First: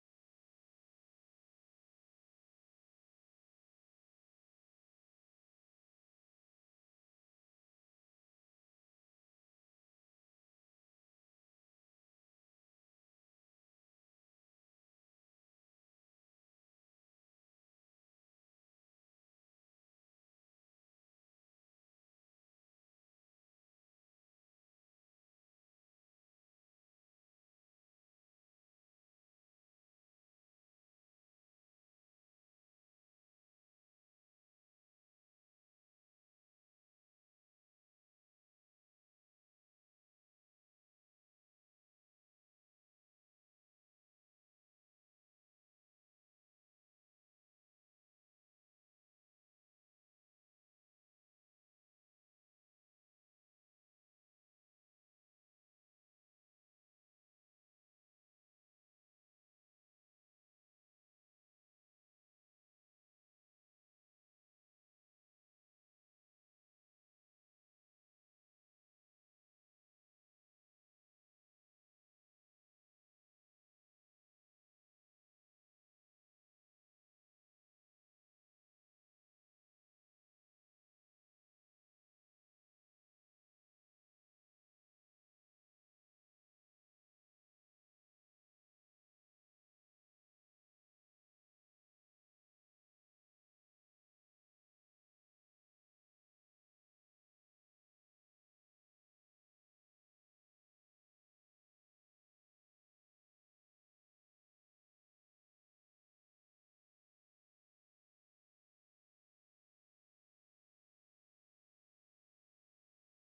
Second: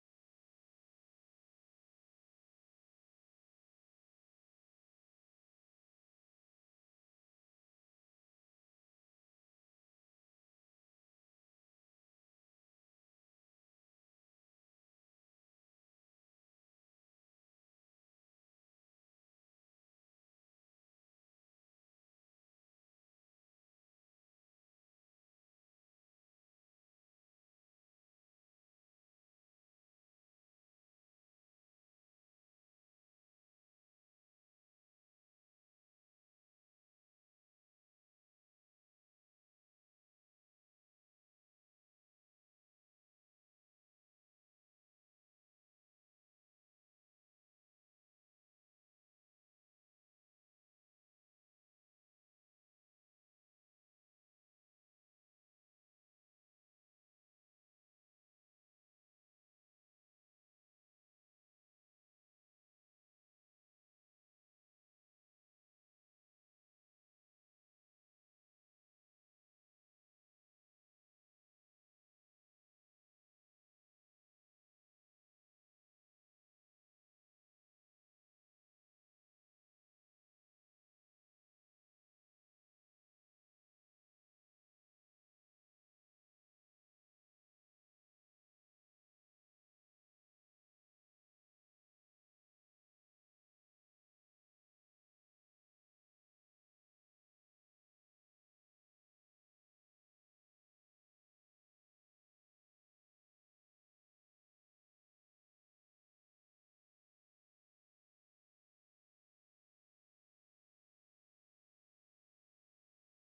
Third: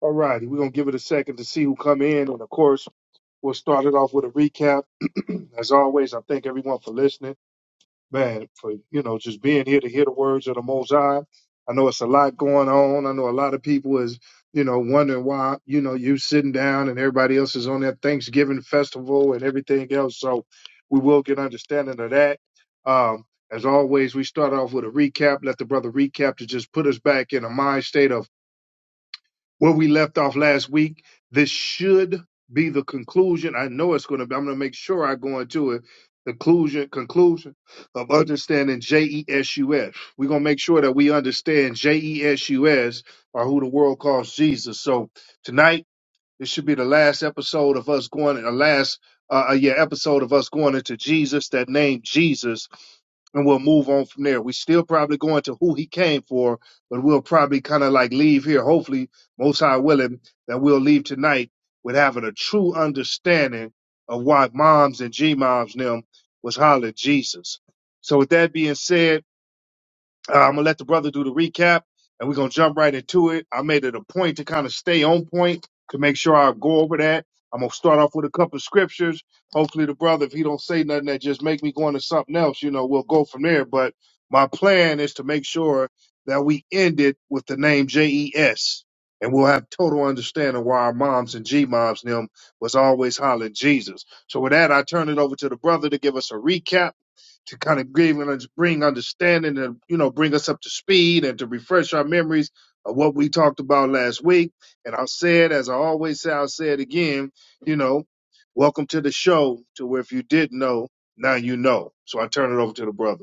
All righty, we're gonna give it a second to see who come in, and of course, we'll start it off with a recap. As always, I thank everyone for listening, man, for you know just being here to hear the words of the Most High. I know it's a lot going on. I know a lot of people is you know wondering why you know you sitting down and everybody else is on that Thanksgiving festival and everything else. So we will get understanding of that. Um, as always, we start off with a recap. Let the brother recap to just put us back in a mind state of where we left off last week. This should be the conclusion. I know it's going to be. I'm going to make sure I go into it. Conclusion, conclusion of understanding JESUS. We're going to make sure that we understand JESUS or who the world calls Jesus. So tonight this should be the last episode of us going, the last uh, uh, yeah episode of us going into Jesus, that name Jesus, and we'll move on from there. We still probably going to who he came for, but we'll probably kind of like leave here. Hopefully, most high willing, that we'll leave tonight with having a true understanding of why moms and G moms and them was hollering Jesus. So with that being said. Uh, I'm gonna let the brother do the recap, and we're gonna jump right into it. I made it a point to kind of stay on point to make sure I go over that. I'm gonna start off with a couple of scriptures. Hopefully, the brother, if he don't say nothing that just make me go into something else, you know, we'll go from there. But my plan is to make sure that we end it with the name JES, and we'll have total understanding why our moms and G moms and them was always hollering Jesus. So with that, I turn it over to the brother to give us a recap to kind of give and bring understanding and you know bring us up to speed and to refresh our memories of what we talked about last week. And I'll say it as I always say, I'll say it again. You know, welcome to the show. To where if you did not know, now you know. So I turn it over to the brother.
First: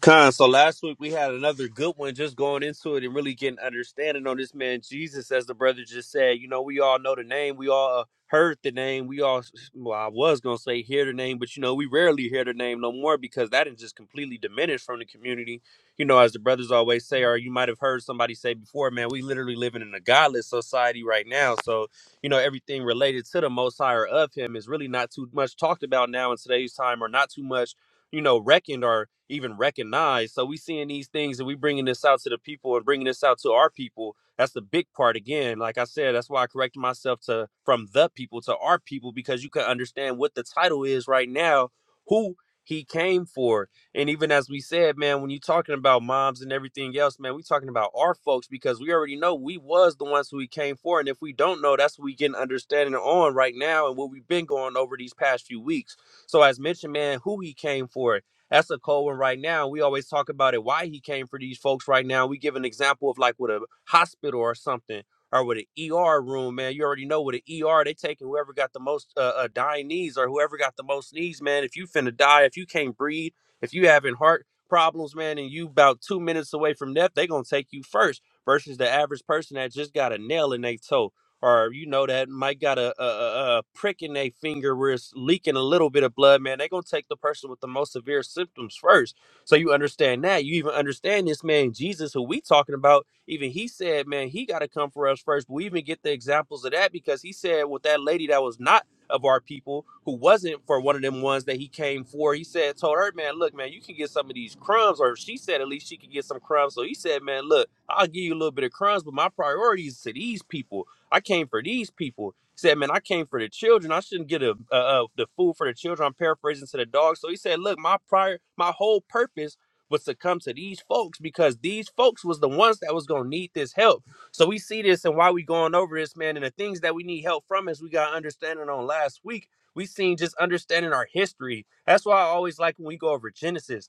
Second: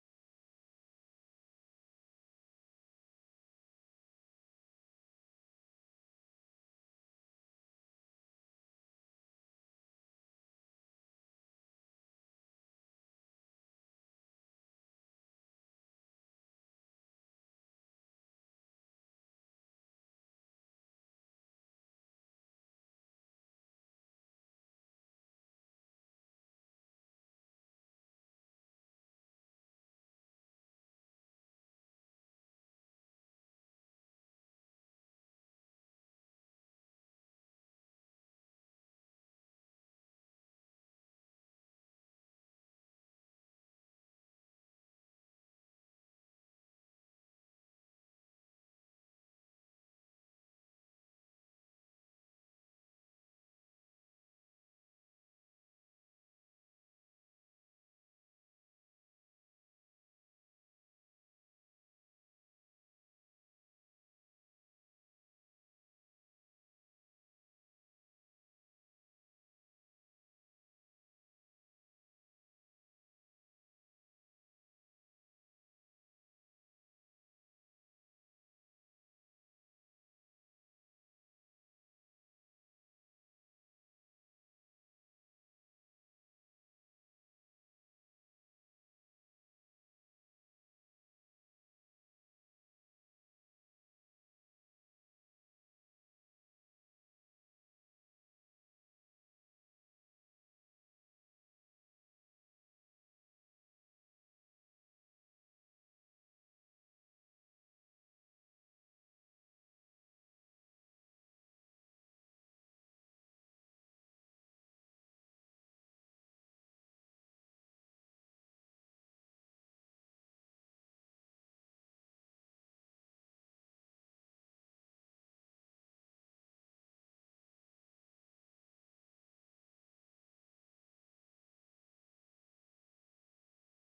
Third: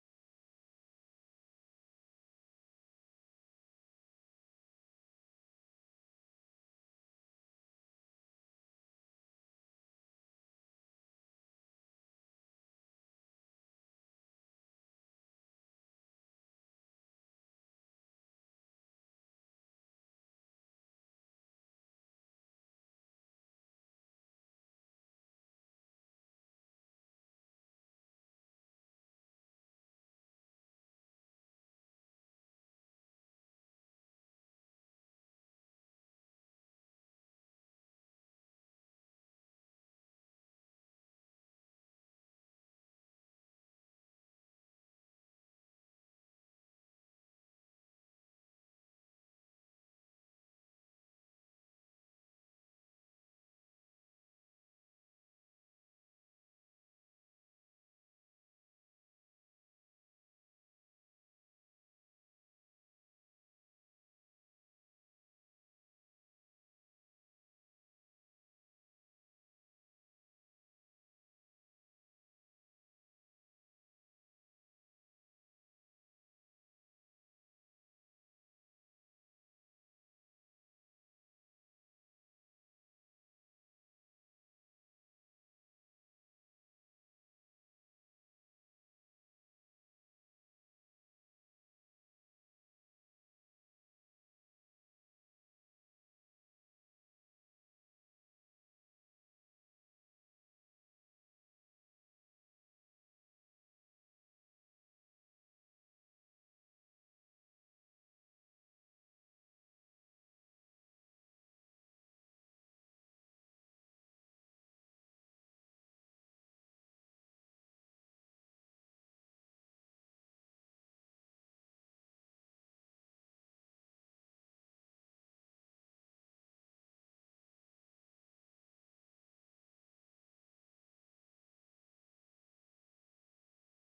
Con, so last week we had another good one just going into it and really getting understanding on this man Jesus, as the brother just said. You know, we all know the name, we all uh, heard the name, we all, well, I was going to say hear the name, but you know, we rarely hear the name no more because that is just completely diminished from the community. You know, as the brothers always say, or you might have heard somebody say before, man, we literally living in a godless society right now. So, you know, everything related to the Most High or of Him is really not too much talked about now in today's time or not too much you know, reckoned or even recognized. So we seeing these things and we bringing this out to the people and bringing this out to our people. That's the big part again. Like I said, that's why I corrected myself to from the people to our people because you can understand what the title is right now, who he came for. And even as we said, man, when you're talking about moms and everything else, man, we talking about our folks because we already know we was the ones who he came for. And if we don't know, that's what we getting understanding on right now and what we've been going over these past few weeks. So as mentioned, man, who he came for. That's a cold one right now. We always talk about it, why he came for these folks right now. We give an example of like with a hospital or something, or with an ER room, man. You already know with an ER, they taking whoever got the most uh, uh, dying knees or whoever got the most knees, man. If you finna die, if you can't breathe, if you having heart problems, man, and you about two minutes away from death, they gonna take you first versus the average person that just got a nail in their toe or you know that might got a, a, a a prick in their finger where it's leaking a little bit of blood, man, they're gonna take the person with the most severe symptoms first. So you understand that. You even understand this man Jesus who we talking about. Even he said, man, he gotta come for us first. But we even get the examples of that because he said with that lady that was not of our people who wasn't for one of them ones that he came for. He said, told her, man, look, man, you can get some of these crumbs, or she said at least she could get some crumbs. So he said, man, look, I'll give you a little bit of crumbs, but my priority is to these people. I came for these people. He said, man, I came for the children. I shouldn't get a, uh, uh, the food for the children. I'm paraphrasing to the dog. So he said, look, my prior, my whole purpose was to come to these folks because these folks was the ones that was going to need this help. So we see this and why we going over this, man. And the things that we need help from is we got understanding on last week. We seen just understanding our history. That's why I always like when we go over Genesis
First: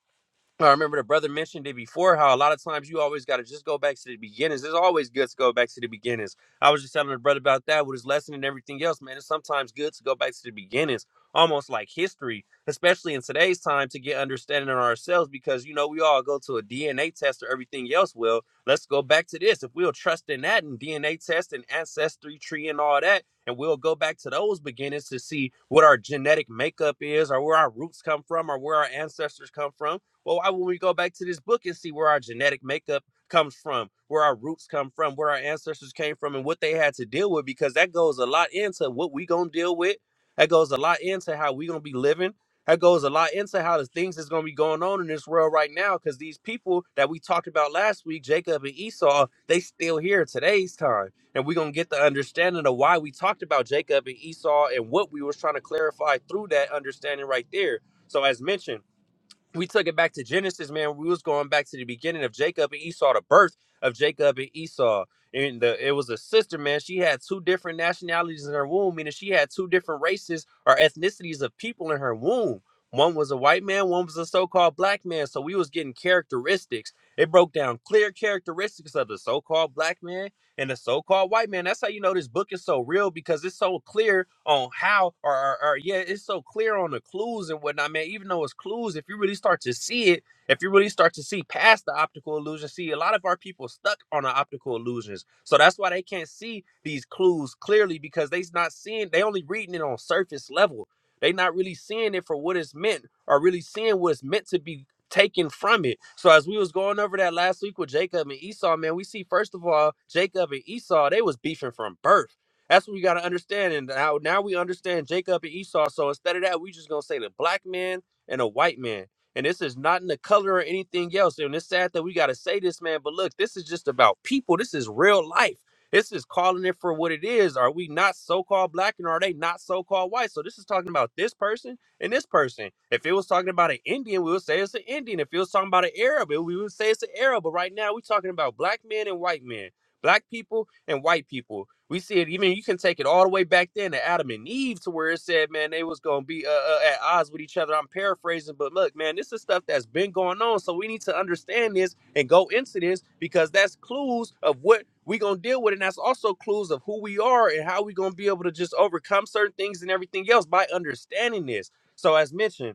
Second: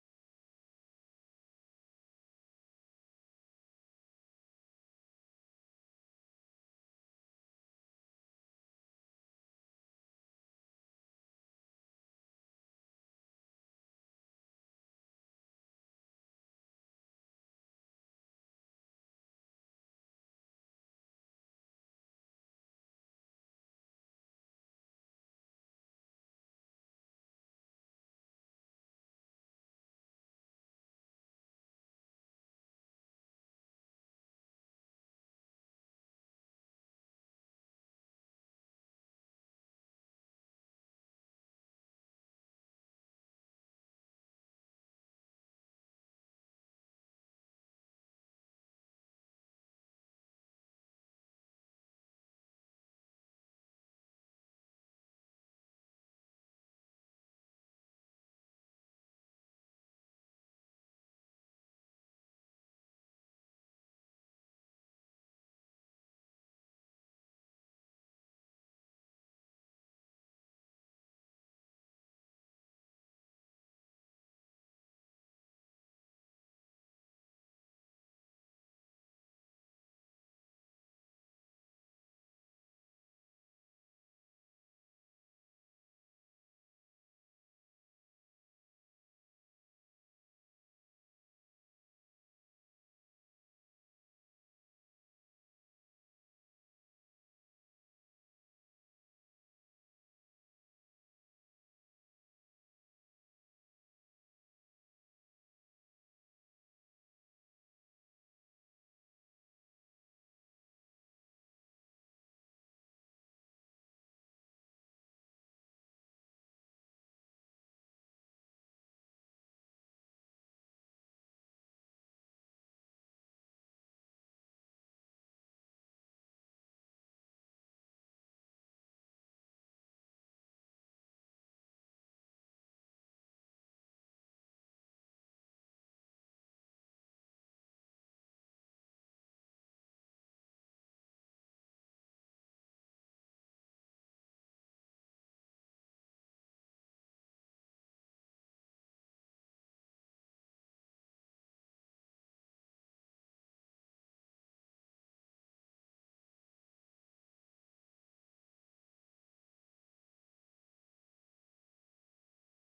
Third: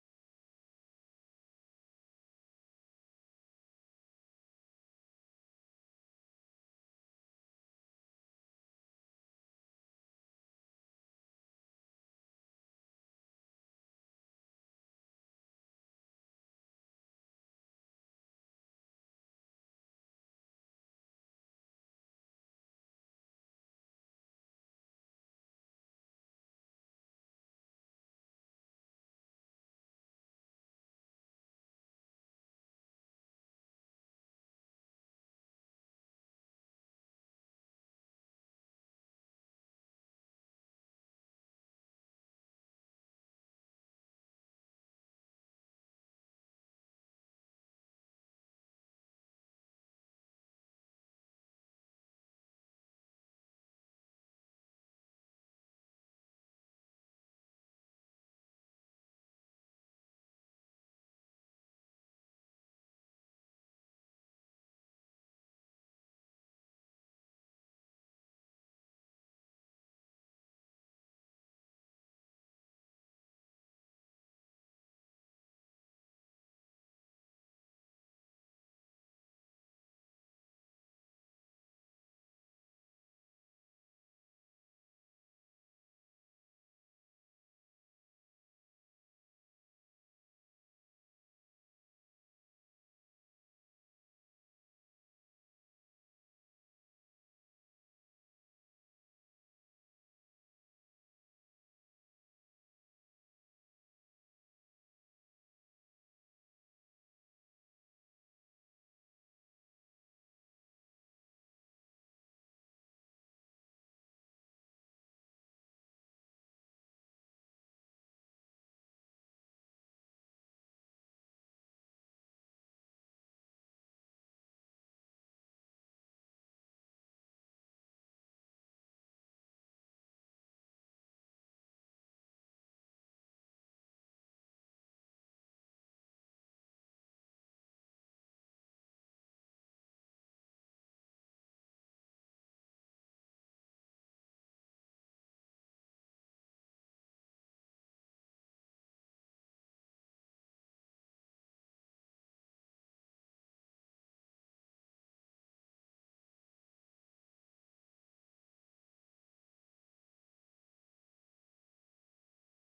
I remember the brother mentioned it before how a lot of times you always got to just go back to the beginnings. It's always good to go back to the beginnings. I was just telling the brother about that with his lesson and everything else, man. It's sometimes good to go back to the beginnings, almost like history, especially in today's time to get understanding on ourselves because, you know, we all go to a DNA test or everything else. Well, let's go back to this. If we'll trust in that and DNA test and ancestry tree and all that, and we'll go back to those beginnings to see what our genetic makeup is or where our roots come from or where our ancestors come from well, why wouldn't we go back to this book and see where our genetic makeup comes from, where our roots come from, where our ancestors came from, and what they had to deal with? Because that goes a lot into what we gonna deal with. That goes a lot into how we gonna be living. That goes a lot into how the things that's gonna be going on in this world right now. Because these people that we talked about last week, Jacob and Esau, they still here today's time, and we're gonna get the understanding of why we talked about Jacob and Esau and what we was trying to clarify through that understanding right there. So, as mentioned we took it back to Genesis, man. We was going back to the beginning of Jacob and Esau, the birth of Jacob and Esau. And the, it was a sister, man. She had two different nationalities in her womb, meaning she had two different races or ethnicities of people in her womb. One was a white man, one was a so-called black man. So we was getting characteristics. It broke down clear characteristics of the so-called black man and the so-called white man, that's how you know this book is so real because it's so clear on how or, or, or yeah, it's so clear on the clues and whatnot, man. Even though it's clues, if you really start to see it, if you really start to see past the optical illusion, see a lot of our people stuck on the optical illusions. So that's why they can't see these clues clearly because they's not seeing, they only reading it on surface level. They not really seeing it for what it's meant or really seeing what it's meant to be taken from it. So as we was going over that last week with Jacob and Esau, man, we see first of all, Jacob and Esau, they was beefing from birth. That's what we gotta understand. And now now we understand Jacob and Esau. So instead of that, we just gonna say the black man and a white man. And this is not in the color or anything else. And it's sad that we gotta say this, man. But look, this is just about people. This is real life. This is calling it for what it is. Are we not so-called black and are they not so-called white? So this is talking about this person and this person. If it was talking about an Indian, we would say it's an Indian. If it was talking about an Arab, it- we would say it's an Arab. But right now, we're talking about black men and white men, black people and white people. We see it even you can take it all the way back then to Adam and Eve, to where it said, man, they was gonna be uh, uh, at odds with each other. I'm paraphrasing, but look, man, this is stuff that's been going on. So we need to understand this and go into this because that's clues of what we gonna deal with, and that's also clues of who we are and how we gonna be able to just overcome certain things and everything else by understanding this. So as mentioned,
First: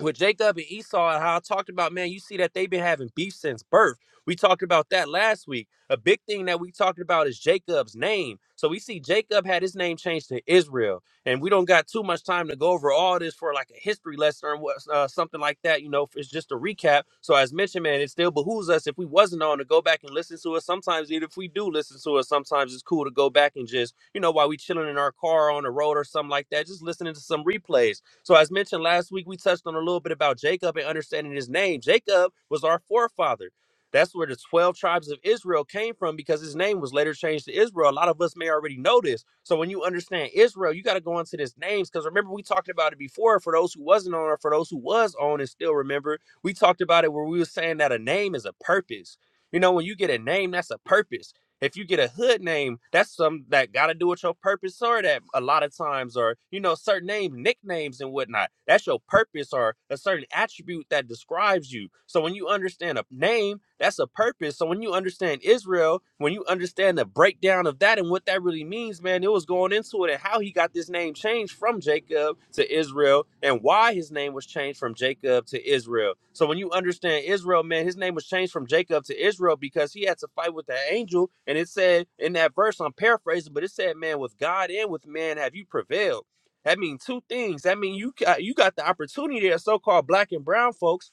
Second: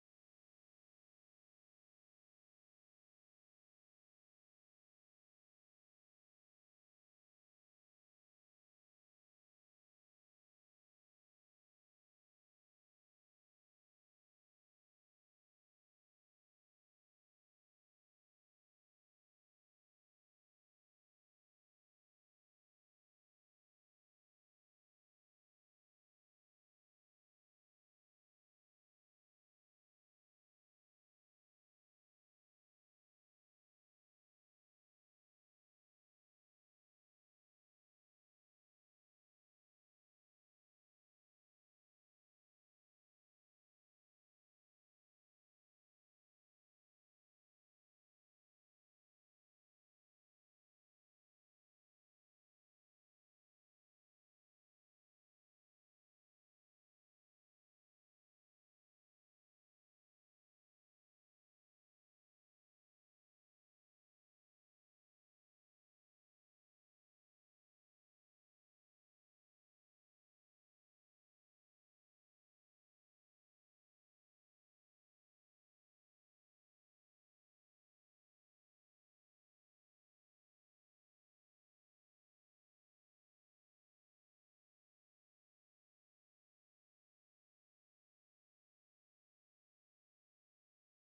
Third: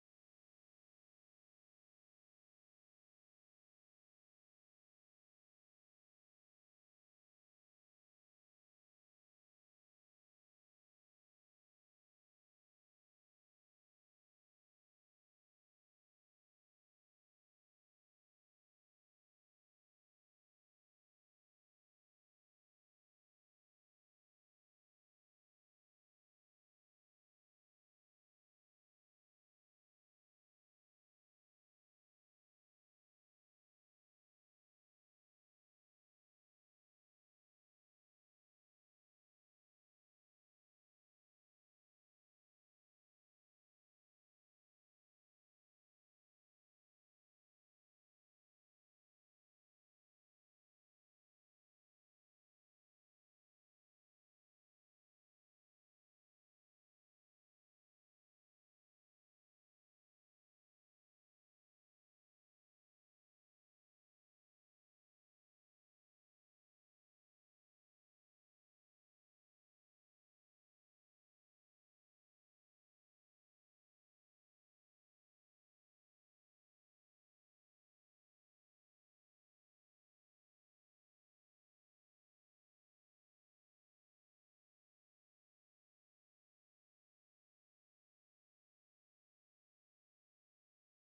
with Jacob and Esau and how I talked about, man, you see that they've been having beef since birth. We talked about that last week. A big thing that we talked about is Jacob's name. So we see Jacob had his name changed to Israel, and we don't got too much time to go over all this for like a history lesson or what, uh, something like that. You know, it's just a recap. So as mentioned, man, it still behooves us if we wasn't on to go back and listen to it. Sometimes, even if we do listen to it, sometimes it's cool to go back and just, you know, while we chilling in our car on the road or something like that, just listening to some replays so, as mentioned last week, we touched on a little bit about Jacob and understanding his name. Jacob was our forefather. That's where the 12 tribes of Israel came from because his name was later changed to Israel. A lot of us may already know this. So, when you understand Israel, you got to go into this names because remember, we talked about it before for those who wasn't on or for those who was on and still remember. We talked about it where we were saying that a name is a purpose. You know, when you get a name, that's a purpose. If you get a hood name, that's something that got to do with your purpose or that a lot of times, or, you know, certain name nicknames and whatnot. That's your purpose or a certain attribute that describes you. So when you understand a name, that's a purpose. So when you understand Israel, when you understand the breakdown of that and what that really means, names, man, it was going into it and how he got this name changed from Jacob to Israel and why his name was changed from Jacob to Israel. So when you understand Israel, man, his name was changed from Jacob to Israel because he had to fight with that angel. And it said in that verse, I'm paraphrasing, but it said, man, with God and with man have you prevailed. That means two things. That means you got, you got the opportunity as so-called black and brown folks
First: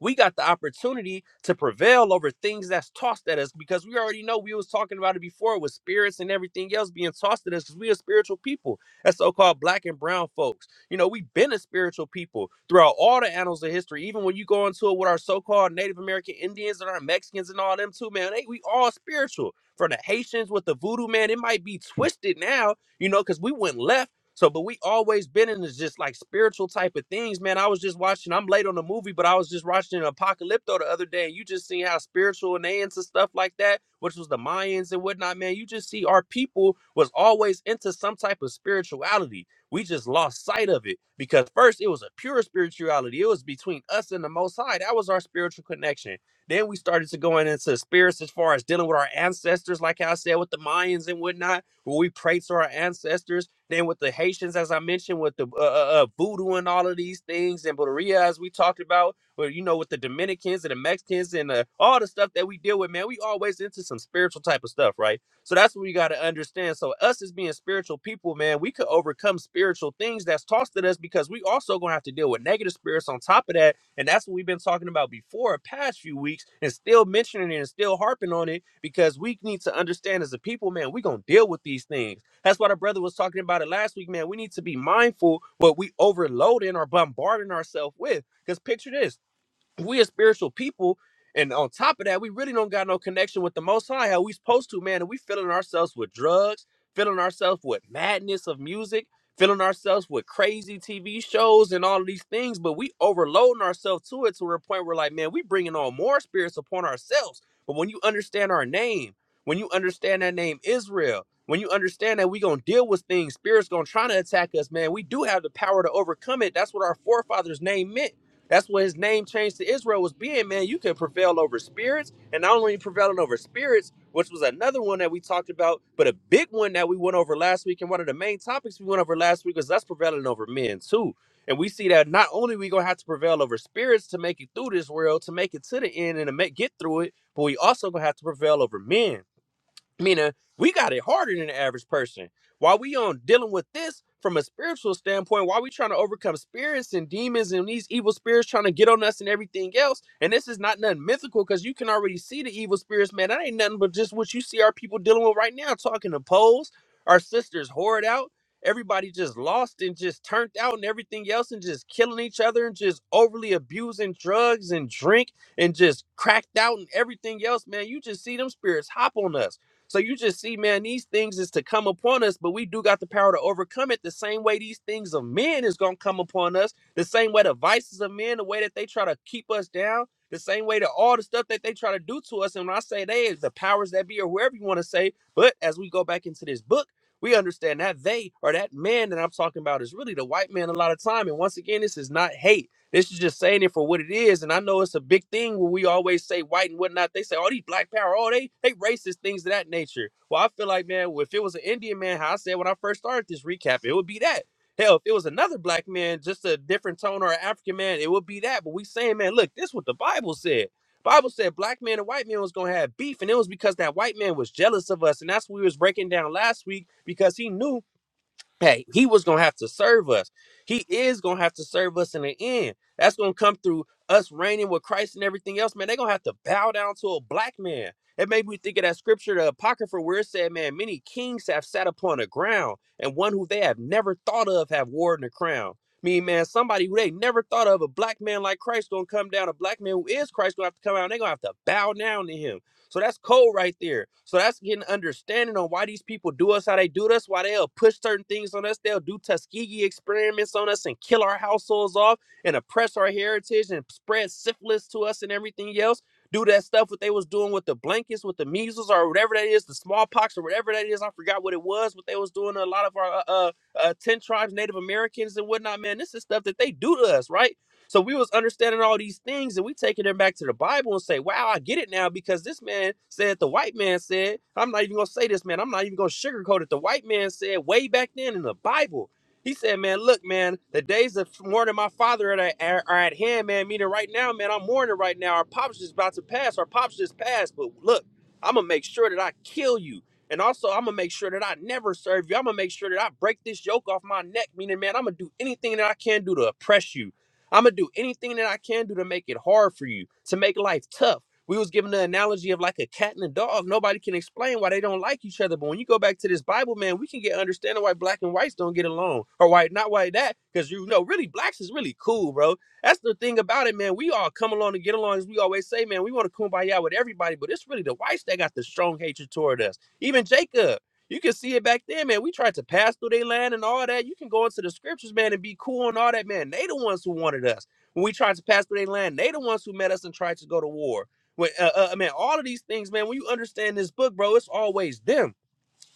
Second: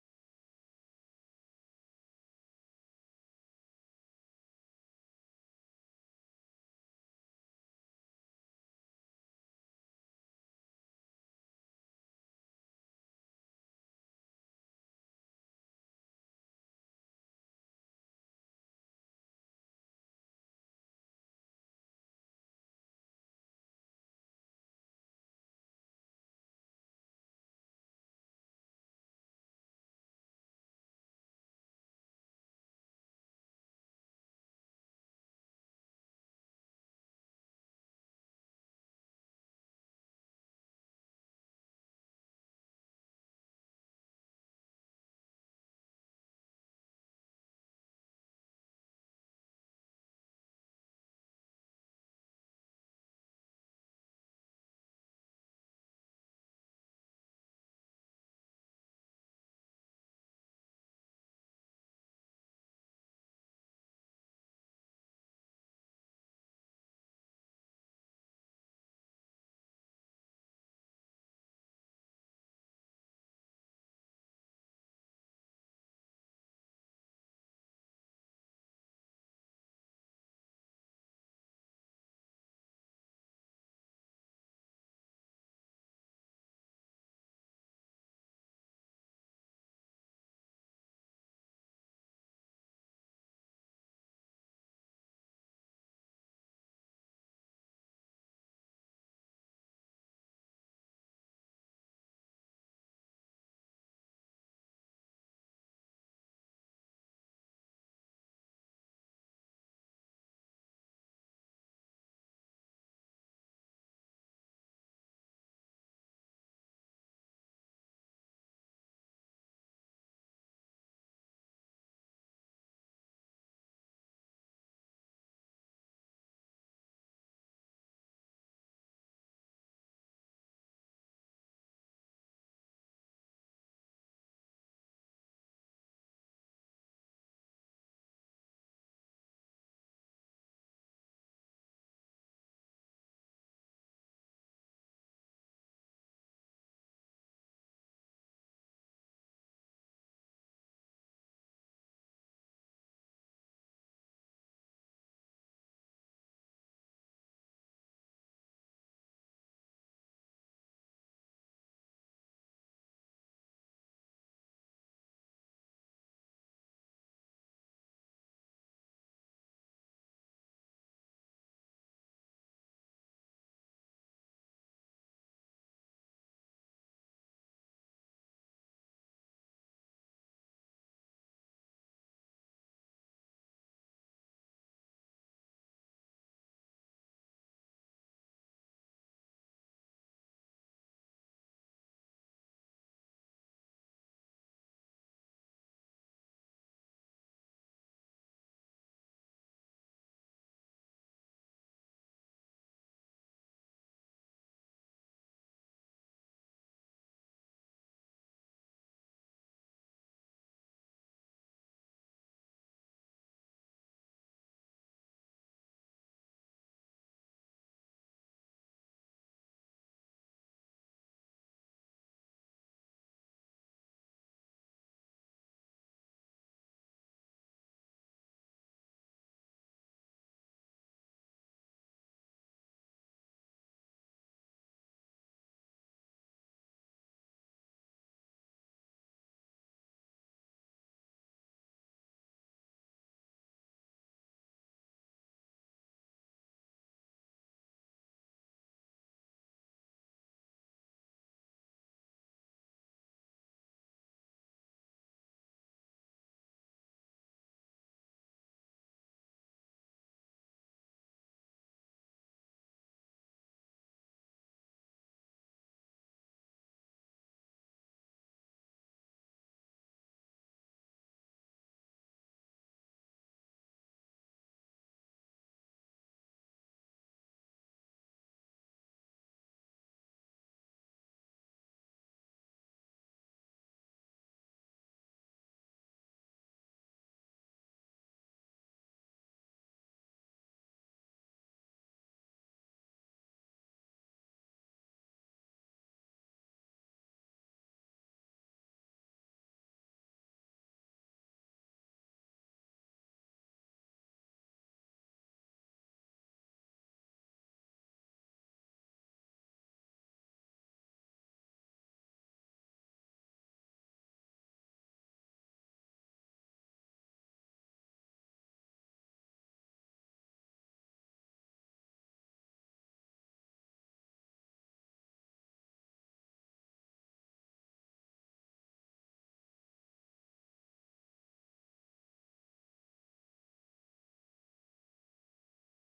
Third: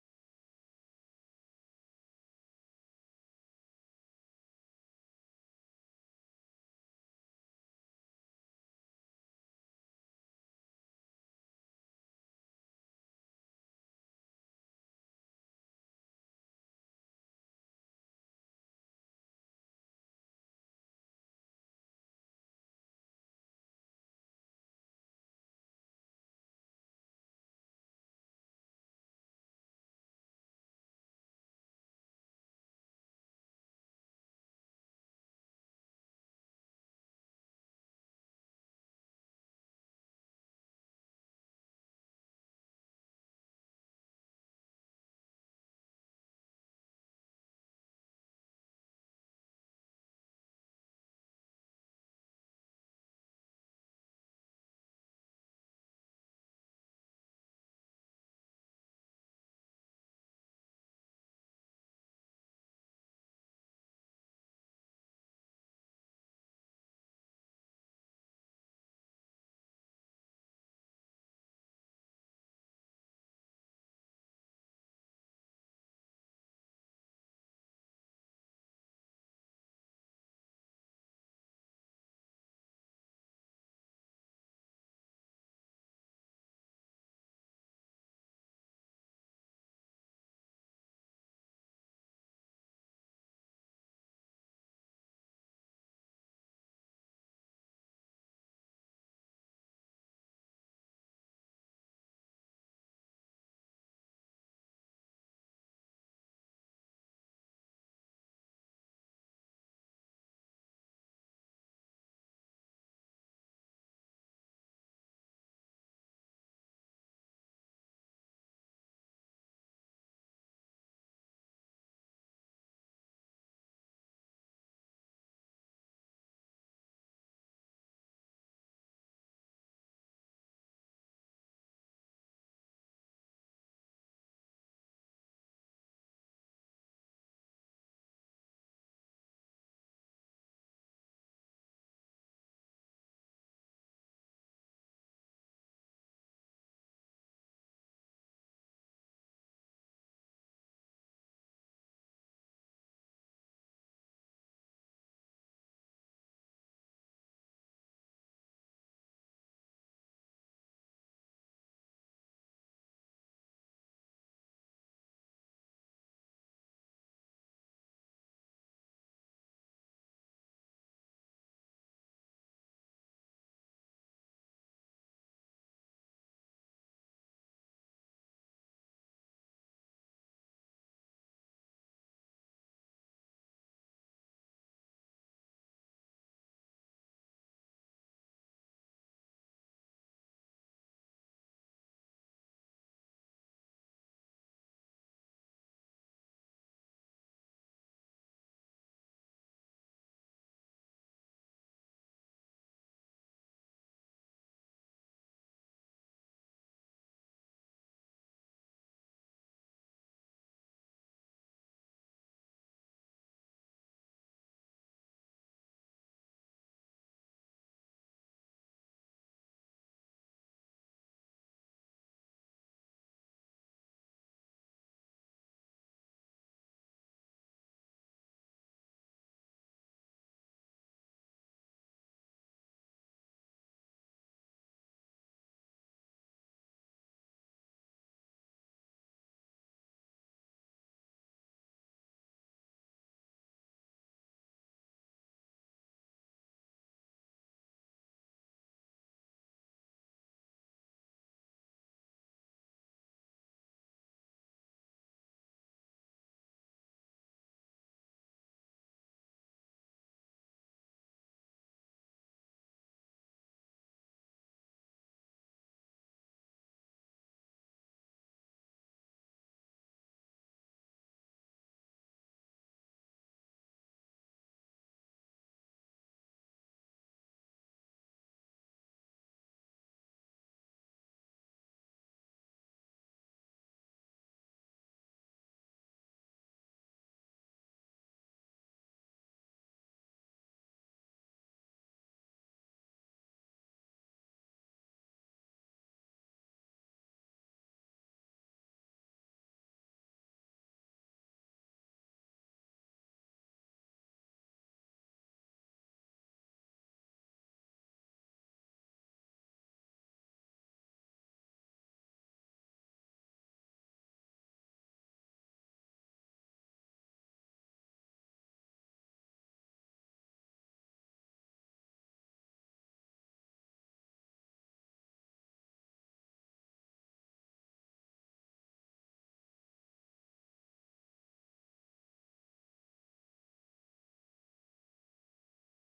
we got the opportunity to prevail over things that's tossed at us because we already know we was talking about it before with spirits and everything else being tossed at us because we are spiritual people as so-called black and brown folks. You know, we've been a spiritual people throughout all the annals of history. Even when you go into it with our so-called Native American Indians and our Mexicans and all them too, man, they, we all spiritual. From the Haitians with the voodoo, man, it might be twisted now, you know, because we went left so, but we always been in this just like spiritual type of things, man. I was just watching, I'm late on the movie, but I was just watching Apocalypto the other day, and you just see how spiritual and they into stuff like that, which was the Mayans and whatnot, man. You just see our people was always into some type of spirituality. We just lost sight of it because first it was a pure spirituality. It was between us and the Most High. That was our spiritual connection. Then we started to going into spirits as far as dealing with our ancestors, like I said, with the Mayans and whatnot, where we pray to our ancestors then with the Haitians, as I mentioned, with the uh, uh, uh, voodoo and all of these things, and Boteria, as we talked about, or you know, with the Dominicans and the Mexicans and uh, all the stuff that we deal with, man, we always into some spiritual type of stuff, right? So that's what we got to understand. So us as being spiritual people, man, we could overcome spiritual things that's tossed at us because we also gonna have to deal with negative spirits on top of that, and that's what we've been talking about before, the past few weeks, and still mentioning it and still harping on it because we need to understand as a people, man, we gonna deal with these things that's what our brother was talking about it last week, man. We need to be mindful what we overloading or bombarding ourselves with. Because picture this we are spiritual people, and on top of that, we really don't got no connection with the Most High. How we supposed to, man? And we filling ourselves with drugs, filling ourselves with madness of music, filling ourselves with crazy TV shows and all of these things. But we overloading ourselves to it to a point where, like, man, we bringing on more spirits upon ourselves. But when you understand our name, when you understand that name Israel. When you understand that we gonna deal with things, spirits gonna try to attack us, man. We do have the power to overcome it. That's what our forefathers' name meant. That's what his name change to Israel was being, man. You can prevail over spirits, and not only prevailing over spirits, which was another one that we talked about, but a big one that we went over last week, and one of the main topics we went over last week was us prevailing over men too. And we see that not only we gonna have to prevail over spirits to make it through this world, to make it to the end and to make, get through it, but we also gonna have to prevail over men. Meaning, we got it harder than the average person. While we on dealing with this from a spiritual standpoint, while we trying to overcome spirits and demons and these evil spirits trying to get on us and everything else, and this is not nothing mythical because you can already see the evil spirits, man. That ain't nothing but just what you see our people dealing with right now, talking to poles, our sisters whored out, everybody just lost and just turned out and everything else, and just killing each other and just overly abusing drugs and drink and just cracked out and everything else, man. You just see them spirits hop on us so you just see, man, these things is to come upon us, but we do got the power to overcome it. The same way these things of men is gonna come upon us, the same way the vices of men, the way that they try to keep us down, the same way that all the stuff that they try to do to us. And when I say they, is the powers that be, or whoever you want to say. But as we go back into this book, we understand that they or that man that I'm talking about is really the white man a lot of time. And once again, this is not hate. This is just saying it for what it is, and I know it's a big thing when we always say white and whatnot. They say, "Oh, these black power, oh they they racist things of that nature." Well, I feel like man, well, if it was an Indian man, how I said when I first started this recap, it would be that. Hell, if it was another black man, just a different tone or an African man, it would be that. But we saying, man, look, this is what the Bible said. Bible said black man and white man was gonna have beef, and it was because that white man was jealous of us, and that's what we was breaking down last week because he knew hey, he was gonna have to serve us. He is gonna have to serve us in the end. That's gonna come through us reigning with Christ and everything else, man. They're gonna have to bow down to a black man. It made me think of that scripture, the Apocrypha, where it said, Man, many kings have sat upon the ground, and one who they have never thought of have worn the crown. Mean man, somebody who they never thought of, a black man like Christ gonna come down, a black man who is Christ gonna have to come out, and they're gonna have to bow down to him. So that's cold right there. So that's getting understanding on why these people do us how they do us, why they'll push certain things on us. They'll do Tuskegee experiments on us and kill our households off and oppress our heritage and spread syphilis to us and everything else. Do that stuff what they was doing with the blankets, with the measles or whatever that is, the smallpox or whatever that is. I forgot what it was, what they was doing to a lot of our uh, uh, uh, 10 tribes, Native Americans and whatnot, man. This is stuff that they do to us, right? So we was understanding all these things, and we taking them back to the Bible and say, "Wow, I get it now because this man said the white man said." I'm not even gonna say this, man. I'm not even gonna sugarcoat it. The white man said way back then in the Bible. He said, "Man, look, man, the days of mourning my father are, are, are at hand, man. Meaning right now, man, I'm mourning right now. Our pops just about to pass. Our pops just passed. But look, I'm gonna make sure that I kill you." And also, I'm gonna make sure that I never serve you. I'm gonna make sure that I break this yoke off my neck. Meaning, man, I'm gonna do anything that I can do to oppress you. I'm gonna do anything that I can do to make it hard for you, to make life tough. We was given the analogy of like a cat and a dog. Nobody can explain why they don't like each other. But when you go back to this Bible, man, we can get understanding why black and whites don't get along, or why not why that? Because you know, really, blacks is really cool, bro. That's the thing about it, man. We all come along and get along, as we always say, man. We want to kumbaya with everybody, but it's really the whites that got the strong hatred toward us. Even Jacob. You can see it back then, man. We tried to pass through their land and all that. You can go into the scriptures, man, and be cool and all that, man. They the ones who wanted us. When we tried to pass through their land, they the ones who met us and tried to go to war. When, uh, uh, man, all of these things, man. When you understand this book, bro, it's always them.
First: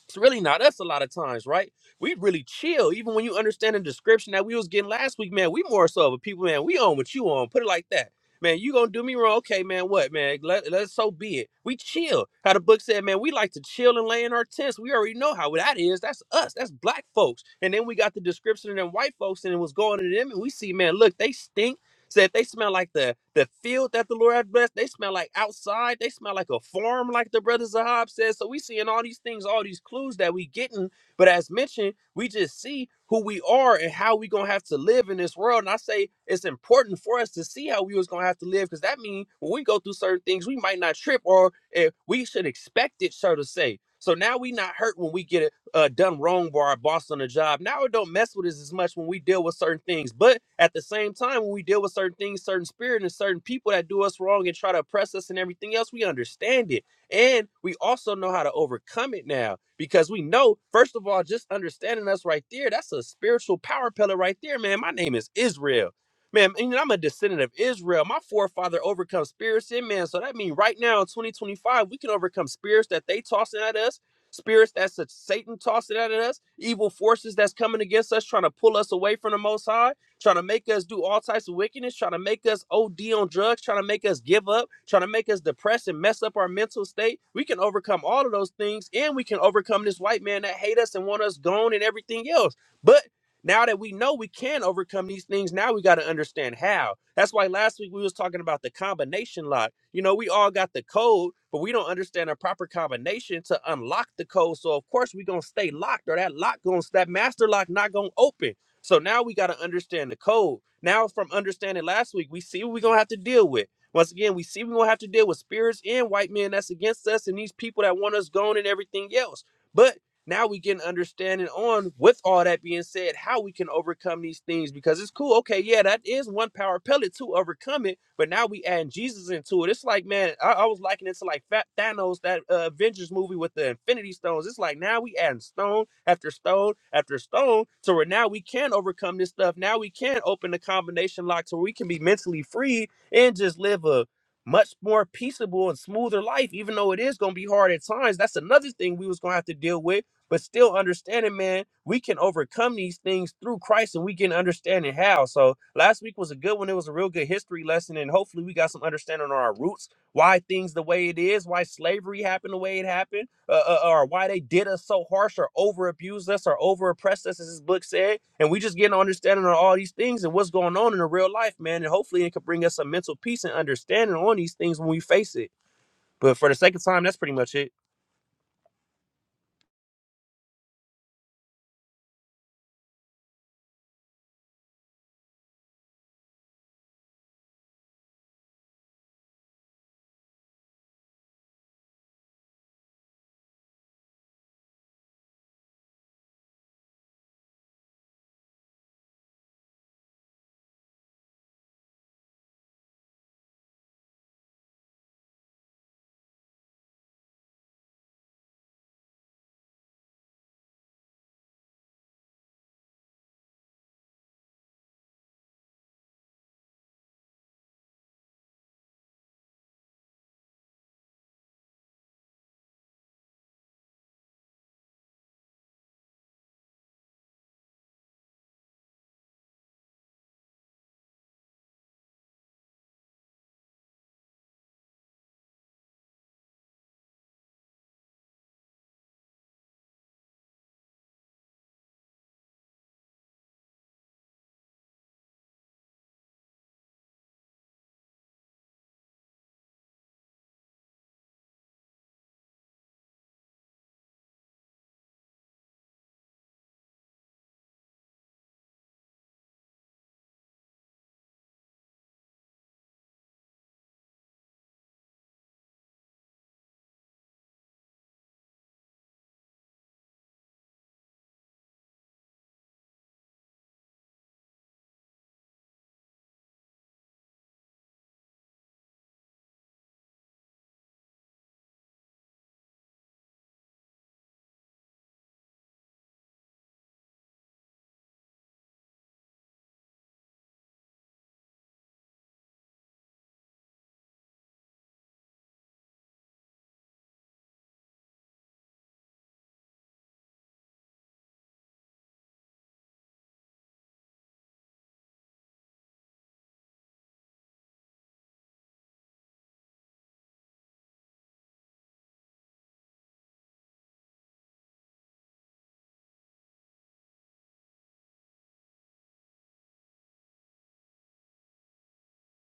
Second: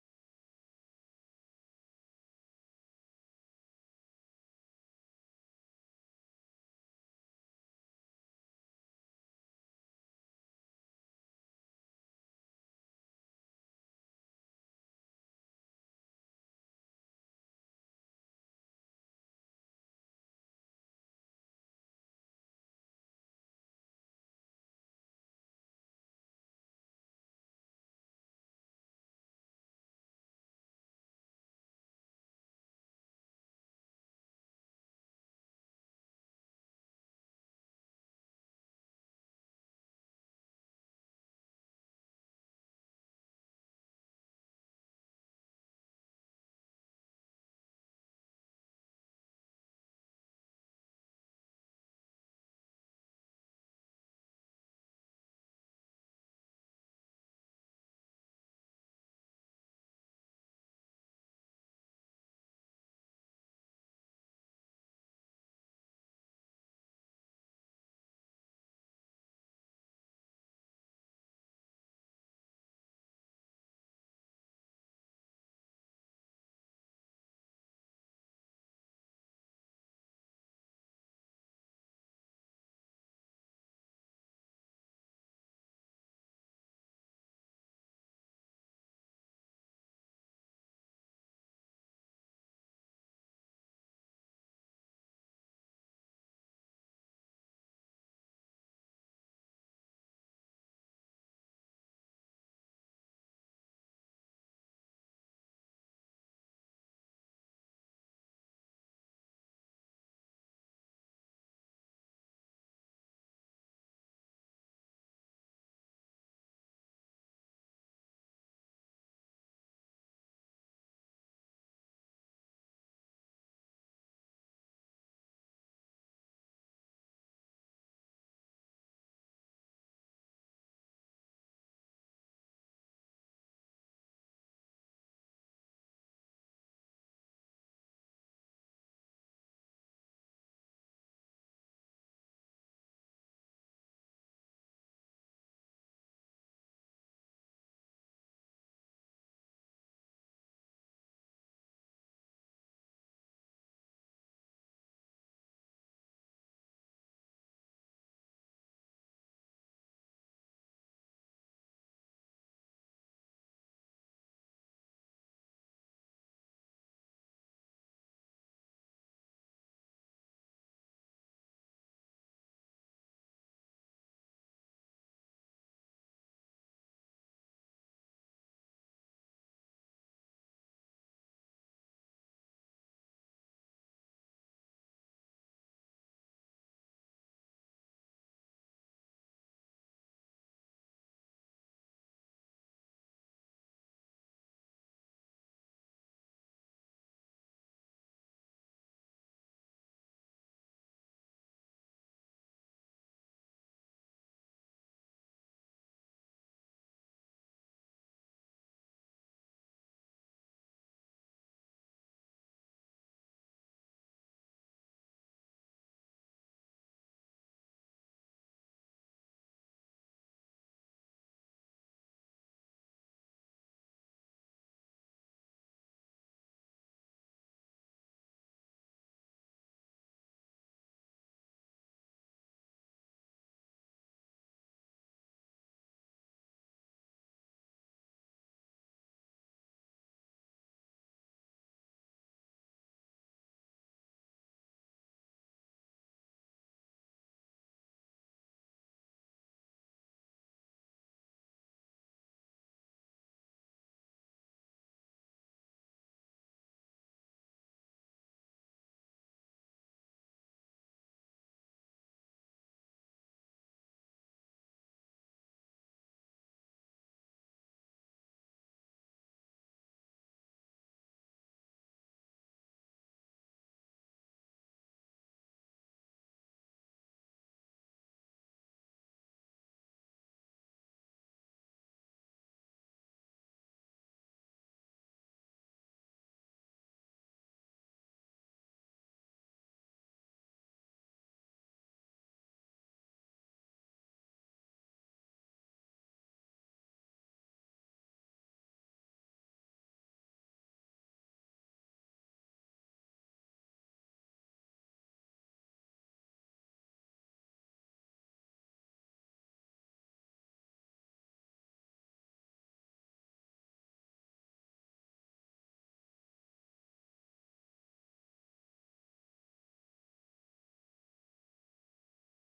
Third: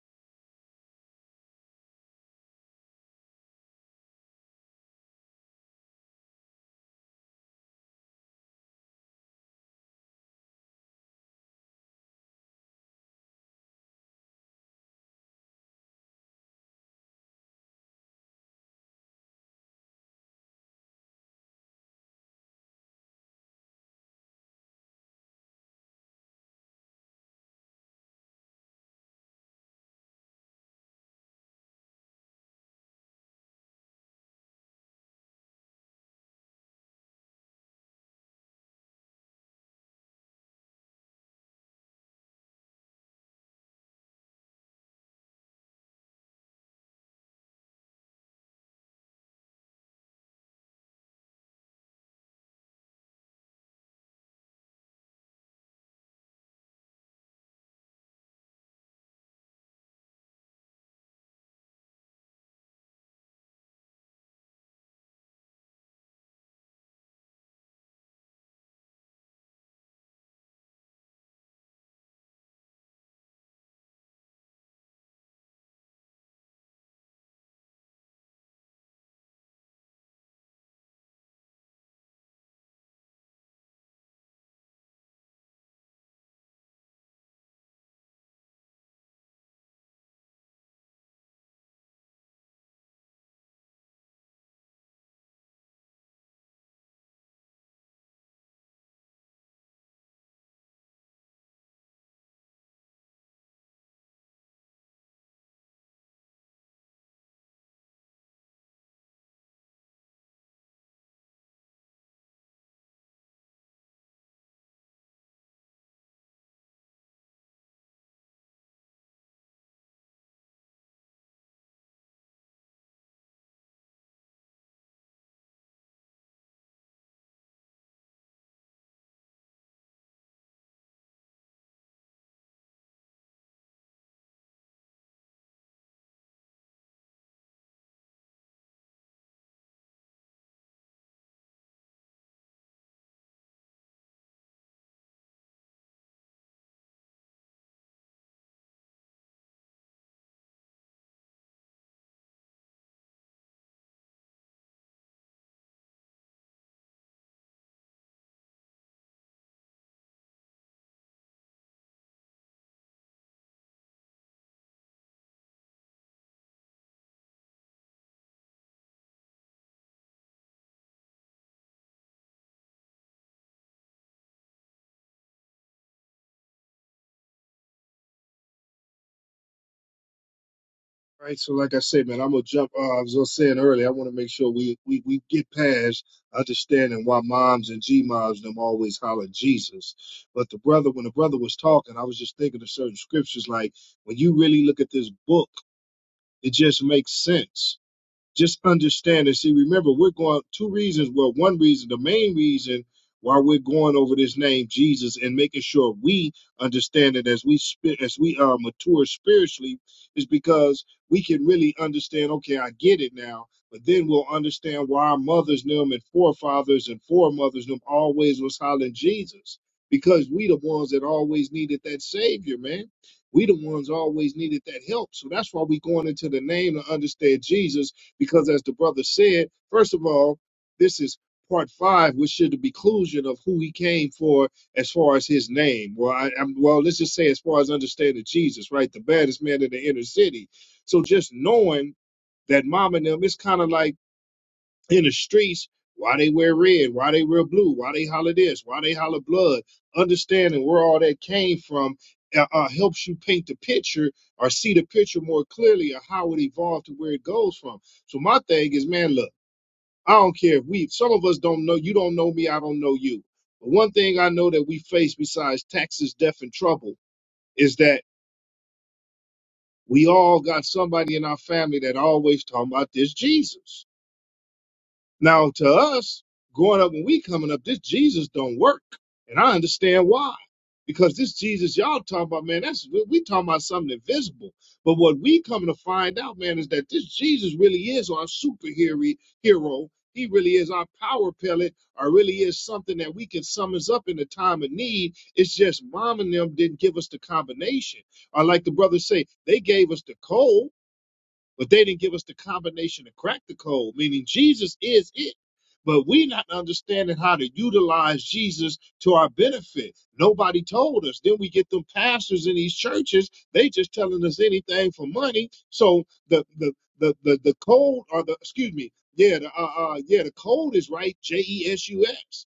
It's really not us a lot of times, right? We really chill. Even when you understand the description that we was getting last week, man, we more so of a people, man, we on what you on. Put it like that. Man, you gonna do me wrong. Okay, man, what, man? Let, let so be it. We chill. How the book said, man, we like to chill and lay in our tents. We already know how that is. That's us. That's black folks. And then we got the description of them white folks and it was going to them and we see, man, look, they stink Said they smell like the the field that the Lord had blessed. They smell like outside. They smell like a farm, like the brother Zahab says. So we seeing all these things, all these clues that we getting. But as mentioned, we just see who we are and how we gonna have to live in this world. And I say it's important for us to see how we was gonna have to live, because that means when we go through certain things, we might not trip or eh, we should expect it, so to say. So now we not hurt when we get it uh, done wrong by our boss on the job. Now it don't mess with us as much when we deal with certain things. But at the same time, when we deal with certain things, certain spirit and certain people that do us wrong and try to oppress us and everything else, we understand it. And we also know how to overcome it now because we know, first of all, just understanding us right there, that's a spiritual power pillar right there, man. My name is Israel. Man, and I'm a descendant of Israel. My forefather overcome spirits in man. So that means right now in 2025, we can overcome spirits that they tossing at us spirits that's a, Satan tossing out at us, evil forces that's coming against us, trying to pull us away from the Most High, trying to make us do all types of wickedness, trying to make us OD on drugs, trying to make us give up, trying to make us depressed and mess up our mental state. We can overcome all of those things, and we can overcome this white man that hate us and want us gone and everything else. But now that we know we can overcome these things, now we got to understand how. That's why last week we was talking about the combination lock. You know, we all got the code, but we don't understand a proper combination to unlock the code. So of course we gonna stay locked, or that lock gonna that master lock not gonna open. So now we got to understand the code. Now from understanding last week, we see what we gonna have to deal with. Once again, we see we're gonna have to deal with spirits and white men that's against us and these people that want us gone and everything else. But now we get an understanding on with all that being said how we can overcome these things because it's cool okay yeah that is one power pellet to overcome it but now we add jesus into it it's like man i, I was liking it to like Fat thanos that uh, avengers movie with the infinity stones it's like now we adding stone after stone after stone so where now we can overcome this stuff now we can open the combination lock so we can be mentally free and just live a much more peaceable and smoother life even though it is going to be hard at times that's another thing we was going to have to deal with but still understanding, man, we can overcome these things through Christ and we can understanding how. So last week was a good one. It was a real good history lesson. And hopefully we got some understanding on our roots, why things the way it is, why slavery happened the way it happened, uh, uh, uh, or why they did us so harsh or over abused us or over oppressed us, as this book said. And we just get an understanding on all these things and what's going on in the real life, man. And hopefully it could bring us some mental peace and understanding on these things when we face it. But for the sake of time, that's pretty much it. All right, so like I said, man, I'm gonna jump. Uh, I was just saying earlier, I want to make sure we, we we get past understanding why moms and G moms them always holler Jesus. But the brother, when the brother was talking, I was just thinking of certain scriptures. Like when you really look at this book, it just makes sense just understand and see remember we're going two reasons well one reason the main reason why we're going over this name jesus and making sure we understand it as we spi- as we uh, mature spiritually is because we can really understand okay i get it now but then we'll understand why our mothers knew him and forefathers and foremothers knew him always was hollering jesus because we the ones that always needed that savior man we the ones always needed that help so that's why we going into the name to understand jesus because as the brother said, first of all, this is part five, which should be conclusion of who he came for as far as his name. Well, I, I'm, well, let's just say as far as understanding Jesus, right? The baddest man in the inner city. So just knowing that mom and them, it's kind of like in the streets why they wear red, why they wear blue, why they holler this, why they holler blood. Understanding where all that came from uh, uh, helps you paint the picture or see the picture more clearly of how it evolved to where it goes from. So my thing is, man, look, I don't care if we, some of us don't know, you don't know me, I don't know you. But one thing I know that we face besides taxes, death, and trouble is that we all got somebody in our family that always talking about this Jesus Now, to us, growing up when we coming up, this Jesus don't work, and I understand why. Because this Jesus y'all talking about, man, that's we we talking about something invisible. But what we coming to find out, man, is that this Jesus really is our superhero. Hero. He really is our power pellet, or really is something that we can summons up in a time of need. It's just mom and them didn't give us the combination. Or like the brothers say, they gave us the code, but they didn't give us the combination to crack the code, meaning Jesus is it. But we not understanding how to utilize Jesus to our benefit. Nobody told us. Then we get them pastors in these churches, they just telling us anything for money. So the the the the, the code or the excuse me, yeah, the uh, uh yeah, the code is right, J E S U S.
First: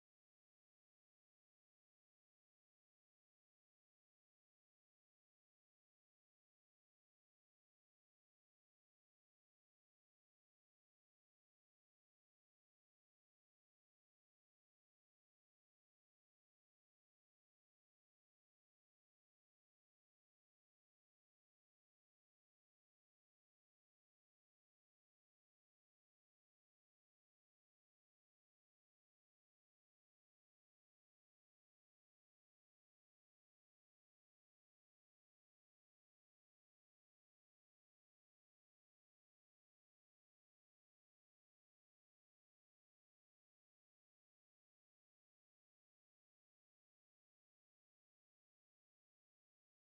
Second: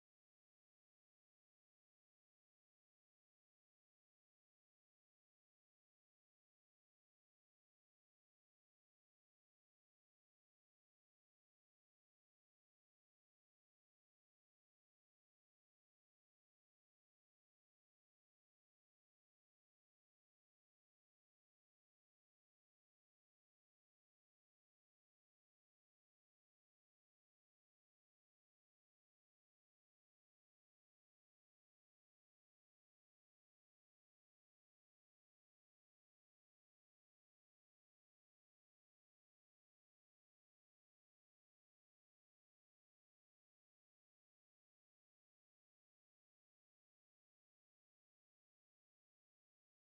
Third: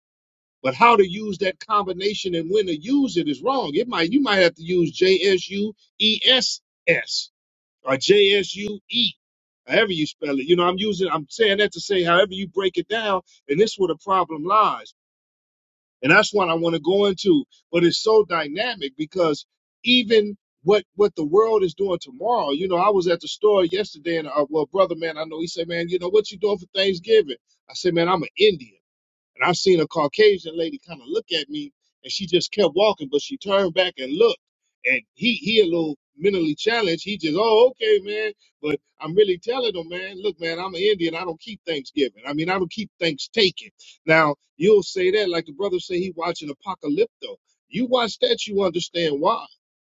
But how to use that combination and when to use it is wrong. It might you might have to use J S U E S S or J-S-U-E, however you spell it. You know, I'm using, I'm saying that to say however you break it down, and this is where the problem lies. And that's what I want to go into. But it's so dynamic because even what what the world is doing tomorrow, you know, I was at the store yesterday, and uh, well, brother, man, I know he said, man, you know, what you doing for Thanksgiving? I said, man, I'm an Indian. And I've seen a Caucasian lady kind of look at me and she just kept walking, but she turned back and looked. And he he a little mentally challenged. He just, oh, okay, man. But I'm really telling him, man, look, man, I'm an Indian. I don't keep Thanksgiving. I mean, I don't keep thanks taking. Now, you'll say that like the brother say he watching Apocalypto. You watch that, you understand why.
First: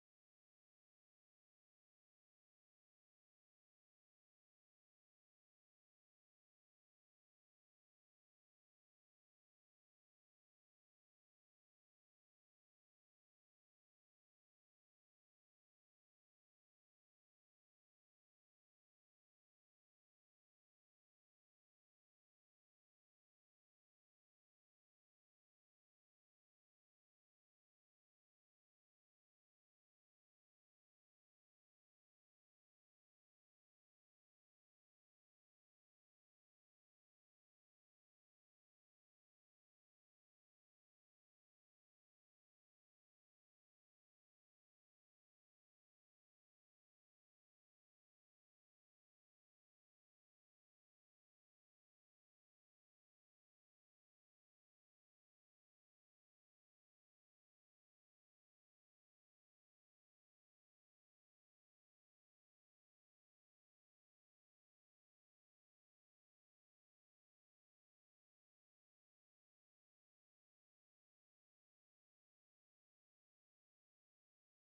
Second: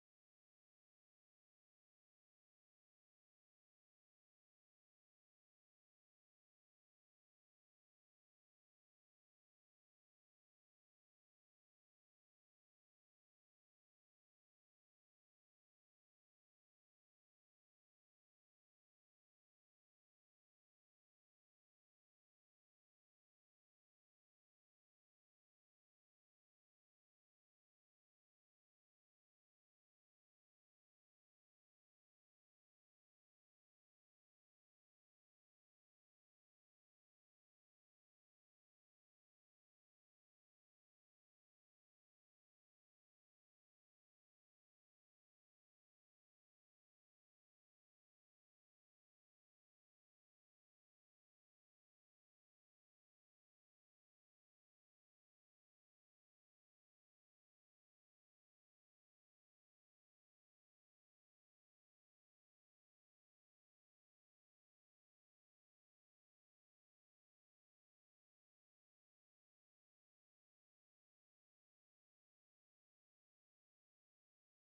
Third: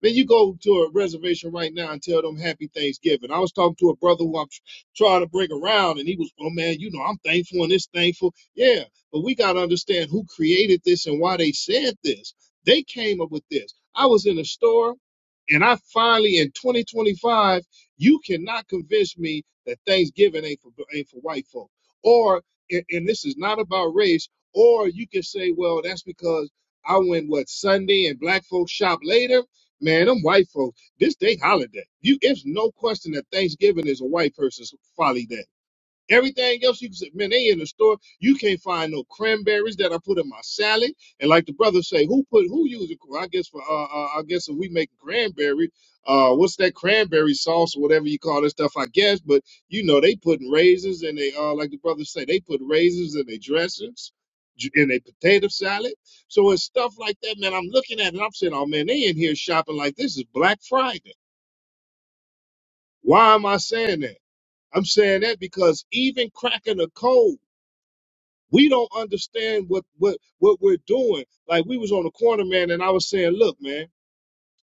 Then you go to a reservation right now and tell them happy Thanksgiving. I was talking to a brother who I'm tr- trying to bring around, and he was, oh man, you know, I'm thankful and it's thankful. Yeah, but we got to understand who created this and why they said this. They came up with this. I was in a store and I finally, in 2025, you cannot convince me that Thanksgiving ain't for, ain't for white folk. Or, and and this is not about race, or you can say, well, that's because I went, what, Sunday and black folks shop later? Man, them white folks, this they holiday. You, it's no question that Thanksgiving is a white person's folly day Everything else you can say, man, they in the store. You can't find no cranberries that I put in my salad. And like the brother say, who put who uses? I guess for uh, uh I guess if we make cranberry, uh, what's that cranberry sauce or whatever you call this stuff? I guess, but you know they putting raisins and they uh like the brother say they put raisins in their dressings, j- in their potato salad. So it's stuff like that, man. I'm looking at it. and I'm saying, oh man, they in here shopping like this is Black Friday. Why am I saying that? I'm saying that because even cracking a code we don't understand what what what we're doing. Like we was on the corner, man, and I was saying, look, man,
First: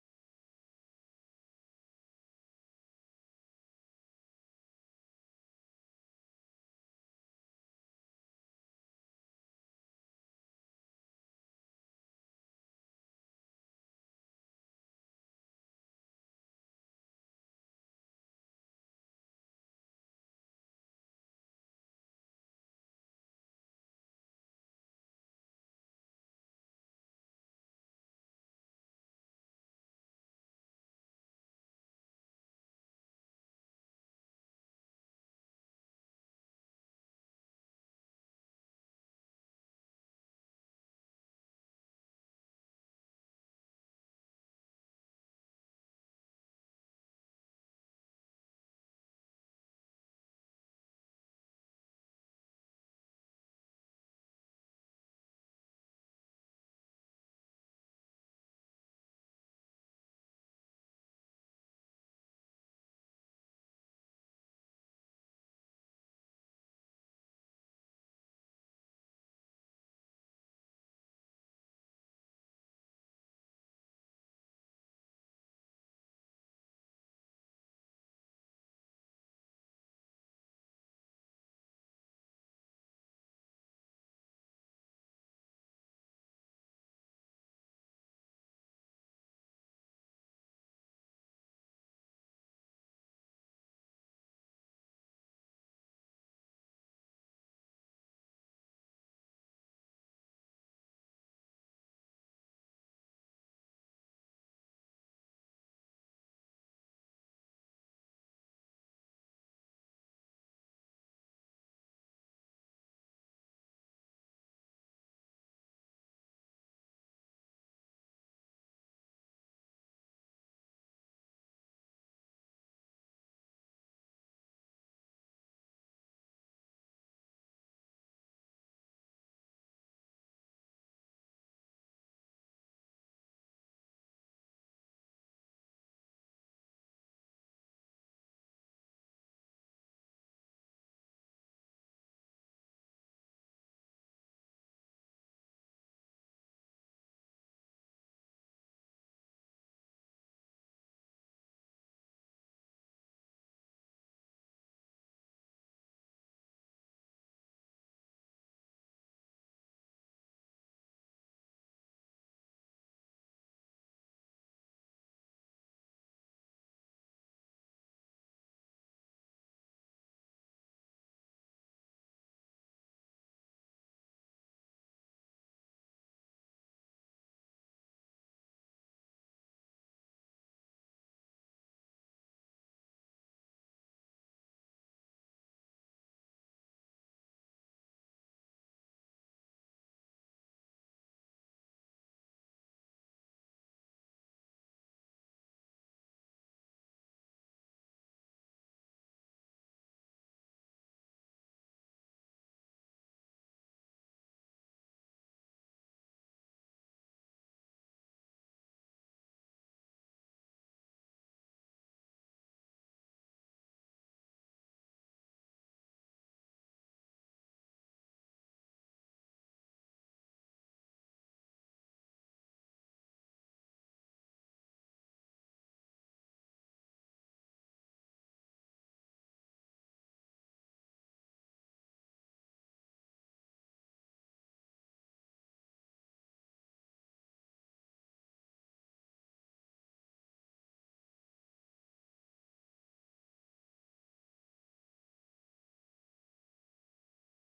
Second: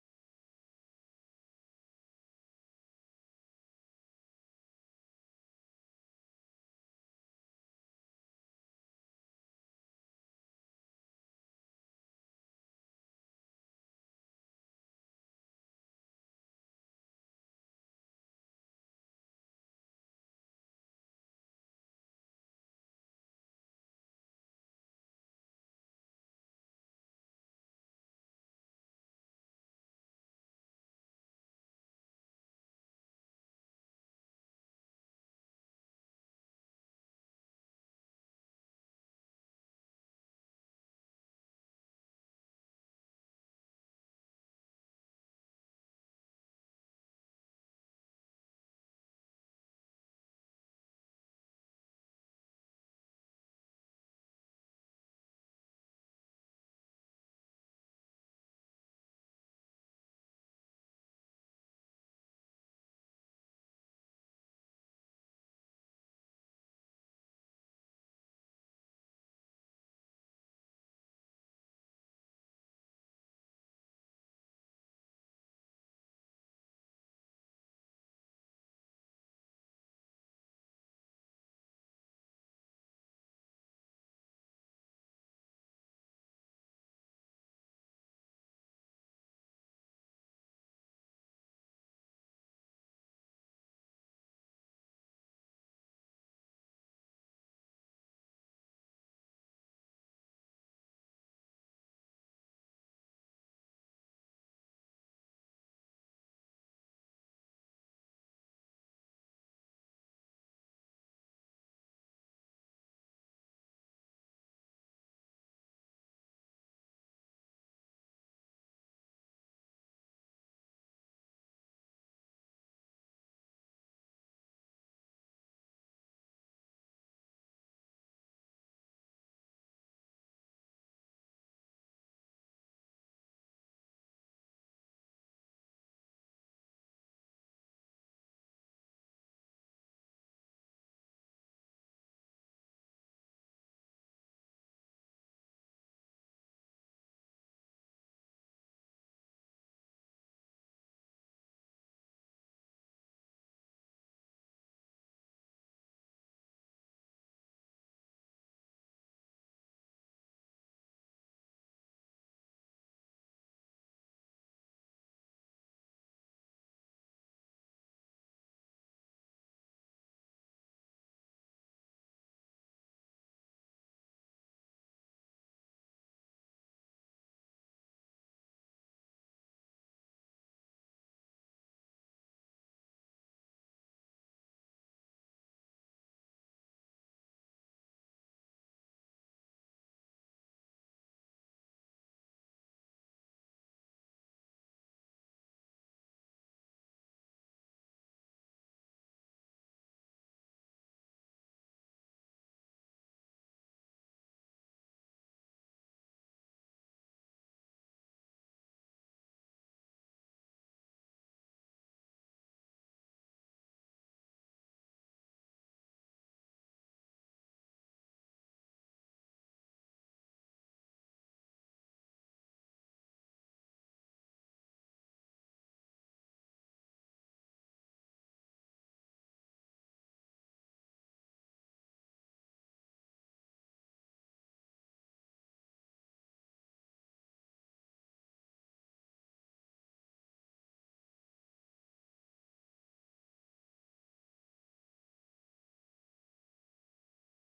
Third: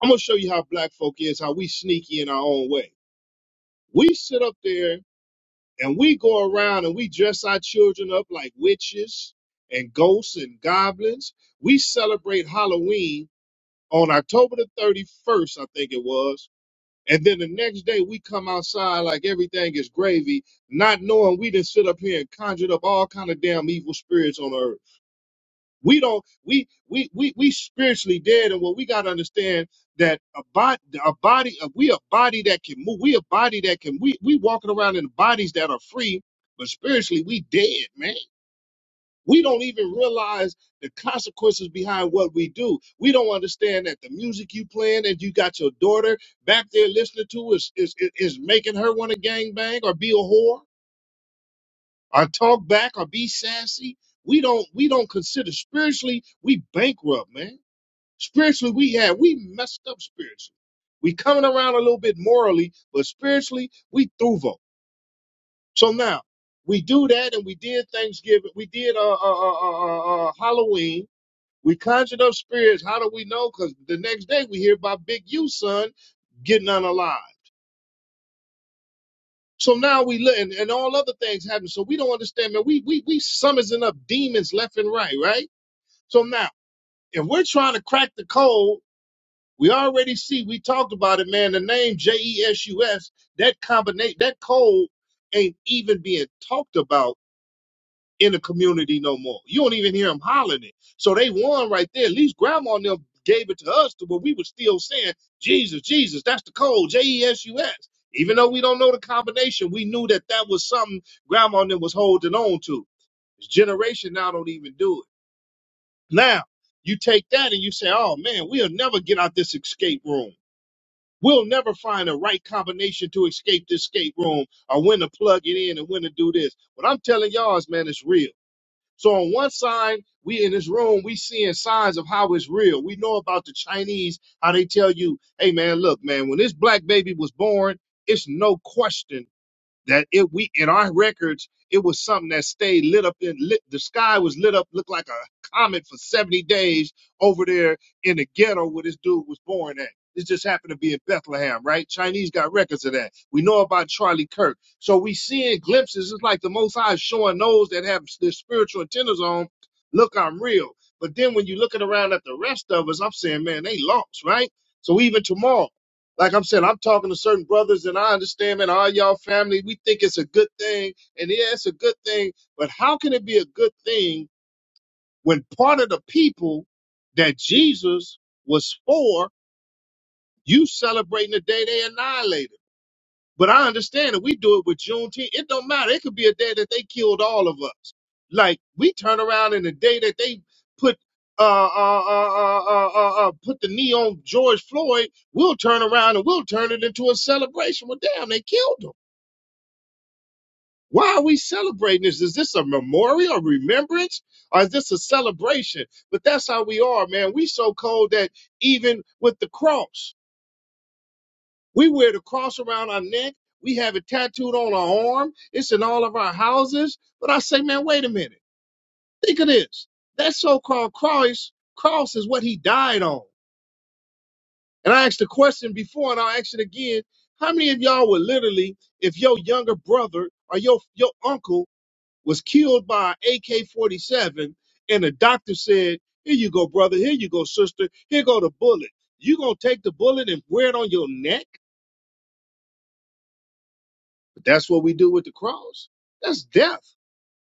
I'm gonna show you how black folk is, how we sneaky in our own way. We sit up there and we go around and we dress our children up like witches and ghosts and goblins. We celebrate Halloween on October the 31st, I think it was. And then the next day we come outside like everything is gravy, not knowing we did sit up here and conjured up all kind of damn evil spirits on earth. We don't we we we we spiritually dead, and what we got to understand that a body a body we a body that can move. We a body that can we we walking around in bodies that are free, but spiritually we dead, man. We don't even realize the consequences behind what we do. We don't understand that the music you playing that you got your daughter back there listening to is is is is making her want to gangbang or be a whore or talk back or be sassy. We don't we don't consider spiritually we bankrupt, man Spiritually, we have we messed up spiritually. We coming around a little bit morally, but spiritually, we through vote. So now we do that, and we did Thanksgiving, we did uh, uh, uh, uh, uh, uh, Halloween. We conjured up spirits. How do we know? Because the next day we hear about Big U son getting unalive. So now we look, and, and all other things happen. So we don't understand, man. We we we summoning up demons left and right, right? So now, if we're trying to crack the code We already see, we talked about it, man. The name J E S U S, that combination, that code ain't even being talked about in the community no more. You don't even hear them hollering it. So they won right there. At least grandma and them gave it to us to where we were still saying, Jesus, Jesus, that's the code, J E S U S. Even though we don't know the combination, we knew that that was something grandma and them was holding on to. This generation now don't even do it. Now, you take that and you say, oh man, we'll never get out this escape room. We'll never find the right combination to escape this escape room or when to plug it in and when to do this. What I'm telling y'all is, man, it's real. So on one side, we in this room, we seeing signs of how it's real. We know about the Chinese, how they tell you, hey man, look, man, when this black baby was born, it's no question that it we in our records it was something that stayed lit up in lit the sky was lit up looked like a comet for 70 days over there in the ghetto where this dude was born at this just happened to be in bethlehem right chinese got records of that we know about charlie kirk so we seeing glimpses it's like the most high is showing those that have their spiritual antennas on look i'm real but then when you're looking around at the rest of us i'm saying man they lost right so even tomorrow like I'm saying, I'm talking to certain brothers and I understand, man, all y'all family, we think it's a good thing. And yeah, it's a good thing. But how can it be a good thing when part of the people that Jesus was for, you celebrating the day they annihilated? But I understand that we do it with Juneteenth. It don't matter. It could be a day that they killed all of us. Like we turn around in the day that they put uh, uh, uh, uh, uh, uh, uh, put the knee on George Floyd, we'll turn around and we'll turn it into a celebration. Well, damn, they killed him. Why are we celebrating this? Is this a memorial, a remembrance, or is this a celebration? But that's how we are, man. We so cold that even with the cross. We wear the cross around our neck. We have it tattooed on our arm. It's in all of our houses. But I say, man, wait a minute. Think of this. That so-called cross, cross is what he died on. And I asked the question before, and I'll ask it again. How many of y'all would literally, if your younger brother or your your uncle was killed by an AK-47, and the doctor said, "Here you go, brother. Here you go, sister. Here go the bullet. You gonna take the bullet and wear it on your neck?" But that's what we do with the cross. That's death.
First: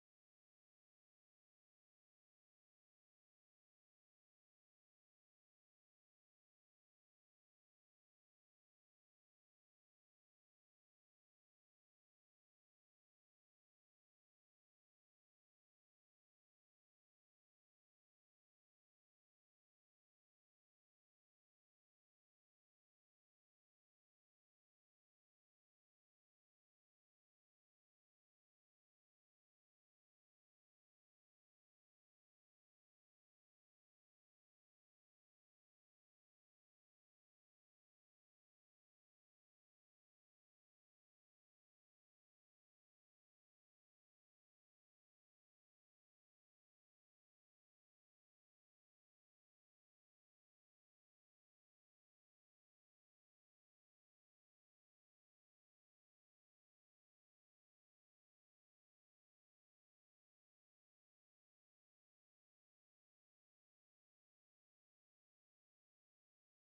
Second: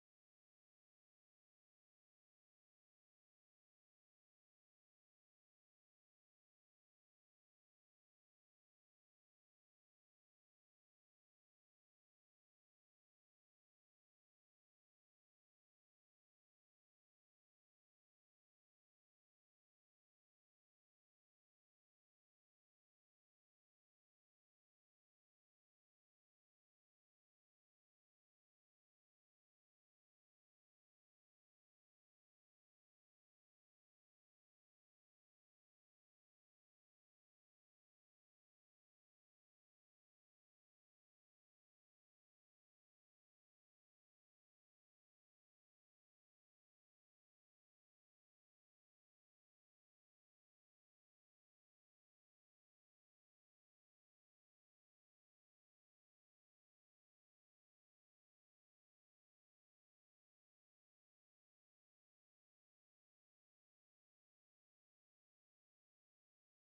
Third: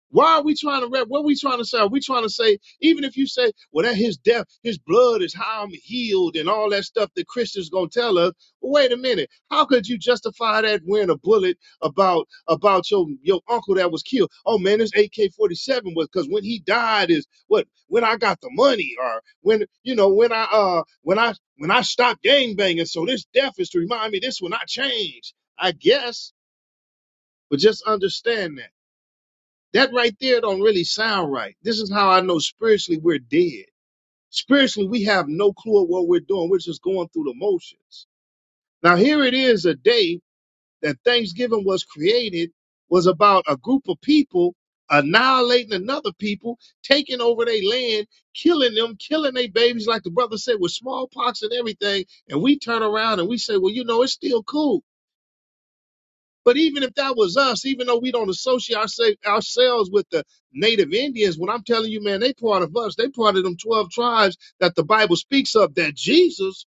Why are we trying to rep? What are we trying to say? Are we trying to say, even if you say, well, that his death, his blood is how I'm healed and all that stuff that Christians gonna tell us. Well, wait a minute. How could you justify that wearing a bullet about about your your uncle that was killed? Oh man, this AK-47 was because when he died is what when I got the money or when you know when I uh when I when I stopped gangbanging. So this death is to remind me this will not change. I guess but just understand that. That right there don't really sound right. This is how I know spiritually we're dead. Spiritually, we have no clue of what we're doing. We're just going through the motions. Now, here it is a day that Thanksgiving was created, was about a group of people annihilating another people, taking over their land, killing them, killing their babies, like the brother said, with smallpox and everything. And we turn around and we say, well, you know, it's still cool. But even if that was us, even though we don't associate ourse- ourselves with the native Indians, what I'm telling you, man, they part of us. They part of them 12 tribes that the Bible speaks of that Jesus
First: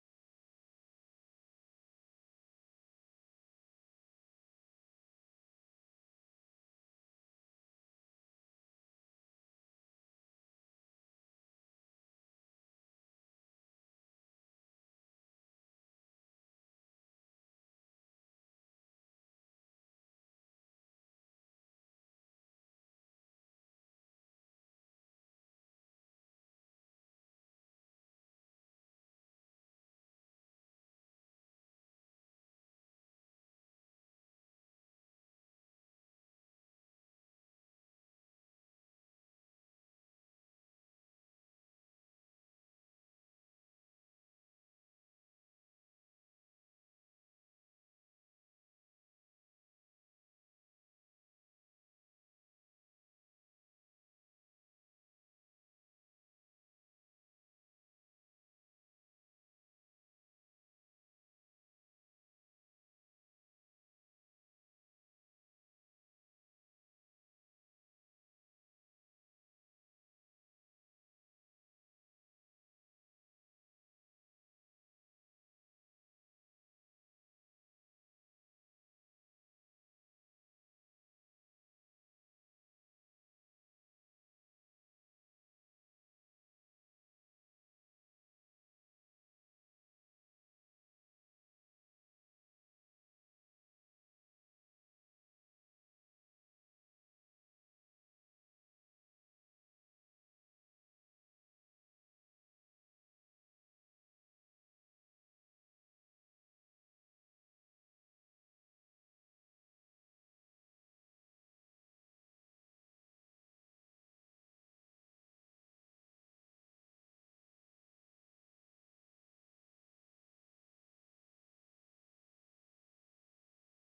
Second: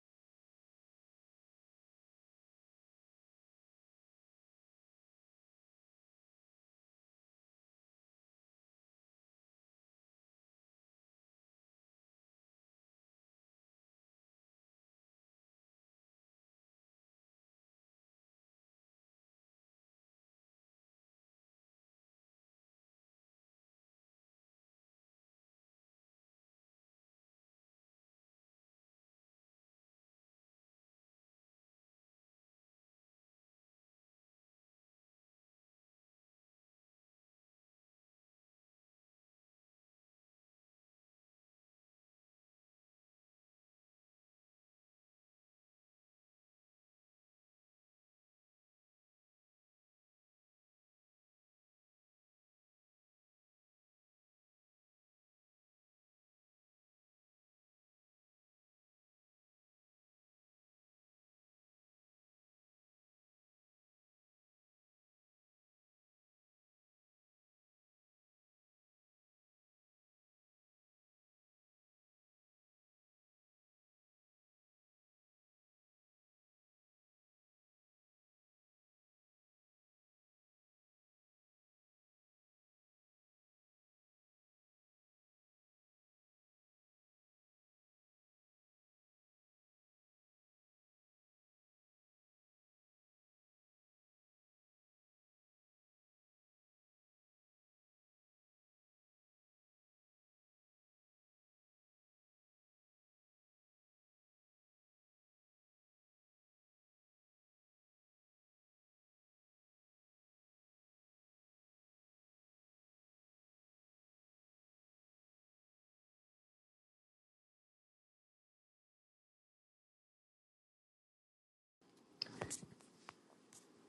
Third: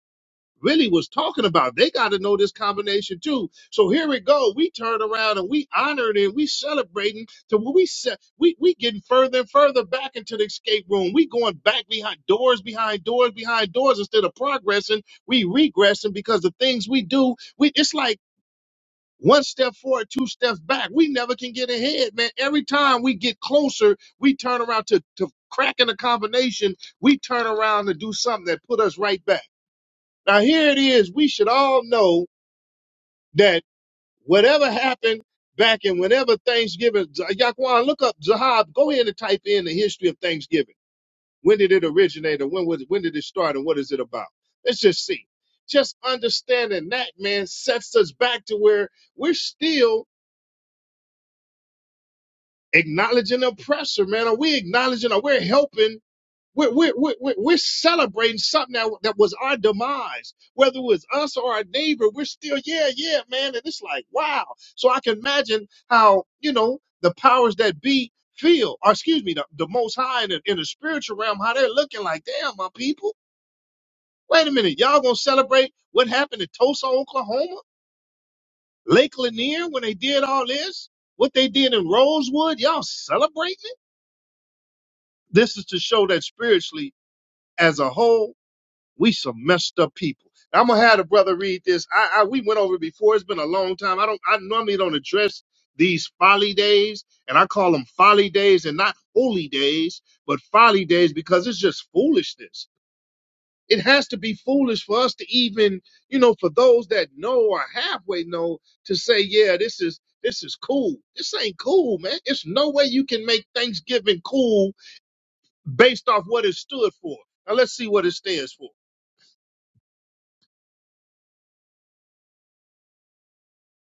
really was talking about. They got to know this combination too. So here we go. We turn around and we honored and we celebrating to where we set, we, we getting further and further back into the escape room. We going back behind doors, behind doors, behind doors instead of progressing. We regressing because the things we do, we, it's like, one step forward, two steps back. We never can get ahead, man. Every time we get closer, we turn around to, to cracking a combination. We turn around to do something that put us right back. Now here it is. We should all know that whatever happened back in whenever Thanksgiving, Yaquan, look up Zahab. Go ahead and type in the history of Thanksgiving. When did it originate, or when was when did it start, and what is it about? Let's just see. Just understanding that, man, sets us back to where we're still acknowledging oppressor, man. Are we acknowledging? Are we helping? We're, we're, we're, we're celebrating something that, that was our demise, whether it was us or our neighbor. We're still, yeah, yeah, man. And it's like, wow. So I can imagine how, you know, the powers that be feel, or excuse me, the, the most high in the, in the spiritual realm, how they're looking like, damn, my people. Wait a minute. Y'all going to celebrate what happened in Tulsa, Oklahoma, Lake Lanier when they did all this? What they did in Rosewood? Y'all celebrate? This is to show that spiritually, as a whole, we some messed up people. I'm gonna have the brother read this. I, I we went over it before. It's been a long time. I don't. I normally don't address these folly days, and I call them folly days and not holy days, but folly days because it's just foolishness. It has to be foolish for us to even, you know, for those that know or halfway know to say, yeah, this is this is cool. This ain't cool, man. It's no way you can make Thanksgiving cool based off what it stood for. Now let's see what it stands for.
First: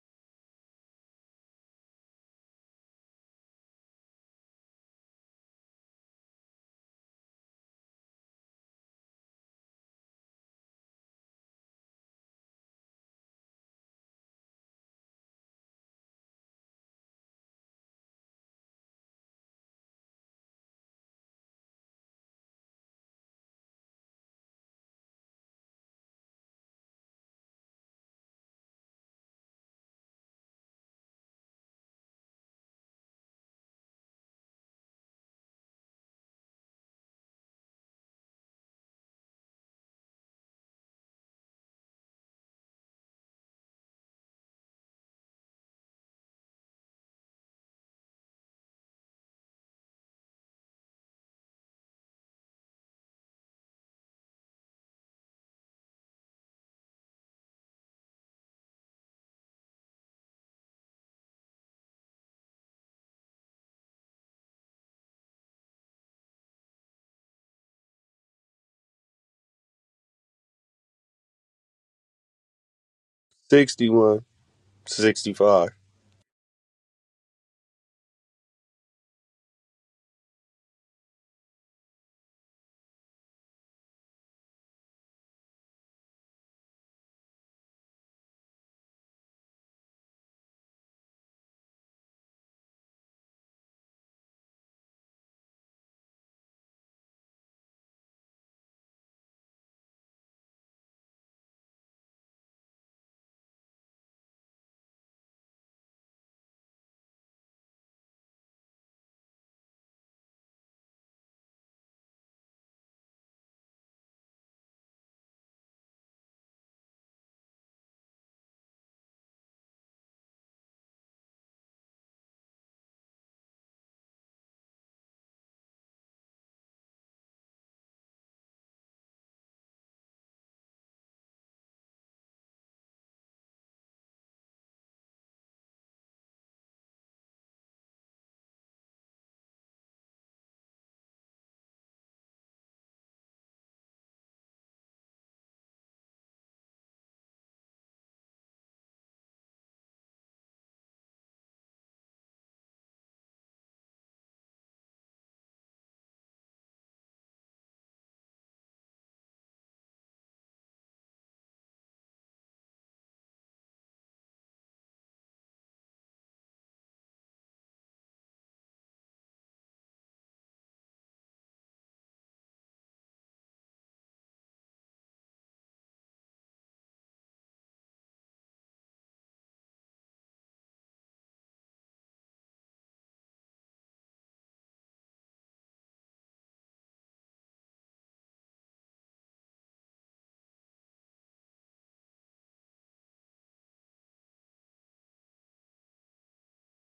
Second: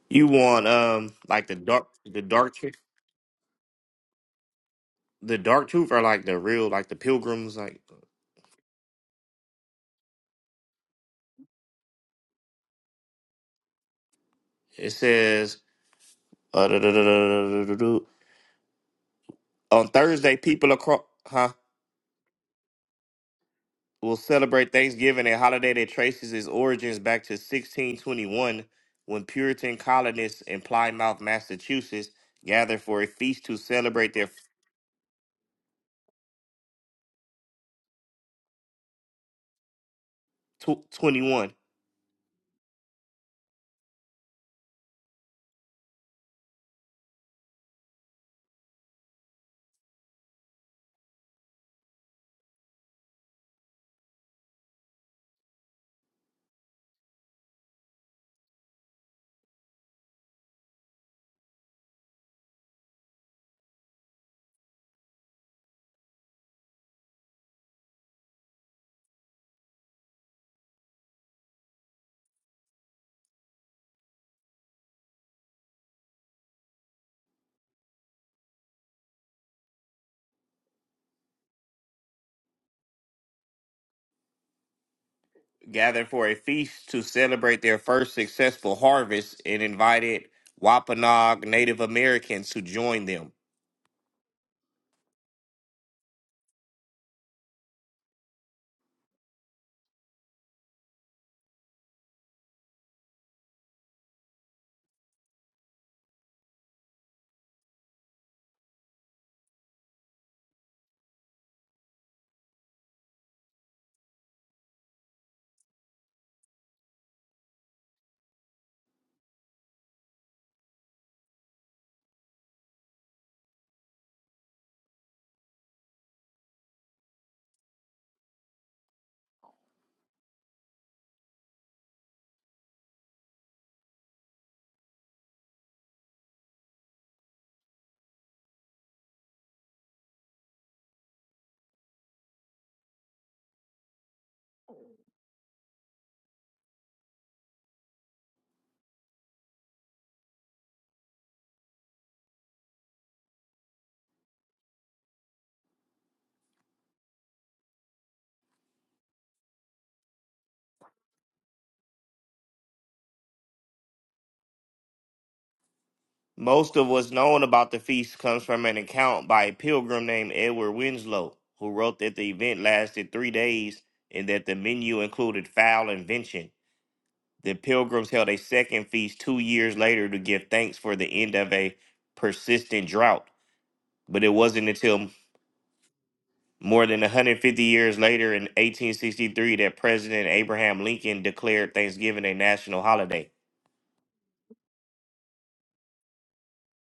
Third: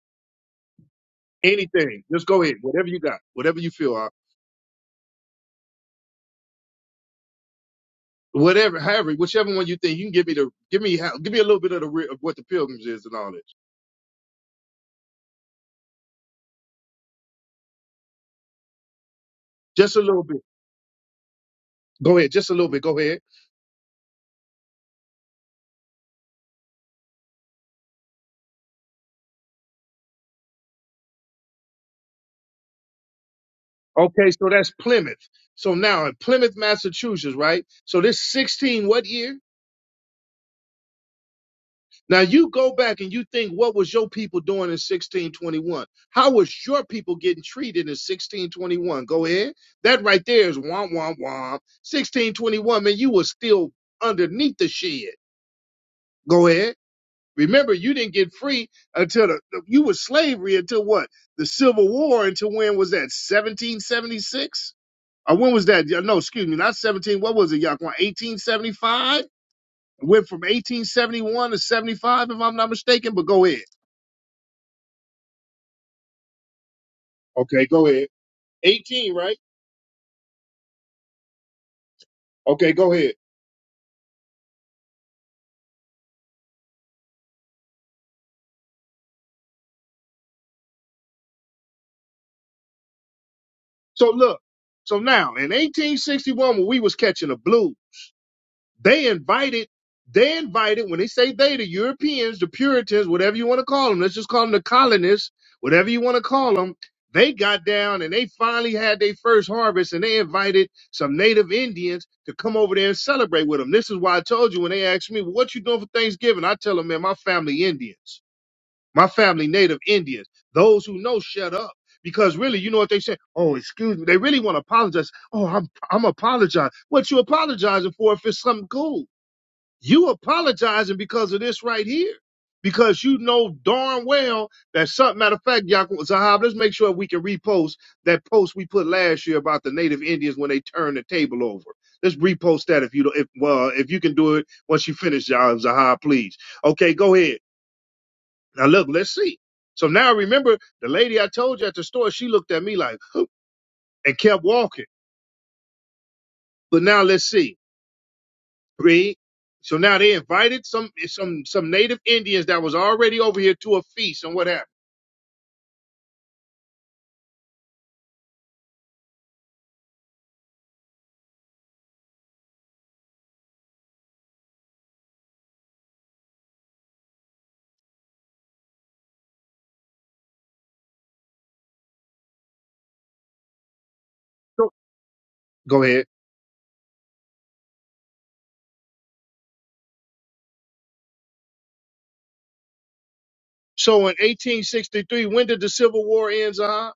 You want um like the dark Anything. the Just go dark ahead. tr- Whatever you got. Whatever you feel. uh, the dark truth are like the real like the pilgrims like Whatever, however, whichever one you think you can give me the give me how- give me a little bit of the re- of what the pilgrims is and all this. it says uh, duh, duh, duh, duh, duh, duh, duh, duh. on Just a little Thursday bit. people across huh Go ahead. Just a little bit. Go ahead. will celebrate Thanksgiving a holiday that traces its origins back to 1621 when Puritan colonists in Plymouth, Massachusetts gathered for a feast to celebrate their Okay, so that's Plymouth. So now in Plymouth, Massachusetts, right? So this 16 what year? tw- 21. Now you go back and you think what was your people doing in 1621? How was your people getting treated in 1621? Go ahead. That right there is womp womp womp. 1621, man, you was still underneath the shed. Go ahead. Remember, you didn't get free until the, you was slavery until what? The Civil War until when was that? 1776? Or when was that? No, excuse me, not 17. What was it, Yaquan? 1875? Went from 1871 to 75, if I'm not mistaken, but go ahead. 61, 65. Okay, go ahead. 18, right? Okay, go ahead. gathered for a feast to celebrate their first successful harvest and invited Wampanoag Native Americans to join them. So look, so now in 1861, when we was catching the blues, they invited, they invited, when they say they, the Europeans, the Puritans, whatever you want to call them, let's just call them the colonists, whatever you want to call them, they got down and they finally had their first harvest and they invited some native Indians to come over there and celebrate with them. This is why I told you when they asked me, well, what you doing for Thanksgiving? I tell them, man, my family Indians. My family, native Indians, those who know, shut up. Because really, you know what they say? Oh, excuse me. They really want to apologize. Oh, I'm I'm apologize. What you apologizing for if it's something cool? You apologizing because of this right here. Because you know darn well that something matter of fact, Yaakov Zahab, let's make sure we can repost that post we put last year about the native Indians when they turned the table over. Let's repost that if you don't if well, if you can do it once you finish, Yaakov Zahab, please. Okay, go ahead. Now look, let's see. So now remember the lady I told you at the store, she looked at me like and kept walking. But now let's see. Read. So now they invited some some some native Indians that was already over here to a feast and what happened? Most of what's known about the feast comes from an account by a pilgrim named Edward Winslow, who wrote that the event lasted three days and that the menu included fowl and venison. The pilgrims held a second feast two years later to give thanks for the end of a persistent drought, but it wasn't So- until Go ahead. More than 150 years later, in 1863, that President Abraham Lincoln declared Thanksgiving a national holiday. So in 1863, when did the Civil War end, Zaha?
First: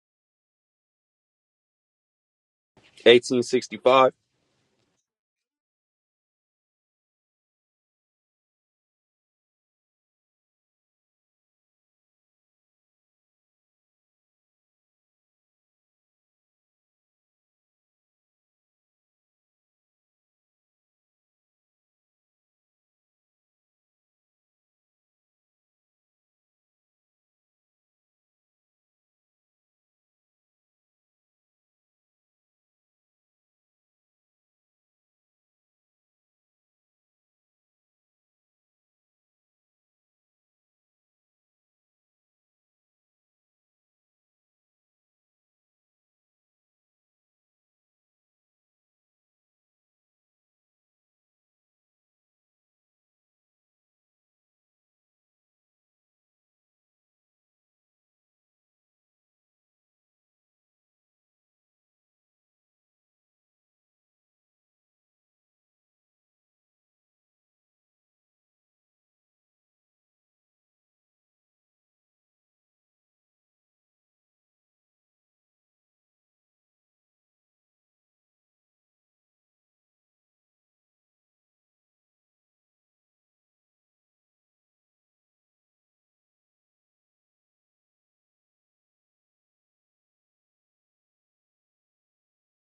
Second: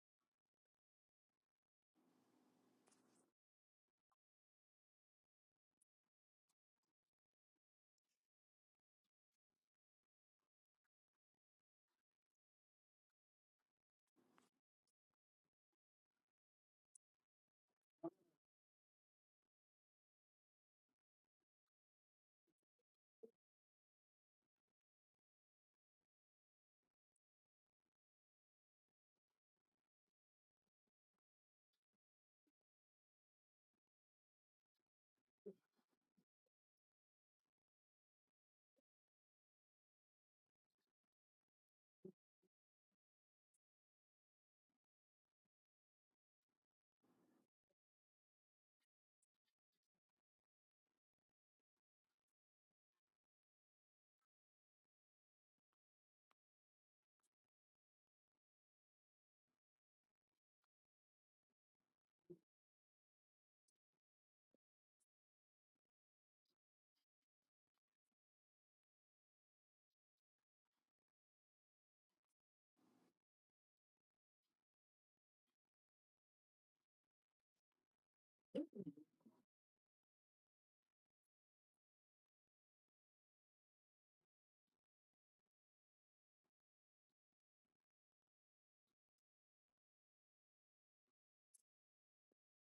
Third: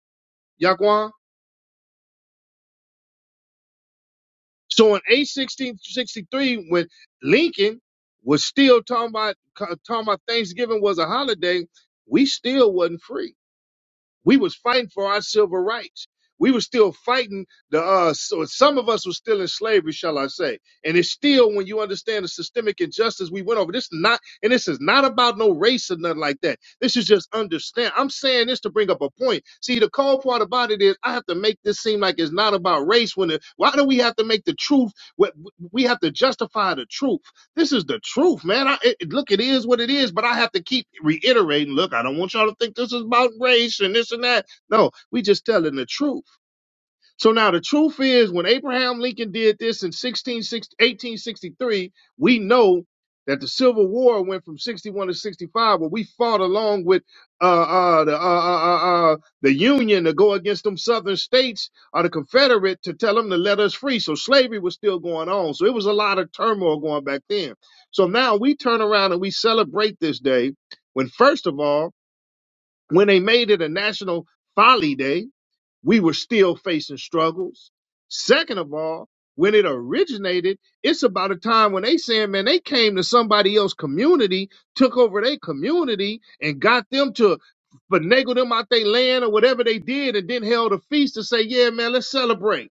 Yaquan? 1865. So in 1863, when Lincoln was still talking about talking about Thanksgiving was a holiday, we still wasn't free we was fighting for our civil rights. We were still fighting the uh so some of us were still in slavery, shall I say. And it's still when you understand the systemic injustice we went over. This not and this is not about no race or nothing like that. This is just understand. I'm saying this to bring up a point. See, the cold part about it is I have to make this seem like it's not about race when it, why do we have to make the truth what we have to justify the truth? This is the truth, man. I, it, look, it is what it is, but I have to keep reiterating. Look, I don't want y'all to think this is about race and this and that. No, we just telling the truth. So now the truth is, when Abraham Lincoln did this in 1863, we know that the Civil War went from 61 to 65, where we fought along with uh, uh, the, uh, uh, uh, uh, the Union to go against them Southern states or the Confederate to tell them to let us free. So slavery was still going on. So it was a lot of turmoil going back then. So now we turn around and we celebrate this day when, first of all, when they made it a national folly day, we were still facing struggles. Second of all, when it originated, it's about a time when they saying, man, they came to somebody else community, took over their community, and got them to finagle them out their land or whatever they did, and then held a feast to say, yeah, man, let's celebrate.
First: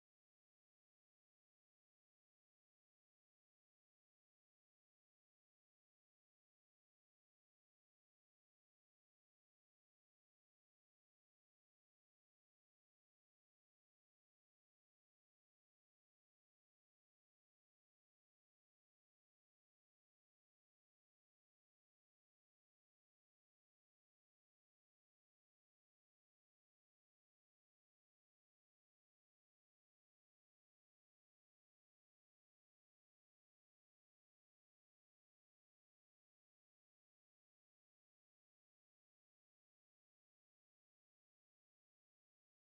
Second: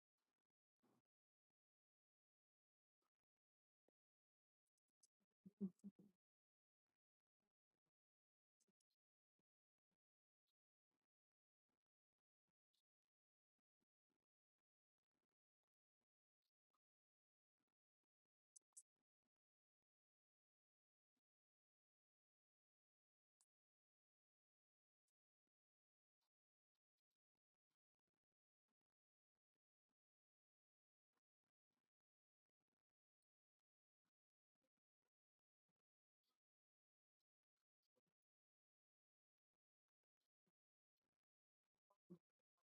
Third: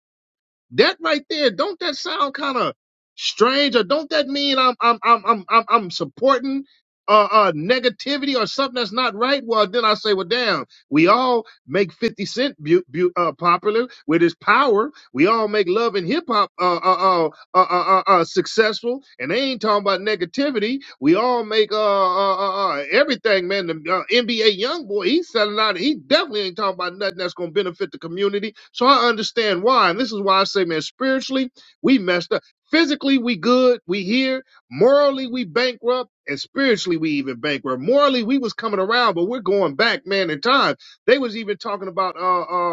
That right there, don't that sound kind of strange, or don't that mean I'm I'm I'm I'm I'm, I'm supporting uh, uh negativity or something that's not right? Well, then I say, well, damn, we all make Fifty Cent bu- bu- uh, popular with his power. We all make love and hip hop uh, uh uh, uh, uh, uh, uh, successful, and they ain't talking about negativity. We all make uh, uh, uh, uh everything, man. The uh, NBA young boy, he's selling out. He definitely ain't talking about nothing that's gonna benefit the community. So I understand why, and this is why I say, man, spiritually we messed up. Physically we good, we here. Morally we bankrupt, and spiritually we even bankrupt. Morally we was coming around, but we're going back, man. In time, they was even talking about uh um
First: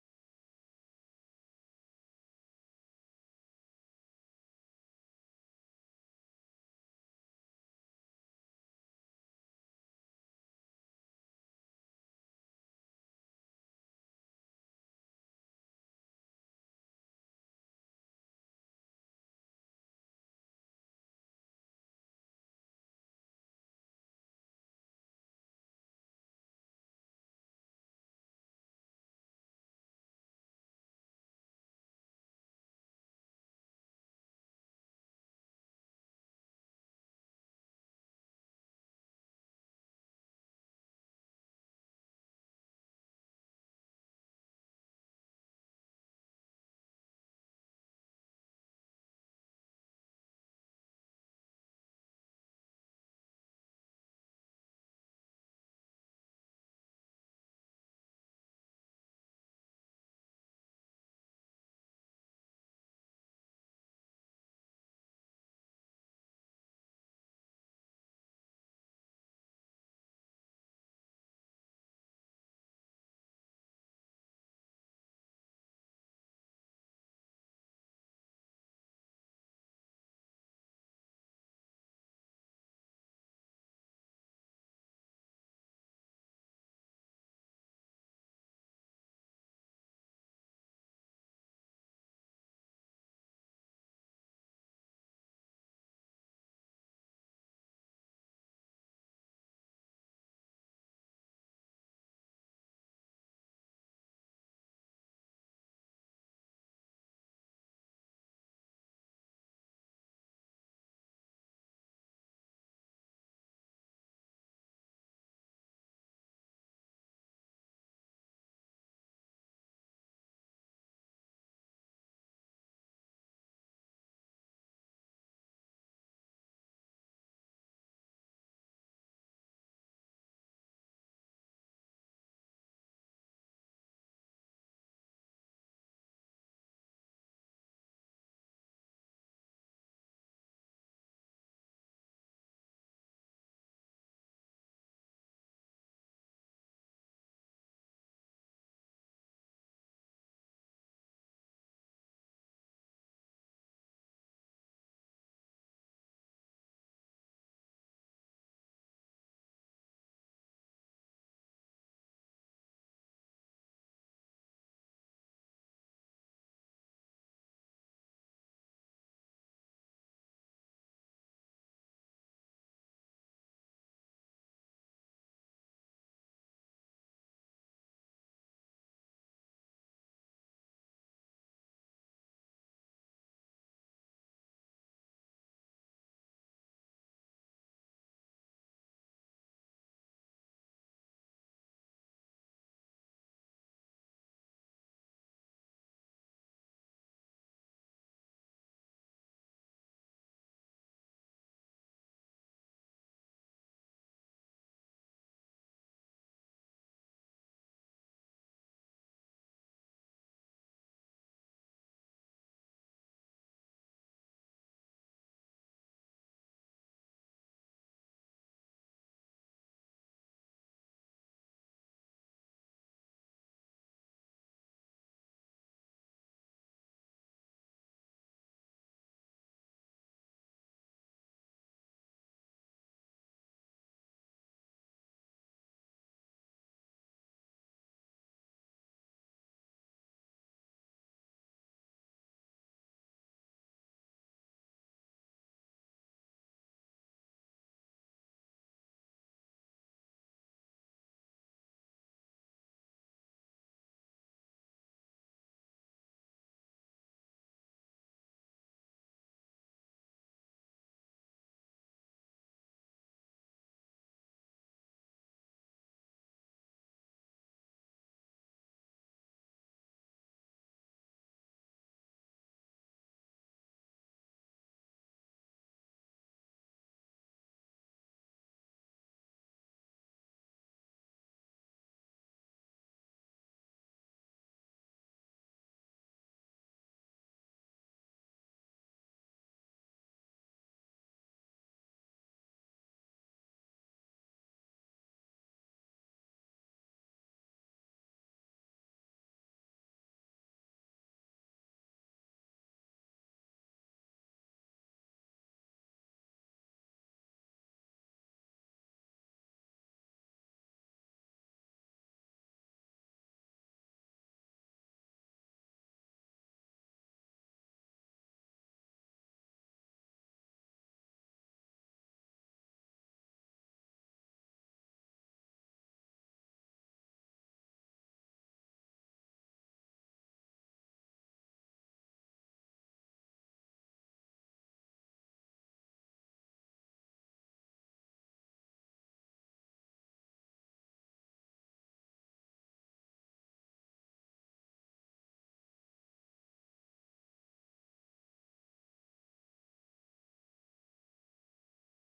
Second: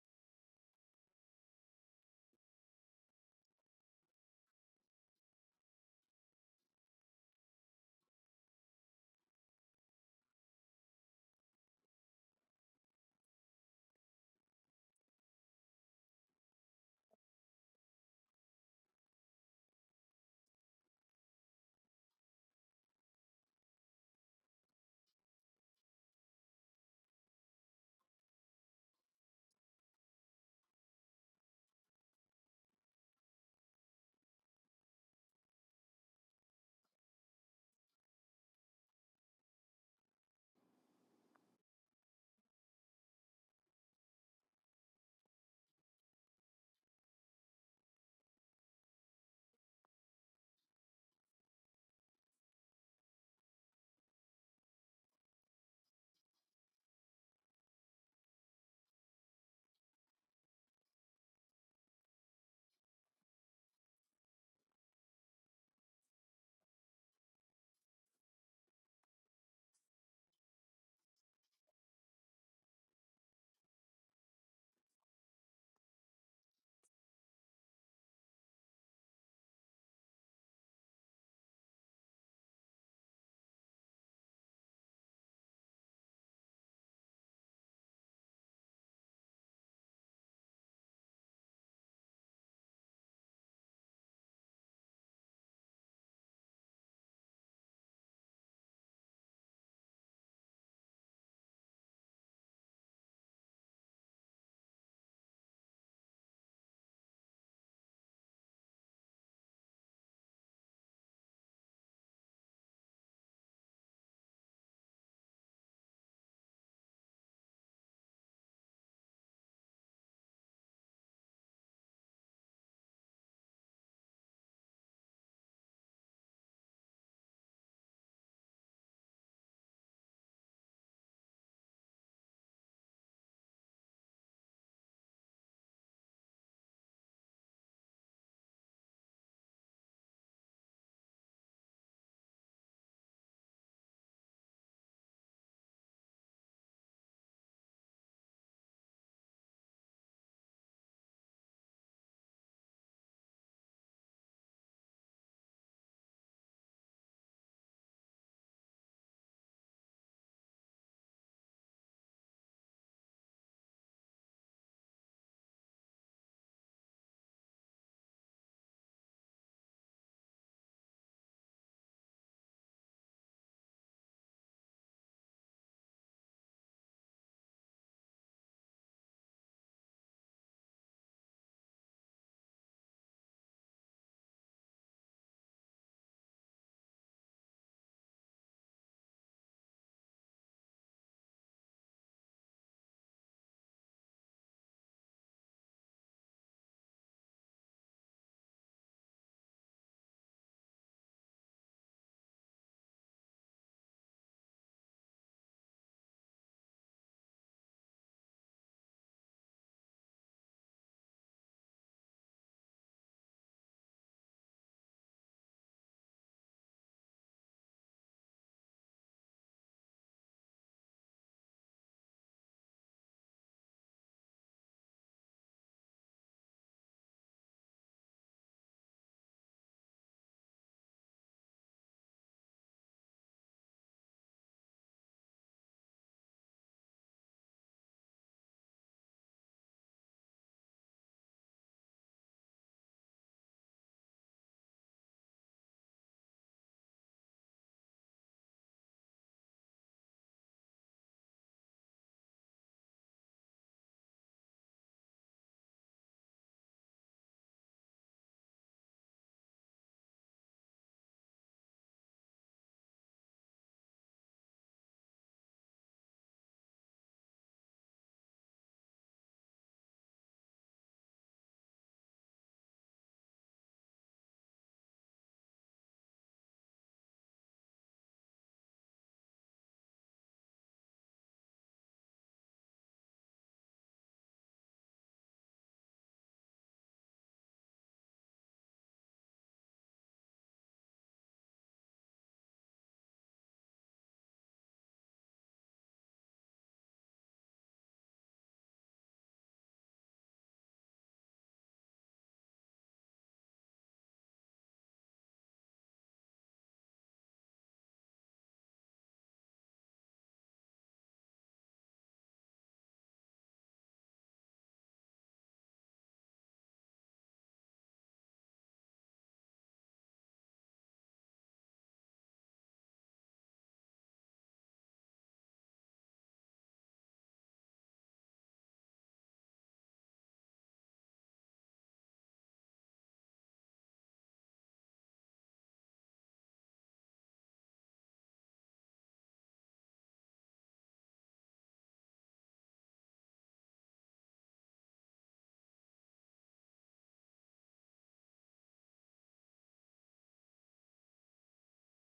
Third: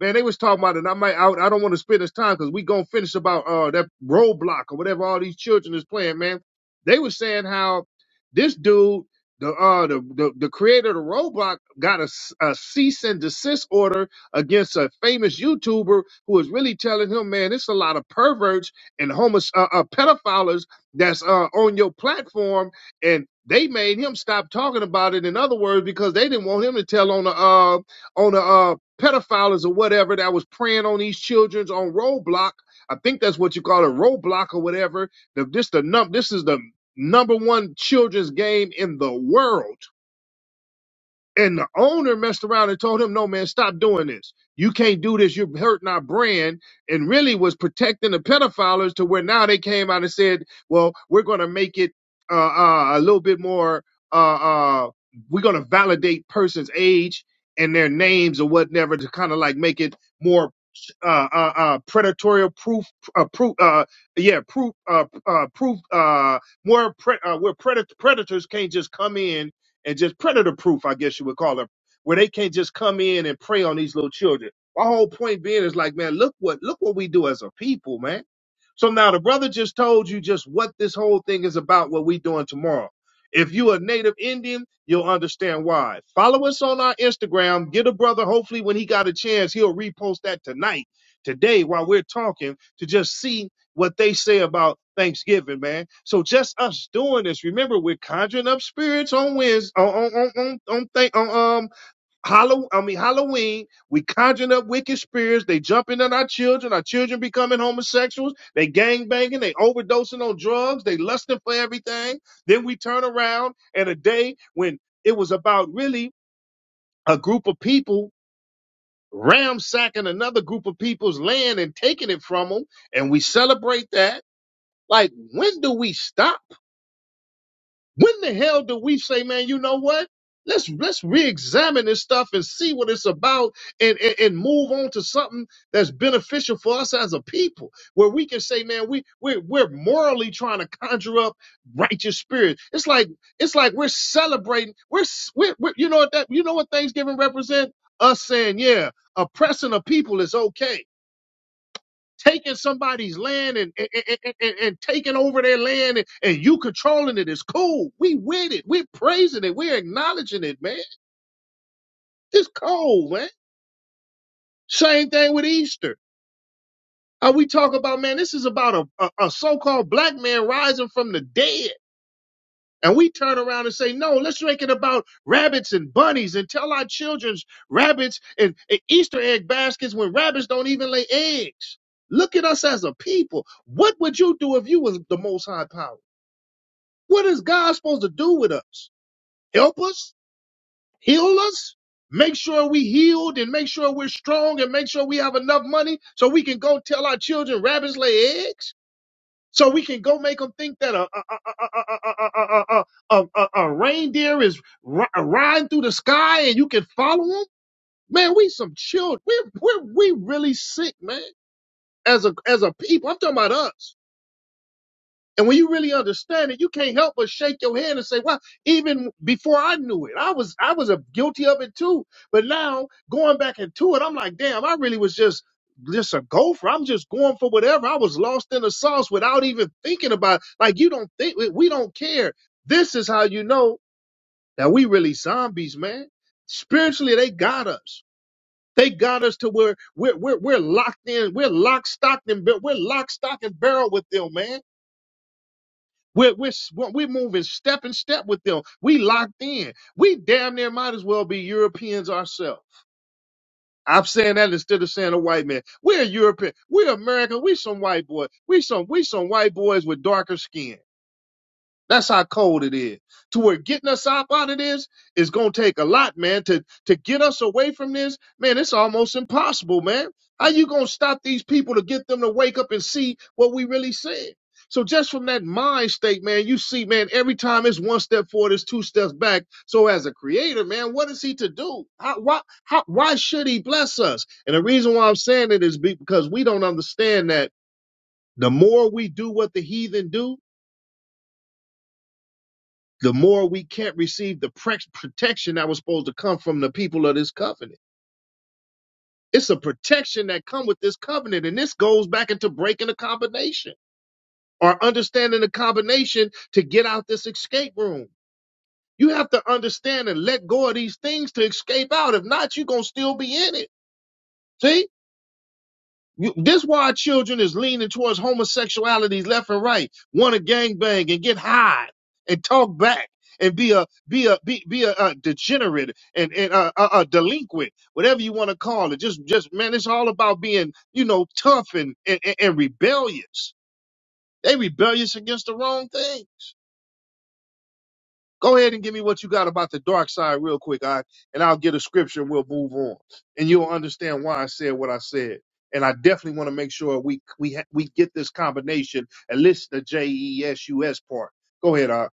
Man, they was talking about it. And I might, out. I, I don't want to spend this time because we gonna finish about uh that roadblock or whatever all these children is playing. Man, they was saying how this dude, the uh the the, the creator of the roadblock, got a, s- a cease and desist order against a famous YouTuber who was really telling him, man, it's a lot of perverts and homos uh, uh, pedophiles that's uh on your platform, and they made him stop talking about it. In other words, because they didn't want him to tell on the uh on the uh, pedophiles or whatever that was preying on these childrens on Roblox. I think that's what you call it, Roblox or whatever. The, this the num this is the number one children's game in the world. And the owner messed around and told him, no, man, stop doing this. You can't do this. You're hurting our brand. And really was protecting the pedophiles to where now they came out and said, well, we're going to make it uh, uh, a little bit more, uh, uh, we're going to validate person's age and their names or whatever to kind of like make it more uh, uh, uh, predatory proof, uh, proof, uh, yeah, proof, uh, uh, proof, uh, more, pre- uh, where pred- predators can't just come in and just predator proof, I guess you would call it, where they can't just come in and prey on these little children. My whole point being is like, man, look what look what we do as a people, man. So now the brother just told you just what this whole thing is about, what we doing tomorrow. If you're a native Indian, you'll understand why. Follow us on our Instagram. Get a brother. Hopefully, when he got a chance, he'll repost that tonight, today, while we're talking, to just see what they say about Thanksgiving, man. So just us doing this, remember we're conjuring up spirits on Wednesday, on on on on, on, th- on um Halloween. I mean Halloween. We conjuring up wicked spirits. They jumping on our children. Our children becoming homosexuals. They gang banging. They overdosing on drugs. They lusting for everything. Then we turn around and a day when it was about really a group of people ramsacking another group of people's land and taking it from them, and we celebrate that like, when do we stop? When the hell do we say, man, you know what? Let's let's re-examine this stuff and see what it's about and, and, and move on to something that's beneficial for us as a people, where we can say, man, we we're we're morally trying to conjure up righteous spirit. It's like it's like we're celebrating, we're, s- we're, we're you know what that you know what Thanksgiving represents? Us saying, yeah, oppressing a people is okay taking somebody's land and, and, and, and- and taking over their land and, and you controlling it is cool. We with it. We're praising it. We're acknowledging it, man. This cold, man. Same thing with Easter. Uh, we talk about, man, this is about a, a, a so-called black man rising from the dead. And we turn around and say, no, let's make it about rabbits and bunnies and tell our children rabbits and, and Easter egg baskets when rabbits don't even lay eggs. Look at us as a people. What would you do if you was the most high power? What is God supposed to do with us? Help us? Heal us? Make sure we healed and make sure we're strong and make sure we have enough money so we can go tell our children rabbits lay eggs? So we can go make them think that a, a, a, a, a, a, a, a, a, a reindeer is ri- riding through the sky and you can follow them? Man, we some children. We're, we're, we really sick, man. As a, as a people, I'm talking about us. And when you really understand it, you can't help but shake your hand and say, "Wow!" even before I knew it, I was I was a guilty of it too." But now going back into it, I'm like, "Damn, I really was just just a gopher. I'm just going for whatever. I was lost in the sauce without even thinking about. It. Like you don't think we we don't care. This is how you know that we really zombies, man. Spiritually, they got us. They got us to where we're we're, we're locked in. We're lock, stocked, and bar- we're lock, stock, and barrel with them, man we're, we're, we're moving step and step with them. We locked in. We damn near might as well be Europeans ourselves. I'm saying that instead of saying a white man. We're European. We're American. We some white boy. We some we some white boys with darker skin. That's how cold it is. To where getting us up out of this is gonna take a lot, man. To to get us away from this, man, it's almost impossible, man. How you gonna stop these people to get them to wake up and see what we really said? So just from that mind state, man, you see, man, every time it's one step forward, it's two steps back. So as a creator, man, what is he to do? How, why, how, why should he bless us? And the reason why I'm saying it is because we don't understand that the more we do what the heathen do, the more we can't receive the pre- protection that was supposed to come from the people of this covenant. It's a protection that come with this covenant, and this goes back into breaking the combination or understanding the combination to get out this escape room. You have to understand and let go of these things to escape out. If not, you're gonna still be in it. See? You, this why children is leaning towards homosexuality left and right, want to gangbang and get high and talk back and be a be a be, be a, uh degenerate and and a, a, a delinquent, whatever you want to call it. Just just man, it's all about being you know tough and and, and and rebellious. They rebellious against the wrong thing. Go ahead and give me what you got about the dark side real quick, I and I'll get a scripture and we'll move on. And you'll understand why I said what I said. And I definitely want to make sure we we ha- we get this combination and listen to J E S U S part. Go ahead, I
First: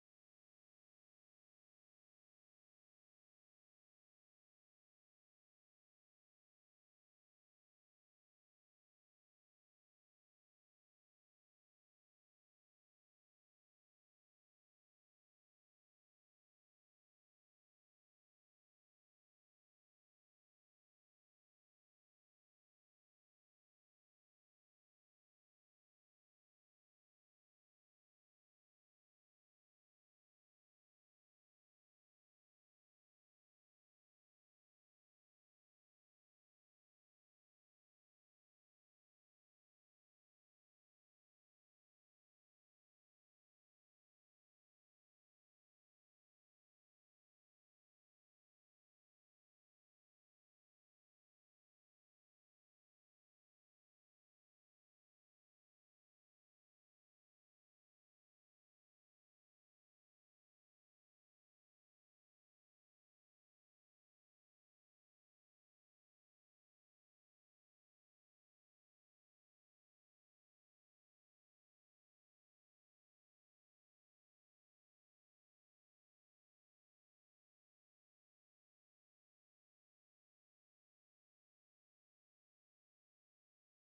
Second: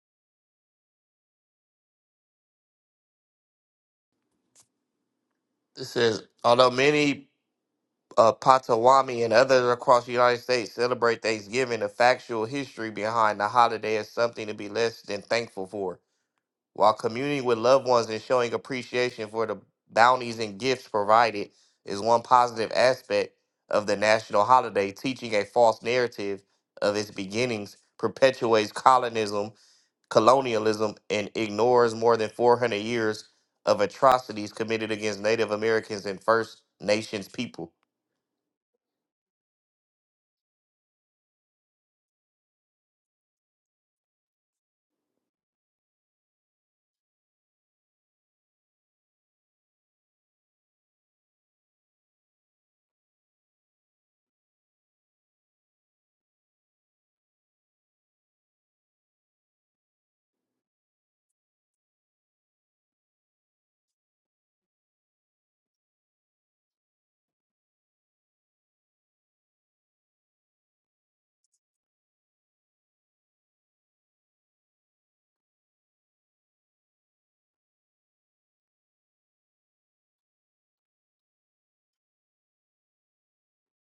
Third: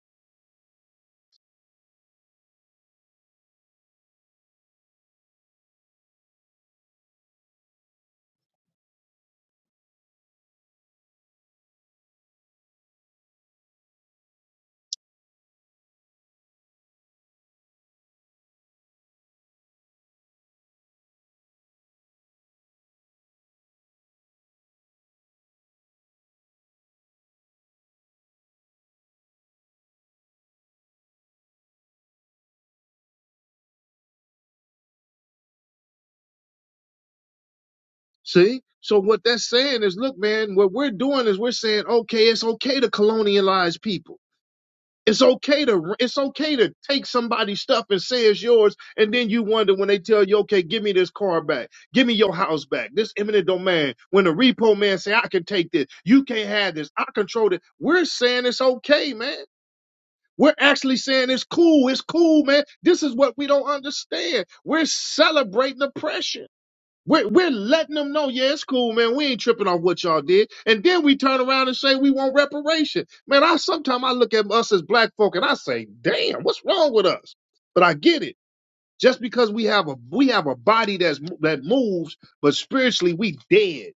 It says, although many uh, Potawatomi and others across the United States celebrate Thanksgiving, the factual history behind the holiday is something to be less than thankful for. While communing with loved ones and showing appreciation for the bounties and gifts provided is one positive aspect of the national holiday, teaching a false narrative of its beginnings perpetuates colonism colonialism and ignores more than 400 years of atrocities committed against Native Americans and First Nations people. see. So what that's saying is, look, man, what we're doing is we're saying, okay, it's okay to colonialize people It's okay to it's okay to take somebody's stuff and say it's yours, and then you wonder when they tell you, okay, give me this car back, give me your house back, this eminent domain. When the repo man say, I can take this, you can't have this, I control it. We're saying it's okay, man. We're actually saying it's cool, it's cool, man. This is what we don't understand. We're celebrating oppression. We're, we're letting them know, yeah, it's cool, man. We ain't tripping off what y'all did. And then we turn around and say we want reparation. Man, I sometimes I look at us as black folk and I say, damn, what's wrong with us? But I get it. Just because we have a we have a body that's that moves, but spiritually we dead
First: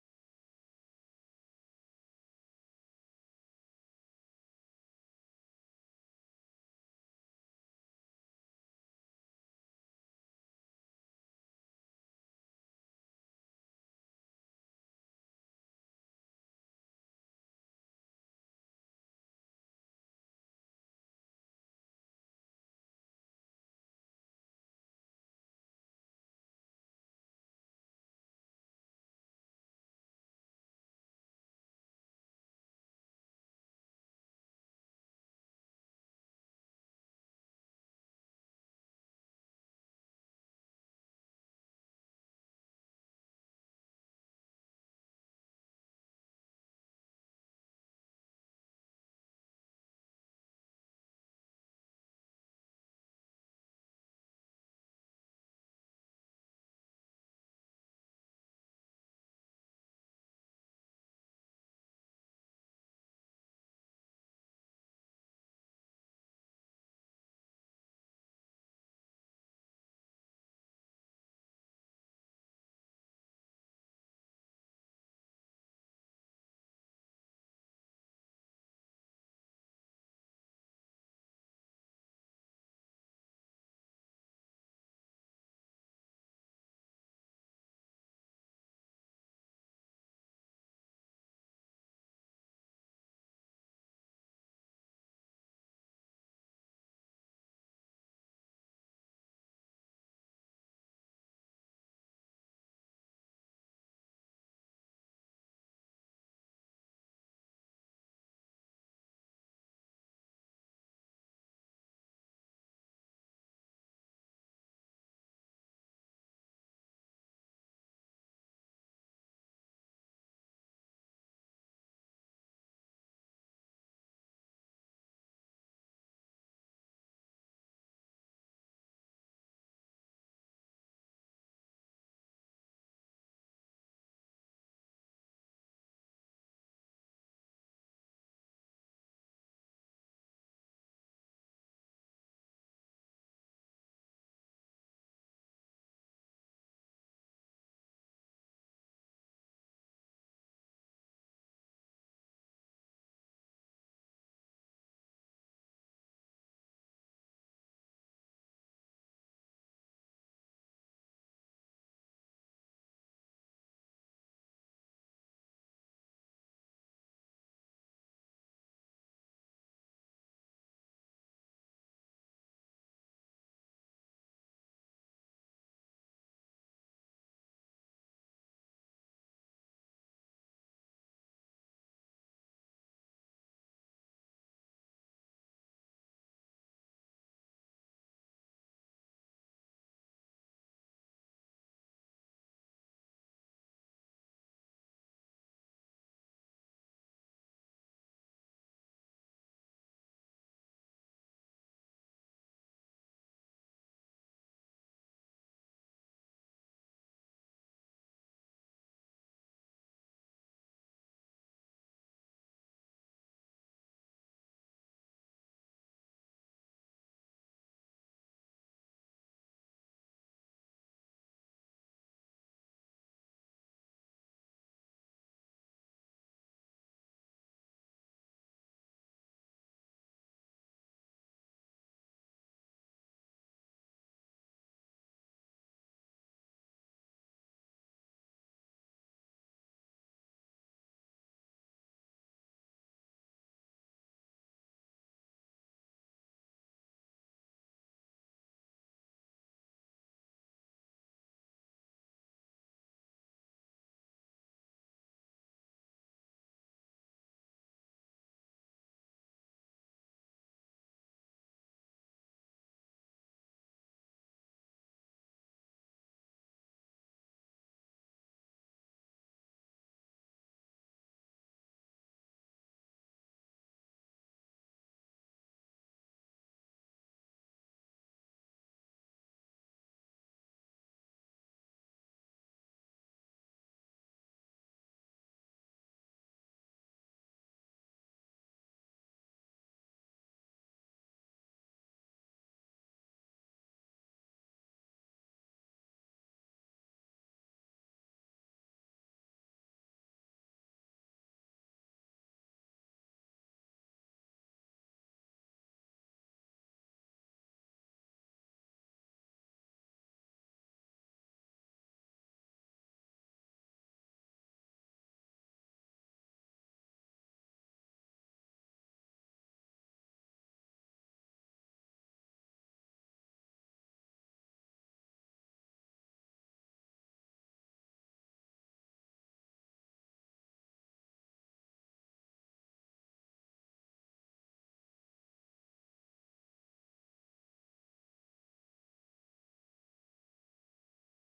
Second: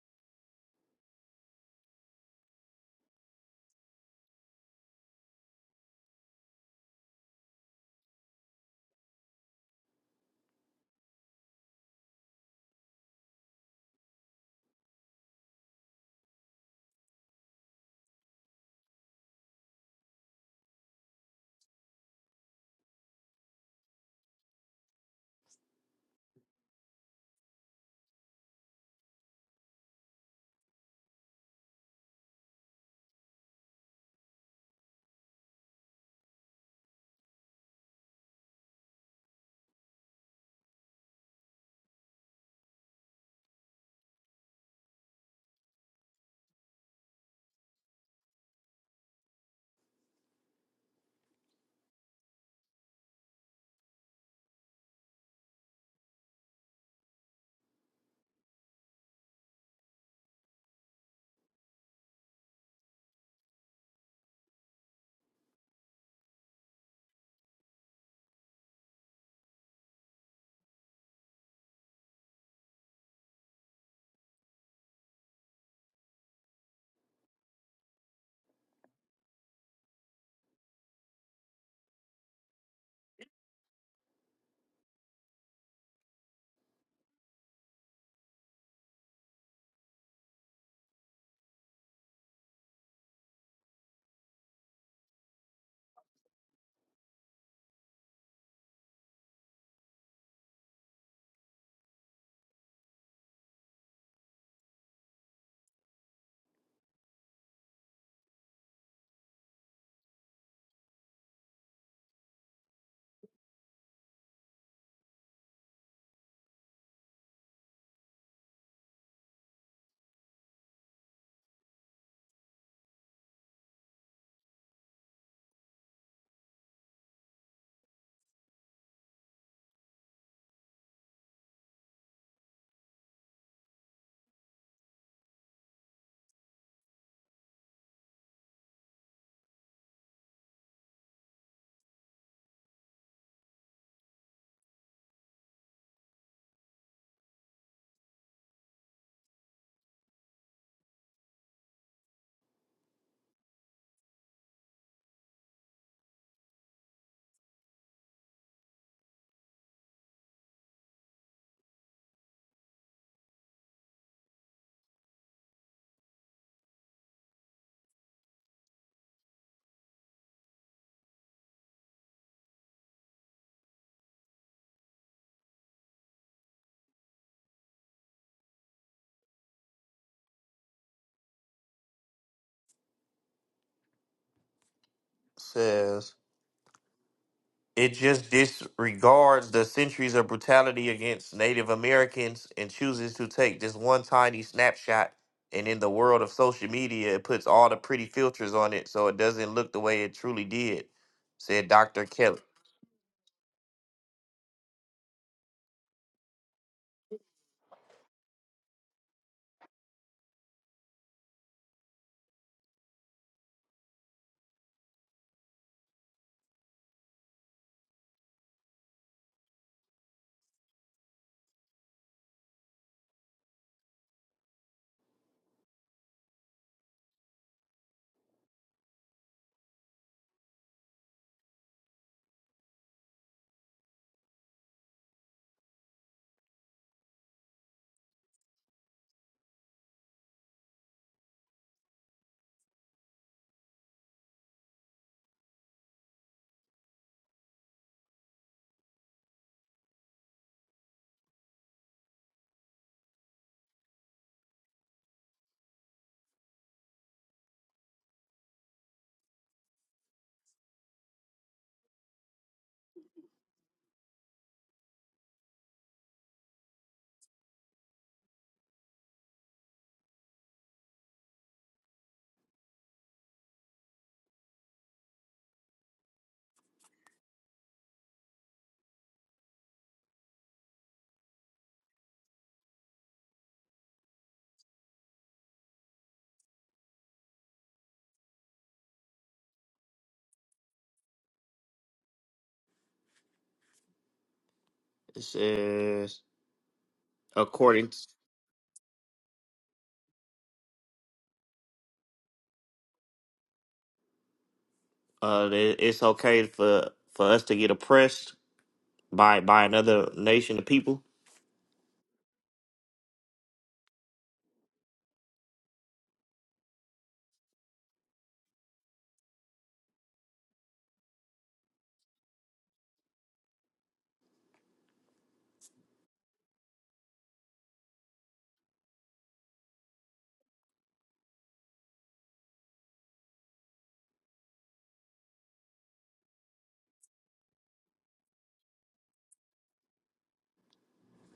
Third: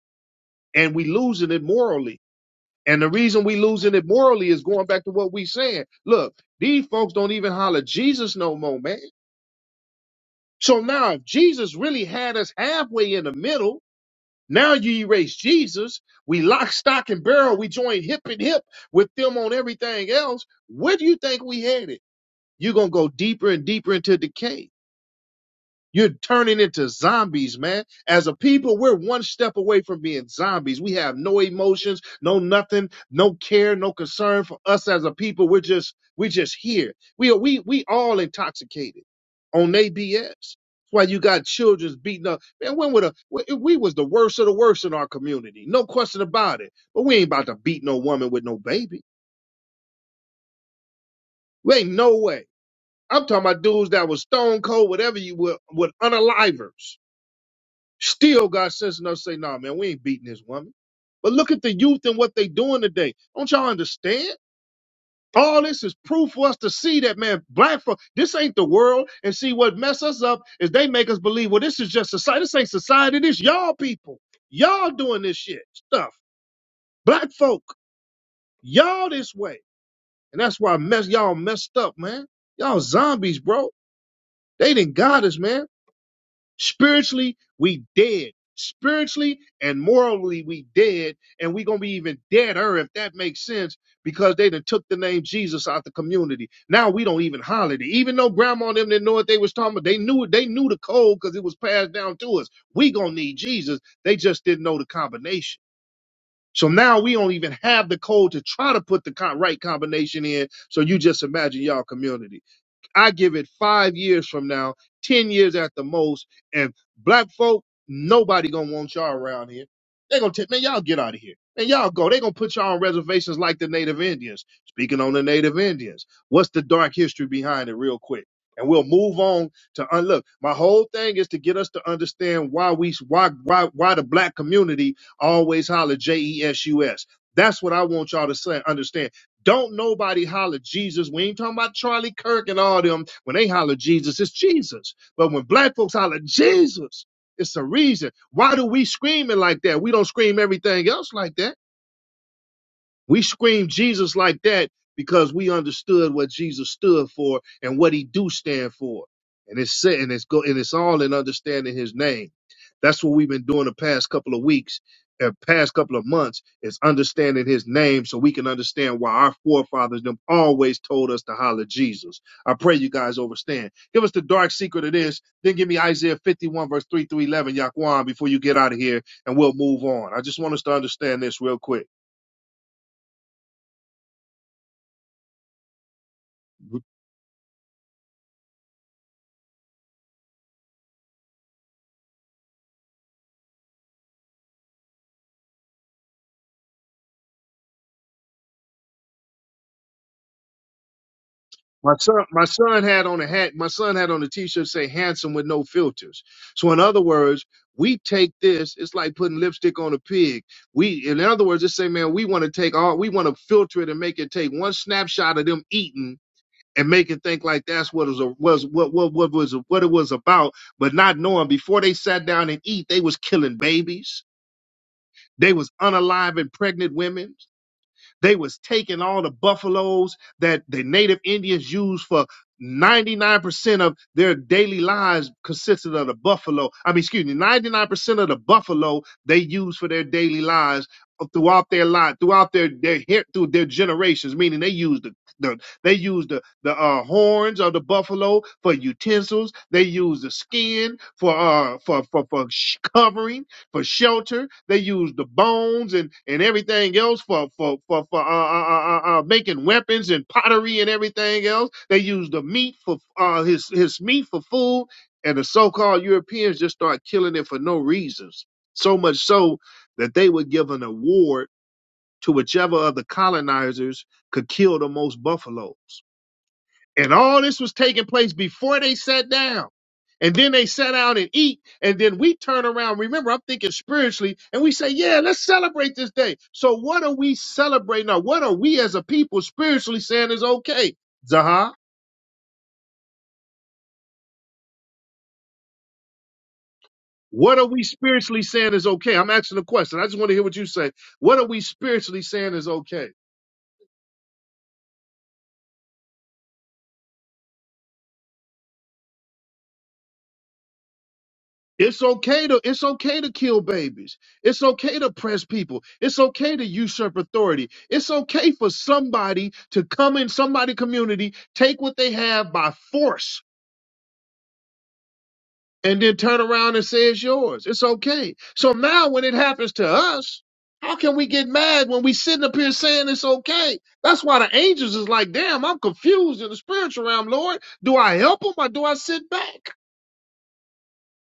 and we losing it morally. And the reason we losing it morally is going back to what we saying. Look, these folks don't even holler Jesus no more, man. So now if Jesus really had us halfway in the middle, Now you erase Jesus. We lock, stock, and barrel. We join hip and hip with them on everything else. Where do you think we headed? You're going to go deeper and deeper into decay. You're turning into zombies, man. As a people, we're one step away from being zombies. We have no emotions, no nothing, no care, no concern for us as a people. We're just, we're just here. We are, we, we all intoxicated on they BS. That's why you got children beating up. Man, when would a, we was the worst of the worst in our community. No question about it. But we ain't about to beat no woman with no baby. We ain't no way. I'm talking about dudes that was stone cold, whatever you were, with unalivers Still, God says enough to say, nah, man, we ain't beating this woman. But look at the youth and what they doing today. Don't y'all understand? All this is proof for us to see that, man, black folk, this ain't the world. And see, what mess us up is they make us believe, well, this is just society. This ain't society. This y'all people. Y'all doing this shit stuff. Black folk, y'all this way. And that's why mess y'all messed up, man. Y'all zombies, bro. They didn't got us, man. Spiritually, we dead. Spiritually and morally, we dead, and we gonna be even deader if that makes sense, because they done took the name Jesus out the community. Now we don't even holler it. Even though grandma and them didn't know what they was talking about, they knew it, they knew the code because it was passed down to us. We gonna need Jesus. They just didn't know the combination. So now we don't even have the code to try to put the co- right combination in. So you just imagine y'all community. I give it five years from now, 10 years at the most. And black folk, nobody gonna want y'all around here. they gonna take, man, y'all get out of here. And y'all go. they gonna put y'all on reservations like the Native Indians. Speaking on the Native Indians, what's the dark history behind it, real quick? And we'll move on to un- look. My whole thing is to get us to understand why we why why why the black community always holler J E S U S. That's what I want y'all to say, understand don't nobody holler Jesus. We ain't talking about Charlie Kirk and all them. When they holler Jesus, it's Jesus. But when black folks holler Jesus, it's a reason. Why do we screaming like that? We don't scream everything else like that. We screamed Jesus like that because we understood what Jesus stood for and what he do stand for. And it's said- and it's go and it's all in understanding his name. That's what we've been doing the past couple of weeks and past couple of months is understanding his name so we can understand why our forefathers them always told us to holler Jesus. I pray you guys understand. Give us the dark secret of this, then give me Isaiah 51 verse 3 through 11, Yaquan, before you get out of here and we'll move on. I just want us to understand this real quick. Says it just disregards the centuries of brutality against Native Americans and chooses to take this one tiny snapshot. And in the world of social media, it puts all the pretty filters on it so it doesn't look the way it truly did, said My Dr. son, Kelly. my son had on a hat. My son had on a T-shirt say "handsome with no filters." So, in other words, we take this. It's like putting lipstick on a pig. We, in other words, just say, man, we want to take all. We want to filter it and make it take one snapshot of them eating and make it think like that's what it was a, was what what what was what it was about. But not knowing before they sat down and eat, they was killing babies. They was unalive and pregnant women. They was taking all the buffaloes that the native Indians used for 99% of their daily lives consisted of the buffalo. I mean, excuse me, 99% of the buffalo they used for their daily lives throughout their life, throughout their their hair, through their generations. Meaning they used the, the they used the the uh, horns of the buffalo for utensils. They used the skin for uh for for for sh- covering for shelter. They used the bones and, and everything else for for for, for uh, uh, uh, uh, uh, making weapons and pottery and everything else. They used the meat for uh, his his meat for food, and the so-called Europeans just start killing it for no reasons. So much so that they would give an award to whichever of the colonizers could kill the most buffaloes. And all this was taking place before they sat down. And then they sat down and eat. And then we turn around. Remember, I'm thinking spiritually. And we say, yeah, let's celebrate this day. So what are we celebrating? Or what are we as a people spiritually saying is okay? Zaha, It says, what are we according to spiritually saying is okay? I'm asking a question. I just want to hear what you say. What are we spiritually saying is okay? uh, that it's okay for, for us to get oppressed by by another nation of people, It's okay to it's okay to kill babies. It's okay to press people. It's okay to usurp authority. It's okay for somebody to come in somebody community, take what they have by force, and then turn around and say it's yours. It's okay. So now when it happens to us, how can we get mad when we sitting up here saying it's okay? That's why the angels is like, damn, I'm confused in the spiritual realm, Lord. Do I help them or do I sit back?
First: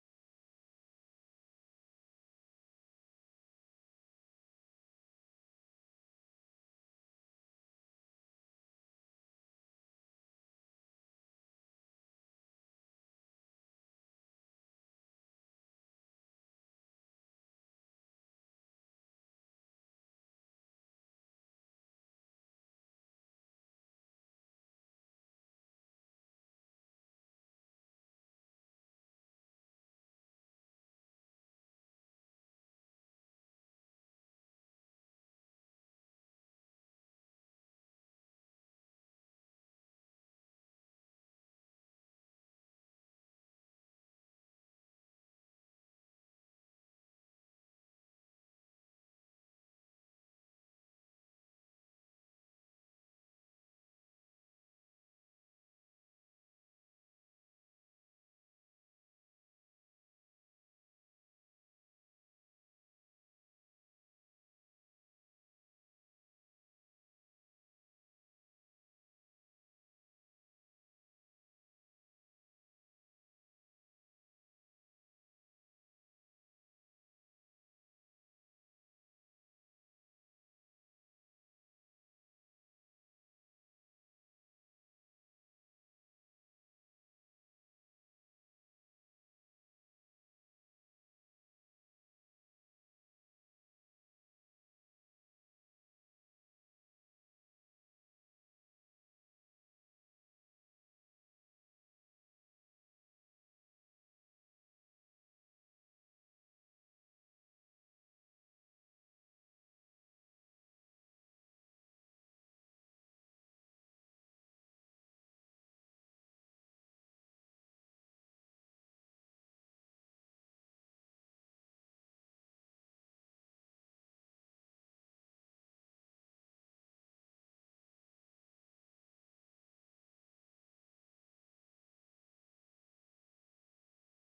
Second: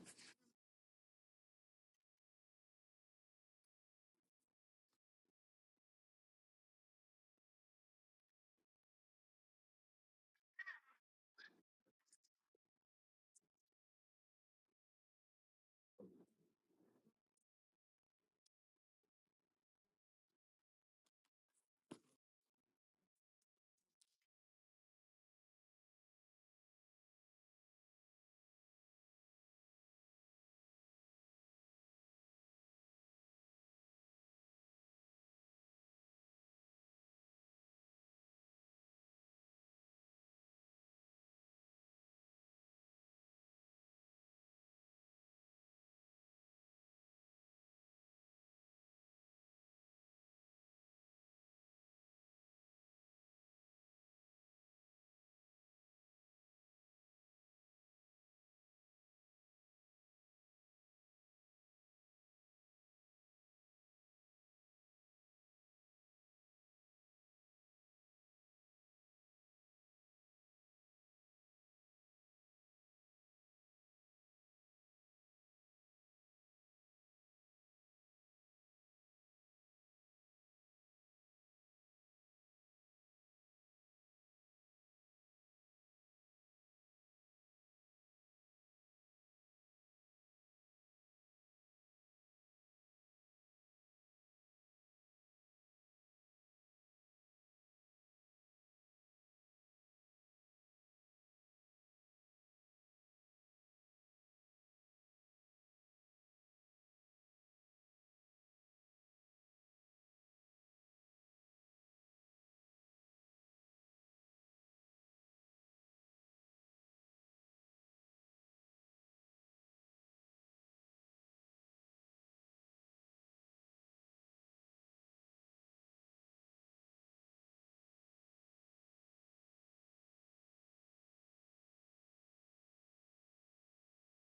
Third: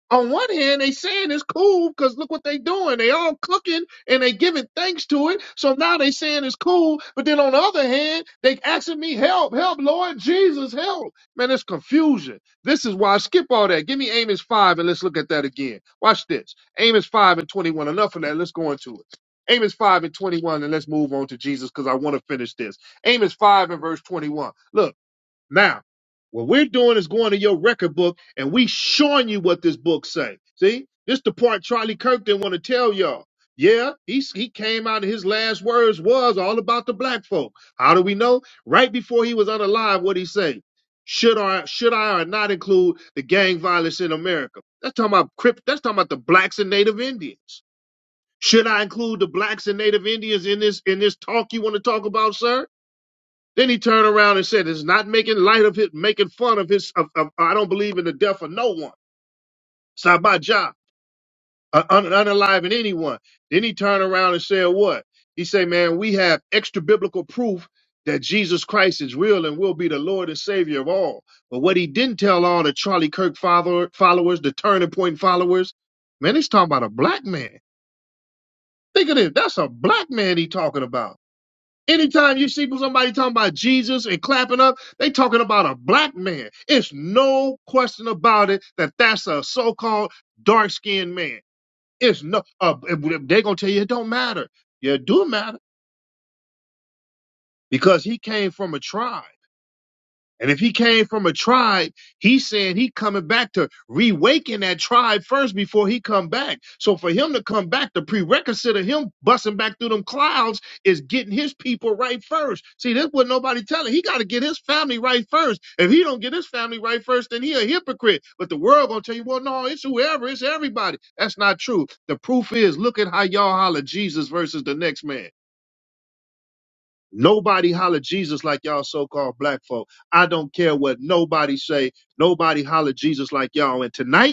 on one hand, they saying it's cool because look what they doing. They all cooking and they giving thanks to it. So now they saying it's cool. But then on the other hand, they asking me help, help, Lord Jesus, help. Man, it's confusion. This is why I skip all that. Give me Amos 5 and let's look at that again. Watch this. Amos 5 and 21. Enough of that. Let's go into it. Amos 5 and 21 and let's move on to Jesus because I want to finish this. Amos 5 and verse 21. Look. Now, what we're doing is going to your record book and we showing you what this book say. See, this the part Charlie Kirk didn't want to tell y'all. Yeah, he he came out and his last words was all about the black folk. How do we know? Right before he was unalive, what he say? Should I should I or not include the gang violence in America? That's talking about Crip, that's talking about the blacks and Native Indians. Should I include the blacks and Native Indians in this in this talk you want to talk about, sir? Then he turned around and said, "It's not making light of it, making fun of his. Of, of, I don't believe in the death of no one. It's not my job, uh, un, unaliving anyone." Then he turned around and said, "What?" He said, "Man, we have extra biblical proof that Jesus Christ is real and will be the Lord and Savior of all." But what he didn't tell all the Charlie Kirk follower, followers, the Turning Point followers, man, he's talking about a black man. Think of this. That's a black man he talking about Anytime you see somebody talking about Jesus and clapping up, they talking about a black man. It's no question about it that that's a so-called dark-skinned man. It's no, uh, they're gonna tell you it don't matter. Yeah, it do matter because he came from a tribe. And if he came from a tribe, he's saying he coming back to reawaken that tribe first before he come back. So for him to come back, the prerequisite of him busting back through them clouds is getting his people right first. See, that's what nobody telling. He got to get his family right first. If he don't get his family right first, then he a hypocrite. But the world gonna tell you, well, no, it's whoever, it's everybody. That's not true. The proof is, look at how y'all holler Jesus versus the next man. Nobody holler Jesus like y'all so-called black folk. I don't care what nobody say. Nobody holler Jesus like y'all. And tonight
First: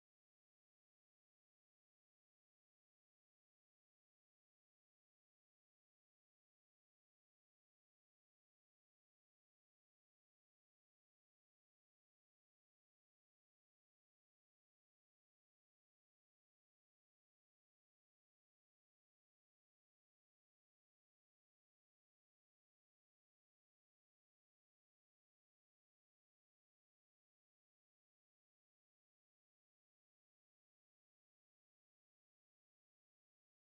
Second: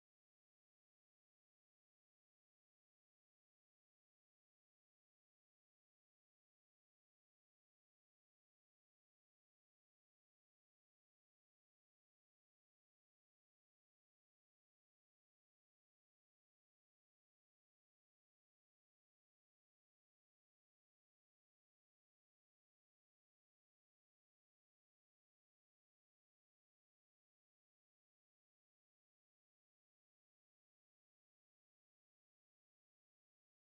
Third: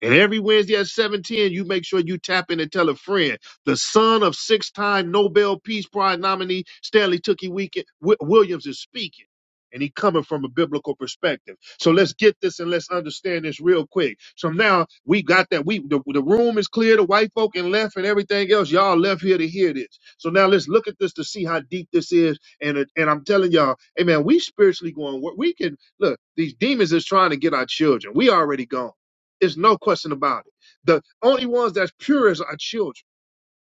and every Wednesday at 710, you make sure you tap in and tell a friend. The son of six-time Nobel Peace Prize nominee Stanley Tookie Weekend, Wi- Williams is speaking. And he coming from a biblical perspective. So let's get this and let's understand this real quick. So now we got that. We the, the room is clear, the white folk and left and everything else. Y'all left here to hear this. So now let's look at this to see how deep this is. And it- and I'm telling y'all, hey man, we spiritually going. where- We can look. These demons is trying to get our children. We already gone. There's no question about it. The only ones that's purest are children.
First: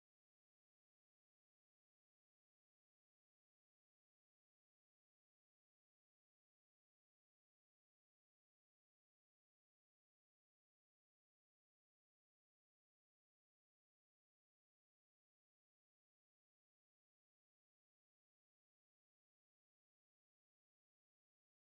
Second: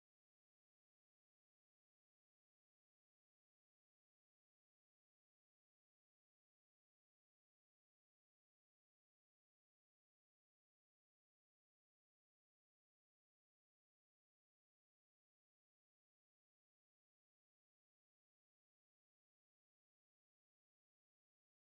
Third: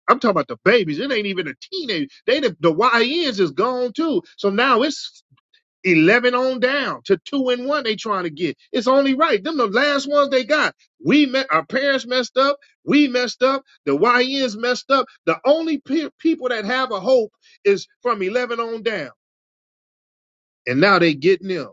I'm talking about the babies. It ain't even a teenager. They the, the YNs is gone too. So now it's eleven on down to two and one. They trying to get. It's only right. Them the last ones they got. We met our parents messed up. We messed up. The YNs messed up. The only pe- people that have a hope is from eleven on down. And now they getting them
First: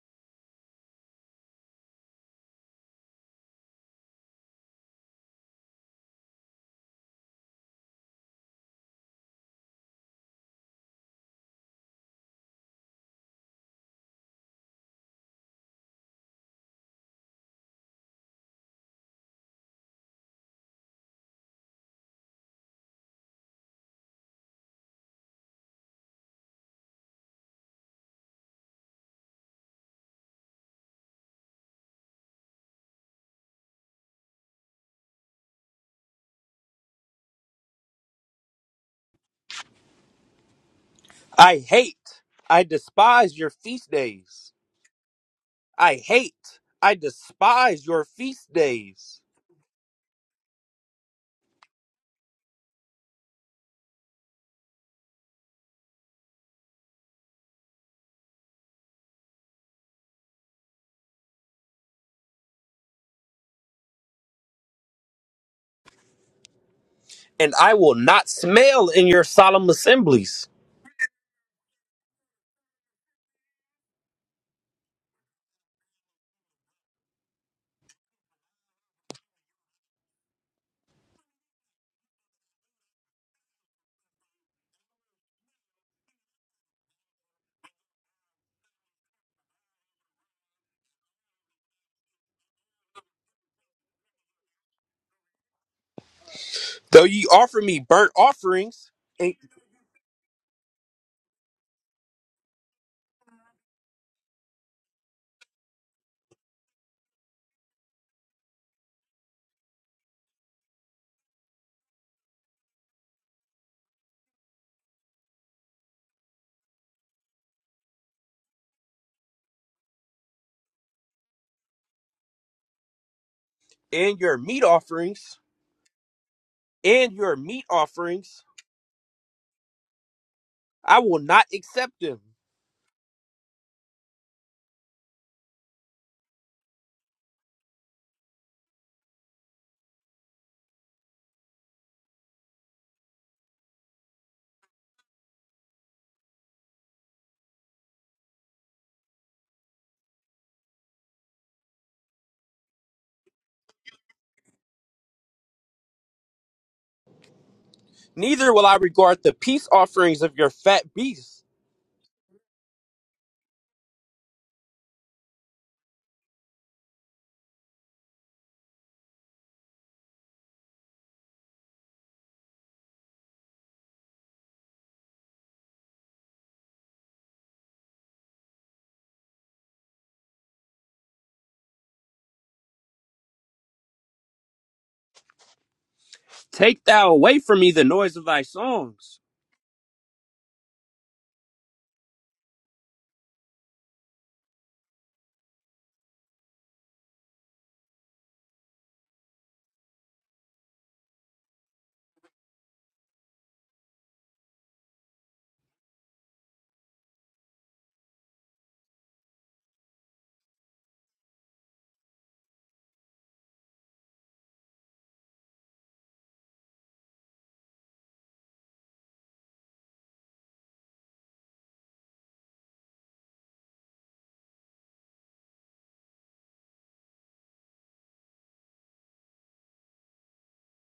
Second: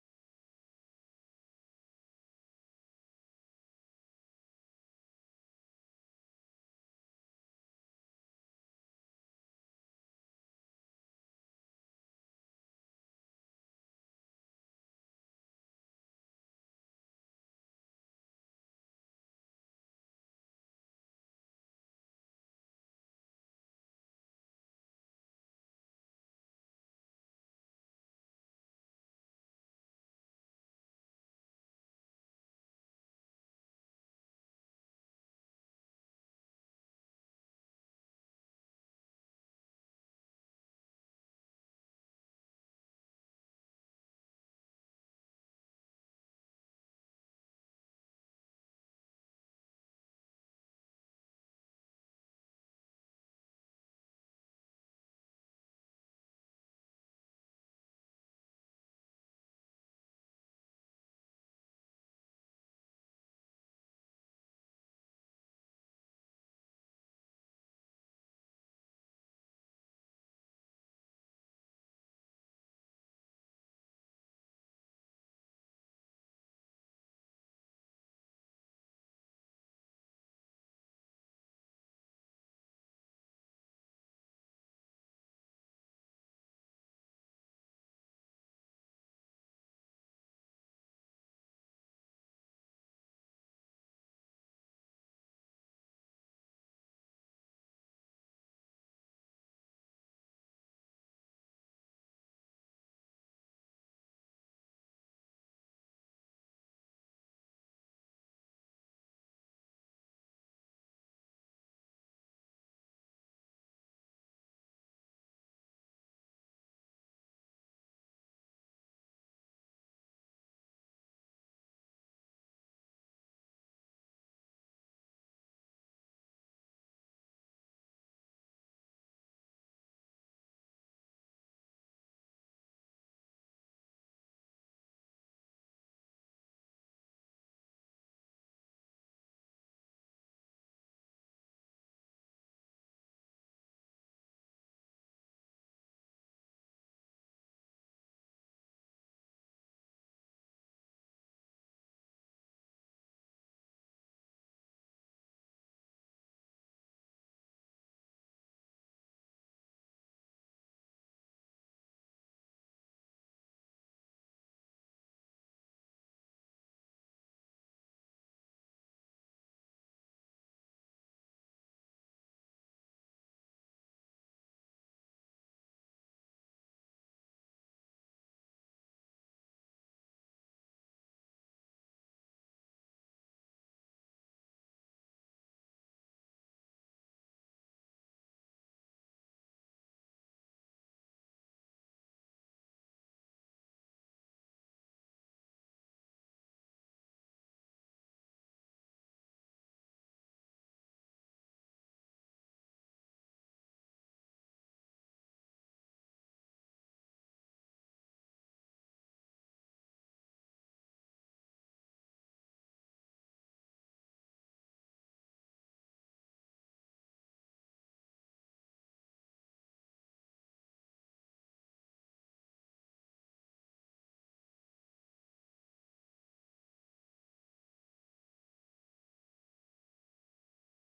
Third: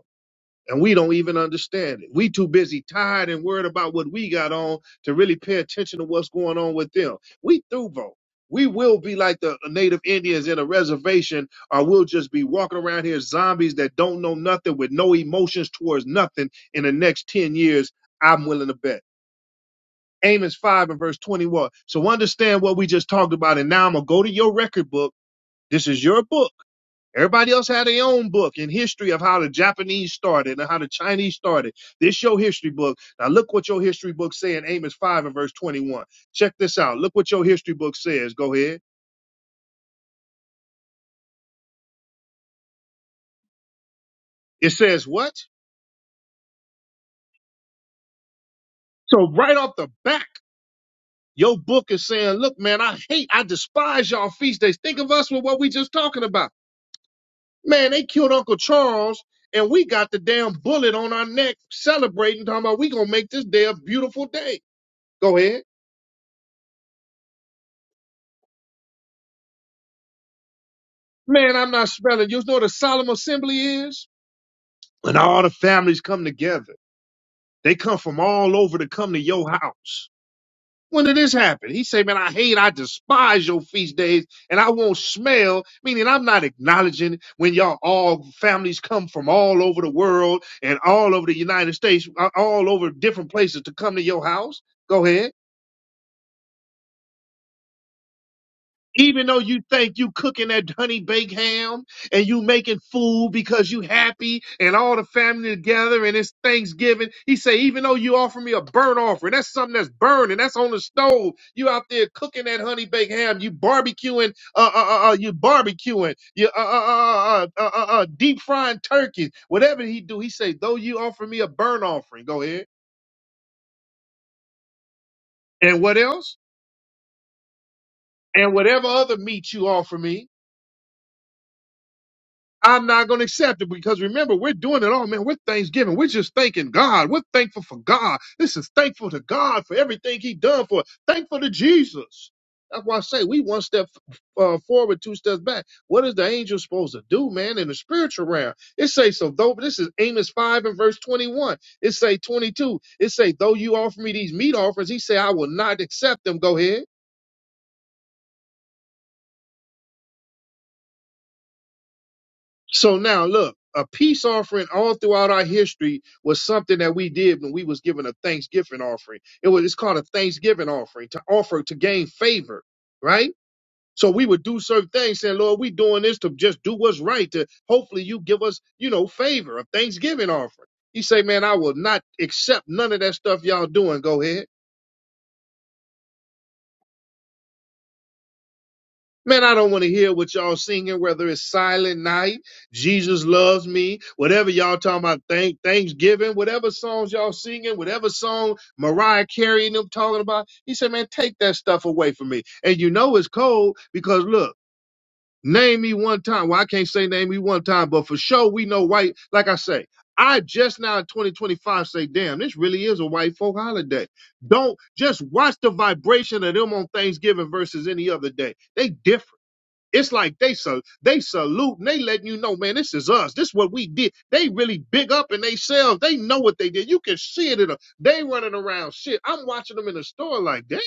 and we don't even understand it. We too busy, tired and worried about what we got on to really pay attention to what's going on with them. We through, bro. We will be like the native Indians in a reservation, or we'll just be walking around here zombies that don't know nothing with no emotions towards nothing in the next 10 years. I'm willing to bet. Amos 5 and verse 21. So understand what we just talked about. And now I'm going to go to your record book. This is your book Everybody else had their own book and history of how the Japanese started and how the Chinese started. This your history book. Now look what your history book say in Amos 5 and verse 21. Check this out. Look what your history book says. Go ahead. I hate, I despise your feast days. It says what? I hate, I despise your feast days. So right off the back, your book is saying, look, man, I hate, I despise y'all feast days. Think of us with what we just talking about. Man, they killed Uncle Charles and we got the damn bullet on our neck celebrating, talking about we gonna make this day a beautiful day. Go ahead. And I will not smell in your solemn assemblies. Man, I'm not spelling. You know what a solemn assembly is? When all the families come together. They come from all over to come to your house. When did this happen? He say, man, I hate, I despise your feast days, and I won't smell, meaning I'm not acknowledging when y'all all families come from all over the world and all over the United States, uh, all over different places to come to your house. Go ahead. Though ye offer me burnt offerings even and, though you think you cooking that honey baked ham and you making food because you happy and all the family together and it's Thanksgiving, he say, even though you offer me a burnt offering, that's something that's burning, that's on the stove. You out there cooking that honey baked ham, you barbecuing, uh, uh, uh, uh, you barbecuing, you uh, uh, uh, uh, uh, uh, uh, deep frying turkey, whatever he do, he say, though you offer me a burnt offering, go ahead. and your meat offerings, And what else? and your meat offerings, And whatever other meat you offer me, I will not accept them. I'm not going to accept it because remember, we're doing it all, man. We're Thanksgiving. We're just thanking God. We're thankful for God. This is thankful to God for everything He done for us. Thankful to Jesus. That's why I say we one step uh, forward, two steps back. What is the angel supposed to do, man, in the spiritual realm? It say so. Though this is Amos five and verse twenty one. It say twenty two. It say though you offer me these meat offerings, he say I will not accept them. Go ahead. Neither will I regard the peace offerings of your fat beasts. So now look, a peace offering all throughout our history was something that we did when we was given a thanksgiving offering. It was it's called a thanksgiving offering to offer to gain favor, right? So we would do certain things saying, Lord, we doing this to just do what's right to hopefully you give us, you know, favor, a thanksgiving offering. He say, man, I will not accept none of that stuff y'all doing. Go ahead. Take thou away from me the noise of thy songs. Man, I don't want to hear what y'all singing, whether it's Silent Night, Jesus Loves Me, whatever y'all talking about, thank Thanksgiving, whatever songs y'all singing, whatever song Mariah Carey and them talking about. He said, man, take that stuff away from me. And you know it's cold because look, name me one time. Well, I can't say name me one time, but for sure we know white. Like I say, I just now in 2025 say, damn, this really is a white folk holiday. Don't just watch the vibration of them on Thanksgiving versus any other day. They different. It's like they so they salute and they letting you know, man, this is us. This is what we did. They really big up in themselves. They know what they did. You can see it in them. They running around shit. I'm watching them in the store like, damn,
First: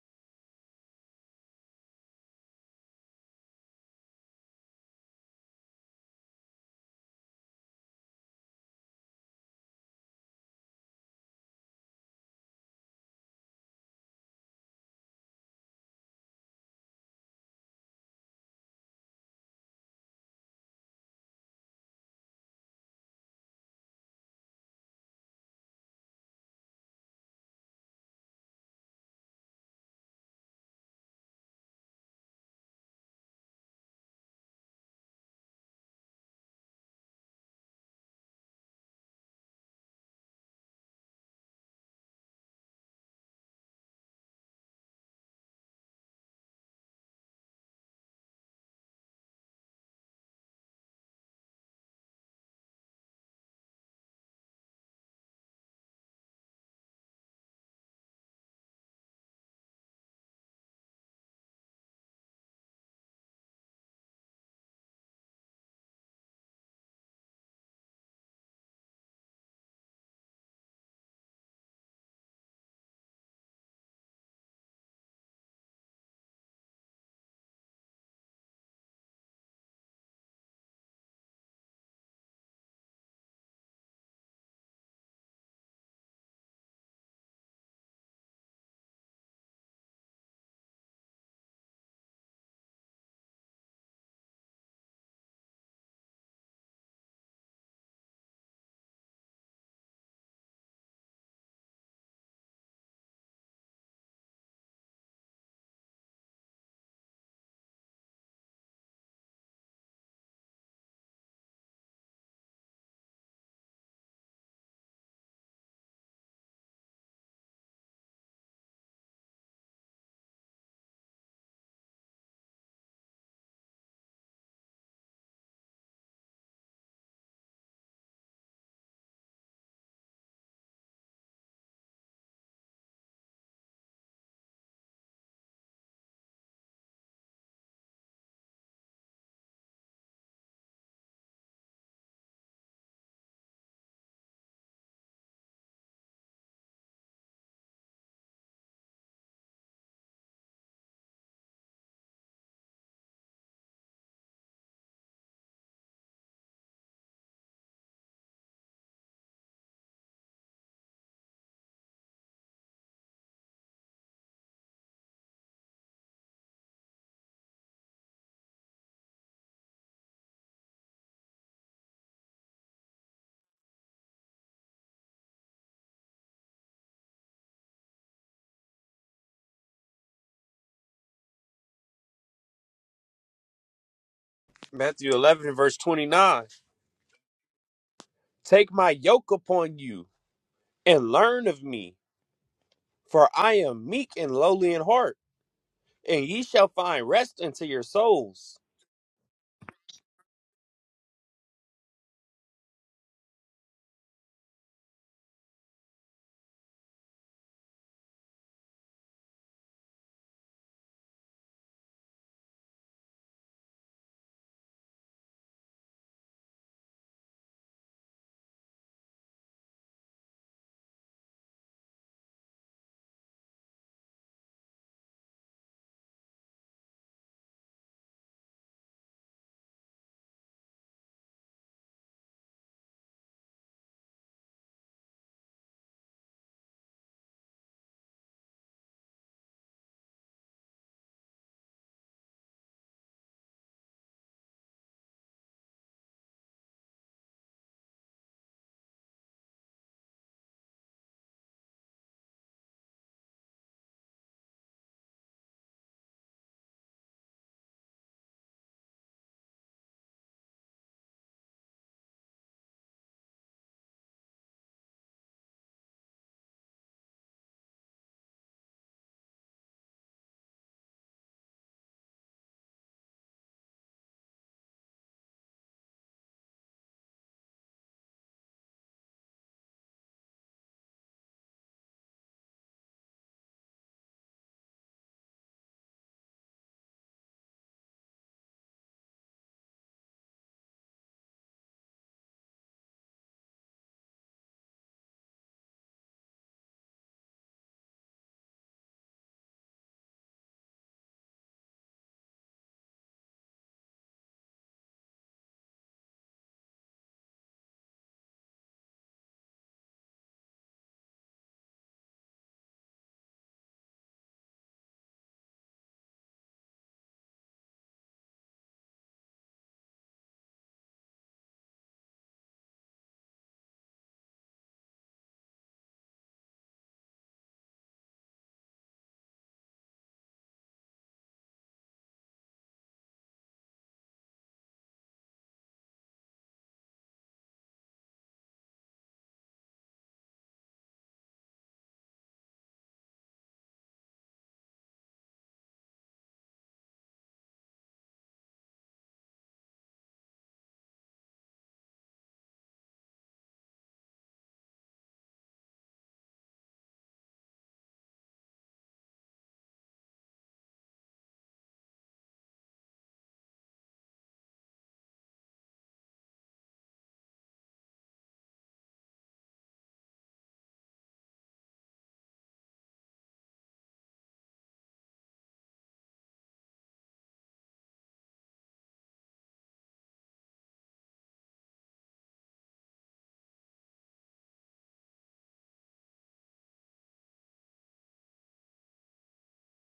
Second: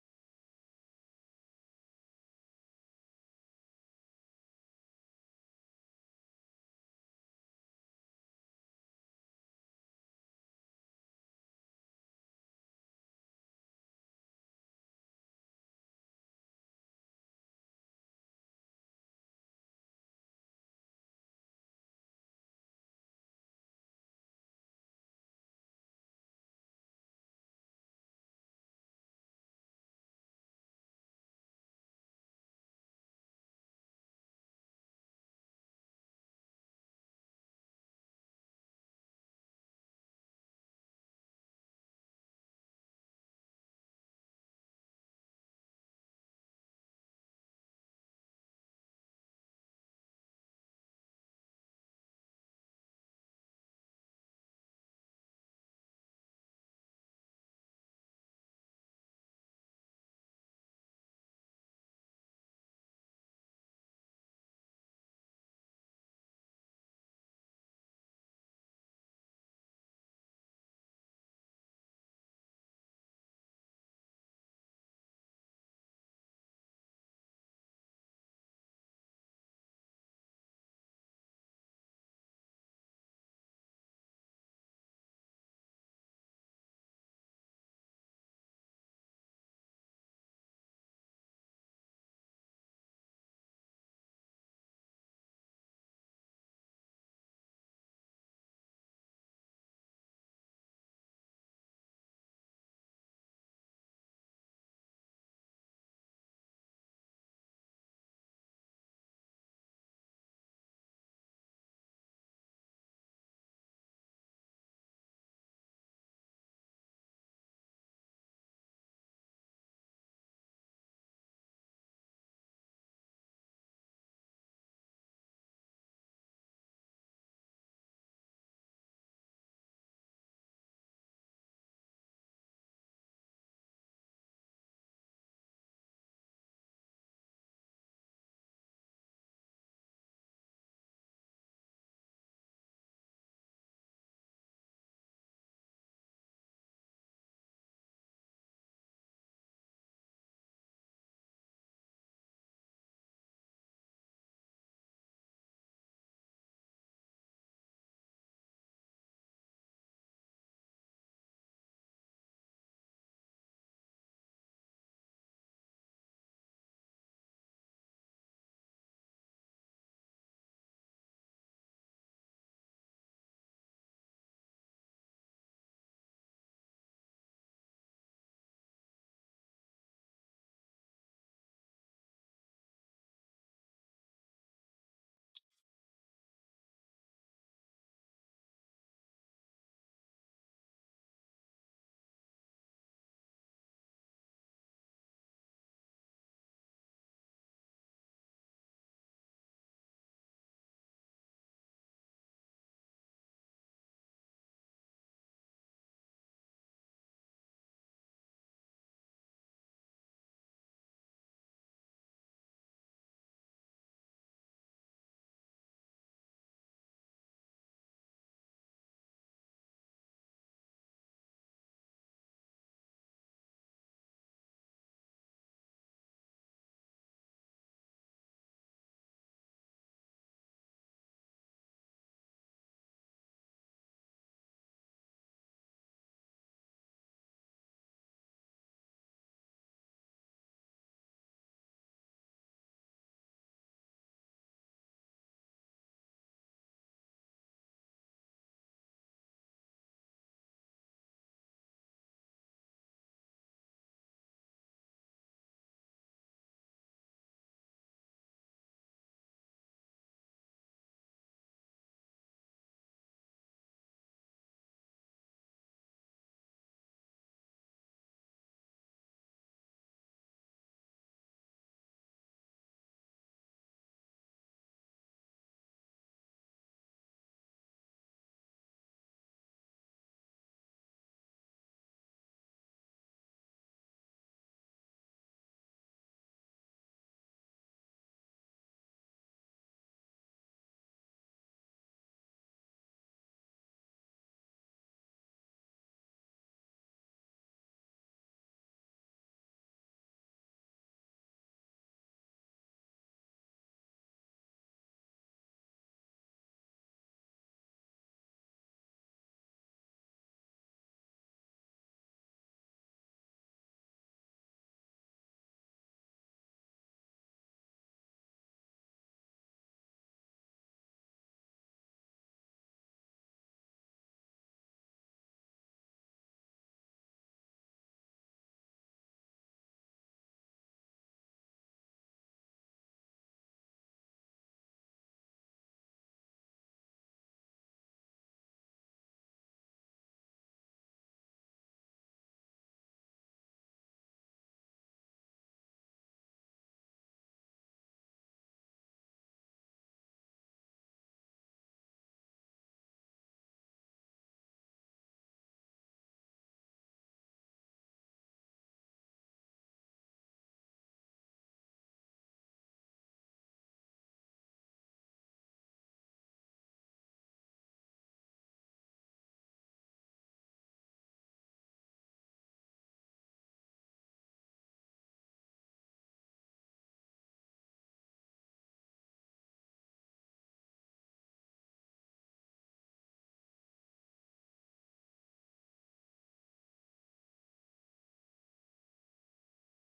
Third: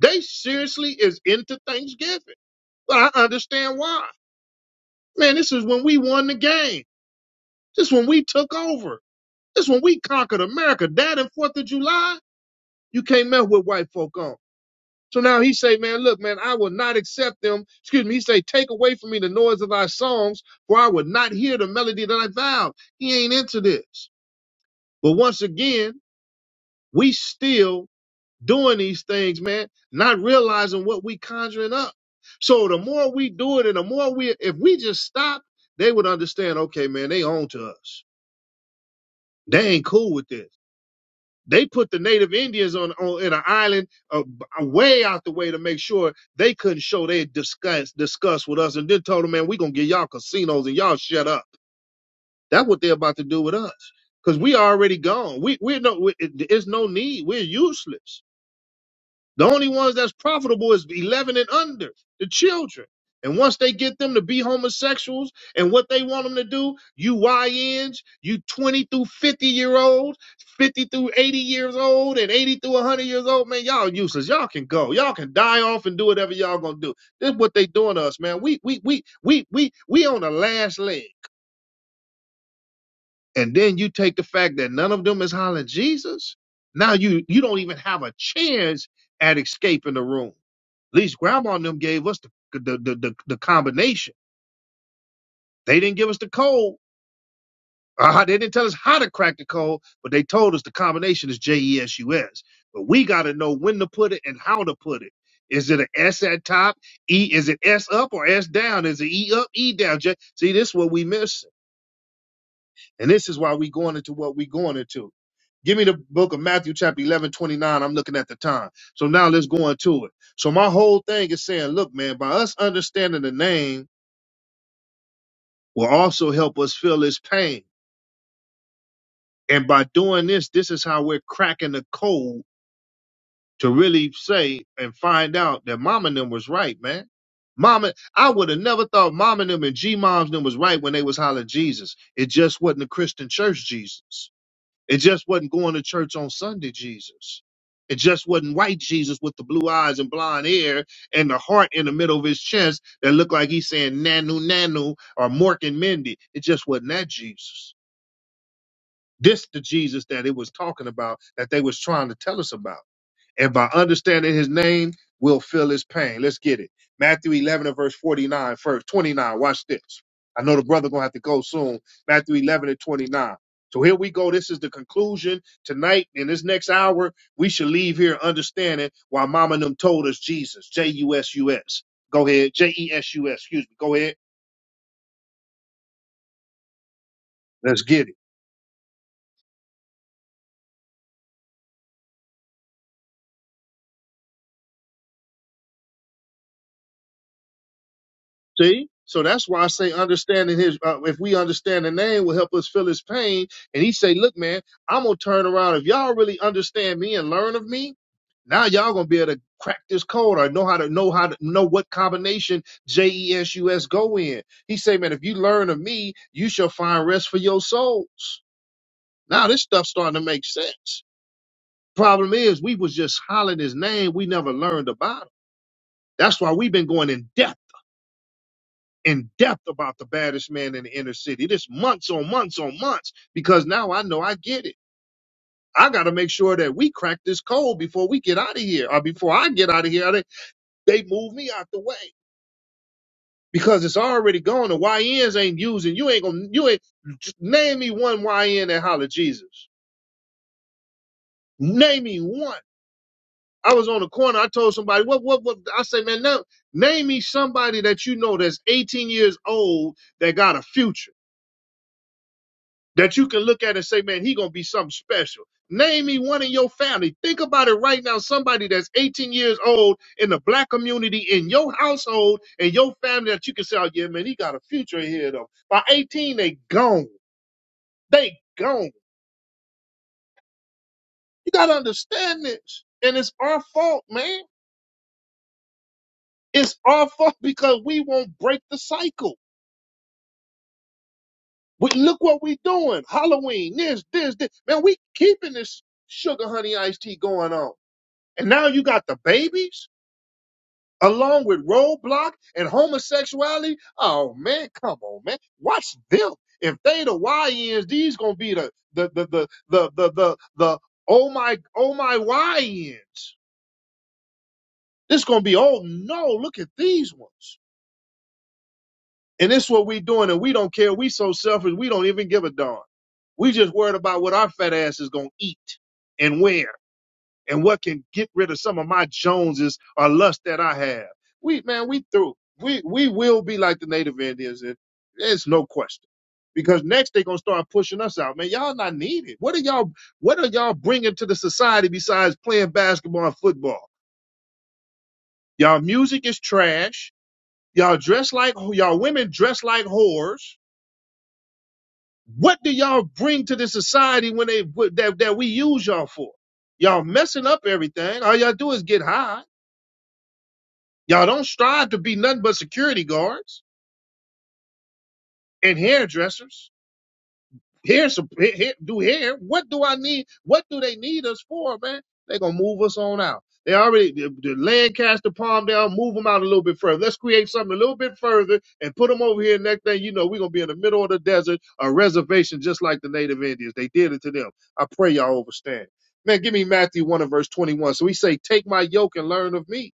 they seriously is into Thanksgiving. But I understand why. Man, this is when we won the game. This is when we took over. This is when we conquered America. That and Fourth of July, you can't mess with white folk on. So now he say, man, look, man, I will not accept them. Excuse me. He say, take away from me the noise of thy songs, for I would not hear the melody of thy vows. He ain't into this. But once again, we still doing these things, man, not realizing what we conjuring up. So the more we do it and the more we, if we just stop, they would understand, okay, man, they on to us. They ain't cool with this. They put the native Indians on, on in an island uh, way out the way to make sure they couldn't show they discuss discuss with us, and then told them, man, we gonna get y'all casinos and y'all shut up. That's what they're about to do with us, cause we already gone. We we're no, we, it- it's no need. We're useless. The only ones that's profitable is 11 and under, the children. And once they get them to be homosexuals and what they want them to do, you YNs, you 20 through 50 year olds, 50 through 80 years old, and 80 through 100 years old, man, y'all useless. Y'all can go. Y'all can die off and do whatever y'all gonna do. This is what they doing to us, man. We we we we we we on the last leg. And then you take the fact that none of them is hollering Jesus. Now you you don't even have a chance at escaping the room least grandma and them gave us the the the, the, the combination. They didn't give us the code. Uh, they didn't tell us how to crack the code, but they told us the combination is J E S U S. But we got to know when to put it and how to put it. Is it an S at top? E is it S up or S down? Is it E up, E down? J- See, this is what we miss, and this is why we going into what we going into. Give me the book of Matthew, chapter eleven twenty-nine. I'm looking at the time. So now let's go into it. So my whole thing is saying, look, man, by us understanding the name will also help us feel his pain. And by doing this, this is how we're cracking the code to really say and find out that Mama and them was right, man. Mama, I would have never thought Mama and them and G moms them was right when they was hollering Jesus. It just wasn't a Christian church Jesus. It just wasn't going to church on Sunday Jesus. It just wasn't white Jesus with the blue eyes and blonde hair and the heart in the middle of his chest that looked like he's saying nanu nanu or Mork and Mindy. It just wasn't that Jesus. This the Jesus that it was talking about, that they was trying to tell us about. And by understanding his name, we'll feel his pain. Let's get it. Matthew 11 and verse 49, first 29. Watch this. I know the brother gonna have to go soon. Matthew 11 and 29. So here we go. This is the conclusion tonight. In this next hour, we should leave here understanding why Mama and them told us Jesus. J U S U S. Go ahead. J E S U S. Excuse me. Go ahead. Matthew 11, verse 29. Let's get it. Take my yoke upon you and learn of me, for I am meek and lowly in heart, and ye shall find rest unto your souls. See? So that's why I say understanding his, uh, if we understand the name will help us feel his pain. And he say, look, man, I'm going to turn around. If y'all really understand me and learn of me, now y'all going to be able to crack this code or know how to know how to know what combination J E S U S go in. He say, man, if you learn of me, you shall find rest for your souls. Now this stuff starting to make sense. Problem is we was just hollering his name. We never learned about him. That's why we've been going in depth in depth about the baddest man in the inner city. This months on months on months because now I know I get it. I got to make sure that we crack this code before we get out of here or before I get out of here. They, they move me out the way because it's already gone. The YNs ain't using. You ain't going to, you ain't, just name me one YN that holler Jesus. Name me one. I was on the corner. I told somebody, what, what, what? I say, man, now, name me somebody that you know that's 18 years old that got a future. that you can look at and say, man, he gonna be something special. Name me one in your family. Think about it right now. Somebody that's 18 years old in the black community in your household and your family that you can say, oh yeah, man, he got a future here." Though By 18, they gone. They gone. You gotta understand this. And it's our fault, man. It's our fault because we won't break the cycle. We, look what we doing. Halloween, this, this, this. Man, we keeping this sugar honey iced tea going on. And now you got the babies along with roadblock and homosexuality. Oh man, come on, man. Watch them. If they the Y YNs, these gonna be the the the the the the the, the oh my oh my Y YNs. This gonna be oh no, look at these ones. And this what we doing, and we don't care. We so selfish, we don't even give a darn. We just worried about what our fat ass is gonna eat and where. and what can get rid of some of my Joneses or lust that I have. We man, we through. We we will be like the native Indians, and there's no question. Because next they're gonna start pushing us out, man. Y'all not needed. What are y'all? What are y'all bringing to the society besides playing basketball and football? Y'all music is trash. Y'all dress like y'all women dress like whores. What do y'all bring to the society when they that that we use y'all for? Y'all messing up everything. All y'all do is get high Y'all don't strive to be nothing but security guards and hairdressers. Hair, sup- ha- ha- do hair. What do I need? What do they need us for, man? They're gonna move us on out. They already the, the Lancaster Palm down, move them out a little bit further. Let's create something a little bit further and put them over here. Next thing you know, we're gonna be in the middle of the desert, a reservation just like the native Indians. They did it to them. I pray y'all understand. Man, give me Matthew 1 and verse 21. So he say, Take my yoke and learn of me.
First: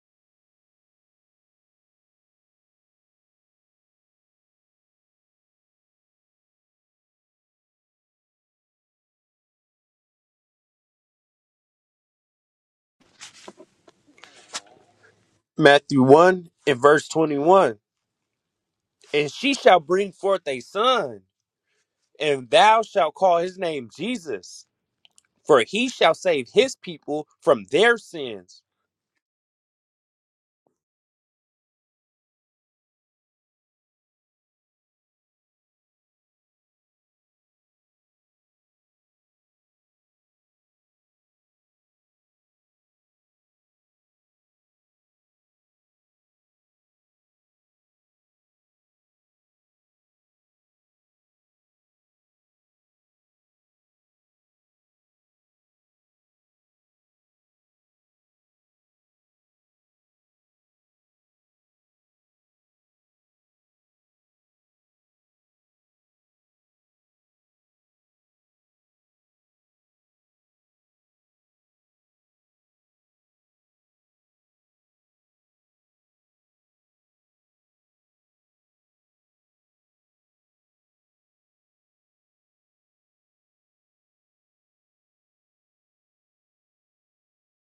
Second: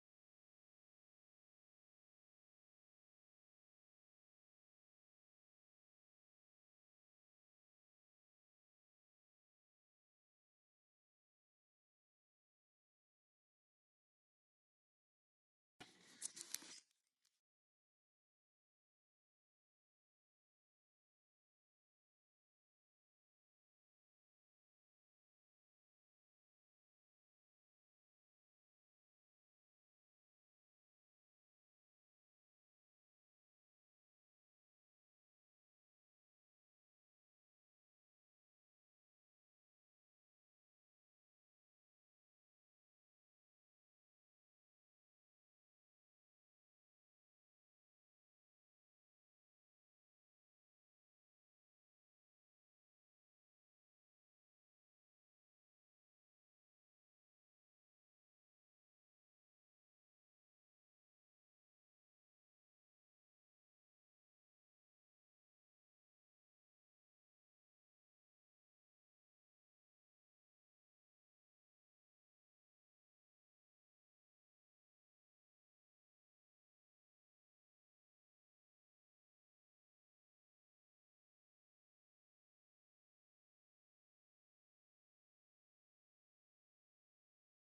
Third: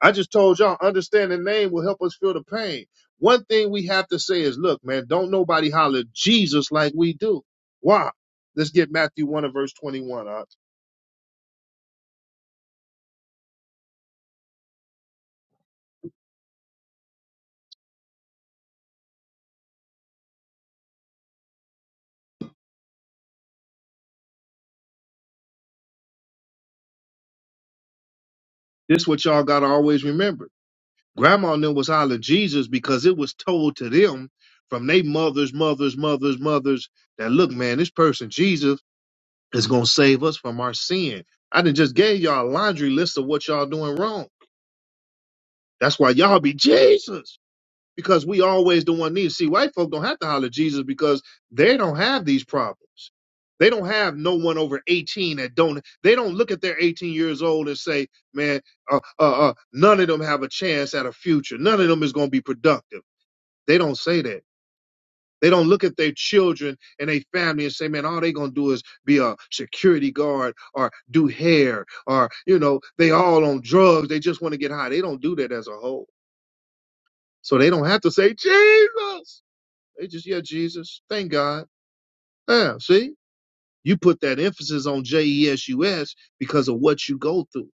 I just told y'all, understanding the name will help us feel the pain. One thing we have to say is, look, man, don't nobody holler Jesus like we do. Why? Let's get Matthew 1 and verse 21. Uh, Matthew 1 and verse 21. And she shall bring forth a son, and thou shalt call his name Jesus, for he shall save his people from their sins. this what y'all got to always remember. Grandma and them was hollering Jesus because it was told to them from their mothers, mothers, mothers, mothers that, look, man, this person, Jesus, is going to save us from our sin. I done just gave y'all a laundry list of what y'all doing wrong. That's why y'all be Jesus. because we always the one need. See, white folk don't have to holler Jesus because they don't have these problems. They don't have no one over 18 that don't. They don't look at their 18 years old and say, "Man, uh, uh, uh, none of them have a chance at a future. None of them is going to be productive." They don't say that. They don't look at their children and their family and say, "Man, all they going to do is be a security guard or do hair or you know they all on drugs. They just want to get high." They don't do that as a whole, so they don't have to say Jesus they just, yeah, Jesus. Thank God. Yeah, see? You put that emphasis on J E S U S because of what you go through.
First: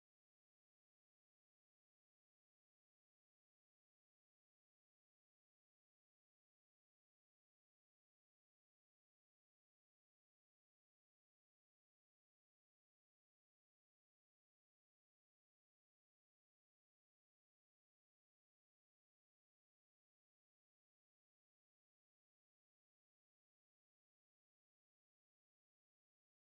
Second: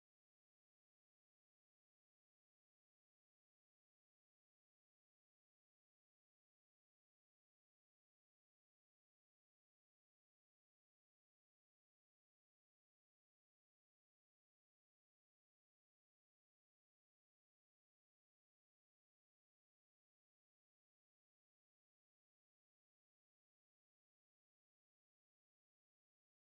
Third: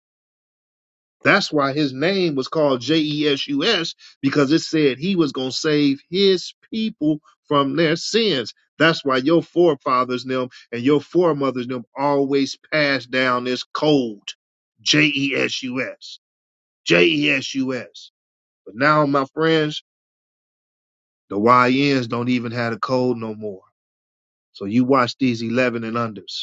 That's why his name was called J E S U S because it said he was going to save his people from their sins. That's why your forefathers and them and your foremothers and them always passed down this code J E S U S. J E S U S. But now, my friends, the Y Ns don't even have a code no more. So you watch these 11 and unders.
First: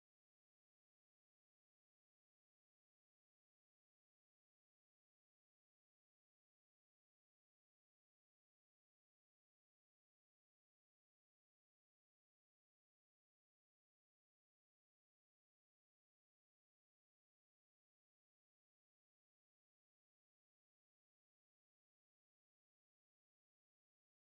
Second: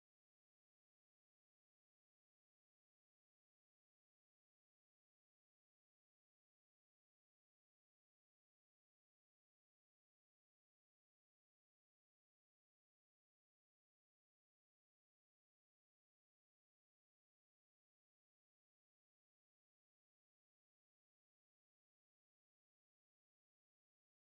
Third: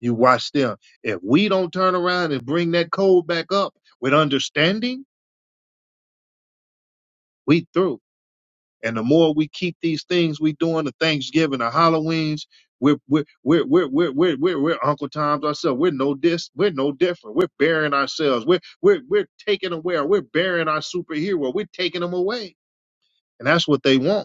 You watch them. If we don't turn around and bring that code back up with understanding, we through. And the more we keep these things we doing, the Thanksgiving, the Halloweens, we're we're we're we're we're we're we're, we're Uncle Tom's ourselves. We're no dis. We're no different. We're burying ourselves. We're we're we're taking away. Or We're burying our superhero. We're taking them away, and that's what they want.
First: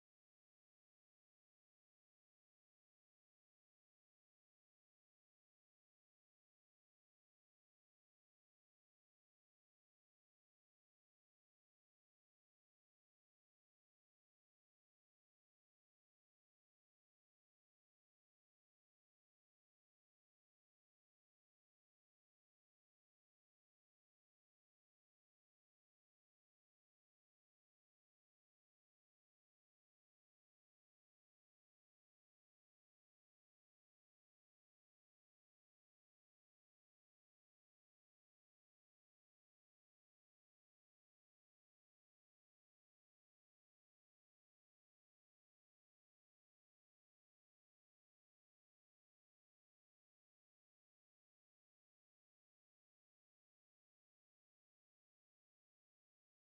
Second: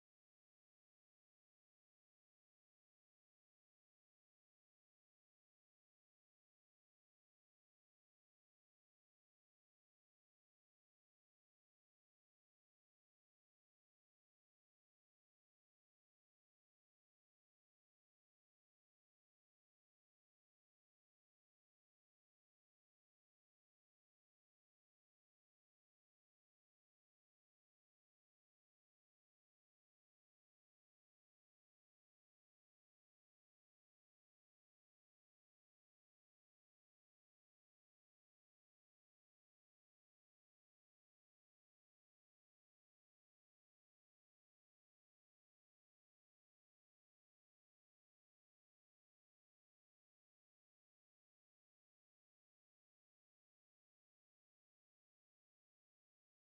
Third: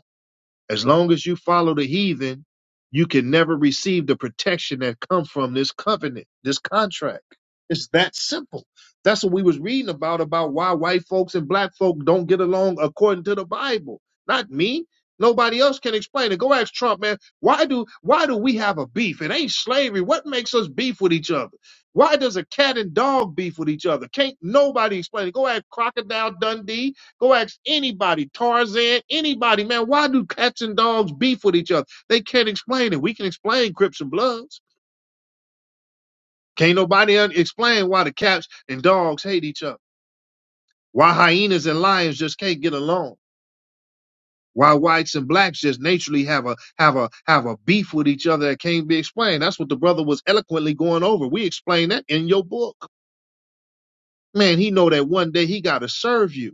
As long as you follow the heathen, you can never receive the protection that come from this covenant, this contract. It's that simple. That's what we was reading about about why white folks and black folk don't get along according to the Bible. Not me. Nobody else can explain it. Go ask Trump, man. Why do why do we have a beef? It ain't slavery. What makes us beef with each other? Why does a cat and dog beef with each other? Can't nobody explain it. Go ask Crocodile Dundee Go ask anybody, Tarzan, anybody, man, why do cats and dogs beef with each other? They can't explain it. We can explain Crips and Bloods. Can't nobody un- explain why the cats and dogs hate each other. Why hyenas and lions just can't get along. Why whites and blacks just naturally have a have a have a beef with each other that can't be explained. That's what the brother was eloquently going over. We explained that in your book. Man, he know that one day he gotta serve you.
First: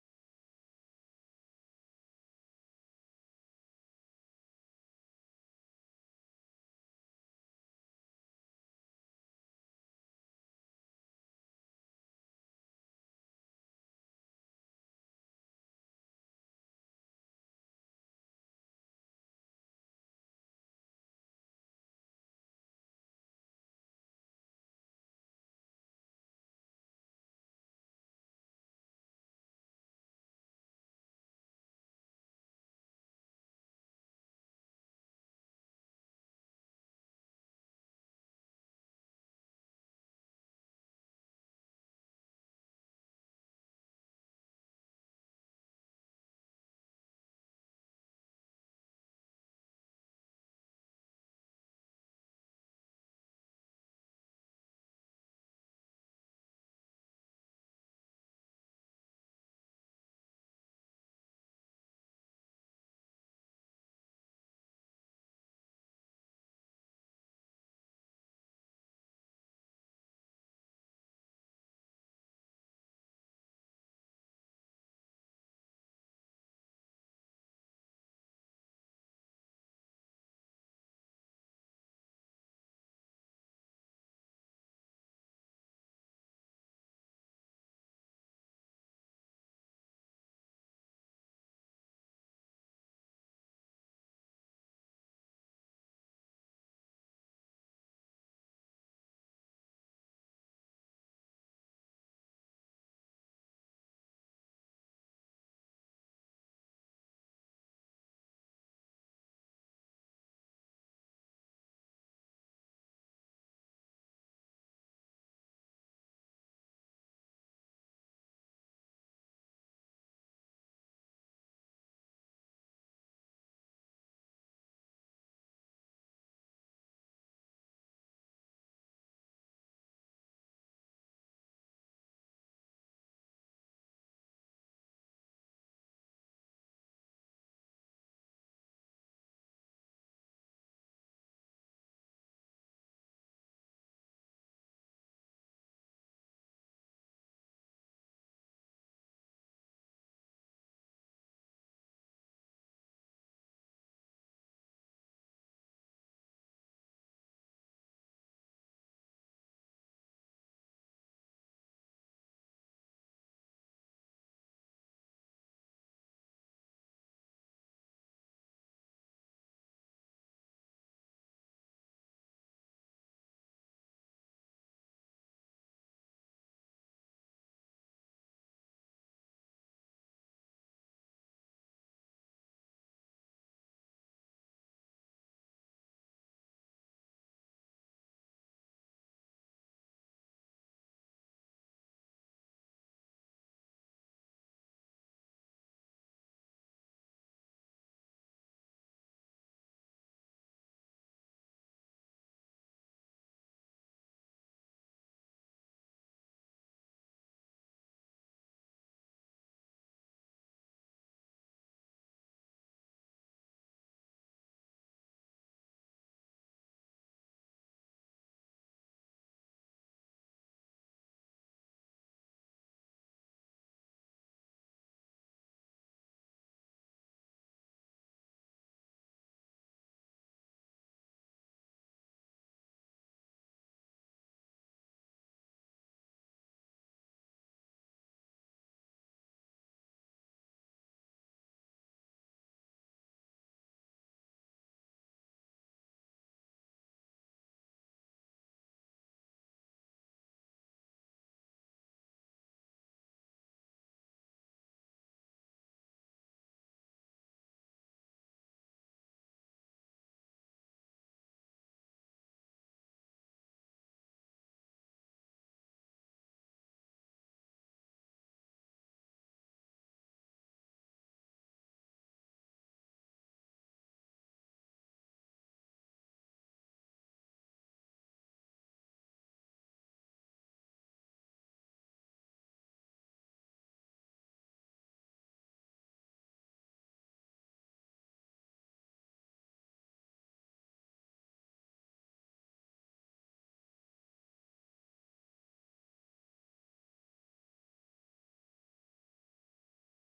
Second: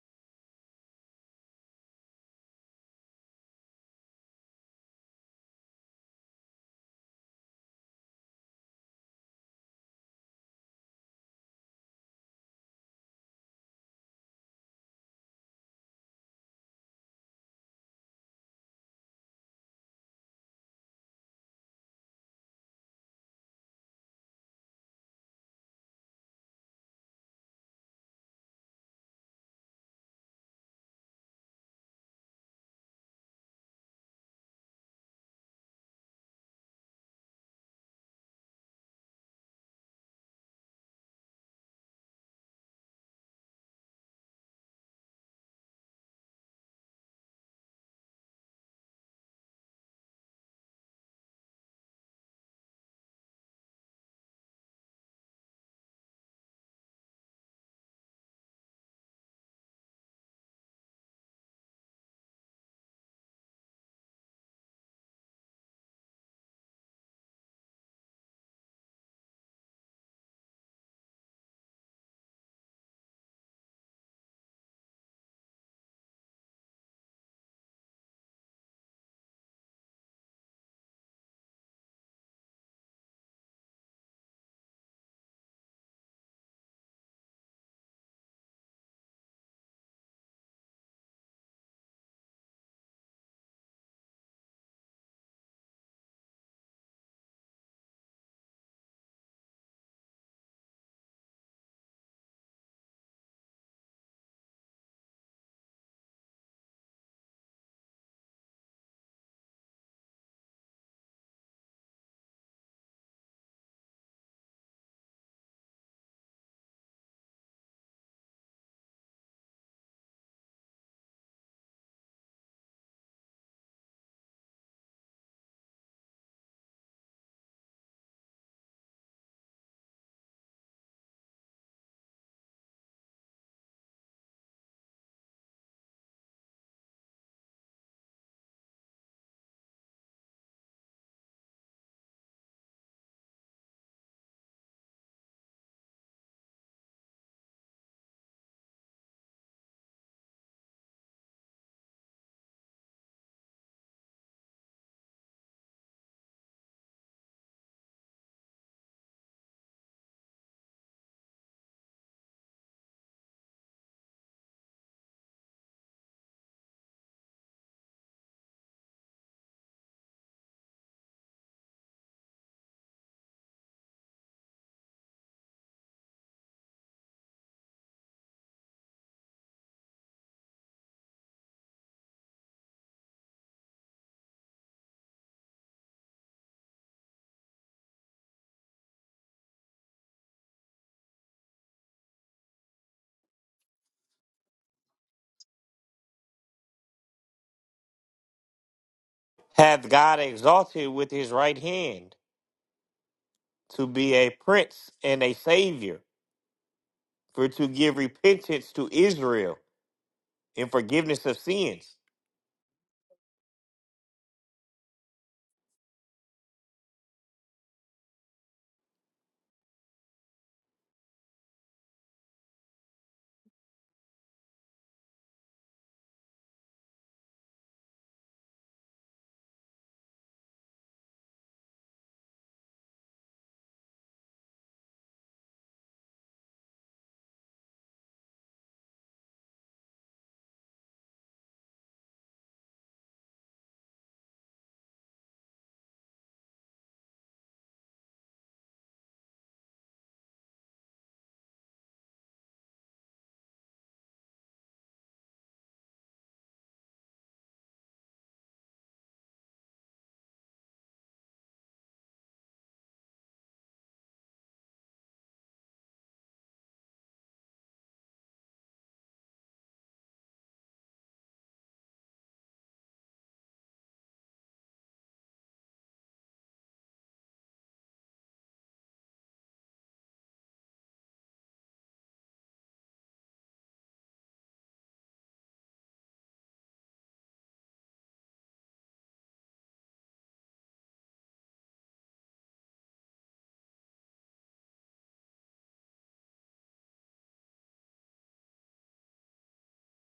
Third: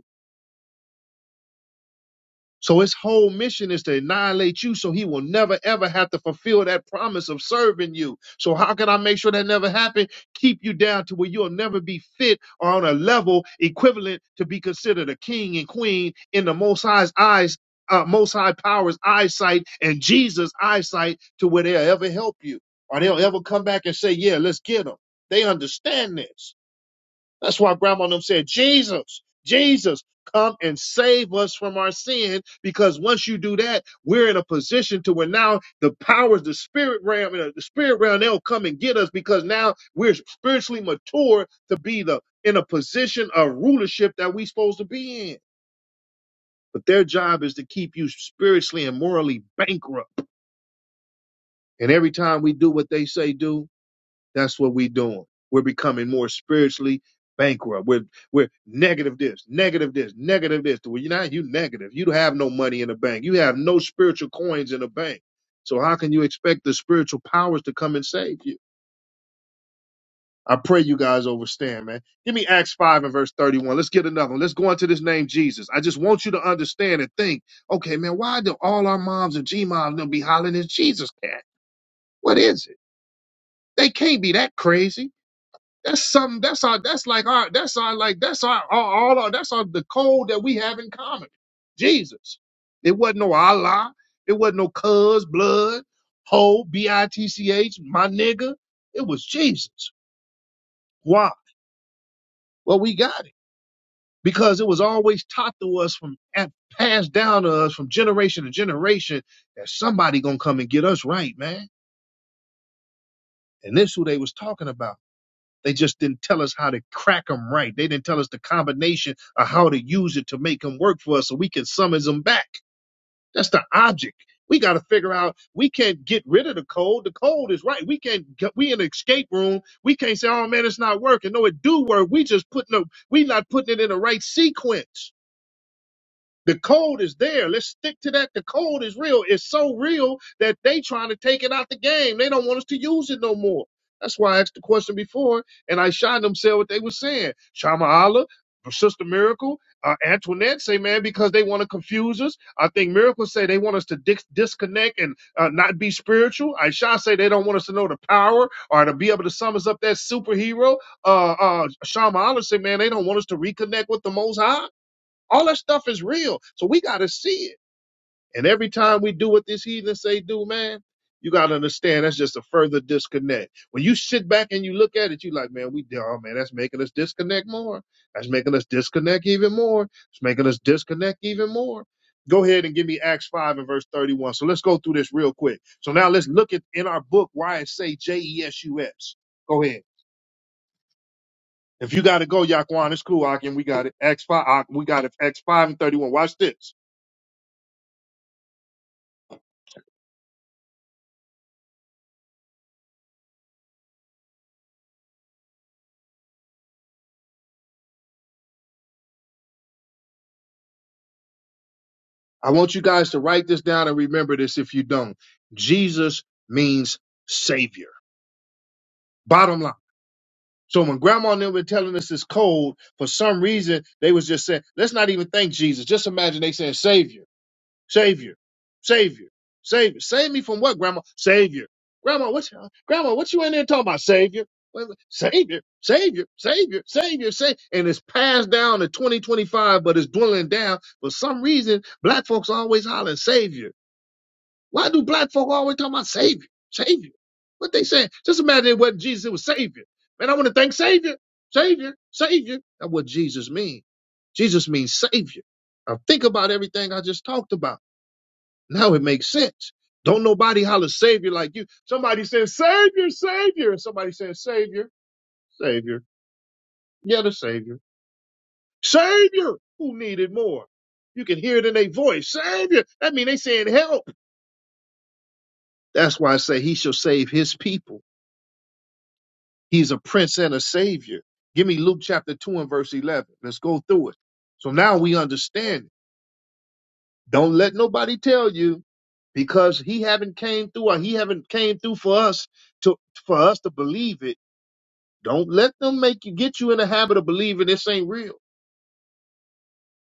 So his whole mission is to annihilate you so he will never ever have to fulfill that promise of serving you. So how can I make sure that never happen? Keep you down to where you'll never be fit or on a level equivalent to be considered a king and queen in the most high's eyes, uh, most high powers eyesight and Jesus eyesight to where they'll ever help you or they'll ever come back and say, yeah, let's get them. They understand this. That's why grandma and them said, Jesus, Jesus, come and save us from our sin. Because once you do that, we're in a position to where now the powers, the spirit realm, uh, the spirit realm, they'll come and get us because now we're spiritually mature to be the in a position of rulership that we're supposed to be in. But their job is to keep you spiritually and morally bankrupt. And every time we do what they say do, That's what we're doing. We're becoming more spiritually bankrupt. We're we're negative this, negative this, negative this. Well, you're not you negative. You have no money in the bank. You have no spiritual coins in the bank. So how can you expect the spiritual powers to come and save you? I pray you guys overstand, man. Give me Acts 5 and verse 31. Let's get another one. Let's go into this name Jesus. I just want you to understand and think, okay, man, why do all our moms and G moms gonna be hollering this Jesus cat? What is it? They can't be that crazy. That's something. That's our. That's like our. That's our. Like that's our. our all our. That's our. The code that we have in common. Jesus. It wasn't no Allah. It wasn't no cuz blood. Ho b i t c h. My nigga. It was Jesus. Why? Well, we got it because it was always taught to us from and passed down to us from generation to generation that somebody gonna come and get us right, man. And this who they was talking about. They just didn't tell us how to crack them right. They didn't tell us the combination of how to use it to make them work for us so we can summons them back. That's the object. We got to figure out. We can't get rid of the code. The code is right. We can't. Get, we in an escape room. We can't say, "Oh man, it's not working." No, it do work. We just putting up. We not putting it in the right sequence. The code is there. Let's stick to that. The code is real. It's so real that they trying to take it out the game. They don't want us to use it no more. That's why I asked the question before, and I shined them said what they were saying. Shama Allah, Sister Miracle, uh, Antoinette say, man, because they want to confuse us. I think Miracle say they want us to dis- disconnect and uh, not be spiritual. Aisha say they don't want us to know the power or to be able to summons up that superhero. Uh, uh, Shama Allah say, man, they don't want us to reconnect with the Most High. All that stuff is real. So we got to see it. And every time we do what these heathens say do, man, you got to understand that's just a further disconnect. When you sit back and you look at it, you like, man, we, oh man, that's making us disconnect more. That's making us disconnect even more. It's making us disconnect even more. Go ahead and give me Acts 5 and verse 31. So let's go through this real quick. So now let's look at in our book why it say J-E-S-U-S. Go ahead. If you got to go, Yaquan, it's cool, Akin. We got it. Acts 5 Ak- we got it. Acts 5 and 31. Watch this. hath God exalted with his right hand to be a prince and a savior, for to give repentance to Israel and forgiveness of sins. I want you guys to write this down and remember this if you don't. Jesus means savior. Bottom line. So when grandma and them were telling us it's cold, for some reason they was just saying, let's not even think Jesus. Just imagine they saying savior, savior, savior, savior. Save me from what, grandma? Savior. Grandma, what grandma, what you in there talking about? Savior. Wait, wait, Savior, savior, savior, savior, savior. And it's passed down to 2025, but it's dwindling down. For some reason, black folks always hollering savior. Why do black folk always talk about Savior? Savior. What they saying? Just imagine it wasn't Jesus, it was Savior. Man, I want to thank Savior. Savior. Savior. That's what Jesus means. Jesus means Savior. Now think about everything I just talked about. Now it makes sense. Don't nobody holler Savior like you. Somebody says Savior, Savior. And somebody says Savior, Savior. Yeah, the Savior. Savior. Who needed more? You can hear it in their voice. Savior. That means they saying help. That's why I say he shall save his people He's a prince and a savior. Give me Luke chapter 2 and verse 11. Let's go through it. So now we understand. it. Don't let nobody tell you because he haven't came through or he haven't came through for us to for us to believe it. Don't let them make you get you in the habit of believing this ain't real.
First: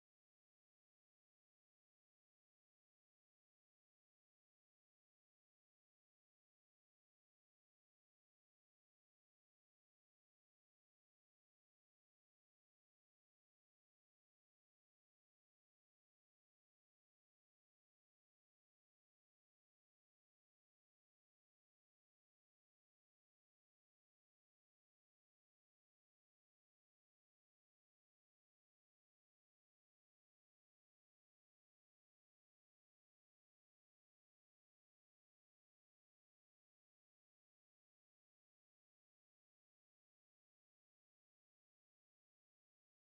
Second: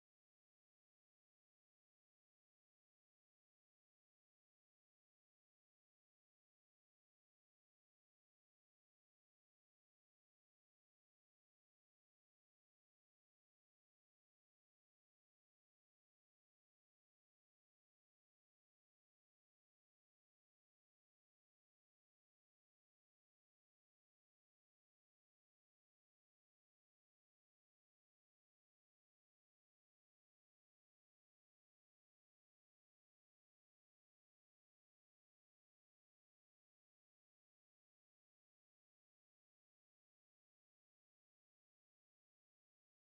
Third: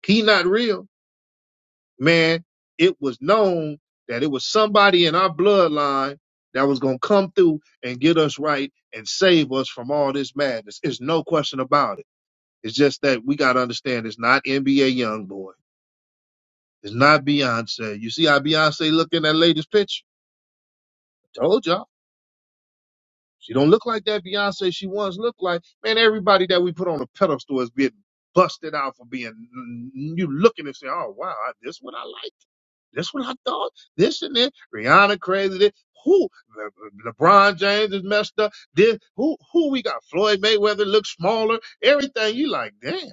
He not real. Man, it was known that it was somebody in our bloodline that was gonna come through and get us right and save us from all this madness. It's no question about it. It's just that we got to understand it's not NBA YoungBoy. It's not Beyonce. You see how Beyonce look in that latest picture? I told y'all. She don't look like that Beyonce she once looked like. Man, everybody that we put on a pedestal is getting busted out for being you looking and say, oh wow, I- this what I like, this what I thought, this and that. Rihanna crazy. This. Who Le- Le- LeBron James is messed up. This who who we got? Floyd Mayweather looks smaller. Everything you like, damn.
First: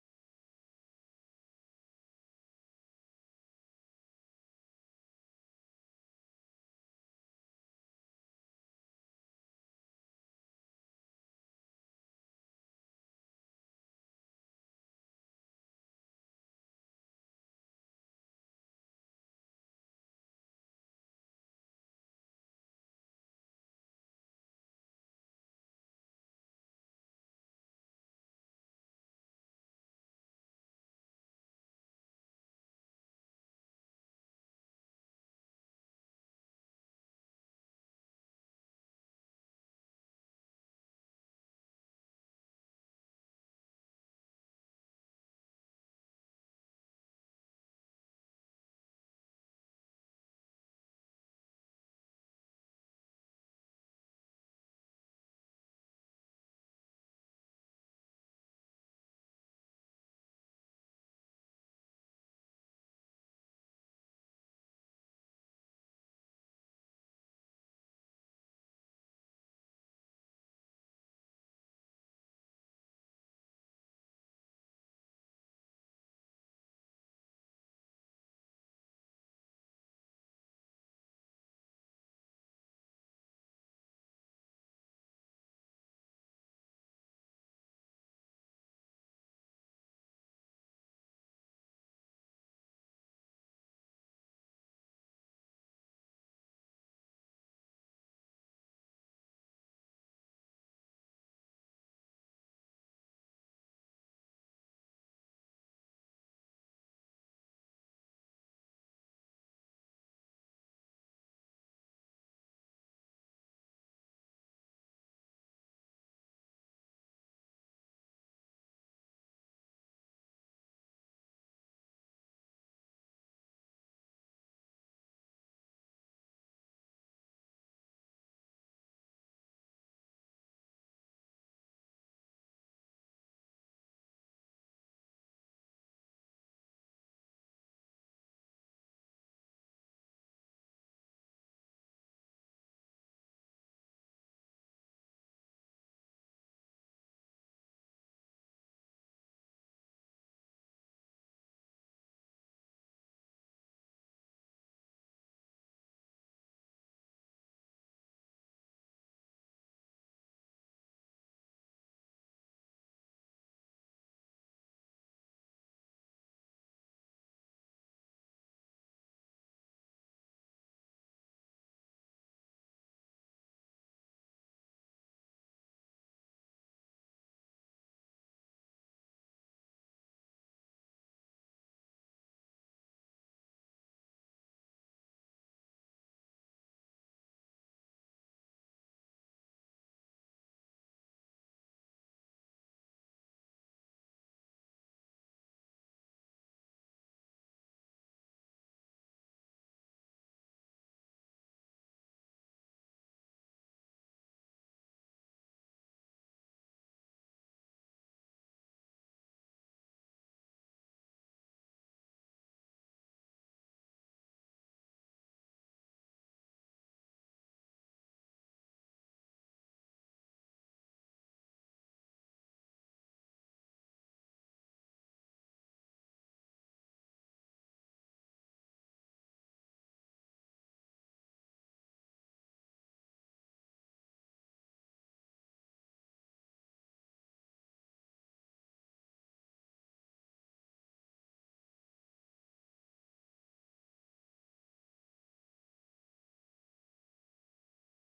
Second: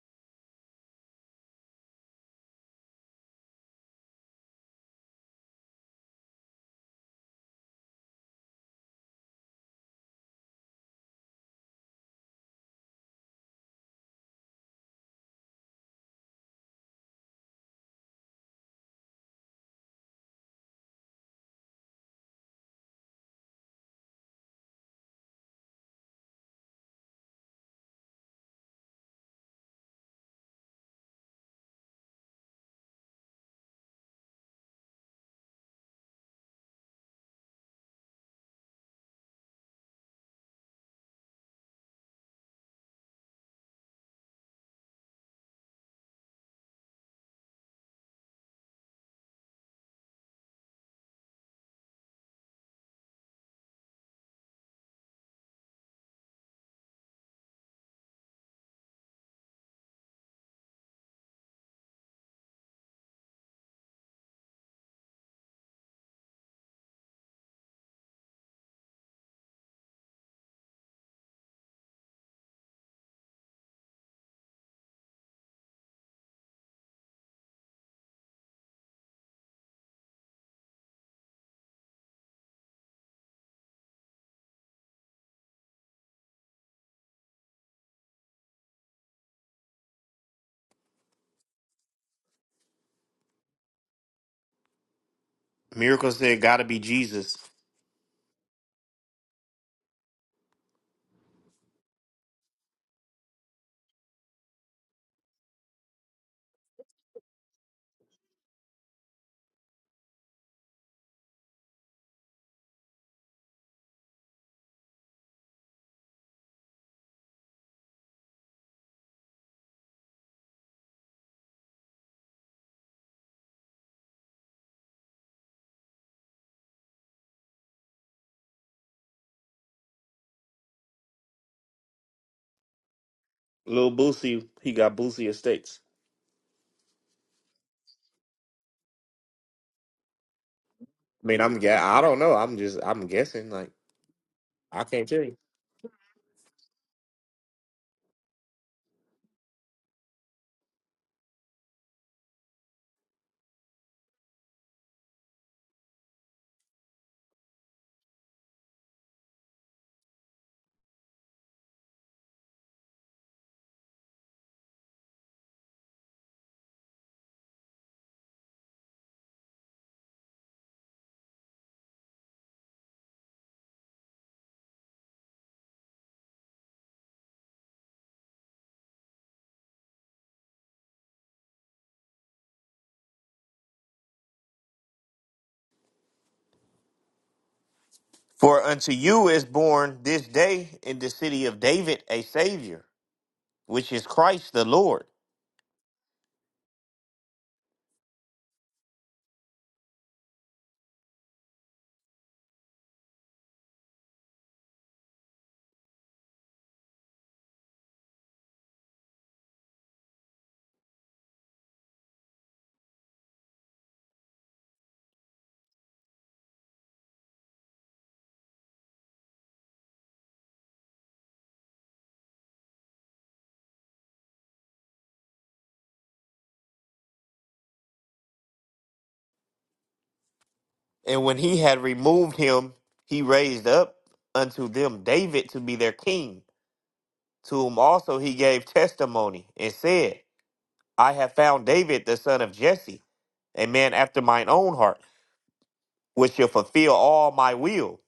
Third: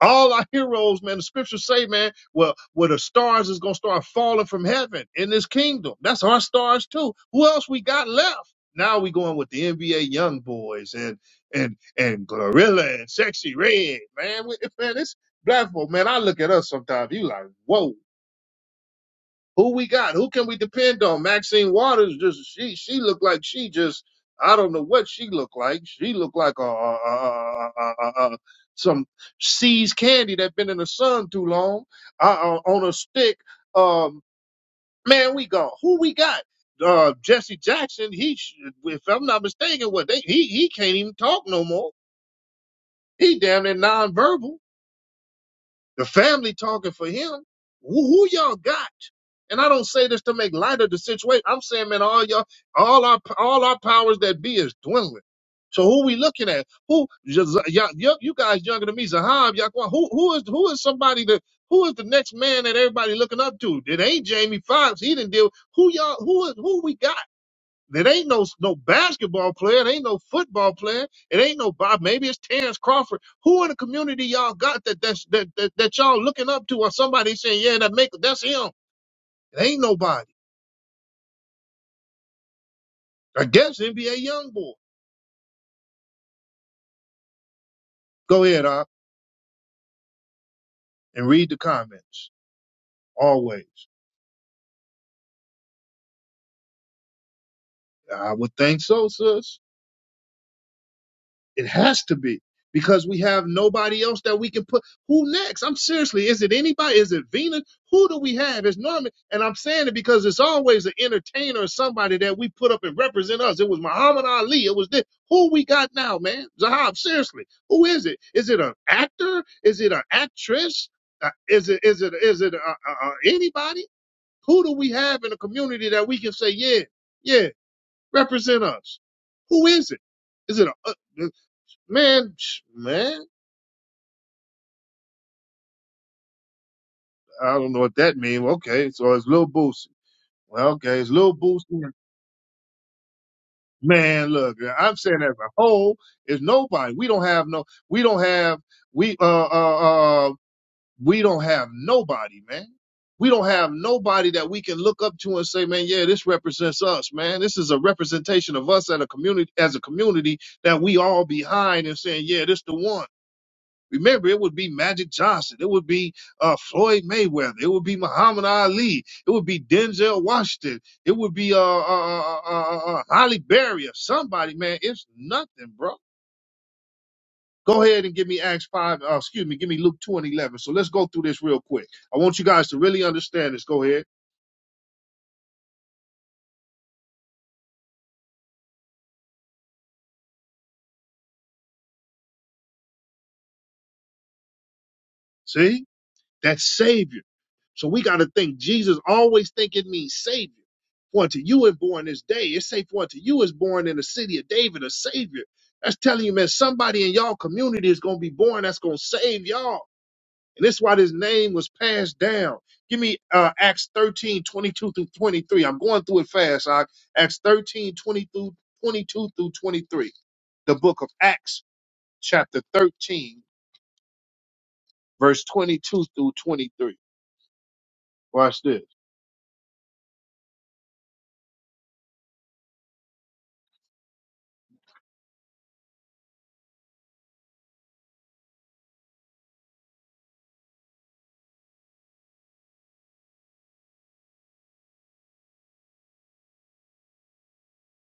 All our heroes, man, the scriptures say, man, well, where the stars is gonna start falling from heaven in this kingdom. That's our stars too. Who else we got left? Now we going with the NBA young boys and and and Glorilla and Sexy Red, man. We, man, this black folk, man. I look at us sometimes. You like, whoa, who we got? Who can we depend on? Maxine Waters just she she looked like she just I don't know what she looked like. She looked like a, a, a, a, a, a some seized candy that been in the sun too long uh, uh, on a stick. Um, man, we got who we got. Uh, Jesse Jackson. He, sh- if I'm not mistaken, what they he he can't even talk no more. He damn near nonverbal. The family talking for him. Who, who y'all got? And I don't say this to make light of the situation. I'm saying, man, all y'all, all our, all our powers that be is dwindling. So who we looking at? Who Yaz- y'all, you you guys younger than me, Zahab, Yaquan? Who who is who is somebody that who is the next man that everybody looking up to? It ain't Jamie Foxx. He didn't deal. Who y'all? Who is who we got? It ain't no no basketball player. It ain't no football player. It ain't no Bob. Maybe it's Terrence Crawford. Who in the community y'all got that that's, that, that that y'all looking up to, or somebody saying, "Yeah, that make that's him." It ain't nobody. I guess NBA young boy. Go ahead, uh, and read the comments. Always, Miracle said, "Gotta be Jesus." I would think so, sis. It has to be because we have nobody else that we can put. Who next? I'm seriously, is it anybody? Is it Venus? Who do we have? It's Norman. And I'm saying it because it's always an entertainer or somebody that we put up and represent us. It was Muhammad Ali. It was this. Who we got now, man? Zahab, seriously, who is it? Is it an actor? Is it an actress? Uh, is it is it is it uh, uh, uh, anybody? Who do we have in the community that we can say, yeah, yeah, represent us? Who is it? Is it a? uh, Man, psh, man, Little Boosie, he got Boosie estates. I don't know what that means. Okay, so it's Lil Boosie. Well, okay, it's I Lil mean, I'm Boosie. yeah, I don't know. I'm just I'm guessing. Like Man, look, I I'm can't tell saying as you. a whole, is nobody. We don't have no. We don't have. We uh uh uh. We don't have nobody, man. We don't have nobody that we can look up to and say, man, yeah, this represents us, man. This is a representation of us as a community, as a community that we all behind and saying, yeah, this the one. Remember, it would be Magic Johnson. It would be uh, Floyd Mayweather. It would be Muhammad Ali. It would be Denzel Washington. It would be uh, uh, uh, uh, uh, uh, Holly Berry or somebody, man. It's nothing, bro. Go ahead and give me Acts 5, uh, excuse me, give me Luke 2 and 11. So let's go through this real quick. I want you guys to really understand this. Go ahead. For unto you is born this day in the city of David a Savior, which is Christ the Lord. See? That Savior. So we got to think Jesus always think it means Savior. For unto you is born this day. It say for unto you is born in the city of David a Savior. That's telling you, man, somebody in y'all community is gonna be born that's gonna save y'all. And that's why this name was passed down. Give me uh, Acts thirteen twenty-two through 23. I'm going through it fast. Ak. Acts 13 22 through, through 23. The book of Acts, chapter 13, verse 22 through 23. Watch this. And when he had removed him, he raised up unto them David to be their king, to whom also he gave testimony, and said, I have found David the son of Jesse, a man after mine own heart, which shall fulfill all my will.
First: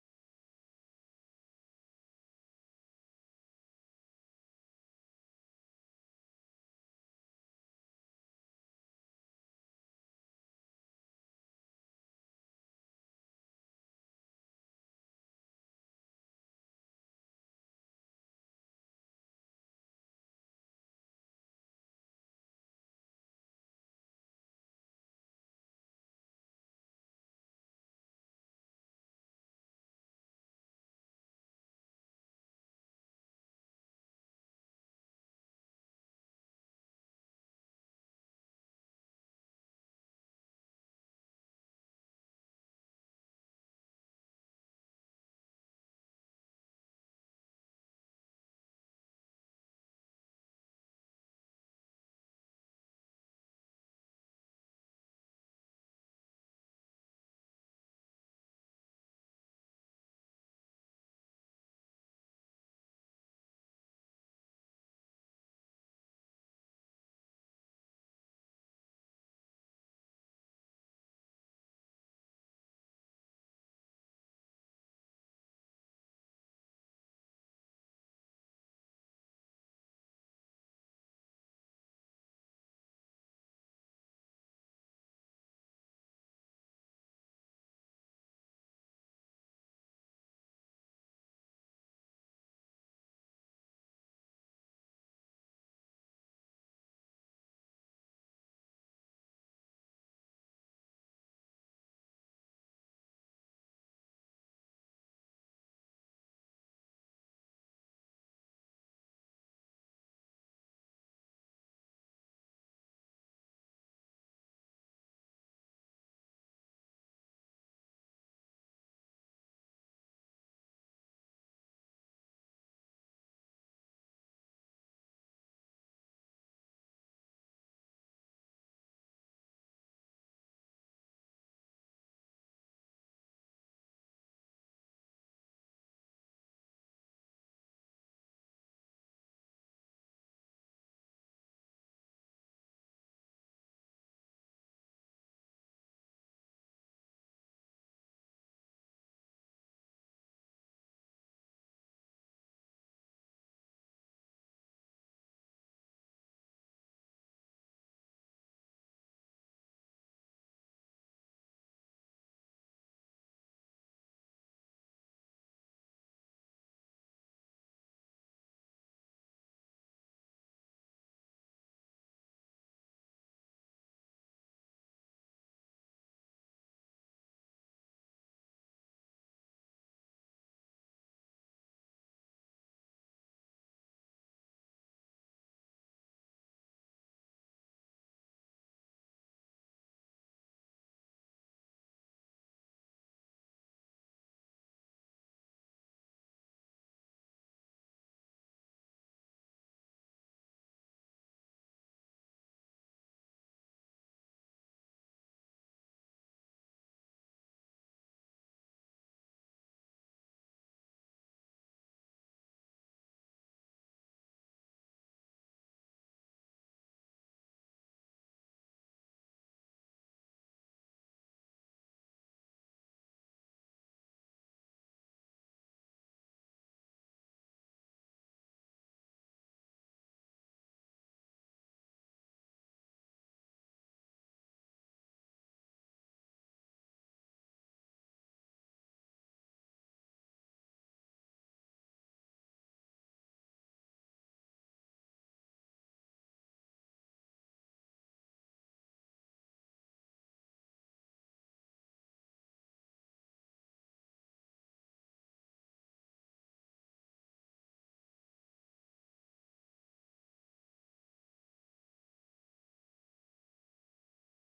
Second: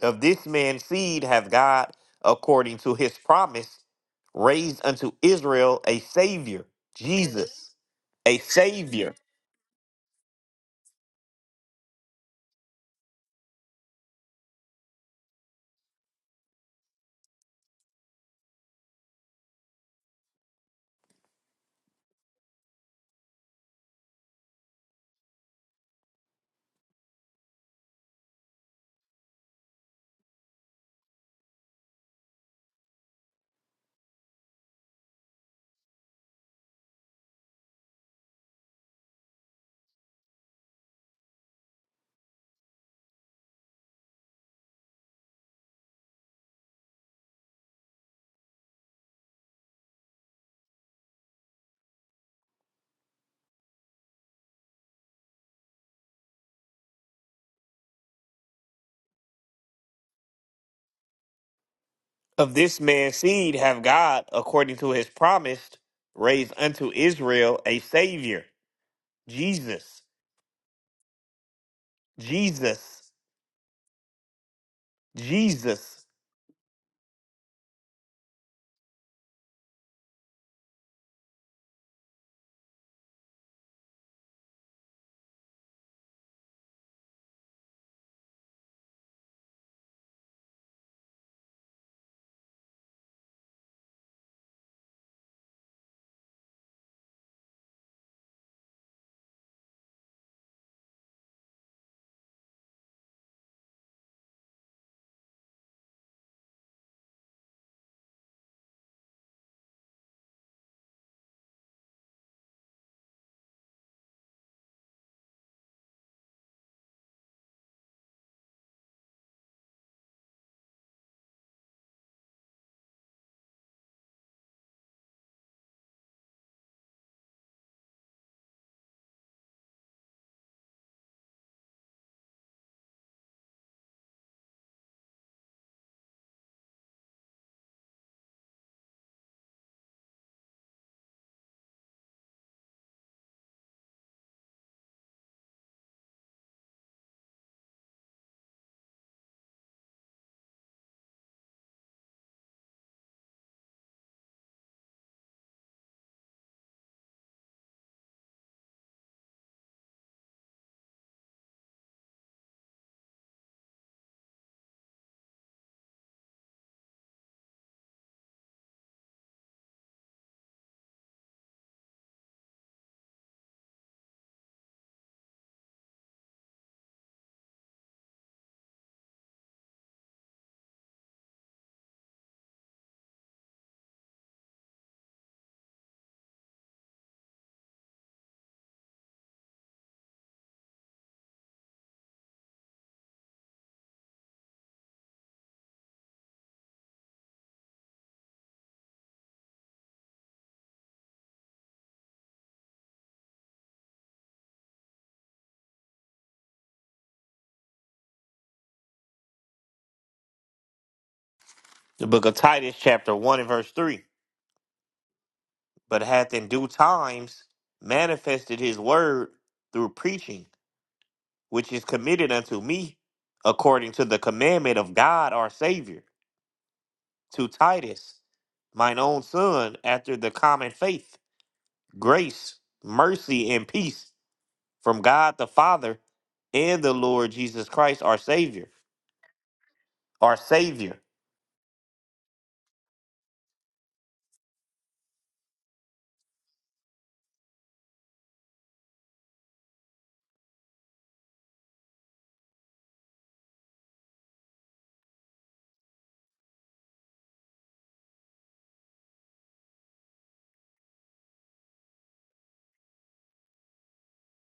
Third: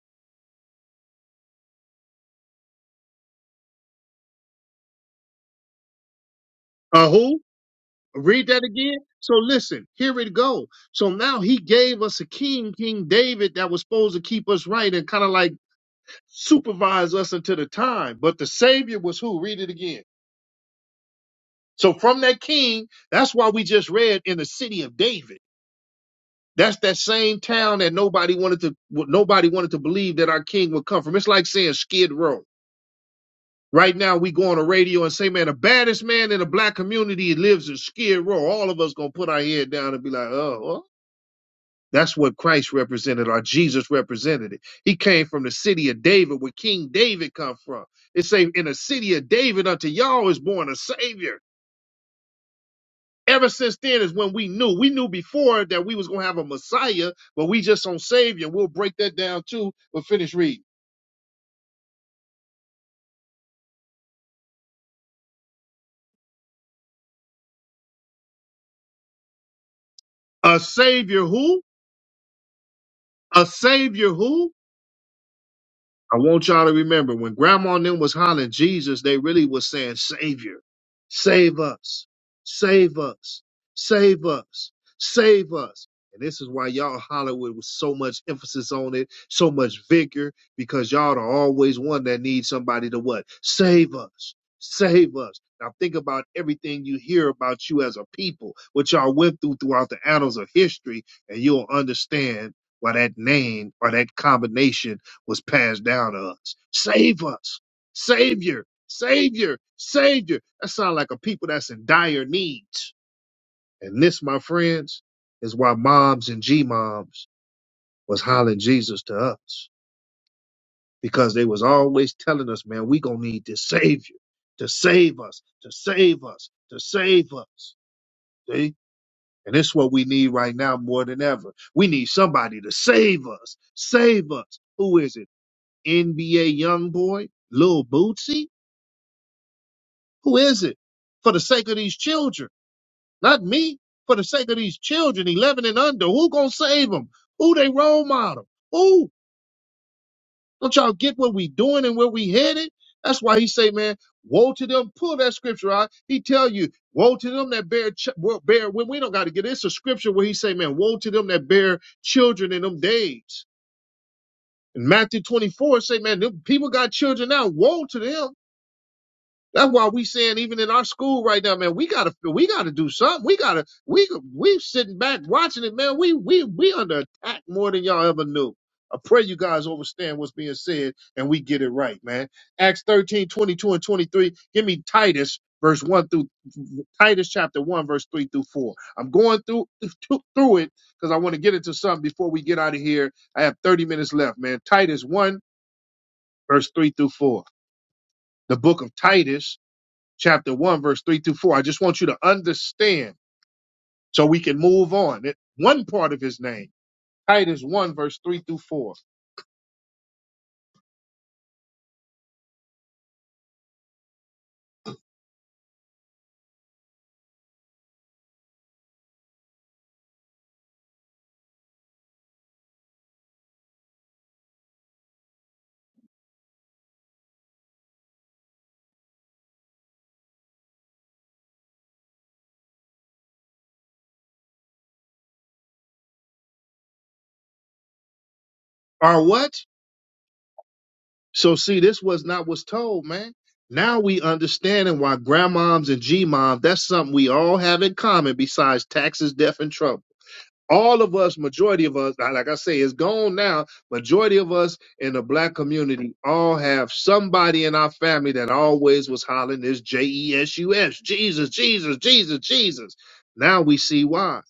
Of this man's seed hath God, according to his promise, raised unto Israel a Savior, Uh, who? Jesus, a Read that again. Savior. So listen, here it go. So now he gave us a king, King David, that was supposed to keep us right and kind of like supervise us until the time. But the Savior was who? Read it again. So from that king, that's why we just read in the city of David. That's that same town that nobody wanted to nobody wanted to believe that our king would come from. It's like saying Skid Row. Right now we go on the radio and say, man, the baddest man in the black community lives in Skid Row. All of us gonna put our head down and be like, oh. what? That's what Christ represented, or Jesus represented it. He came from the city of David, where King David come from. It say, "In the city of David, unto y'all is born a Savior." Ever since then is when we knew. We knew before that we was gonna have a Messiah, but we just on Savior. We'll break that down too. But finish reading. of this man's seed have God, according to his promise, raised unto Israel a Savior, Jesus, A Savior who? Jesus, A Savior who? Jesus. I want y'all to remember when grandma and them was hollering Jesus, they really was saying, Savior, save us, save us, save us, save us. And this is why y'all holler with, with so much emphasis on it, so much vigor, because y'all are always one that needs somebody to what? Save us, save us. Now think about everything you hear about you as a people, what y'all went through throughout the annals of history, and you'll understand why that name or that combination was passed down to us. Save us. Savior. Savior. Savior. That sounds like a people that's in dire need. And this, my friends, is why moms and G moms was hollering Jesus to us. Because they was always telling us, man, we gonna need this savior to save us, to save us, to save us. See? And this is what we need right now more than ever. We need somebody to save us. Save us. Who is it? NBA young boy? Lil Bootsy? Who is it? For the sake of these children, not me. For the sake of these children, 11 and under, who gonna save them? Who they role model? Who? Don't y'all get what we doing and where we headed? That's why he say, man, woe to them. Pull that scripture out. He tell you, woe to them that bear, ch- wo- bear when we don't got to get it. It's a scripture where he say, man, woe to them that bear children in them days. In Matthew 24, say, man, them people got children now. Woe to them That's why we saying even in our school right now, man, we gotta we gotta do something. We gotta we we sitting back watching it, man. We we we under attack more than y'all ever knew. I pray you guys understand what's being said and we get it right, man. Acts 13 22 and 23. Give me Titus verse 1 through Titus chapter 1, verse 3 through 4. I'm going through through it because I want to get into something before we get out of here. I have 30 minutes left, man. Titus 1, verse 3 through 4. The book of Titus chapter 1, verse 3 through 4. I just want you to understand so we can move on. It, one part of his name, Titus 1, verse 3 through 4. The book of Titus, chapter 1 and verse 3. But hath in due times manifested his word through preaching, which is committed unto me, according to the commandment of God our Savior, to Titus, mine own son, after the common faith, grace, mercy, and peace from God the Father and the Lord Jesus Christ, our Savior, Are what? our Savior. So see, this was not what's told, man. Now we understanding why grandmoms and G moms, that's something we all have in common besides taxes, death, and trouble all of us, majority of us, now, like I say, it's gone now. Majority of us in the black community all have somebody in our family that always was hollering this J E S U S, Jesus, Jesus, Jesus, Jesus. Now we see why.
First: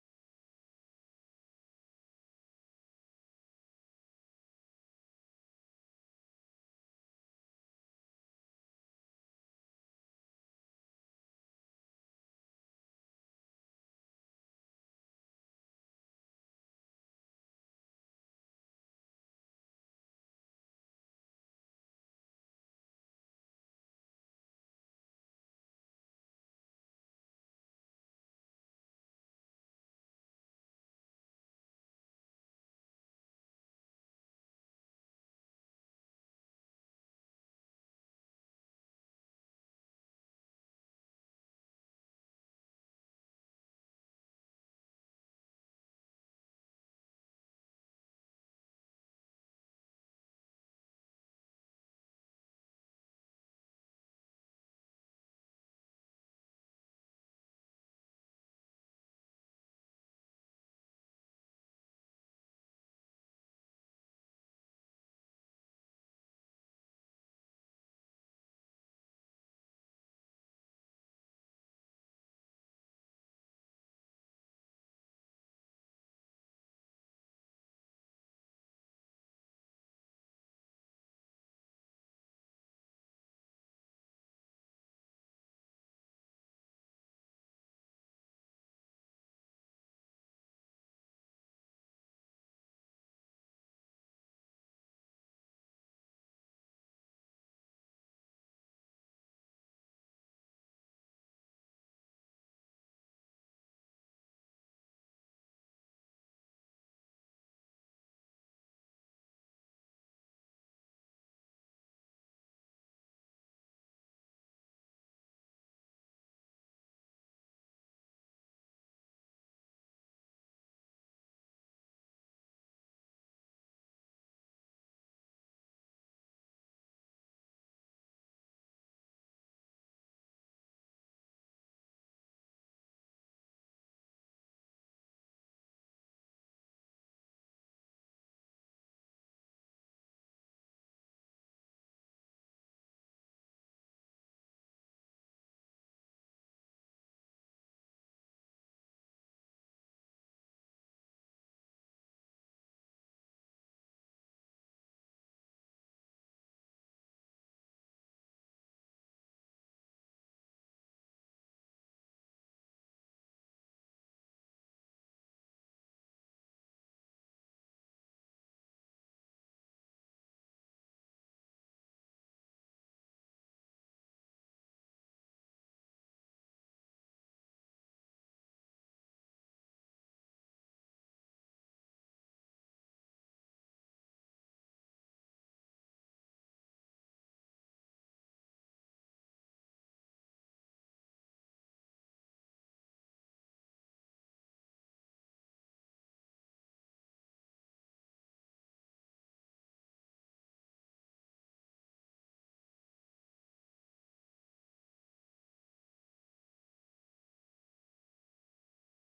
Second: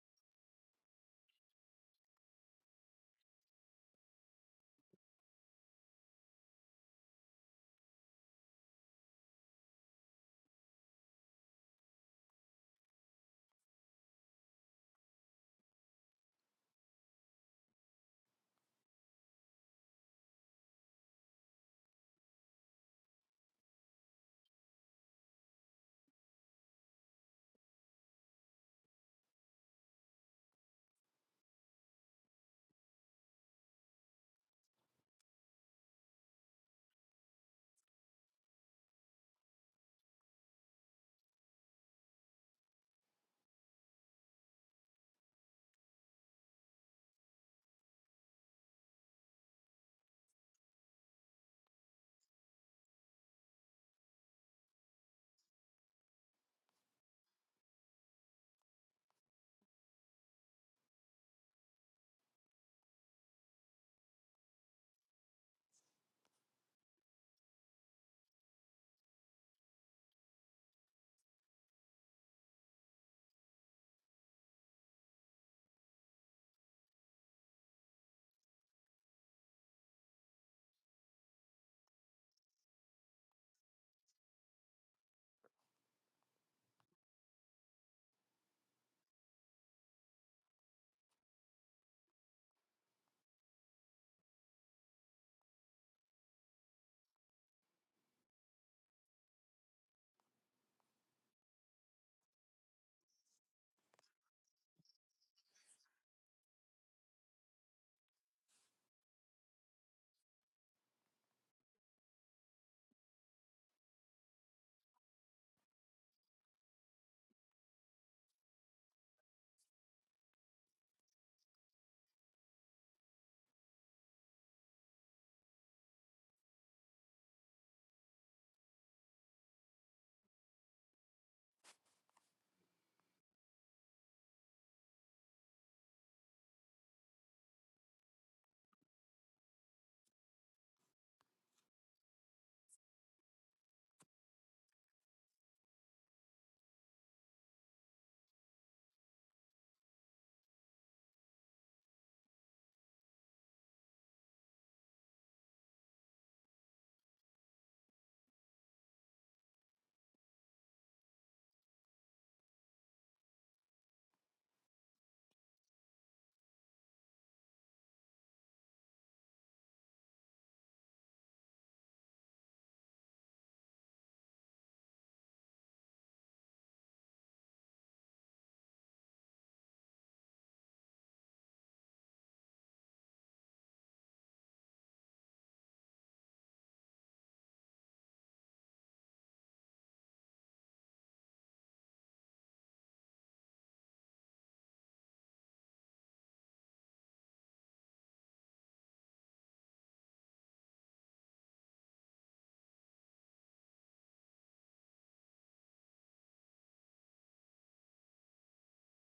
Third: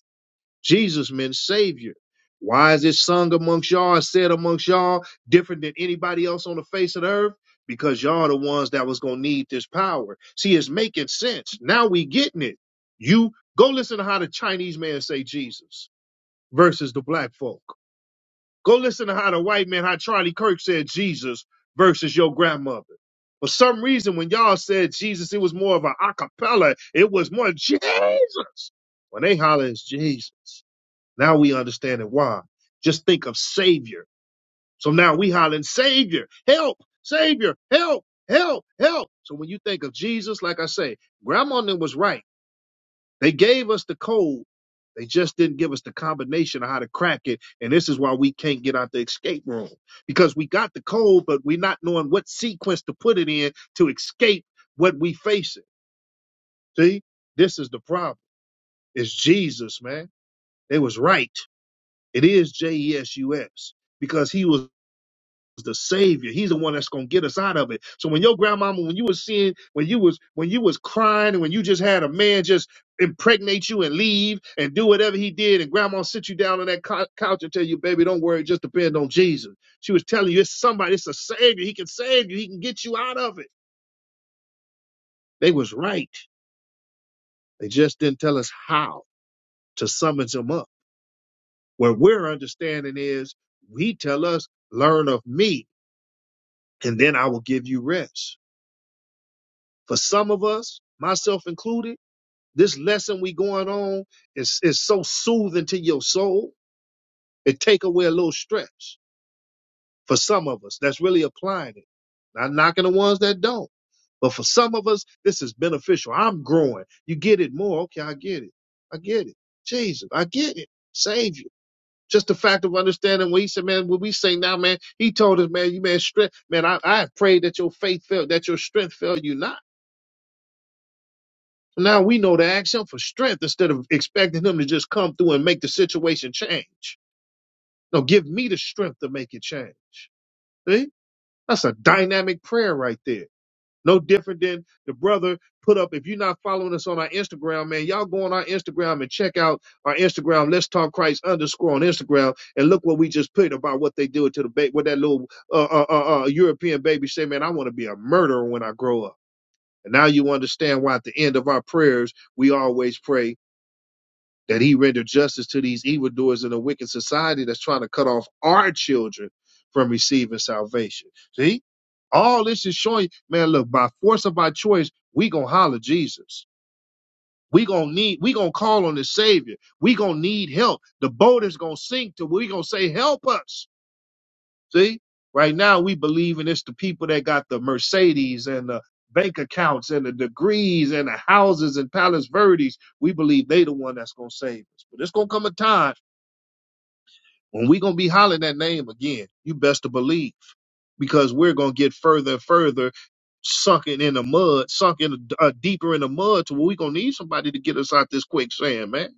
Jesus meant Savior. Why is it sung amongst y'all and said amongst y'all different than anybody else on the face of the earth? Because y'all the ones that was gonna need this power. See, it's making sense. Now we getting it. You go listen to how the Chinese man say Jesus versus the black folk. Go listen to how the white man, how Charlie Kirk said Jesus versus your grandmother. For some reason, when y'all said Jesus, it was more of an acapella. It was more Jesus. When they holler, it's Jesus. Now we understand it why. Just think of Savior. So now we hollering, Savior, help, Savior, help, help, help. So when you think of Jesus, like I say, Grandma then was right. They gave us the code. They just didn't give us the combination of how to crack it. And this is why we can't get out the escape room because we got the code, but we're not knowing what sequence to put it in to escape what we facing. See, this is the problem. It's Jesus, man. They was right. It is J E S U S because he was the savior. He's the one that's gonna get us out of it. So when your grandmama, when you was seeing, when you was when you was crying, and when you just had a man just impregnate you and leave and do whatever he did, and grandma sit you down on that cou- couch and tell you, baby, don't worry, just depend on Jesus. She was telling you, it's somebody, it's a savior. He can save you. He can get you out of it. They was right. They just didn't tell us how to summons him up. Where we're understanding is, he tell us, learn of me, and then I will give you rest. For some of us, myself included, this lesson we going on is, is so soothing to your soul, it take away a little stress. For some of us, that's really applying it. Not knocking the ones that don't. But for some of us, this is beneficial. I'm growing. You get it more. Okay, I get it. I get it. Jesus, I get it. Savior. Just the fact of understanding what he said, man, when we say now, man, he told us, man, you man, strength, man, I, I prayed that your faith failed, that your strength failed you not. So Now we know to ask him for strength instead of expecting him to just come through and make the situation change. No, give me the strength to make it change. See? That's a dynamic prayer right there. No different than the brother put up. If you're not following us on our Instagram, man, y'all go on our Instagram and check out our Instagram. Let's talk Christ underscore on Instagram and look what we just put about what they do to the baby. What that little uh, uh, uh, uh, European baby say, man, I want to be a murderer when I grow up. And now you understand why at the end of our prayers we always pray that he rendered justice to these evildoers in a wicked society that's trying to cut off our children from receiving salvation. See, all this is showing, man, look, by force of our choice, we gonna holler Jesus. We gonna need, we gonna call on the Savior. We gonna need help. The boat is gonna sink to we gonna say, help us. See, right now we believe, believing it's the people that got the Mercedes and the bank accounts and the degrees and the houses and Palace Verdes. We believe they the one that's gonna save us. But it's gonna come a time When we're gonna be hollering that name again, you best to believe, because we're gonna get further and further sunken in the mud, sunk in uh, deeper in the mud, to where we're gonna need somebody to get us out this quicksand, man.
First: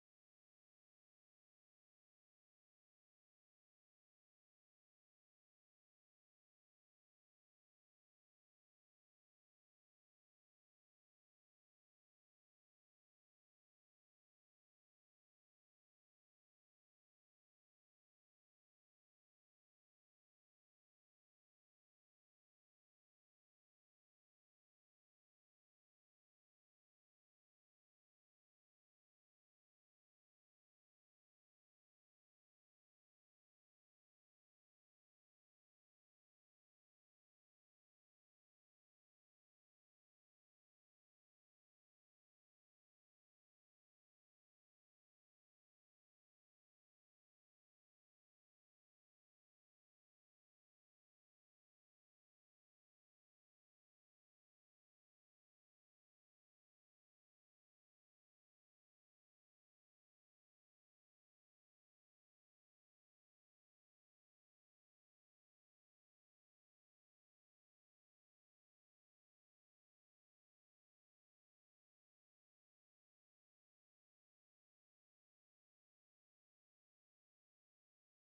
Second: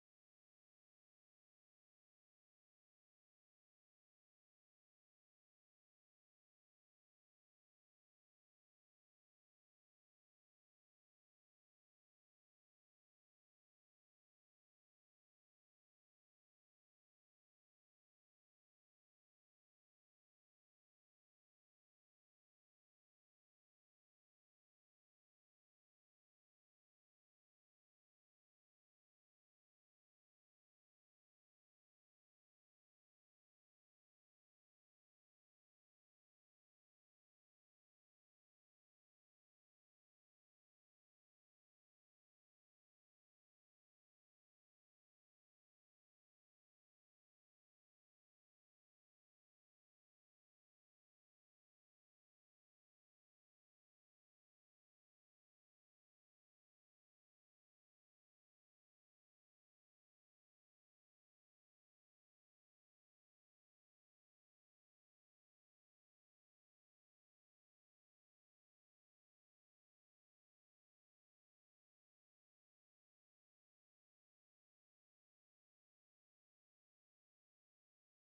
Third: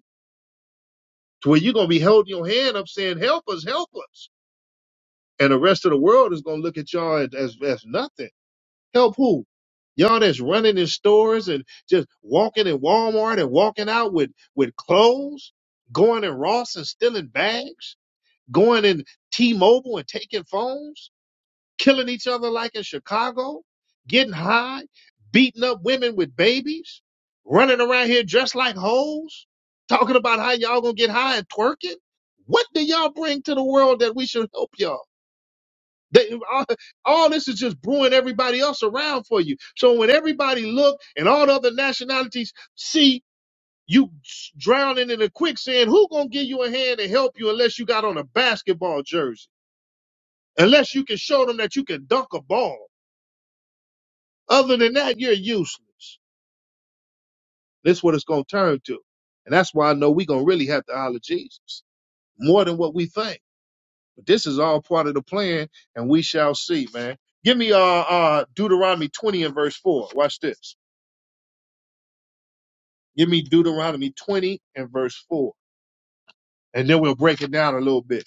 To where you're gonna be holding your hand up saying, Help us, help us. And the rest of the world is gonna look at y'all as, as, as nothing. Help who? Y'all that's running in stores and just walking in Walmart and walking out with, with clothes, going in Ross and stealing bags, going in T Mobile and taking phones killing each other like in Chicago, getting high, beating up women with babies, running around here dressed like hoes, talking about how y'all gonna get high and twerking. What do y'all bring to the world that we should help y'all? That all, all this is just brewing everybody else around for you. So when everybody look and all the other nationalities see you drowning in a quicksand, who gonna give you a hand and help you unless you got on a basketball jersey? Unless you can show them that you can dunk a ball Other than that, you're useless. That's what it's going to turn to. And that's why I know we're going to really have to holler Jesus more than what we think. But this is all part of the plan, and we shall see, man. Give me uh, uh Deuteronomy 20 and verse 4. Watch this. Give me Deuteronomy 20 and verse 4. And then we'll break it down a little bit.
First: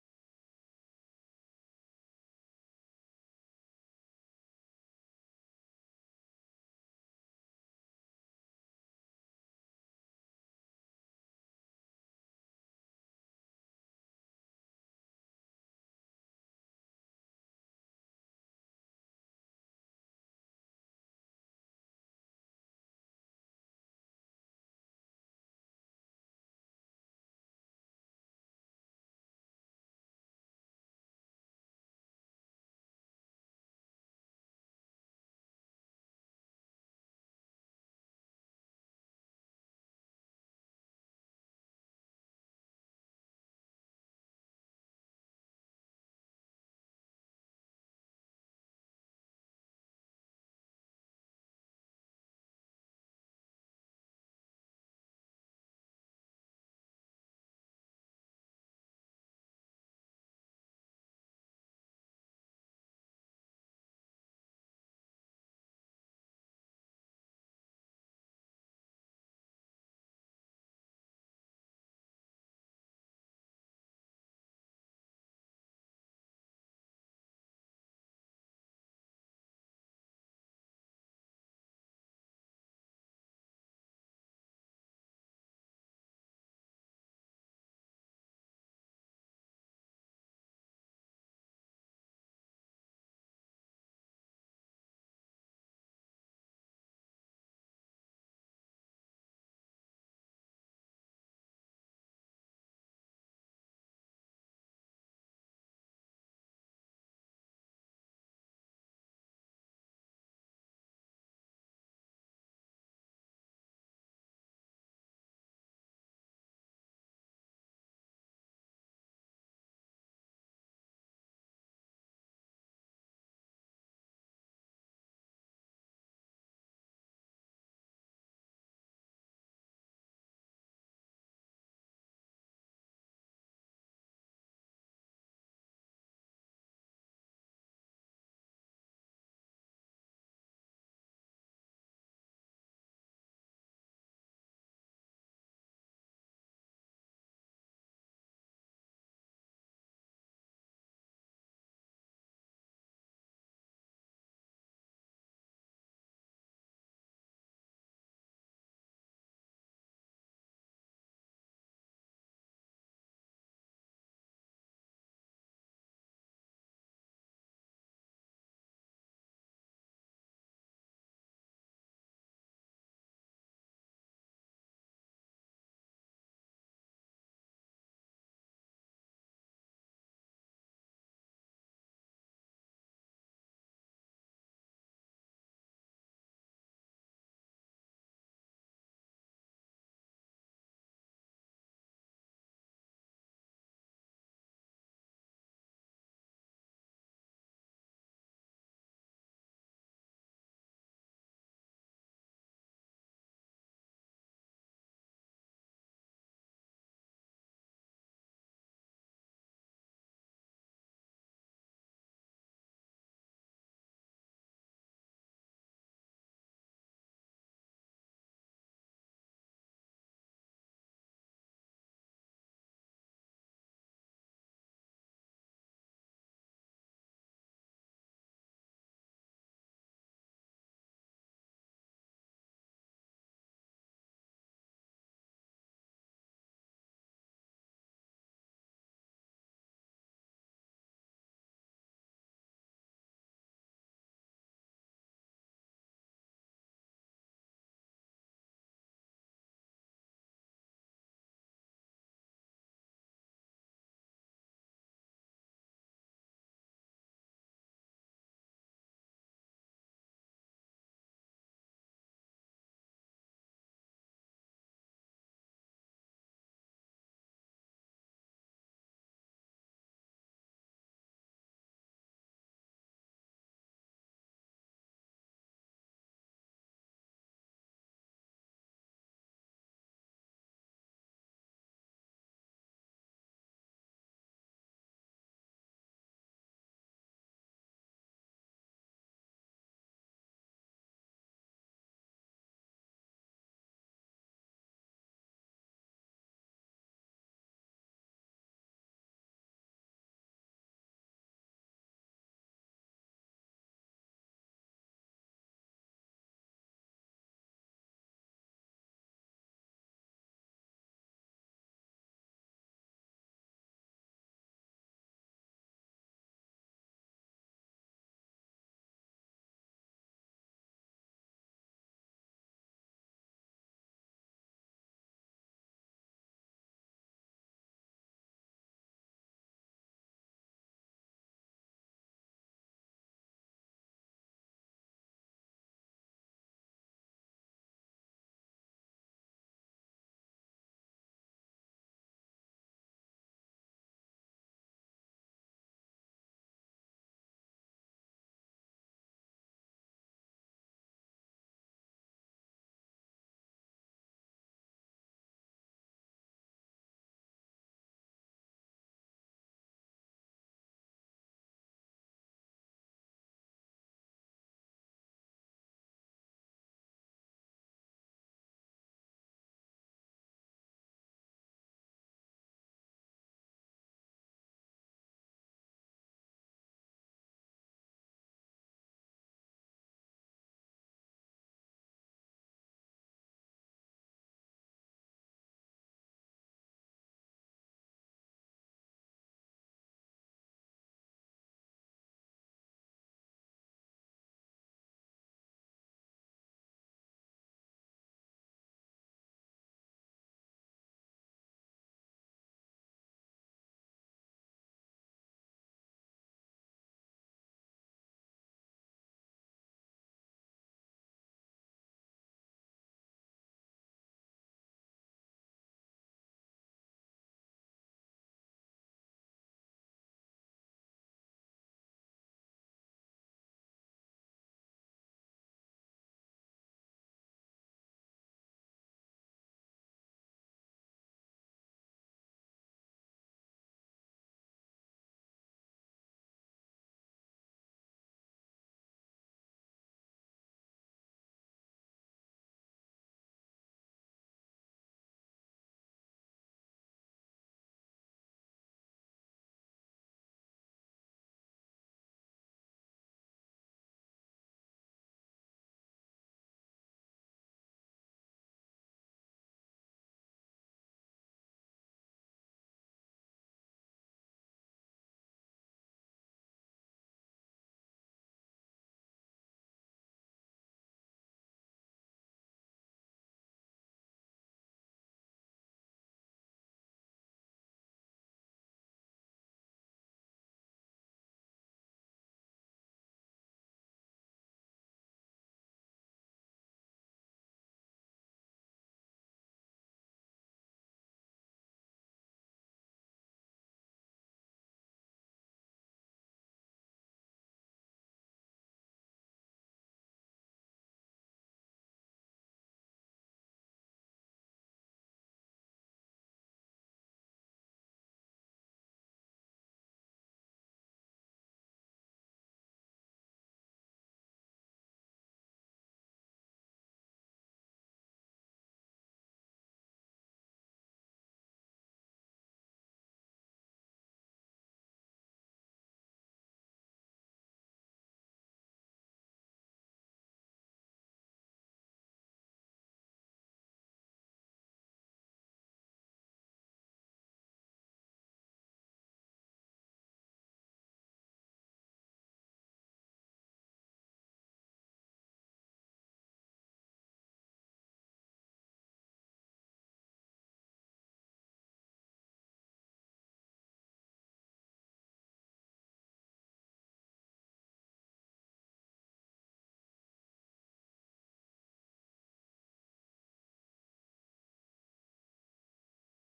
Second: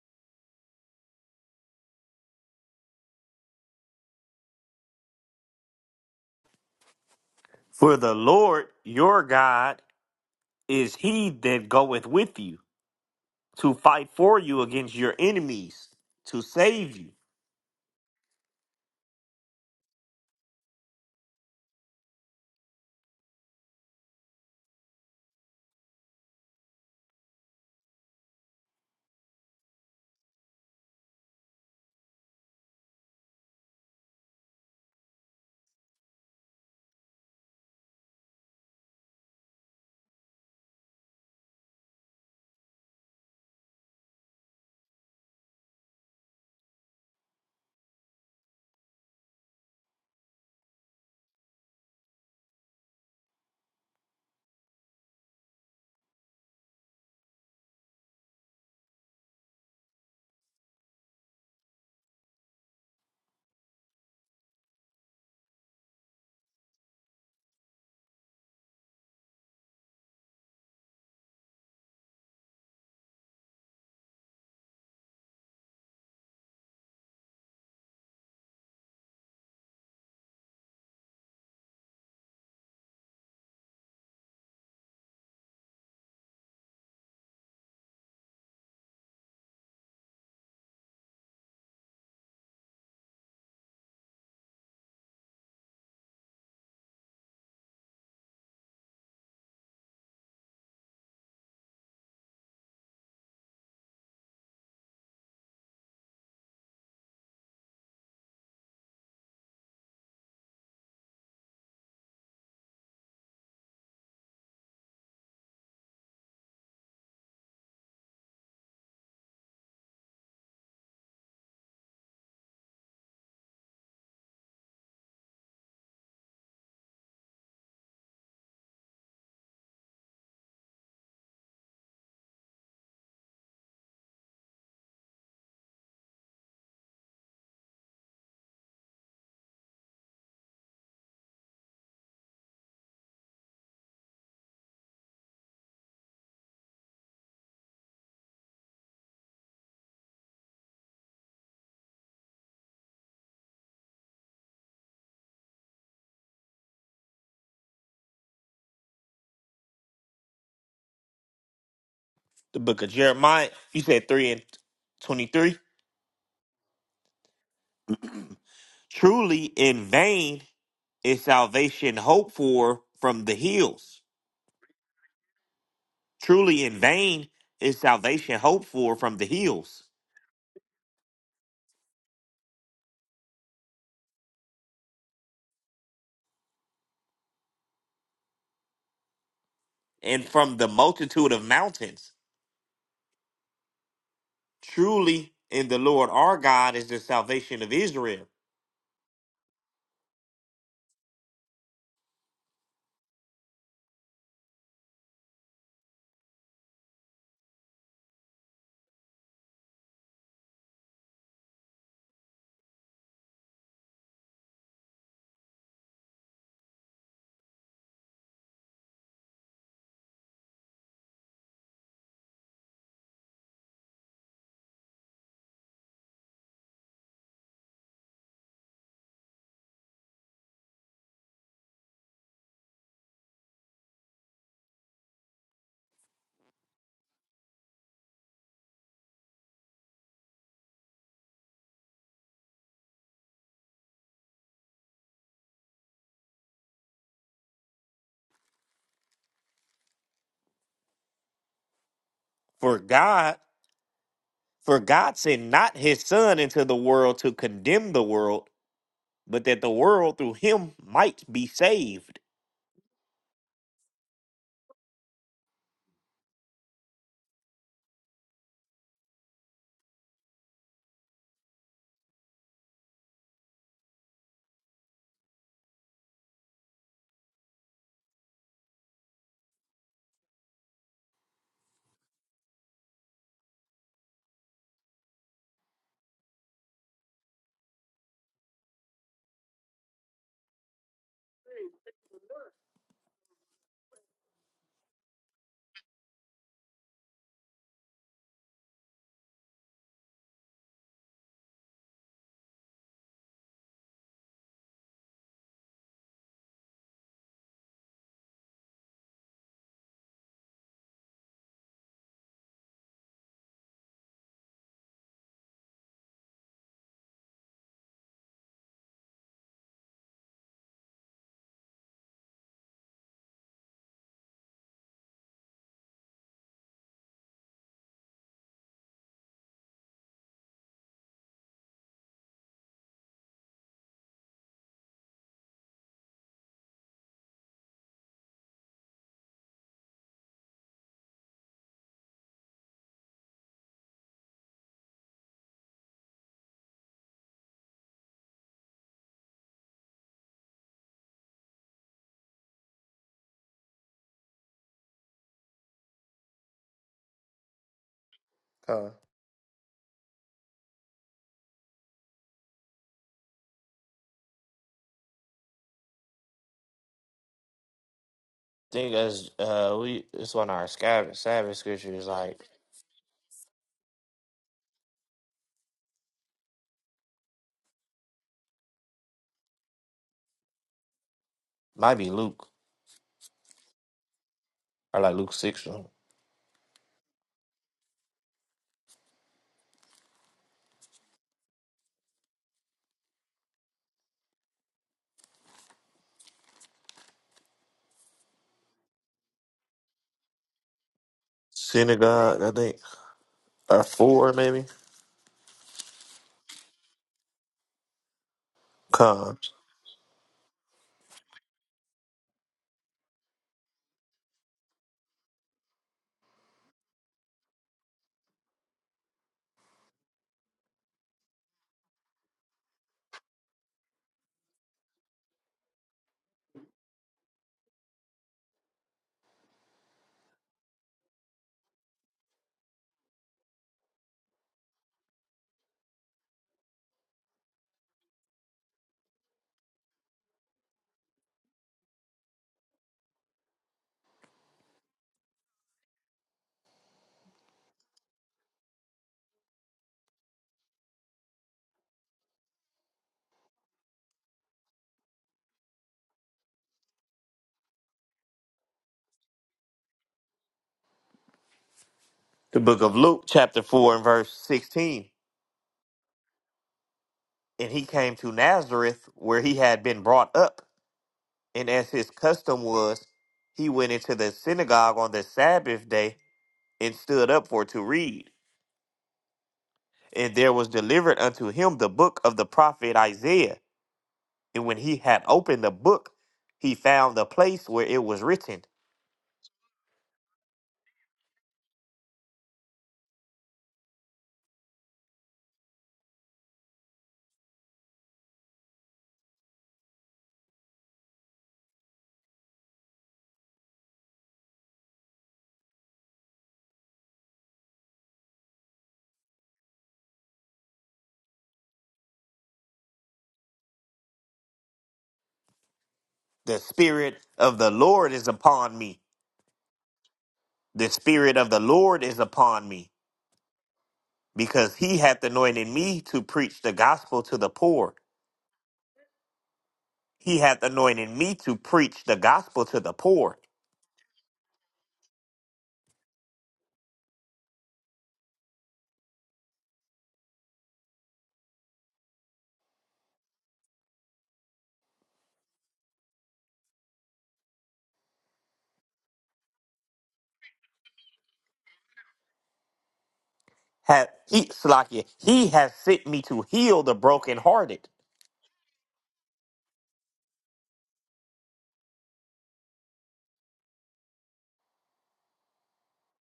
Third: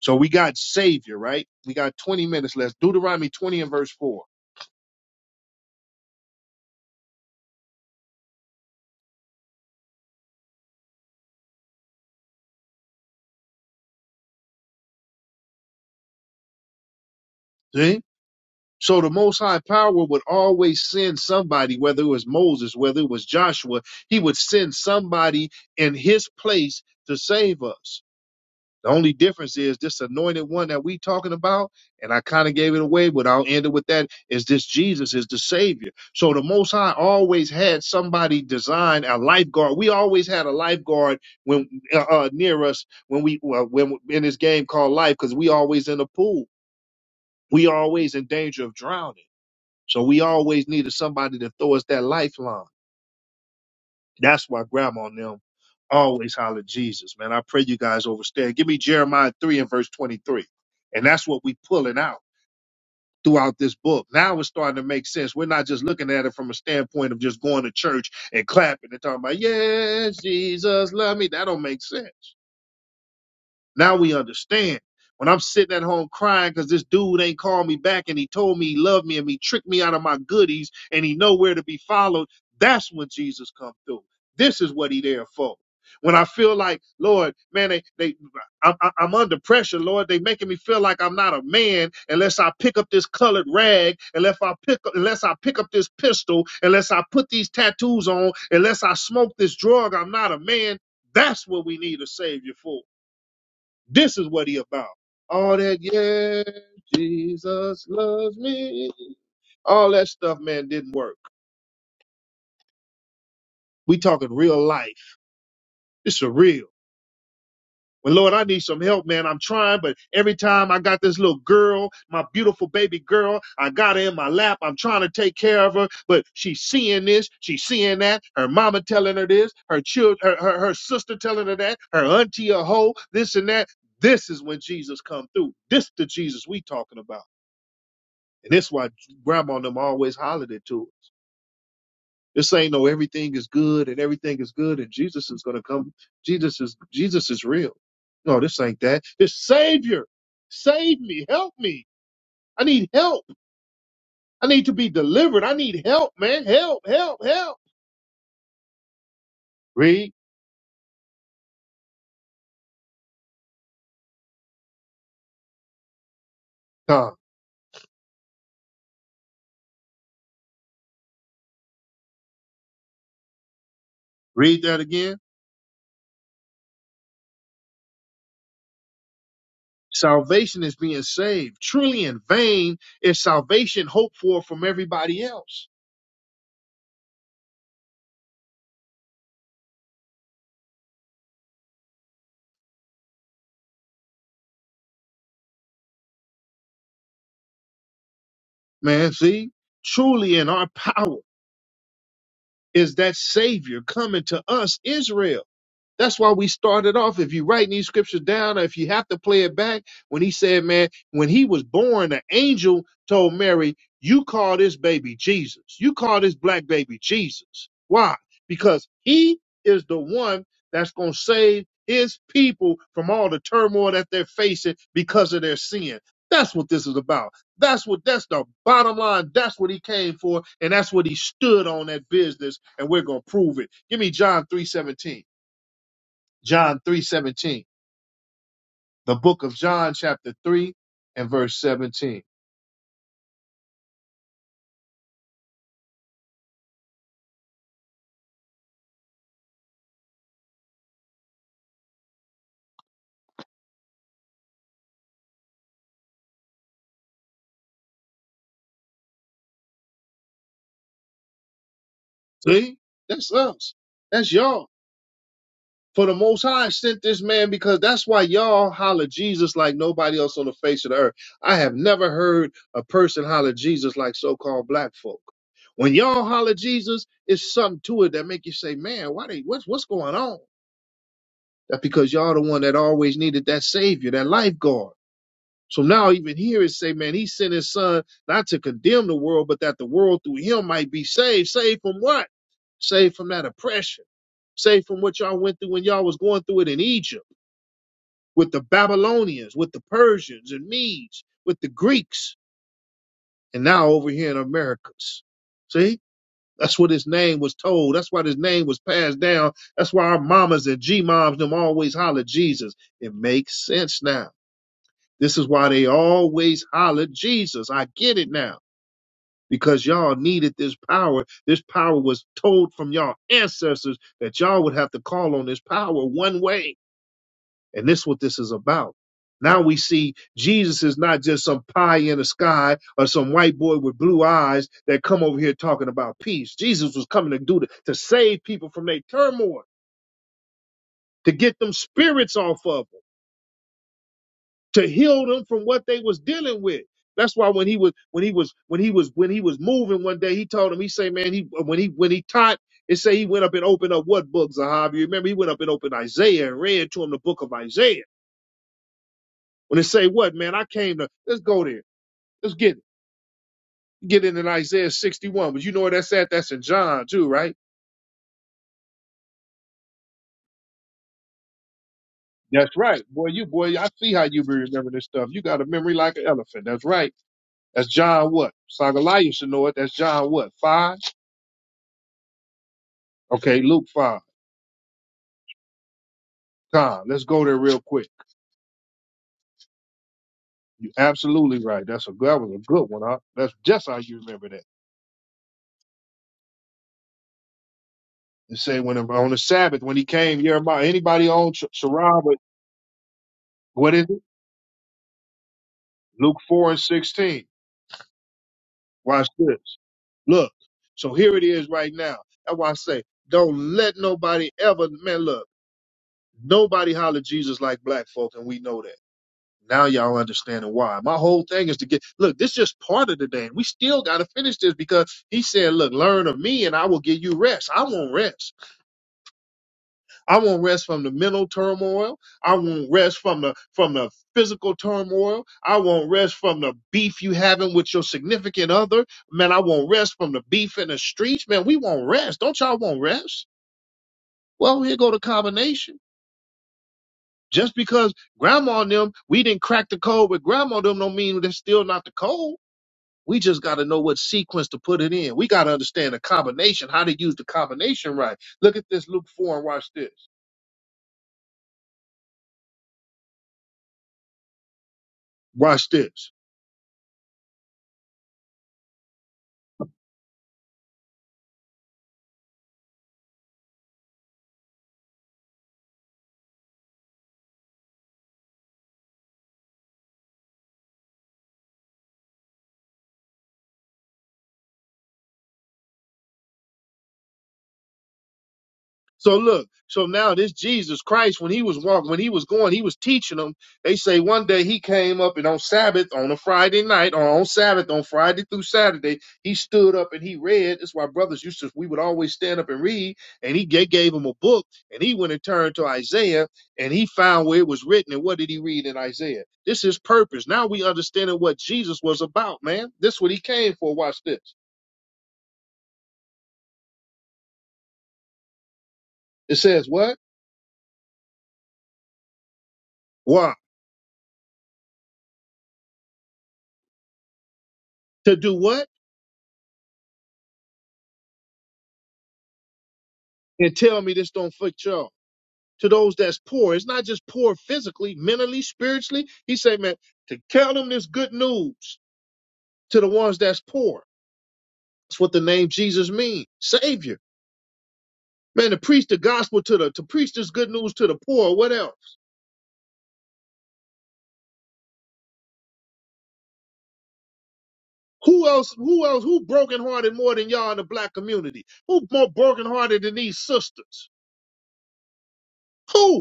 So we got Savior, right? We got 20 minutes left. Deuteronomy 20 and verse 4. For the Lord your God is he that goeth with you to fight for you against your enemies, to save you. See? So the Most High Power would always send somebody, whether it was Moses, whether it was Joshua, he would send somebody in his place to save us. The only difference is this anointed one that we talking about, and I kind of gave it away, but I'll end it with that, is this Jesus is the Savior. So the Most High always had somebody design a lifeguard. We always had a lifeguard when uh, uh, near us when we uh, when in this game called life, because we always in a pool. We always in danger of drowning. So we always needed somebody to throw us that lifeline. That's why grandma and them always holler Jesus, man. I pray you guys overstand. Give me Jeremiah 3 and verse 23. And that's what we pulling out throughout this book. Now it's starting to make sense. We're not just looking at it from a standpoint of just going to church and clapping and talking about, yes, Jesus, love me. That don't make sense. Now we understand. When I'm sitting at home crying because this dude ain't called me back and he told me he loved me and he tricked me out of my goodies and he nowhere to be followed, that's when Jesus come through. This is what he there for. When I feel like, Lord, man, they, they, I'm, I'm I'm under pressure, Lord. They making me feel like I'm not a man unless I pick up this colored rag, unless I pick, up, unless I pick up this pistol, unless I put these tattoos on, unless I smoke this drug. I'm not a man. That's what we need a savior for. This is what he about. All that, yeah, Jesus loves me. All that stuff, man, didn't work. We talking real life. This is real. Well, Lord, I need some help, man. I'm trying, but every time I got this little girl, my beautiful baby girl, I got her in my lap. I'm trying to take care of her, but she's seeing this, she's seeing that. Her mama telling her this, her child, her, her, her sister telling her that, her auntie a hoe, this and that. This is when Jesus come through. This the Jesus we talking about. And that's why grandma and them always hollered it to us. This ain't no everything is good and everything is good and Jesus is gonna come. Jesus is Jesus is real. No, this ain't that. This Savior, save me, help me. I need help. I need to be delivered. I need help, man. Help, help, help. Read, The book of Jeremiah, you said 3 and 23. come. Truly in vain is salvation hoped for from the hills. Read that again. Truly in vain is salvation hoped for from the hills Salvation is being saved. Truly in vain is salvation hoped for from everybody else. and from the multitude of mountains Truly in the Lord our God is the salvation of Israel. Man, see? Truly in our power. is that Savior coming to us, Israel. That's why we started off. If you write these scriptures down, or if you have to play it back, when he said, man, when he was born, an angel told Mary, you call this baby Jesus. You call this black baby Jesus. Why? Because he is the one that's going to save his people from all the turmoil that they're facing because of their sin. That's what this is about. That's what that's the bottom line. That's what he came for, and that's what he stood on that business, and we're gonna prove it. Give me John 3:17. John 3 17, The book of John, chapter 3 and verse 17. For God, for God sent not his son into the world to condemn the world, but that the world through him might be saved. See? That's us. That's y'all. For the Most High sent this man because that's why y'all holler Jesus like nobody else on the face of the earth. I have never heard a person holler Jesus like so called black folk. When y'all holler Jesus, it's something to it that make you say, man, why they, what's, what's going on? That's because y'all the one that always needed that savior, that lifeguard. So now even here it say, man, he sent his son not to condemn the world, but that the world through him might be saved. Saved from what? Saved from that oppression. Saved from what y'all went through when y'all was going through it in Egypt with the Babylonians, with the Persians and Medes, with the Greeks, and now over here in Americas. See? That's what his name was told. That's why his name was passed down. That's why our mamas and G moms them always holler Jesus. It makes sense now. This is why they always hollered, Jesus, I get it now. Because y'all needed this power. This power was told from y'all ancestors that y'all would have to call on this power one way. And this is what this is about. Now we see Jesus is not just some pie in the sky or some white boy with blue eyes that come over here talking about peace. Jesus was coming to do to, to save people from their turmoil, to get them spirits off of them. to heal them from what they was dealing with. That's why when he was when he was when he was when he was moving one day, he told him he say, man, he when he when he taught it say he went up and opened up what books Zahav? You remember he went up and opened Isaiah and read to him the book of Isaiah. Con. I When it say what man, I came to let's go there, let's get it. Get it in Isaiah 61, but you know where that's at? That's in John too, right? think as uh we it's one of our Sabbath, Sabbath scriptures like That's right, boy. You boy, I see how you be remembering this stuff. You got a memory like an elephant. That's right. That's John what? Sagaliah should know it. That's John what? Five. might be Luke Okay, Luke five. or like Luke six or something. Con, let's go there real quick. You're absolutely right. That's a that was a good one. Huh? That's just how you remember that. It say when on the Sabbath when he came, Jeremiah. Anybody on Sh- Sharab? synagogue I think or what is it? four maybe Luke four and sixteen. Watch comes this. Look. So here it is right now. That's why I say don't let nobody ever man look. Nobody holler Jesus like black folk, and we know that. Now y'all understanding why. My whole thing is to get look, this is just part of the day. We still gotta finish this because he said, Look, learn of me and I will give you rest. I want rest. I want rest from the mental turmoil. I want rest from the from the physical turmoil. I want rest from the beef you having with your significant other. Man, I want rest from the beef in the streets. Man, we want rest. Don't y'all want rest? Well, here go the combination. Just because grandma and them, we didn't crack the code with grandma and them don't mean that's still not the code. We just got to know what sequence to put it in. We got to understand the combination, how to use the combination right. Look at this Luke 4 and watch this. The book of Luke, chapter 4, and verse 16. Watch this. And he came to Nazareth, where he had been brought up. And as his custom was, he went into the synagogue on the Sabbath day and stood up for to read. And there was delivered unto him the book of the prophet Isaiah. And when he had opened the book, he found the place where it was written, So look, so now this Jesus Christ, when he was walking, when he was going, he was teaching them. They say one day he came up and on Sabbath, on a Friday night, or on Sabbath, on Friday through Saturday, he stood up and he read. That's why brothers used to, we would always stand up and read. And he gave, gave him a book and he went and turned to Isaiah and he found where it was written. And what did he read in Isaiah? This is purpose. Now we understanding what Jesus was about, man. This is what he came for. Watch this. The Spirit of the Lord is upon me. It says what? The Spirit of the Lord is upon me, Why? because he hath anointed me to preach the gospel to the poor. To do what? He hath anointed me to preach the gospel to the poor. And tell me this don't fit y'all. to those that's poor. It's not just poor physically, mentally, spiritually. He said, man, to tell them this good news to the ones that's poor. That's what the name Jesus means. Savior. Man, to preach the gospel to the to preach this good news to the poor. What else? have he Salakia, he has sent me to heal the brokenhearted, Who else? Who else? Who brokenhearted more than y'all in the black community? Who more brokenhearted than these sisters? Who?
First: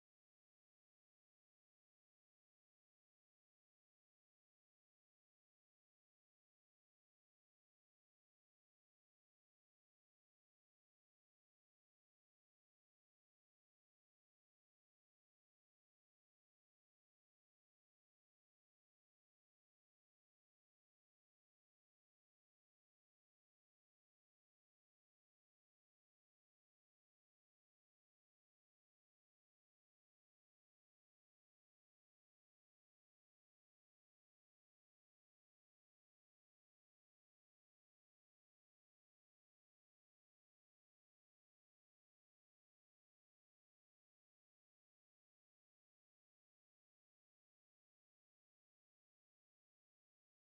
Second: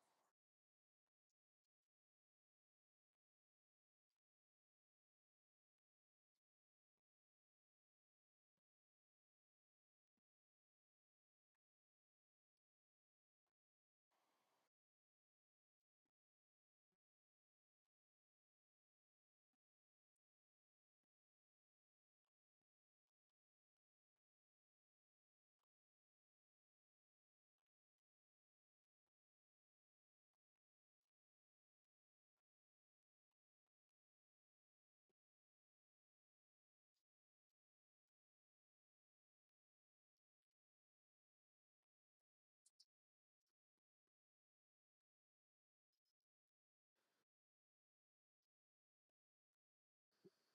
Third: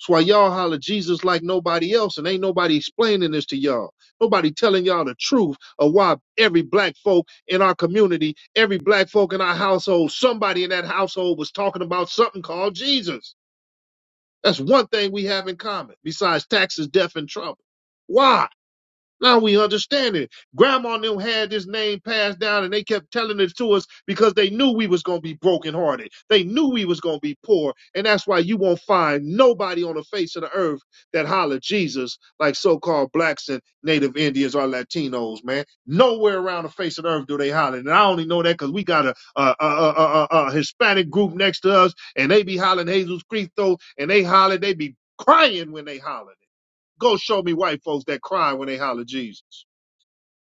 That's why y'all holler Jesus like nobody else, and ain't nobody explaining this to y'all. Nobody telling y'all the truth of why every black folk in our community, every black folk in our household, somebody in that household was talking about something called Jesus. That's one thing we have in common, besides taxes, death, and trouble. Why? Now we understand it. Grandma and them had this name passed down and they kept telling it to us because they knew we was gonna be brokenhearted. They knew we was gonna be poor. And that's why you won't find nobody on the face of the earth that holler Jesus like so-called blacks and native Indians or Latinos, man. Nowhere around the face of the earth do they holler. And I only know that because we got a, a, a, a, a, a Hispanic group next to us and they be hollering Jesus Christo and they holler, they be crying when they holler. Go show me white folks that cry when they holler Jesus.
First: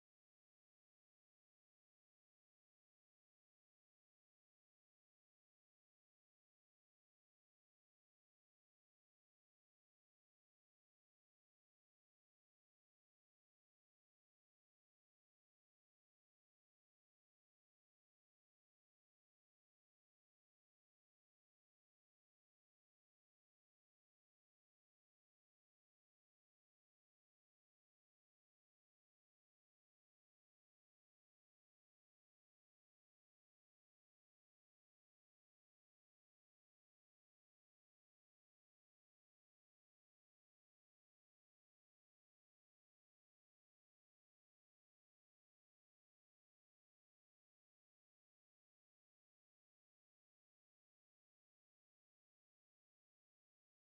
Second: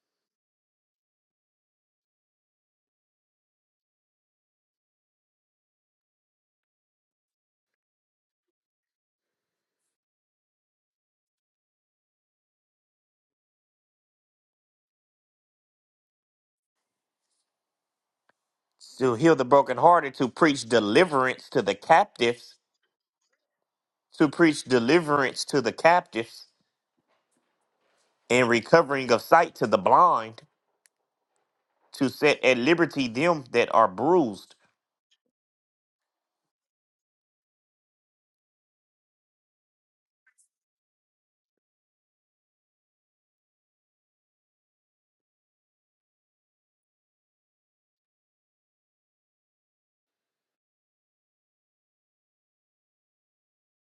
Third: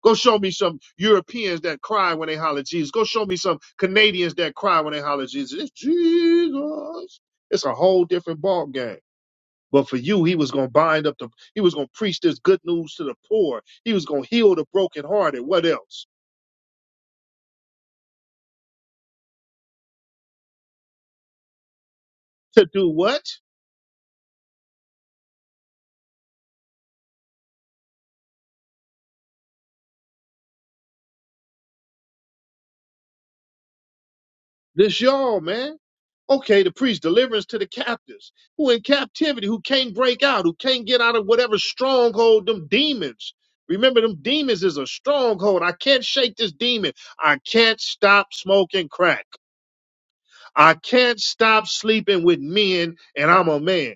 Go show me some Europeans that cry when they holler Jesus. Go show me some Canadians that cry when they holler Jesus. It's Jesus. It's a whole different ball game. But for you, he was going to bind up the, he was going to preach this good news to the poor. He was going to heal the brokenhearted. What else? to heal the brokenhearted, to preach deliverance to the captives, To do what? to preach deliverance to the captives, and recovering of sight to the blind, to set at liberty them that are bruised, This y'all, man. Okay, to preach deliverance to the captives who in captivity, who can't break out, who can't get out of whatever stronghold, them demons. Remember, them demons is a stronghold. I can't shake this demon. I can't stop smoking crack. I can't stop sleeping with men, and I'm a man.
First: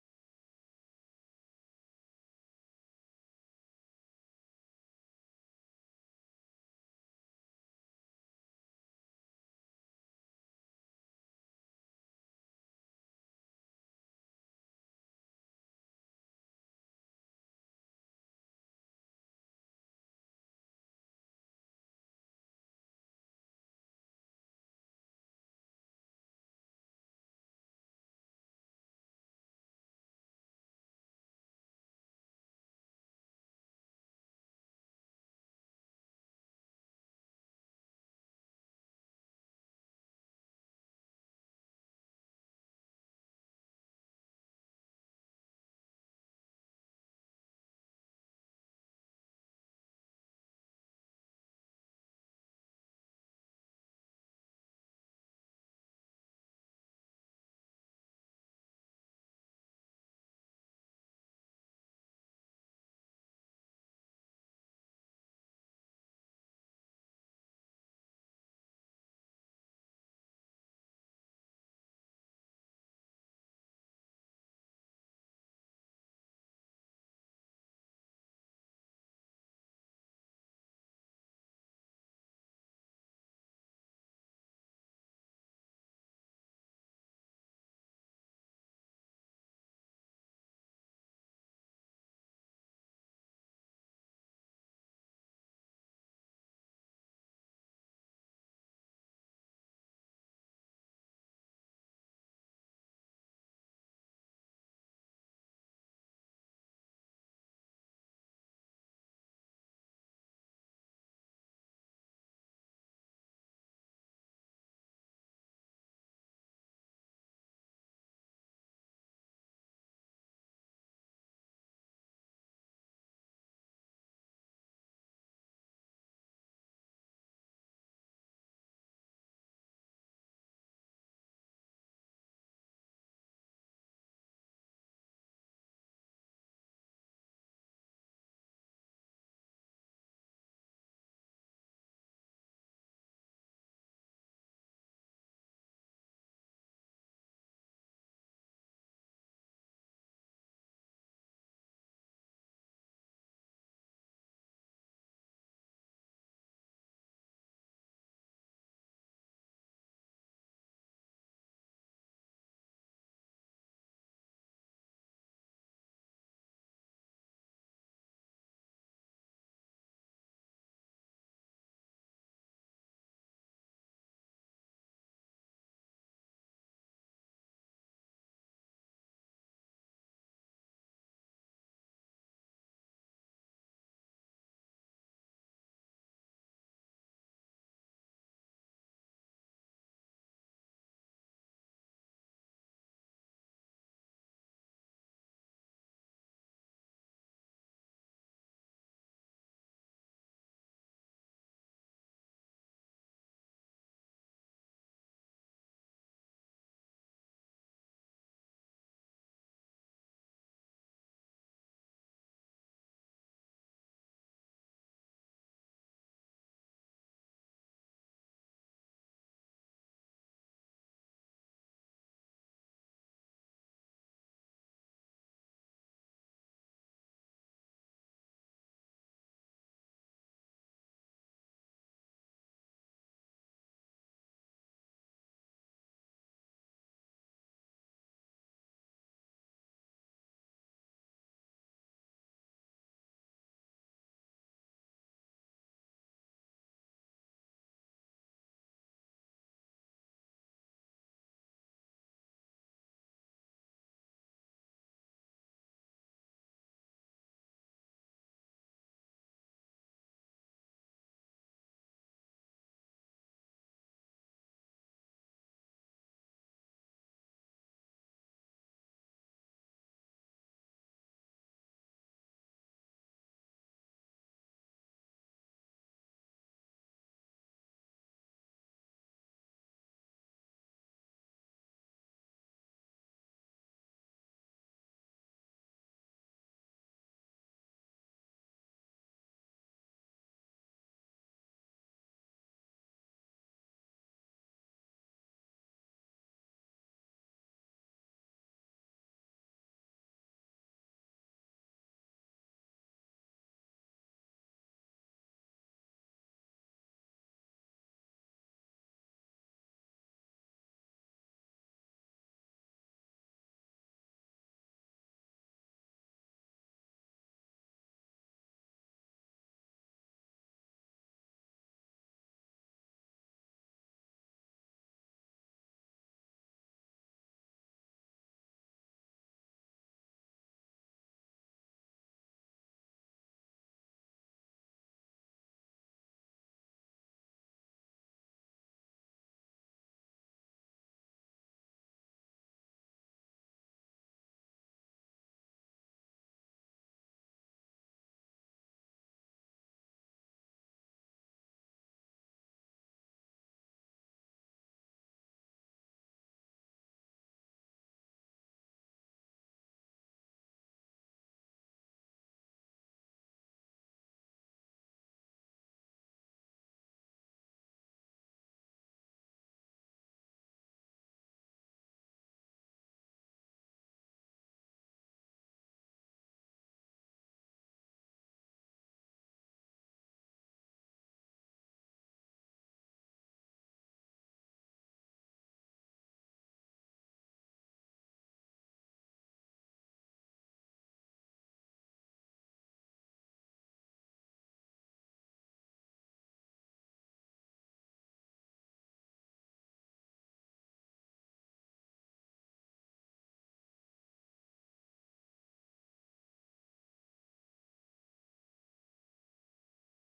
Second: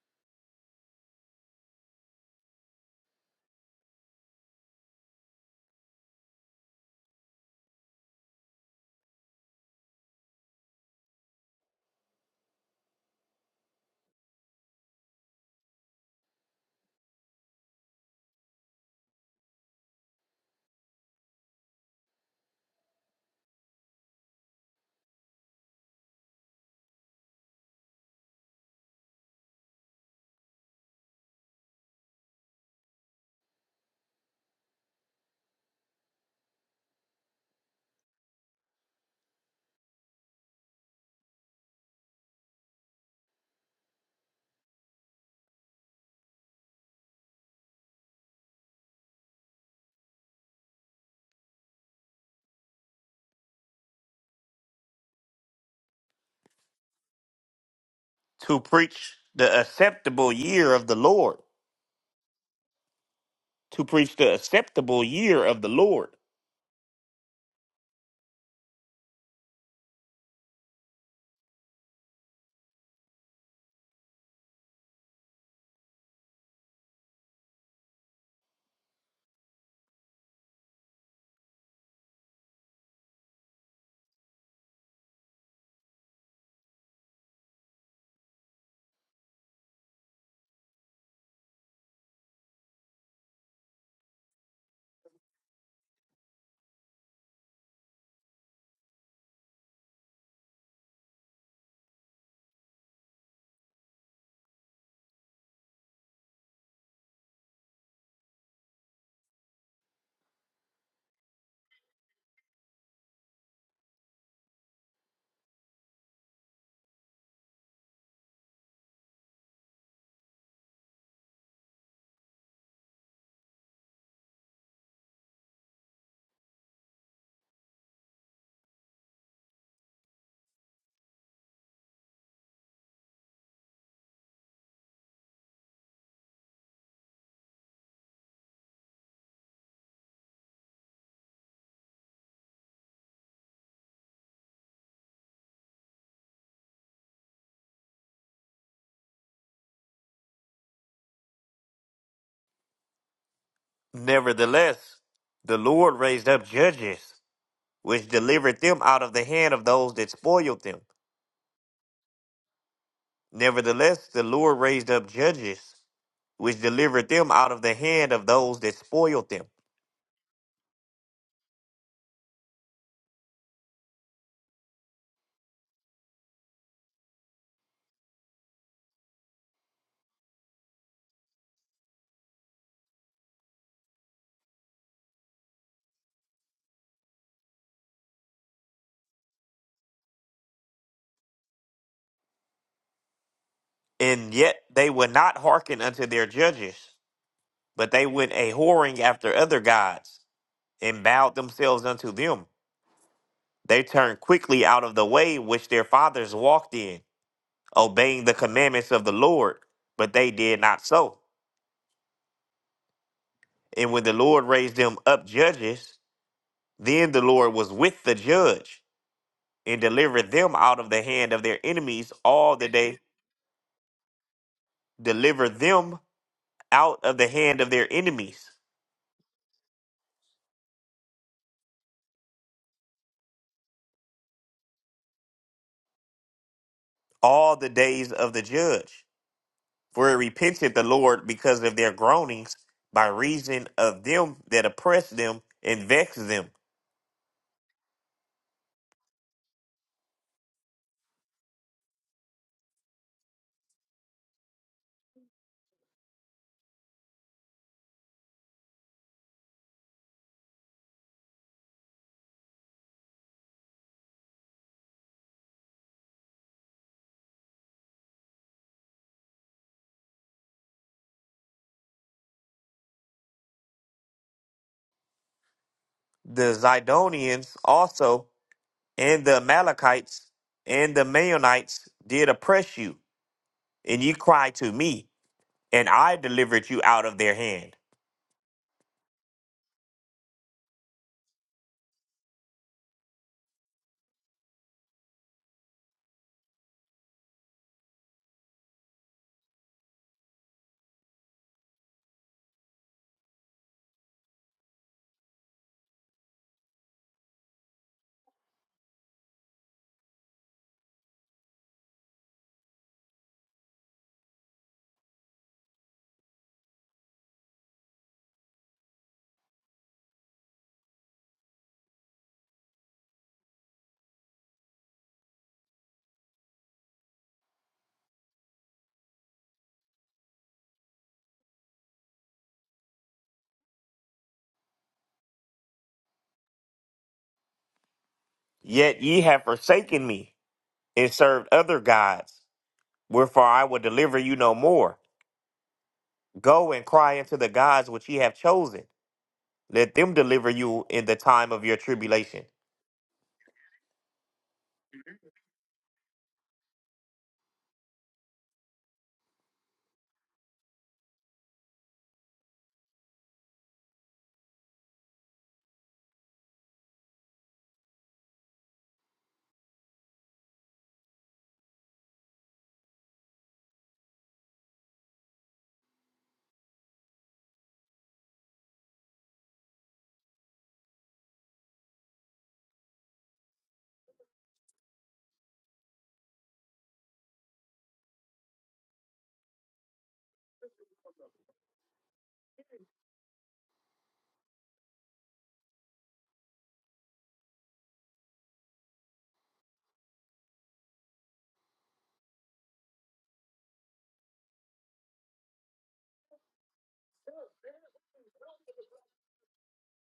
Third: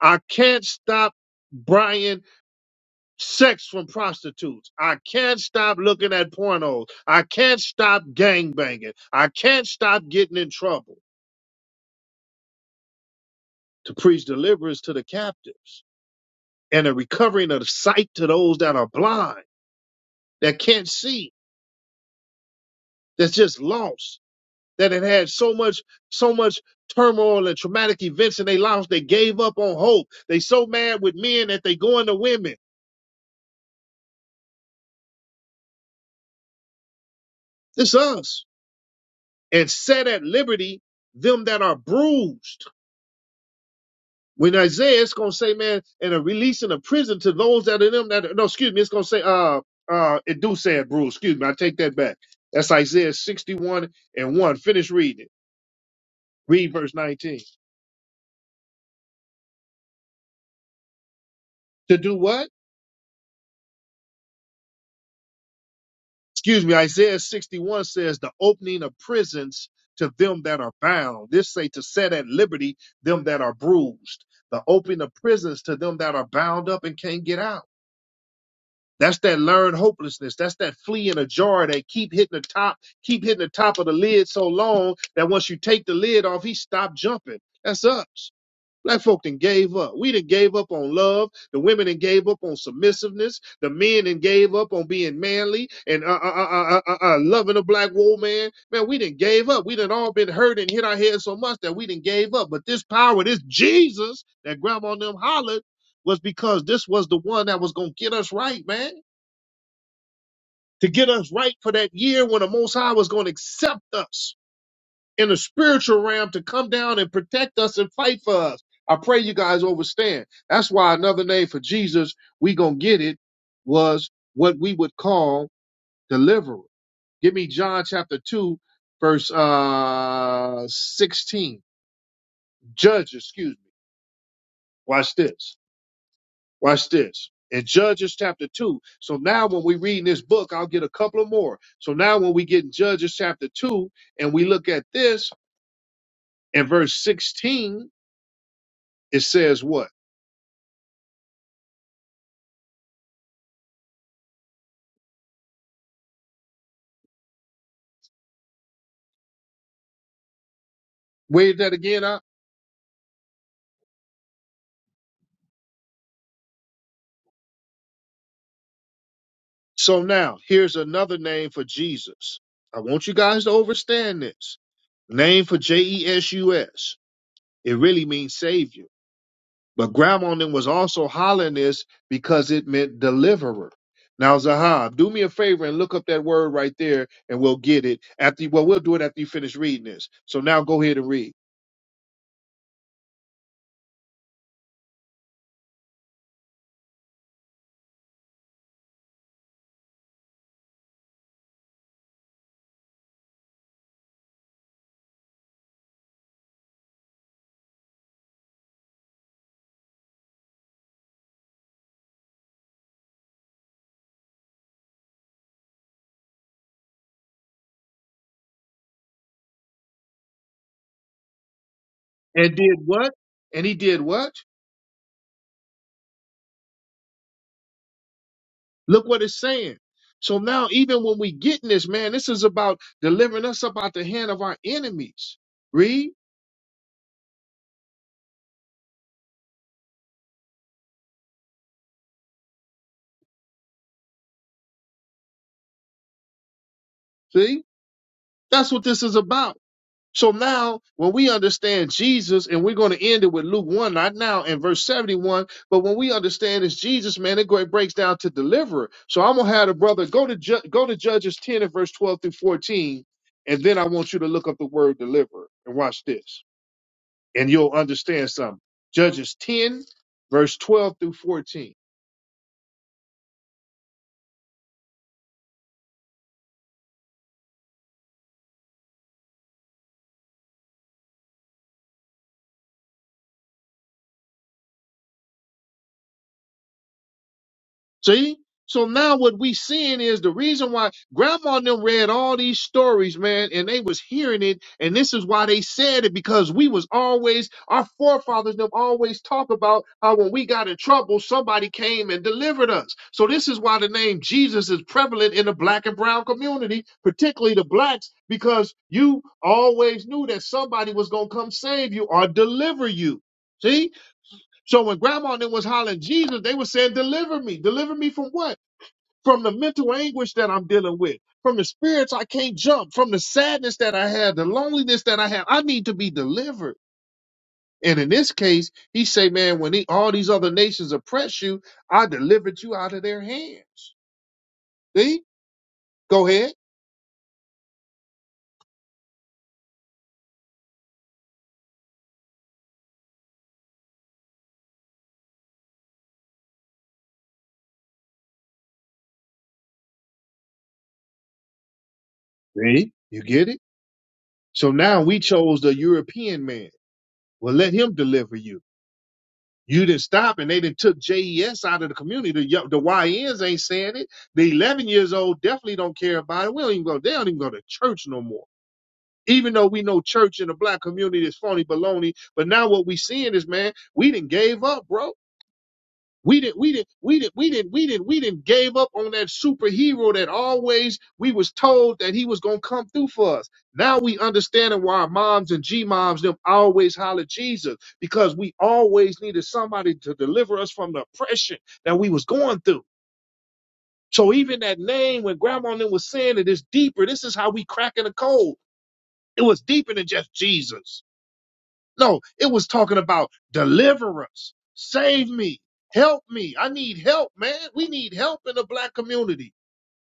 I can't stop buying sex from prostitutes. I can't stop looking at pornos. I can't stop gangbanging. I can't stop getting in trouble. to preach deliverance to the captives and a recovering of sight to those that are blind, that can't see, that's just lost, that had had so much, so much turmoil and traumatic events in their lives, they gave up on hope. They so mad with men that they go into women. This us. And set at liberty them that are bruised When Isaiah, it's gonna say, man, and a releasing of prison to those that are in them that no, excuse me, it's gonna say, uh, uh, it do say it, Bruce. Excuse me, I take that back. That's Isaiah 61 and 1. Finish reading. Read verse 19. to preach the acceptable year of the Lord, To do what? to preach the acceptable year of the Lord. Excuse me, Isaiah 61 says, the opening of prisons to them that are bound. This say to set at liberty them that are bruised. The opening of prisons to them that are bound up and can't get out That's that learned hopelessness. That's that flea in a jar that keep hitting the top, keep hitting the top of the lid so long that once you take the lid off, he stopped jumping. That's us. Black folk done gave up. We done gave up on love. The women done gave up on submissiveness. The men done gave up on being manly and uh, uh, uh, uh, uh, uh, loving a black woman. Man, we done gave up. We done all been hurt and hit our heads so much that we done gave up. But this power, this Jesus that grandma and them hollered was because this was the one that was going to get us right, man to get us right for that year when the Most High was going to accept us in the spiritual realm to come down and protect us and fight for us. I pray you guys understand. That's why another name for Jesus, we gonna get it, was what we would call deliverer. Give me John chapter 2, verse uh 16. Judge, excuse me. Watch this. Watch this. In Judges chapter 2. So now when we read this book, I'll get a couple of more. So now when we get in Judges chapter 2 and we look at this in verse 16, it says what? Nevertheless, the Lord raised up judges, which delivered them out of the hand of those that spoiled them Wave that again up. Nevertheless, the Lord raised up judges, which delivered them out of the hand of those that spoiled them. So now here's another name for Jesus. I want you guys to understand this. Name for J E S U S. It really means savior. But grandma and them was also hollering this because it meant deliverer. Now, Zahab, do me a favor and look up that word right there, and we'll get it. After well, we'll do it after you finish reading this. So now go ahead and read. And yet they would not hearken unto their judges, but they went a whoring after other gods, and bowed themselves unto them. They turned quickly out of the way which their fathers walked in, obeying the commandments of the Lord, but they did not so. And when the Lord raised them up judges, then the Lord was with the judge and deliver them out of the hand of their enemies all And the did day. what? And he did what? Deliver them out of the hand of their enemies Look what it's saying. So now, even when we get in this, man, this is about delivering us up out the hand of our enemies. Read, all the days of the judge. For it repented the Lord because of their groanings by reason of them that oppress them and vex them. see, that's what this is about. So now, when we understand Jesus, and we're going to end it with Luke 1, not now, in verse 71, but when we understand it's Jesus, man, it, go, it breaks down to deliverer. So I'm going to have the brother go to, Ju- go to Judges 10 and verse 12 through 14, and then I want you to look up the word deliverer and watch this, and you'll understand something. Judges 10, verse 12 through 14. The Zidonians also and the Amalekites and the Maonites did oppress you, and ye cried to me, and I delivered you out of their hand. See? So now what we seeing is the reason why grandma and them read all these stories, man, and they was hearing it, and this is why they said it, because we was always, our forefathers them always talk about how when we got in trouble, somebody came and delivered us. So this is why the name Jesus is prevalent in the black and brown community, particularly the blacks, because you always knew that somebody was gonna come save you or deliver you. See? So when grandma and them was hollering Jesus, they were saying, Deliver me. Deliver me from what? From the mental anguish that I'm dealing with, from the spirits I can't jump, from the sadness that I have, the loneliness that I have. I need to be delivered. And in this case, he say, Man, when he, all these other nations oppress you, I delivered you out of their hands. See? Go ahead. Yet ye have forsaken me, and served other gods. Wherefore I will deliver you no more. Go and cry unto the gods which ye have chosen. Let them deliver you in the time of your tribulation. See? You get it? So now we chose the European man. Well, let him deliver you. You didn't stop and they didn't took JES out of the community. The, yo- the YNs ain't saying it. The 11 years old definitely don't care about it. We don't even go, they don't even go to church no more. Even though we know church in the black community is phony baloney. But now what we seeing is, man, we didn't gave up, bro. We didn't, we didn't, we didn't, we didn't, we didn't, we didn't gave up on that superhero that always we was told that he was gonna come through for us. Now we understanding why our moms and G moms them always holler Jesus because we always needed somebody to deliver us from the oppression that we was going through. So even that name when grandma and them was saying it is deeper, this is how we cracking the code. It was deeper than just Jesus. No, it was talking about deliver us, save me, help me. I need help, man. We need help in the black community.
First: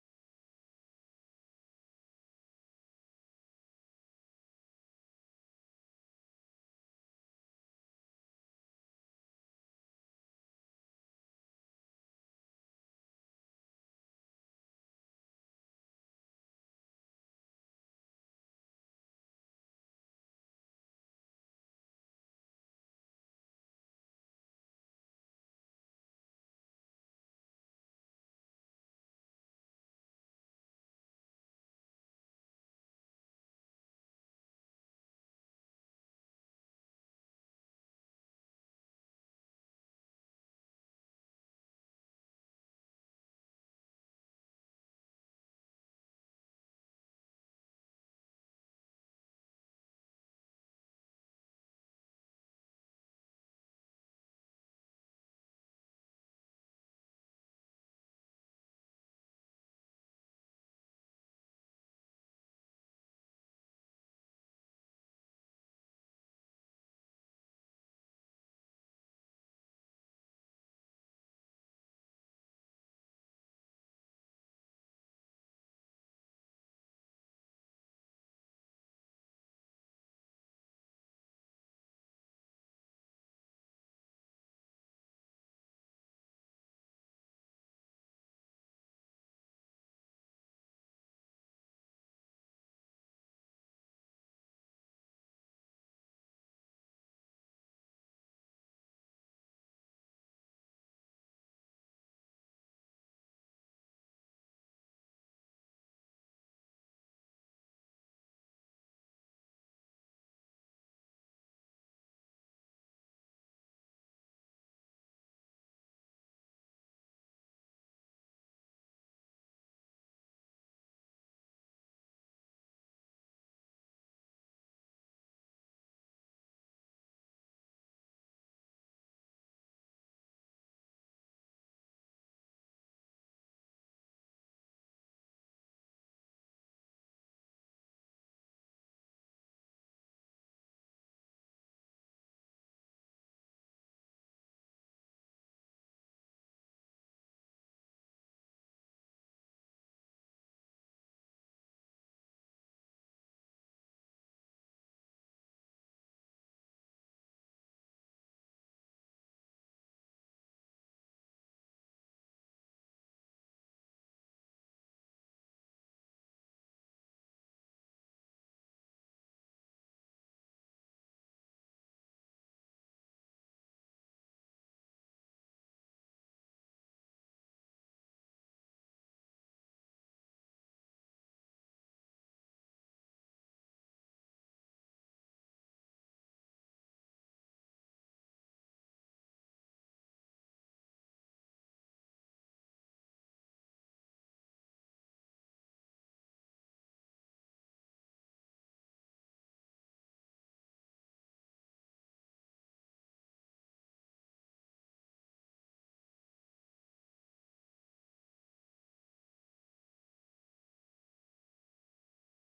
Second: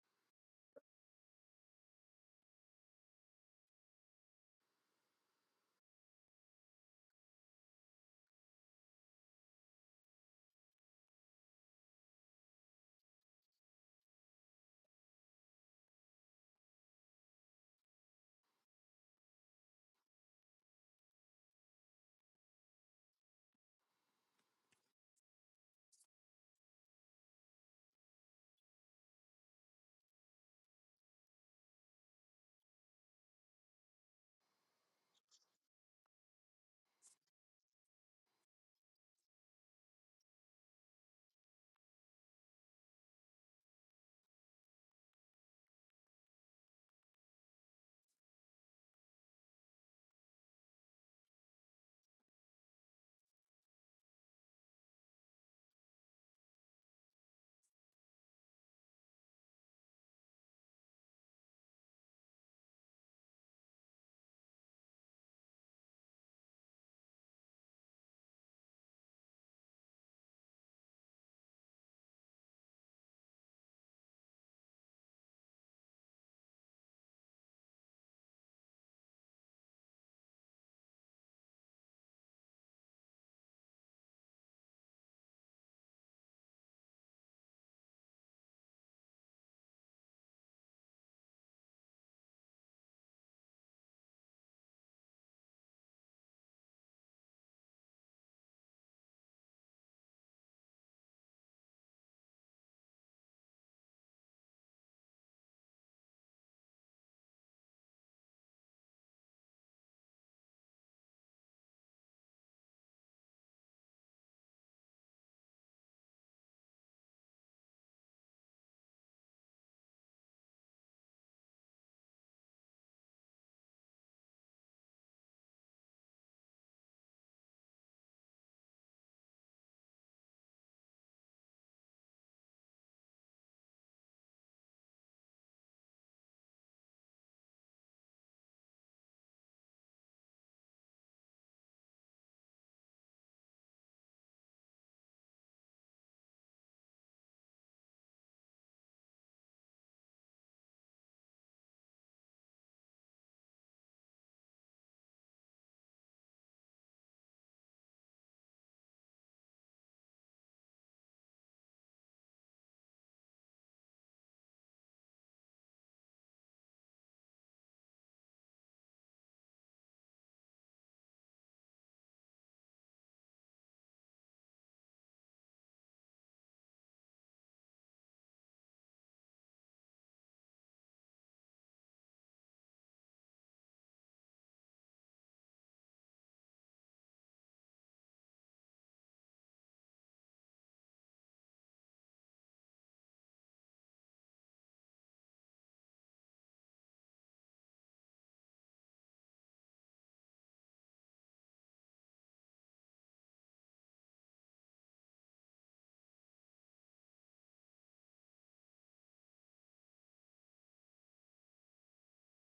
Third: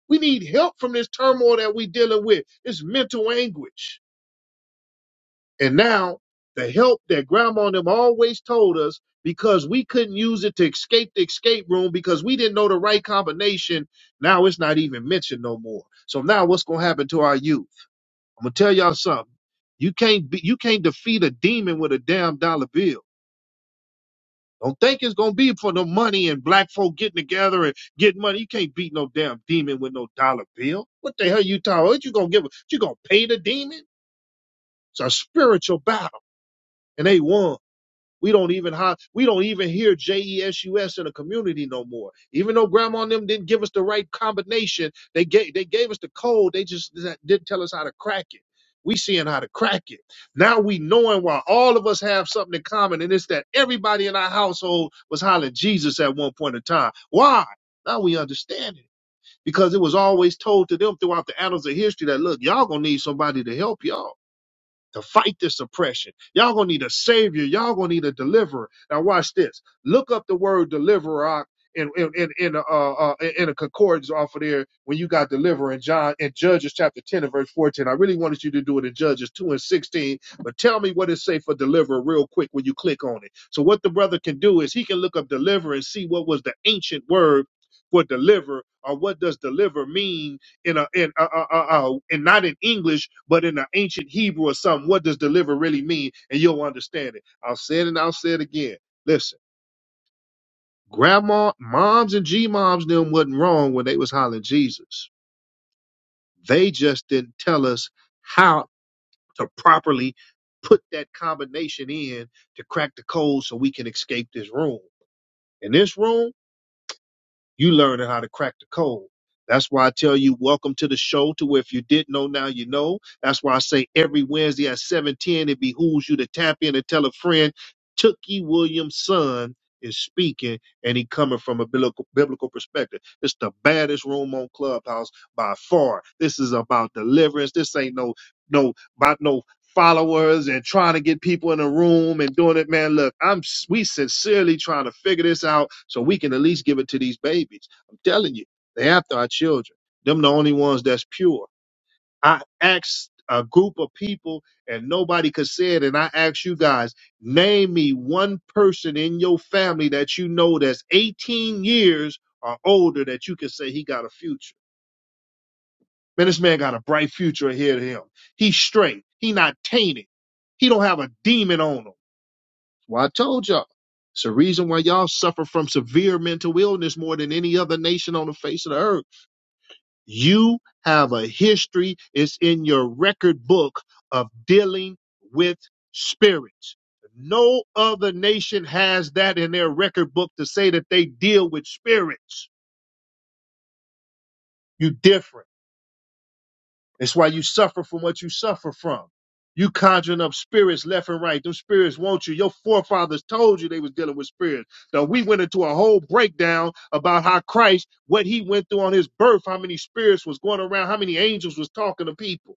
We need help from this turmoil that we dealing with. It's mental anguish. And now the help that grandma and them always told us because we couldn't use it to escape the escape room because we didn't know the right combination. Now it's not even mentioned no more. So now what's gonna happen to our youth? I'm gonna tell y'all something. You can't be, you can't defeat a demon with a damn dollar bill. Don't think it's gonna be for the money and black folk getting together and getting money. You can't beat no damn demon with no dollar bill. What the hell you talking? about? What you gonna give? a- You gonna pay the demon? It's a spiritual battle, and they won. We don't even how we don't even hear J E S U S in a community no more. Even though grandma and them didn't give us the right combination, they gave they gave us the code. They just didn't tell us how to crack it. We seeing how to crack it. Now we knowing why all of us have something in common, and it's that everybody in our household was hollering Jesus at one point in time. Why? Now we understand it. Because it was always told to them throughout the annals of history that look, y'all gonna need somebody to help y'all to fight this oppression. Y'all gonna need a savior. Y'all gonna need a deliverer. Now watch this. Look up the word deliverer uh, in in in, in, a uh, uh, in a concordance off of there when you got deliverer in John in Judges chapter ten and verse fourteen. I really wanted you to do it in Judges two and sixteen, but tell me what it say for deliverer real quick when you click on it. So what the brother can do is he can look up deliverer and see what was the ancient word for deliver or what does deliver mean in a in uh, uh, uh, uh, and not in English, but in an ancient Hebrew or something. What does deliver really mean? And you'll understand it. I'll say it and I'll say it again. Listen, grandma, moms, and G moms them wasn't wrong when they was hollering Jesus. They just didn't tell us how to properly put that combination in to crack the code so we can escape this room. In this room You learning how to crack the code. That's why I tell you, welcome to the show. To where if you didn't know, now you know. That's why I say every Wednesday at 7:10, it behooves you to tap in and tell a friend. Tookie Williams' son is speaking, and he coming from a biblical, biblical perspective. It's the baddest room on Clubhouse by far. This is about deliverance. This ain't no no about no followers and trying to get people in the room and doing it, man. Look, I'm we sincerely trying to figure this out so we can at least give it to these babies. I'm telling you, they after our children. Them the only ones that's pure. I asked a group of people and nobody could say it, and I asked you guys, name me one person in your family that you know that's 18 years or older that you can say he got a future. Man, this man got a bright future ahead of him. He's straight. He not tainted. He don't have a demon on him. Well, I told y'all. It's the reason why y'all suffer from severe mental illness more than any other nation on the face of the earth. You have a history. It's in your record book of dealing with spirits. No other nation has that in their record book to say that they deal with spirits. You different. It's why you suffer from what you suffer from. You conjuring up spirits left and right. Them spirits want you. Your forefathers told you they was dealing with spirits. Now we went into a whole breakdown about how Christ, what he went through on his birth, how many spirits was going around, how many angels was talking to people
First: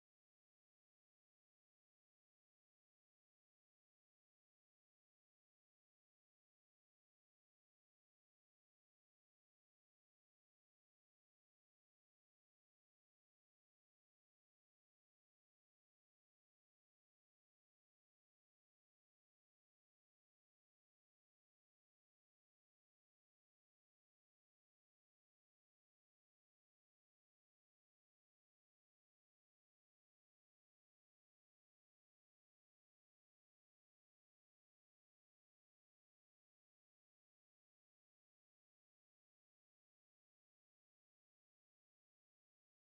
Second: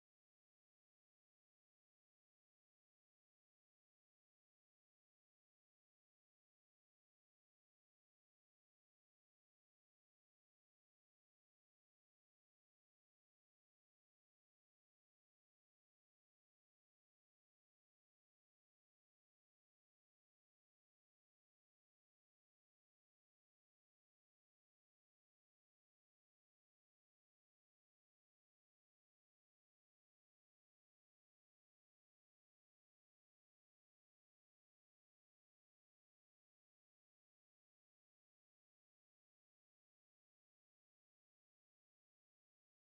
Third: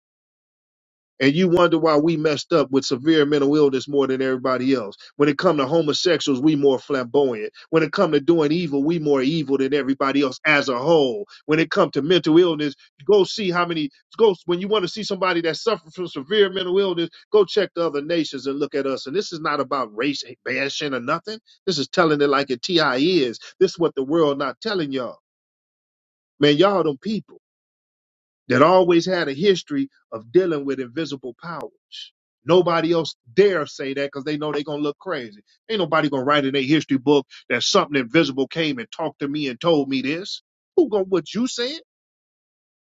and you wonder why we messed up with severe mental illness more than everybody else. When it come to homosexuals, we more flamboyant. When it come to doing evil, we more evil than everybody else as a whole. When it come to mental illness, go see how many go when you want to see somebody that suffers from severe mental illness, go check the other nations and look at us. And this is not about race bashing or nothing. This is telling it like it TI is. This is what the world not telling y'all. Man, y'all them people that always had a history of dealing with invisible powers. Nobody else dare say that because they know they're gonna look crazy. Ain't nobody gonna write in their history book that something invisible came and talked to me and told me this. Who gonna what you said?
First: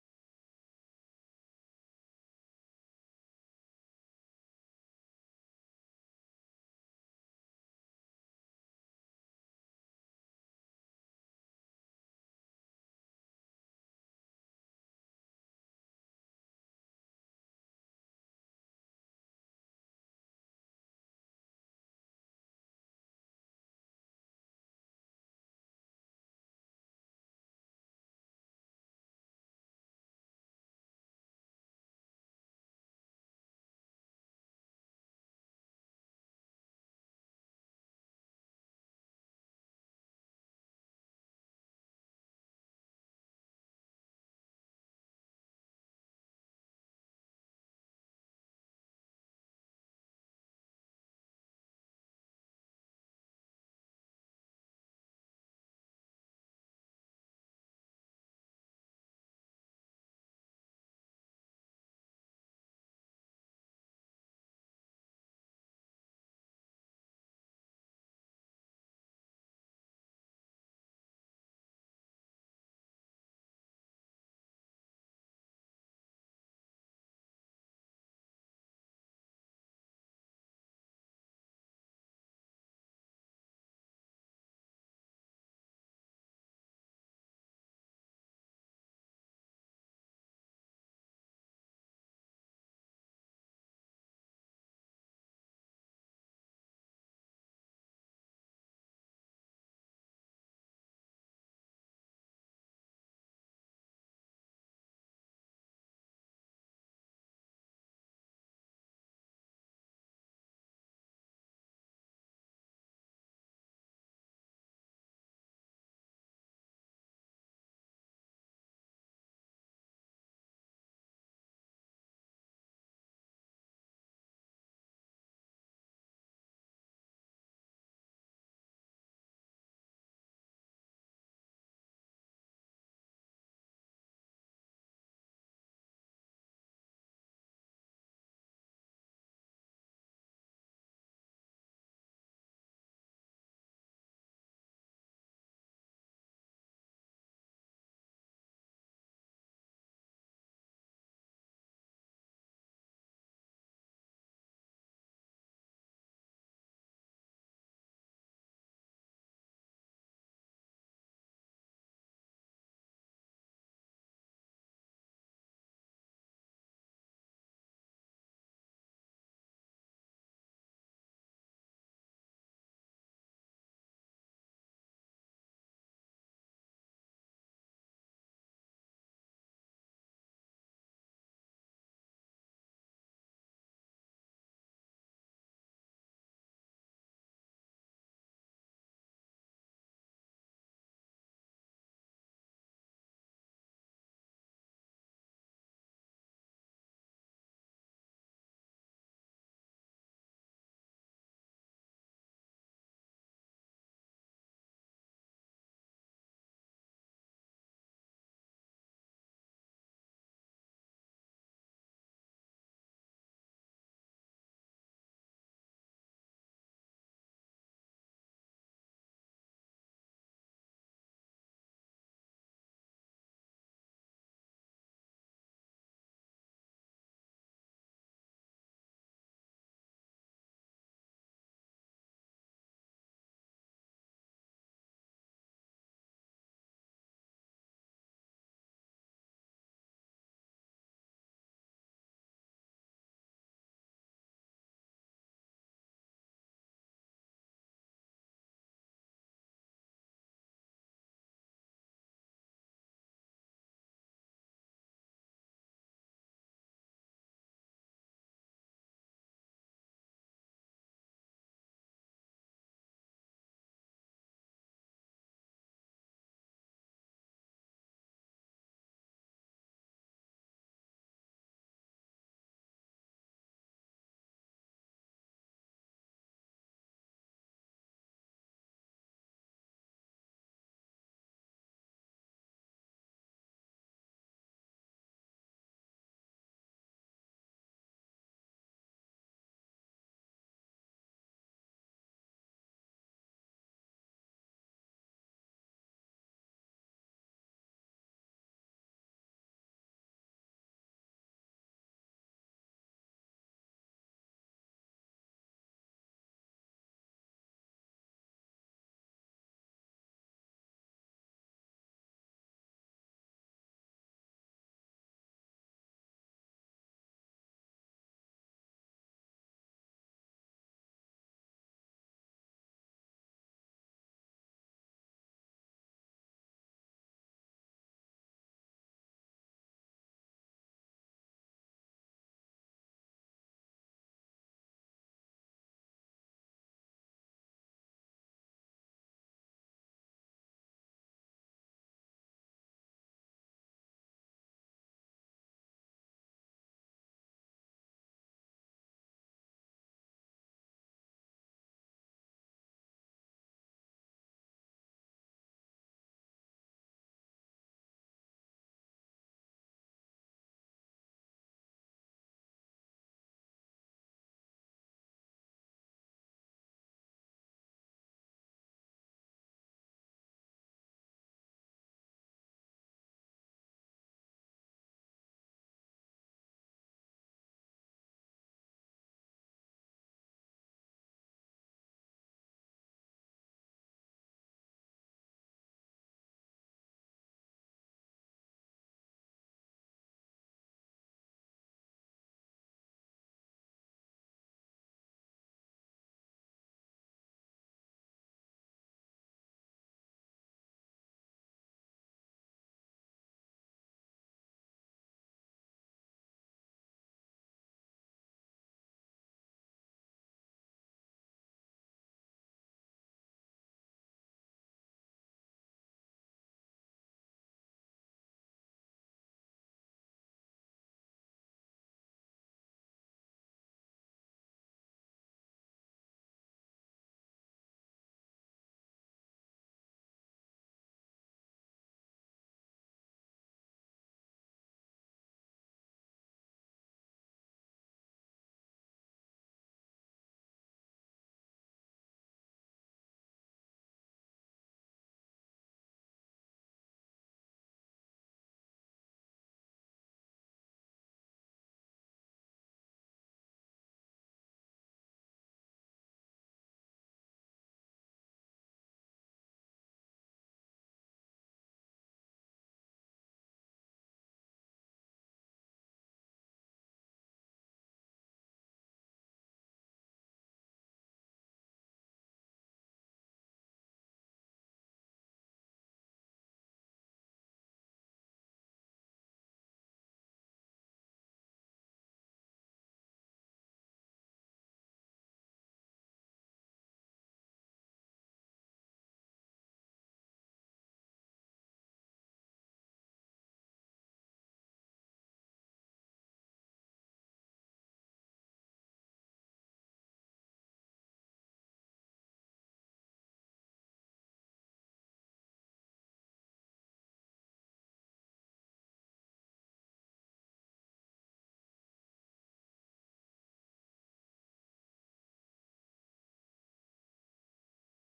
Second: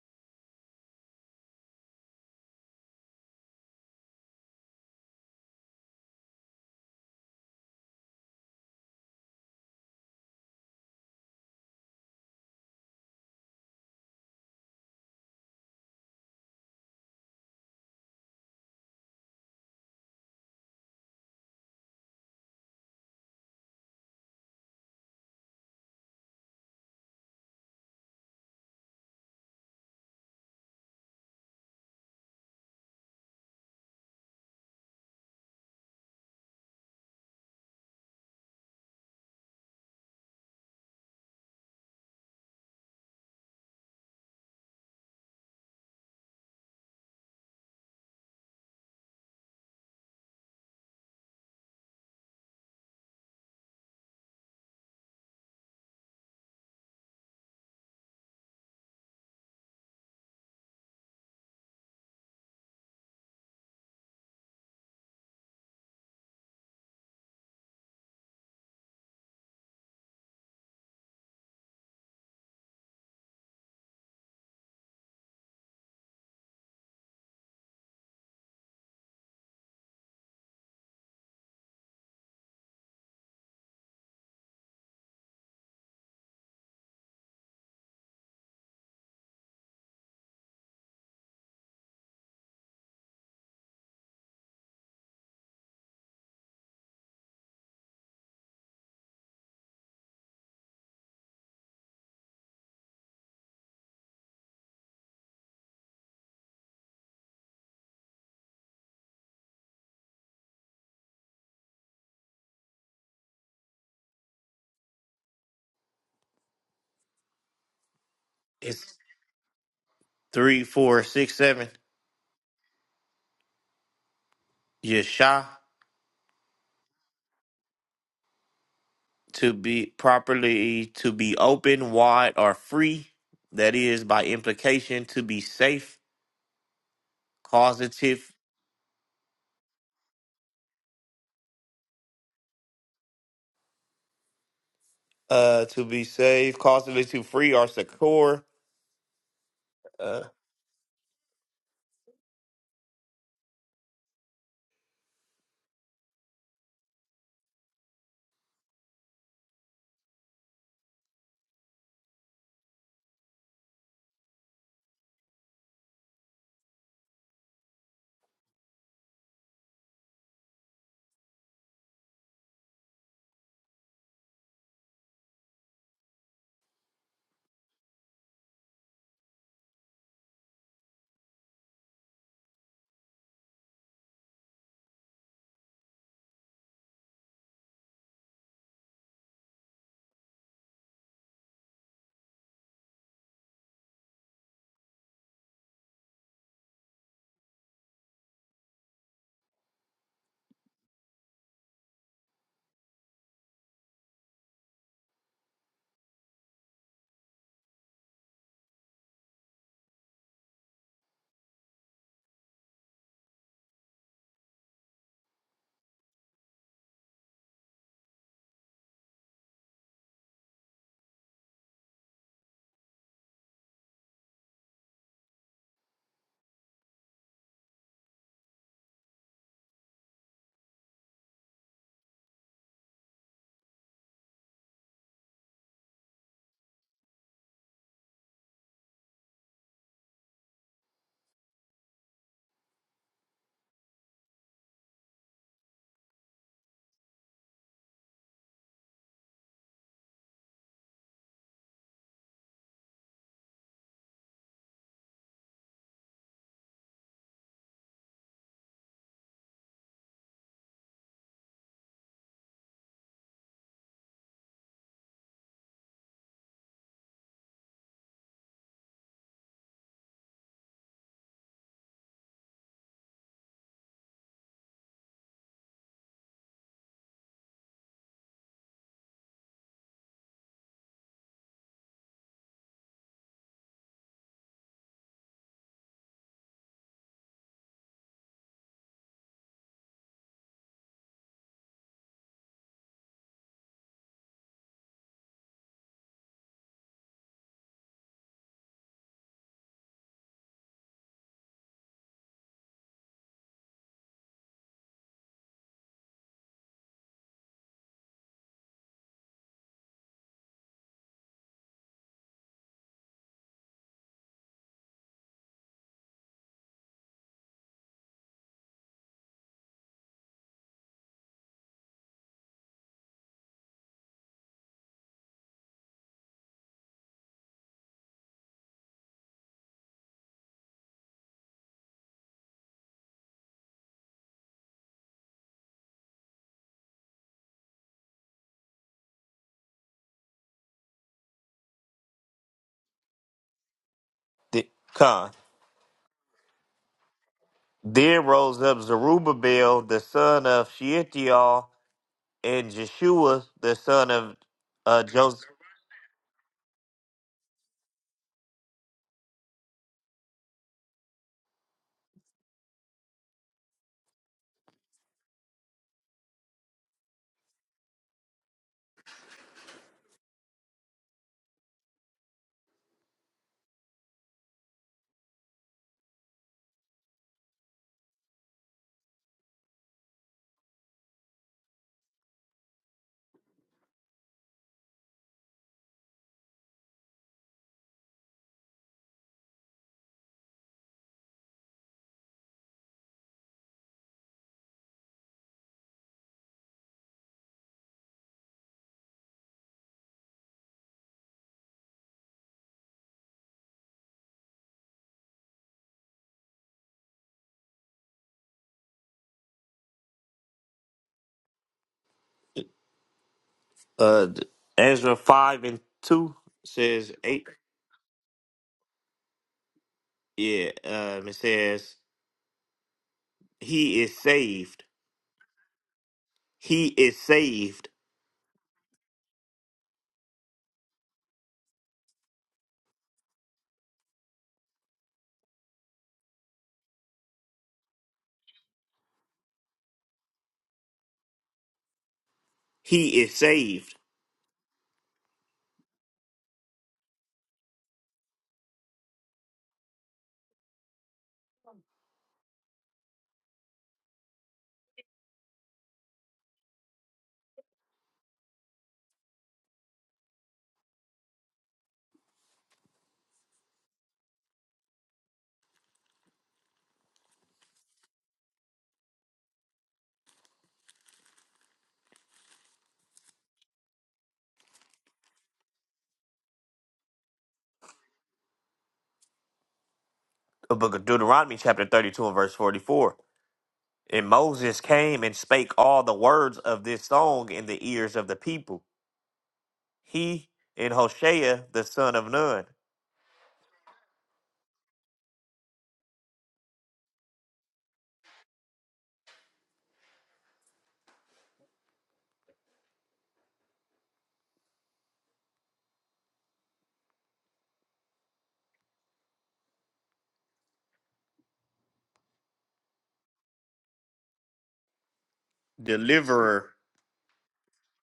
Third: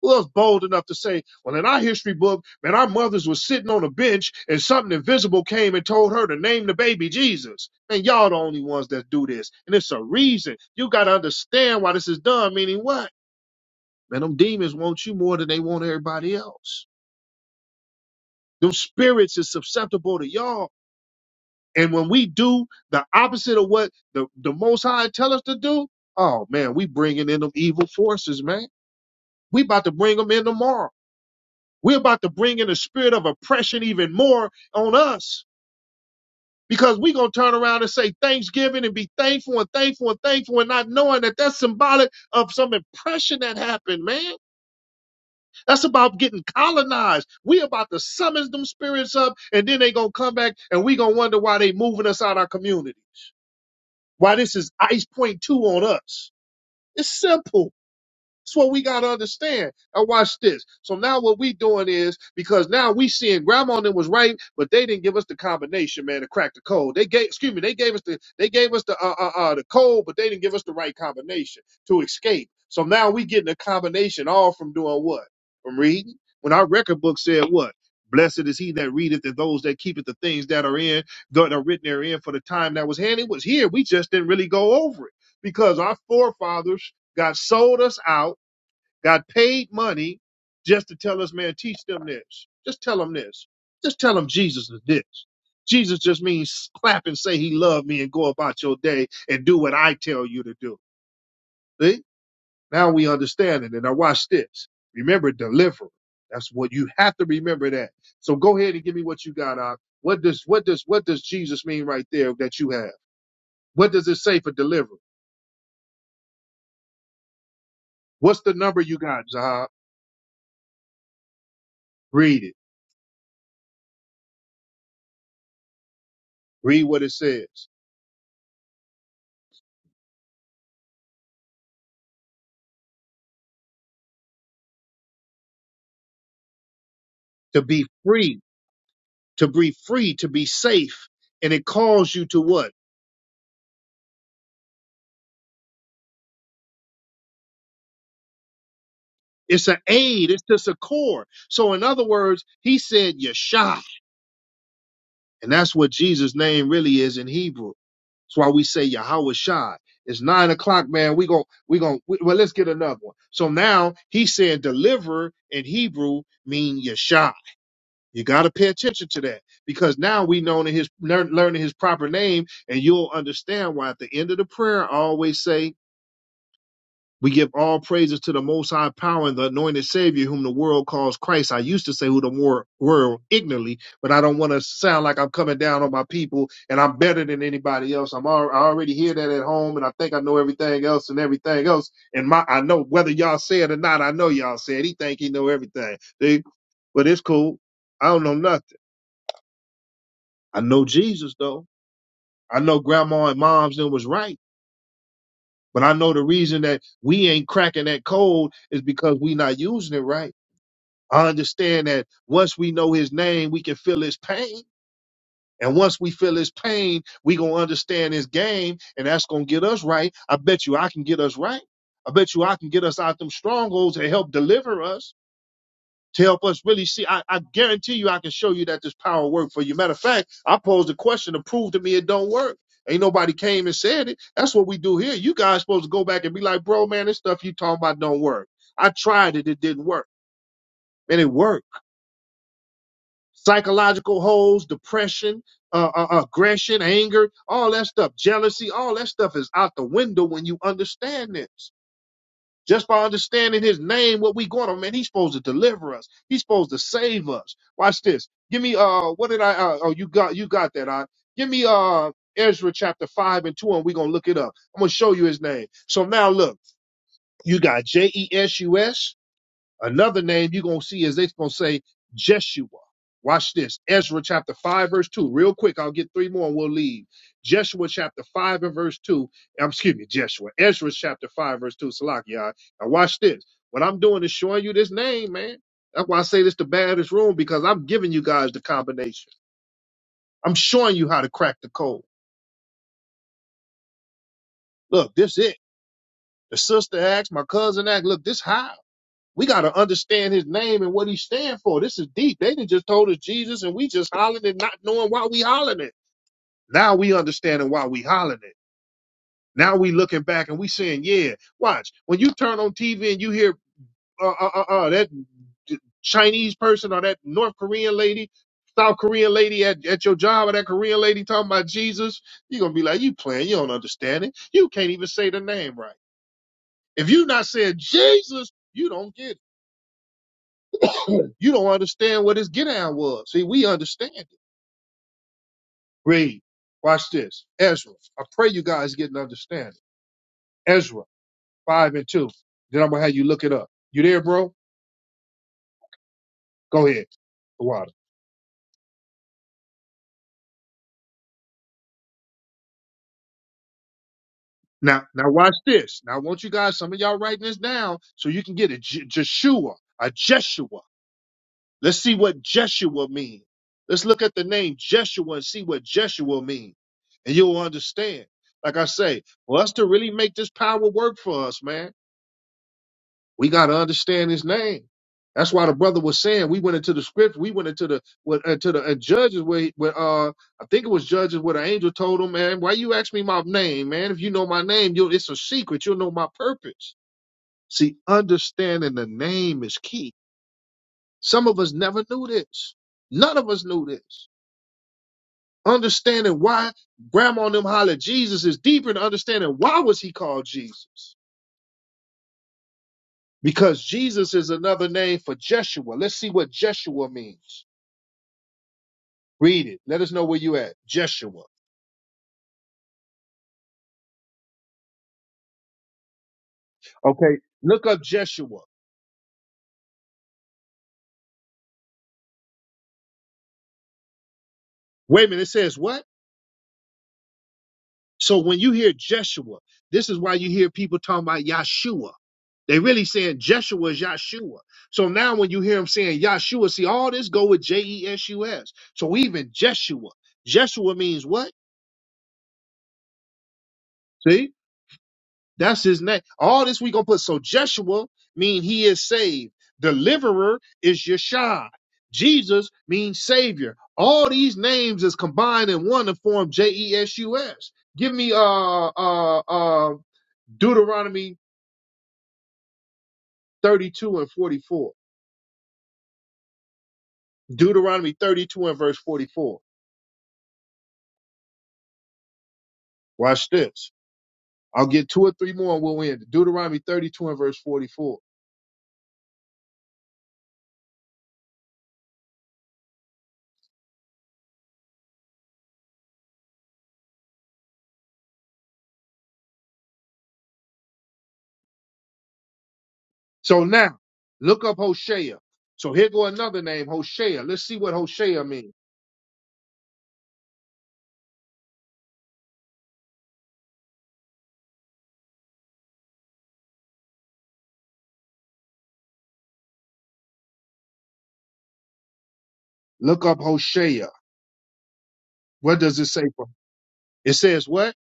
Who else bold enough to say, well, in our history book, man, our mothers was sitting on a bench and something invisible came and told her to name the baby Jesus. Man, y'all the only ones that do this. And it's a reason. You gotta understand why this is done, meaning what? Man, them demons want you more than they want everybody else. Those spirits is susceptible to y'all. And when we do the opposite of what the, the Most High tell us to do, oh man, we bringing in them evil forces, man. We about to bring them in tomorrow. We're about to bring in the spirit of oppression even more on us because we going to turn around and say Thanksgiving and be thankful and thankful and thankful and not knowing that that's symbolic of some oppression that happened, man. That's about getting colonized. We about to summon them spirits up, and then they gonna come back, and we gonna wonder why they moving us out our communities. Why this is ice point two on us. It's simple. That's what we gotta understand. Now watch this. So now what we doing is because now we seeing grandma and them was right, but they didn't give us the combination, man, to crack the code. They gave, excuse me, they gave us the they gave us the uh, uh, uh the code, but they didn't give us the right combination to escape. So now we getting a combination all from doing what? From reading. When our record book said what? Blessed is he that readeth and those that keepeth the things that are in that are written therein for the time that was handy was here. We just didn't really go over it because our forefathers God sold us out got paid money just to tell us, man, teach them this. Just tell them this. Just tell them Jesus is this. Jesus just means clap and say he loved me and go about your day and do what I tell you to do. See? Now we understand it. And now watch this. Remember, deliver. That's what you have to remember that. So go ahead and give me what you got out. What does what does what does Jesus mean right there that you have? What does it say for deliver? What's the number It's you got, Zahab? three, four, six, seven. Read it. Yesha Read what it says. to be properly to be open, wide, or free. That is by implication to be safe, To be causative, free to be free, to be safe. And it calls you to what? uh, to be safe, causatively to free or secure. It's an Uh, aid, it's just a core. So, in other words, he said Yeshua. And that's what Jesus' name really is in Hebrew. That's why we say Yahweh Shai. It's nine o'clock, man. We gon' we gon' we, well, let's get another one. So now he said deliverer in Hebrew mean Yeshua. You gotta pay attention to that because now we know in his learn- learning his proper name, and you'll understand why at the end of the prayer I always say We give all praises to the Most High Power and the Anointed Savior, whom the world calls Christ. I used to say who the wor- world ignorantly, but I don't want to sound like I'm coming down on my people and I'm better than anybody else. I'm al- I already hear that at home, and I think I know everything else and everything else. And my I know whether y'all say it or not. I know y'all said he think he know everything. See? But it's cool. I don't know nothing. I know Jesus though. I know Grandma and Mom's and was right, but I know the reason that we ain't cracking that code is because we not using it right I understand that once we know his name, we can feel his pain. And once we feel his pain, we gonna understand his game, and that's gonna get us right. I bet you I can get us right. I bet you I can get us out them strongholds and help deliver us to help us really see. I, I guarantee you I can show you that this power work for you. Matter of fact, I posed a question to prove to me it don't work. Ain't nobody came and said it. That's what we do here. You guys supposed to go back and be like, bro, man, this stuff you talking about don't work. I tried it, it didn't work. And it worked. psychological holes, depression, uh, uh, aggression, anger, all that stuff, jealousy, all that stuff is out the window when you understand this. Just by understanding his name, what we going on, man, he's supposed to deliver us. He's supposed to save us. Watch this. Give me uh what did I uh, oh you got you got that I Give me uh Ezra chapter five and two, and we're gonna look it up. I'm gonna show you his name. So now look, you got J E S U S Another name you're going to see is they're going to say Jeshua. Watch this. Ezra chapter 5, verse 2. Real quick, I'll get three more and we'll leave. Jeshua chapter 5 and verse 2. Um, excuse me, Jeshua. Ezra chapter 5, verse 2. Salak, y'all. Now, watch this. What I'm doing is showing you this name, man. That's why I say this the baddest room because I'm giving you guys the combination. I'm showing you how to crack the code. Look, this it. The sister acts, my cousin acts. Look, this high. We got to understand his name and what he stand for. This is deep. They done just told us Jesus and we just hollering it, not knowing why we hollering it. Now we understanding why we hollering it. Now we looking back and we saying, yeah, watch. When you turn on TV and you hear uh, uh, uh, uh, that Chinese person or that North Korean lady, South Korean lady at, at your job or that Korean lady talking about Jesus, you're going to be like, you playing. You don't understand it. You can't even say the name right. If you not saying Jesus, you don't get it. You don't understand what his get down was. See, we understand it. Read. Watch this. Ezra. I pray you guys get an understanding. Ezra 5 and 2. Then I'm going to have you look it up. You there, bro? the, con. Go ahead. Water. Then rose up Zerubbabel, the son of Shealtiel, and Jeshua, the son of uh, Now, now Joseph. watch this. Now I want you guys, some of y'all writing this down so you can get a J- Jeshua, a Jeshua. Let's see what Jeshua means. Let's look at the name Jeshua and see what Jeshua means. And you'll understand. Like I say, for us to really make this power work for us, man We got to understand his name. That's why the brother was saying we went into the script, we went into the what uh, to the uh, judges where, he- where uh I think it was judges where the angel told him, man, why you ask me my name, man? If you know my name, you it's a secret. You'll know my purpose. See, understanding the name is key. Some of us never knew this. None of us knew this. Understanding why grandma and them hollered Jesus is deeper than understanding why was he called Jesus? Because Jesus is another name for Jeshua. Let's see what Jeshua means. Read it. Let us know where you at. Jeshua. Uh, Ezra 5 and 2 says, Okay. 8. Look up Jeshua. Yeah, um, it says, He is saved. Wait a minute. It says what? He is saved. So when you hear Jeshua, this is why you hear people talking about Yahshua. They really saying Jeshua is Yahshua. So now when you hear them saying Yahshua, see all this go with J E S U S. So even Jeshua. Jeshua means what? He is saved. See? That's his name. All this we gonna put. So Jeshua mean he is saved. Deliverer is Yeshua. Jesus means savior. All these names is combined in one to form J E S U S. Give me uh uh uh Deuteronomy 32 and 44. Deuteronomy 32 and verse 44. Watch this. I'll get two or three more and we'll end. Deuteronomy 32 and verse 44. The book of Deuteronomy, chapter 32, and verse 44. And Moses came and spake all the words of this song in the ears of the people. He and Hoshea, the son of Nun, So now look up Hosea. So here go another name, Hosea. Let's see what Hosea means. Look up Hosea. What does it say? For deliverer. it says what?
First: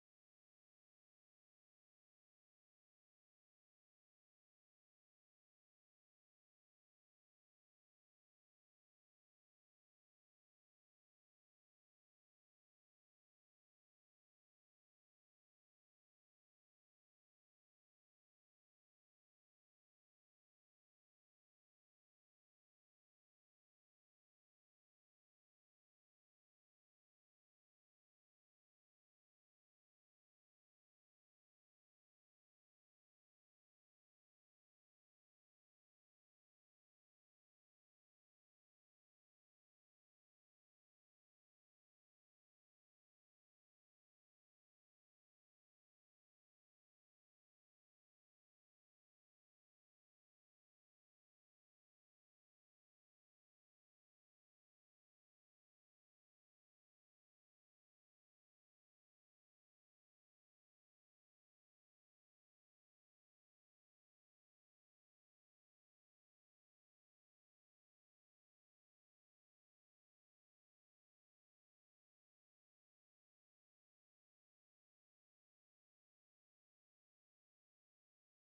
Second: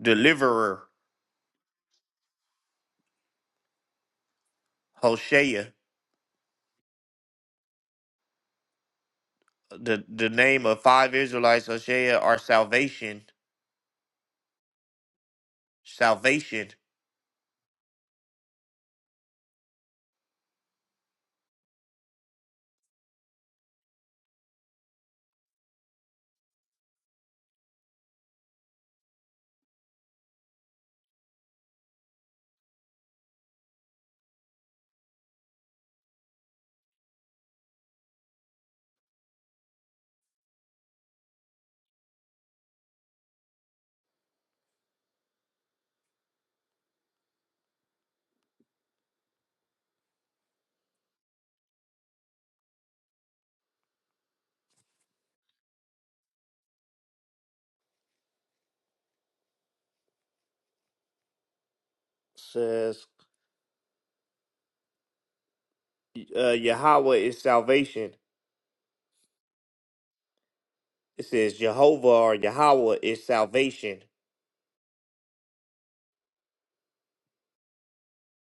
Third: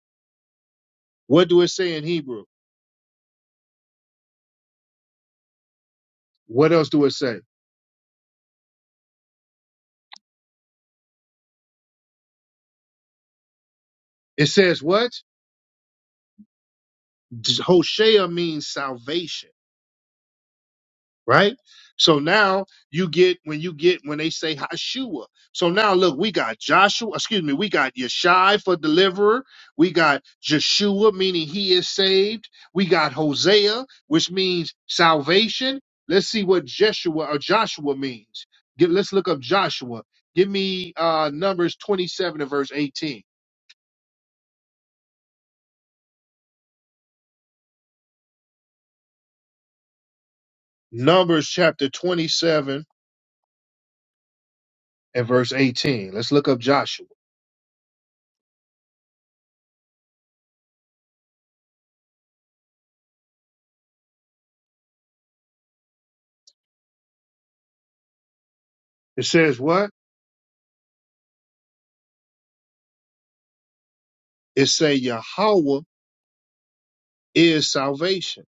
deliverer, What do it say in Hebrew? Hoshea, What else do it say? the, the name of five Israelites, Hoshea, are salvation. It says what? Salvation Hosea means salvation. right? So now you get when you get when they say Hashua. So now look, we got Joshua, excuse me, we got Yeshai for deliverer. We got Joshua, meaning he is saved. We got Hosea, which means salvation. Let's see what Jeshua or Joshua means. Get, let's look up Joshua. Give me uh, Numbers 27 and verse 18. Numbers chapter 27 and verse 18. Let's look up Joshua. says uh, Yahweh is salvation. It says what? It says Jehovah or Yahweh is salvation. It say Yahweh is salvation.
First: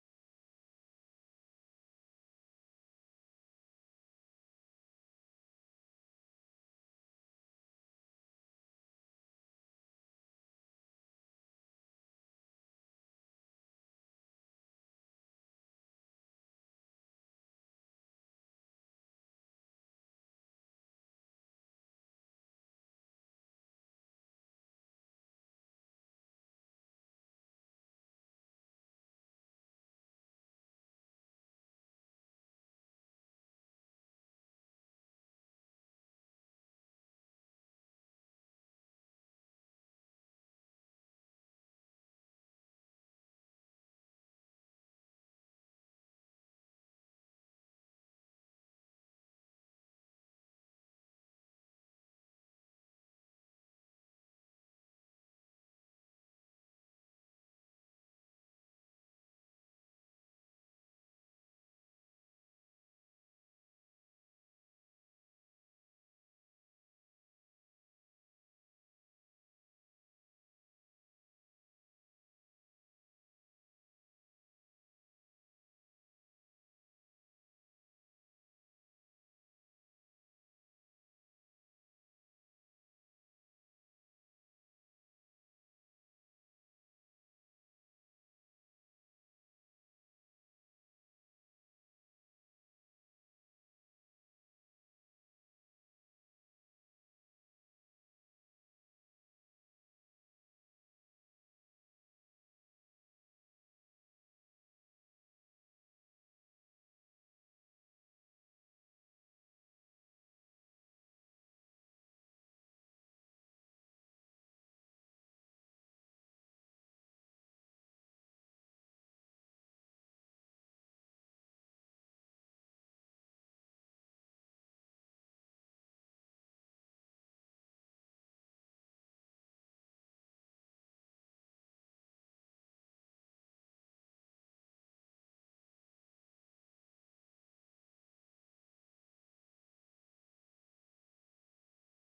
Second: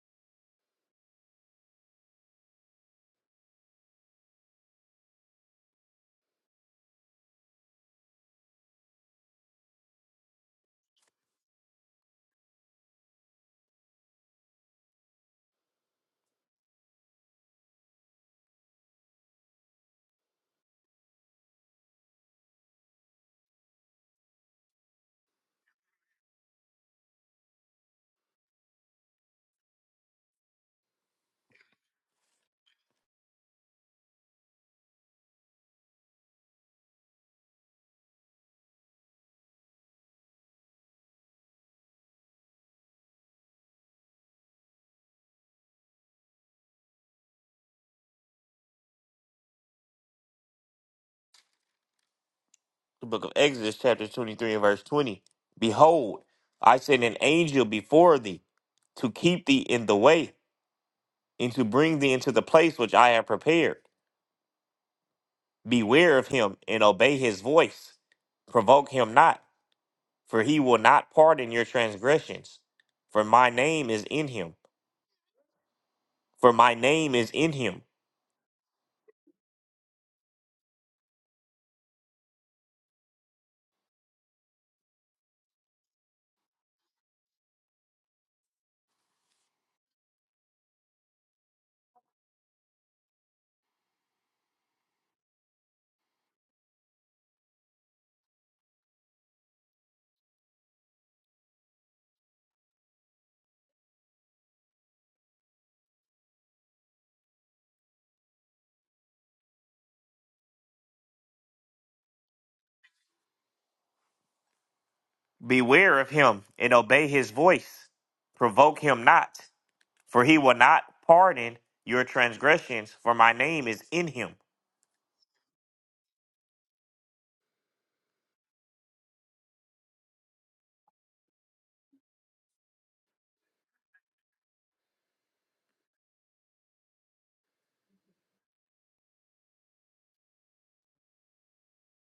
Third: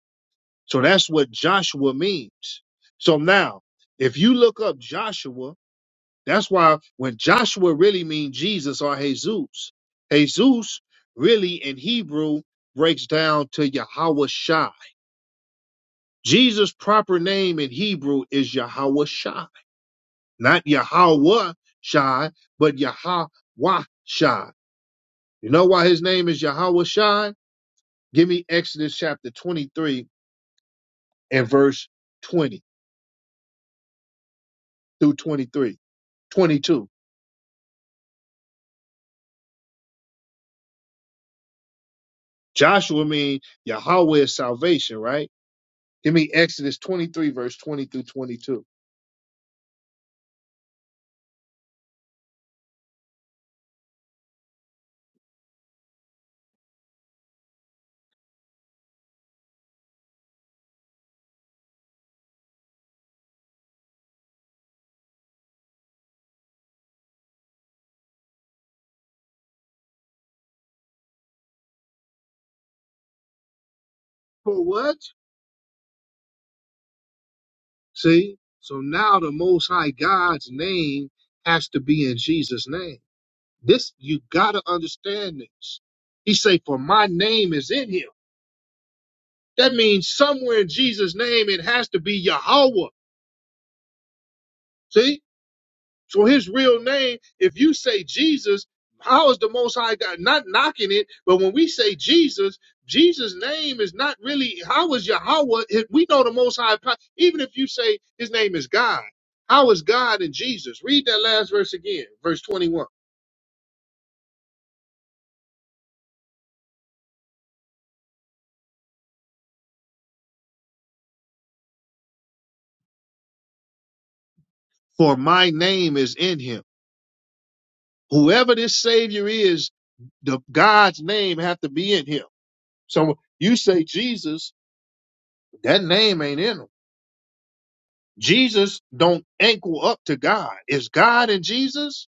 So that's what Joshua means. So now, if you look up Joshua, that's why when Joshua really means Jesus or Jesus, Jesus really in Hebrew breaks down to Yahweh Shai. Jesus' proper name in Hebrew is Yahweh Shai, not Yahweh Shai, but Yahweh Shai. You know why his name is Yahweh Shai? Give me Exodus chapter 23 and verse 20. through 23, 22, Joshua mean Yahweh is salvation, right? Give me Exodus 23, verse 20 through 22. The book of Exodus, chapter 23 and verse 20. Behold, I send an angel before thee to keep thee in the way and to bring thee into the place which I have prepared. Beware of him and obey his voice. Provoke him not For he will not pardon your transgressions. For my name is in him. For what? For my name is in him. See? So now the Most High God's name has to be in Jesus' name. This, you gotta understand this. He say, for my name is in him. That means somewhere in Jesus' name, it has to be Yahweh. See? So his real name, if you say Jesus, how is the Most High God not knocking it? But when we say Jesus, Jesus' name is not really how is Yahweh. if We know the Most High. po- Even if you say His name is God, how is God in Jesus? Read that last verse again, verse twenty-one. Beware of him and obey his voice. Provoke him not, for he will not pardon your transgressions, for my name is in him. For my name is in Him. Whoever this Savior is, the God's name have to be in Him. So you say Jesus, that name ain't in Him. Jesus don't ankle up to God. Is God in Jesus?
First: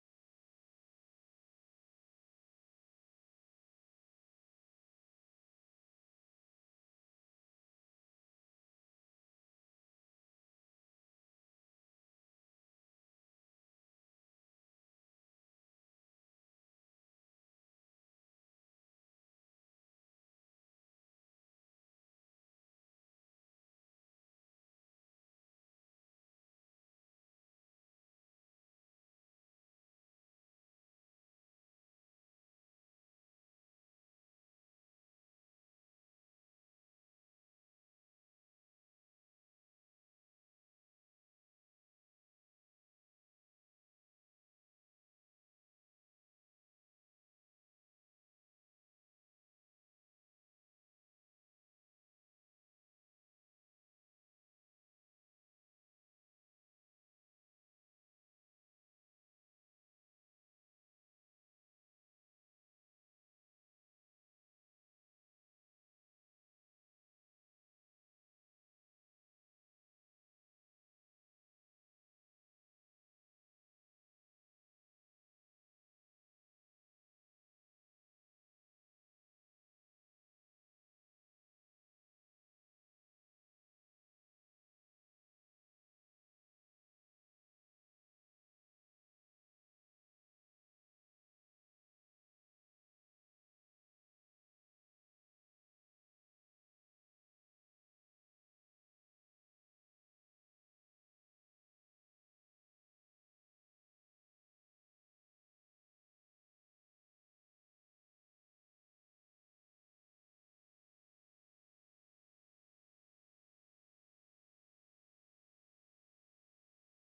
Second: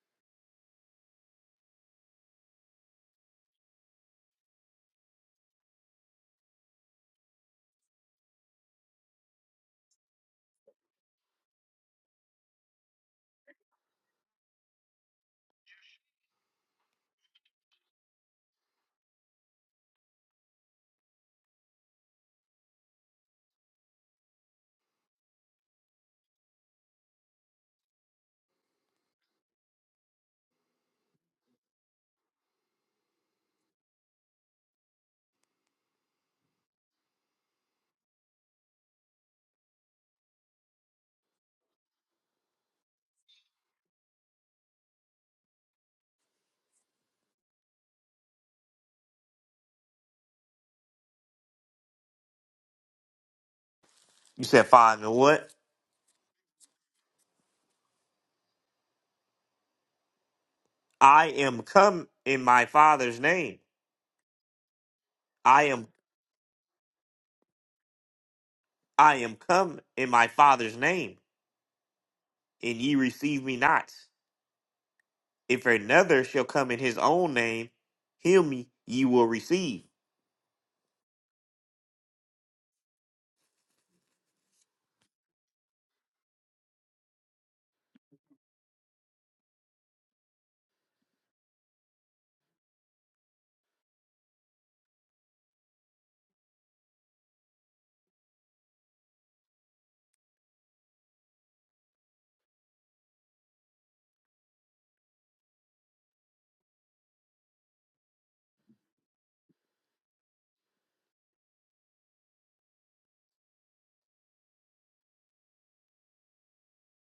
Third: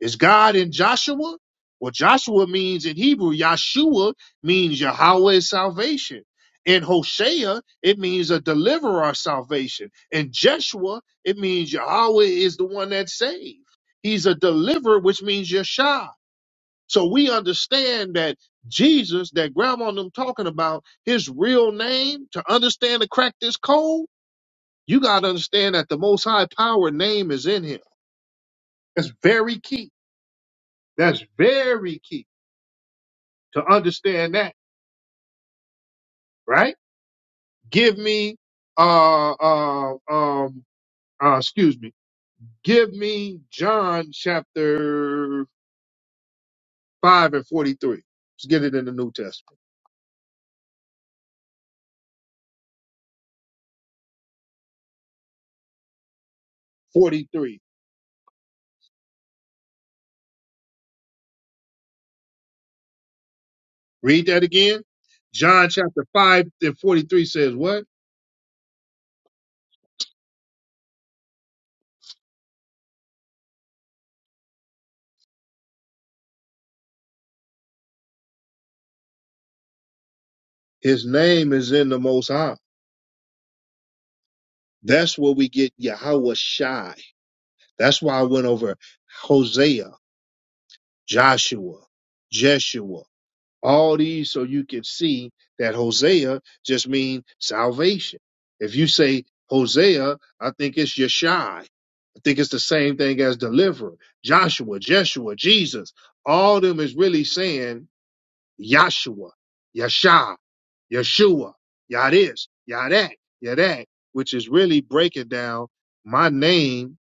Is God in Joshua? Well, Joshua means in Hebrew, Yahshua means Yahweh is salvation. In Hosea, it means a deliverer salvation. In Jeshua, it means Yahweh is the one that saved. He's a deliverer, which means Yeshua. So we understand that Jesus, that grandma and them talking about, his real name, to understand to crack this code, you got to understand that the Most High Power name is in him. That's very key. That's very key to understand that, right? Give me, uh, uh, um, uh, excuse me. Give me John chapter 5 and 43. Let's get it in the New Testament. You said, Father, what? 43. I am come in my father's name. Read that again. I John am chapter 5 and 43 says what? I am come in my father's name, and ye receive me not. If another shall come in his own name, him ye will receive. His name is in the Most High. That's where we get Yahweh Shai. That's why I went over Hosea Joshua, Jeshua, all these so you can see that Hosea just means salvation. If you say Hosea, I think it's Yeshai. I think it's the same thing as deliverer. Joshua, Jeshua, Jesus. All of them is really saying Yahshua, Yasha, Yeshua, Yah this, Yah that, Yah that, which is really breaking down my name.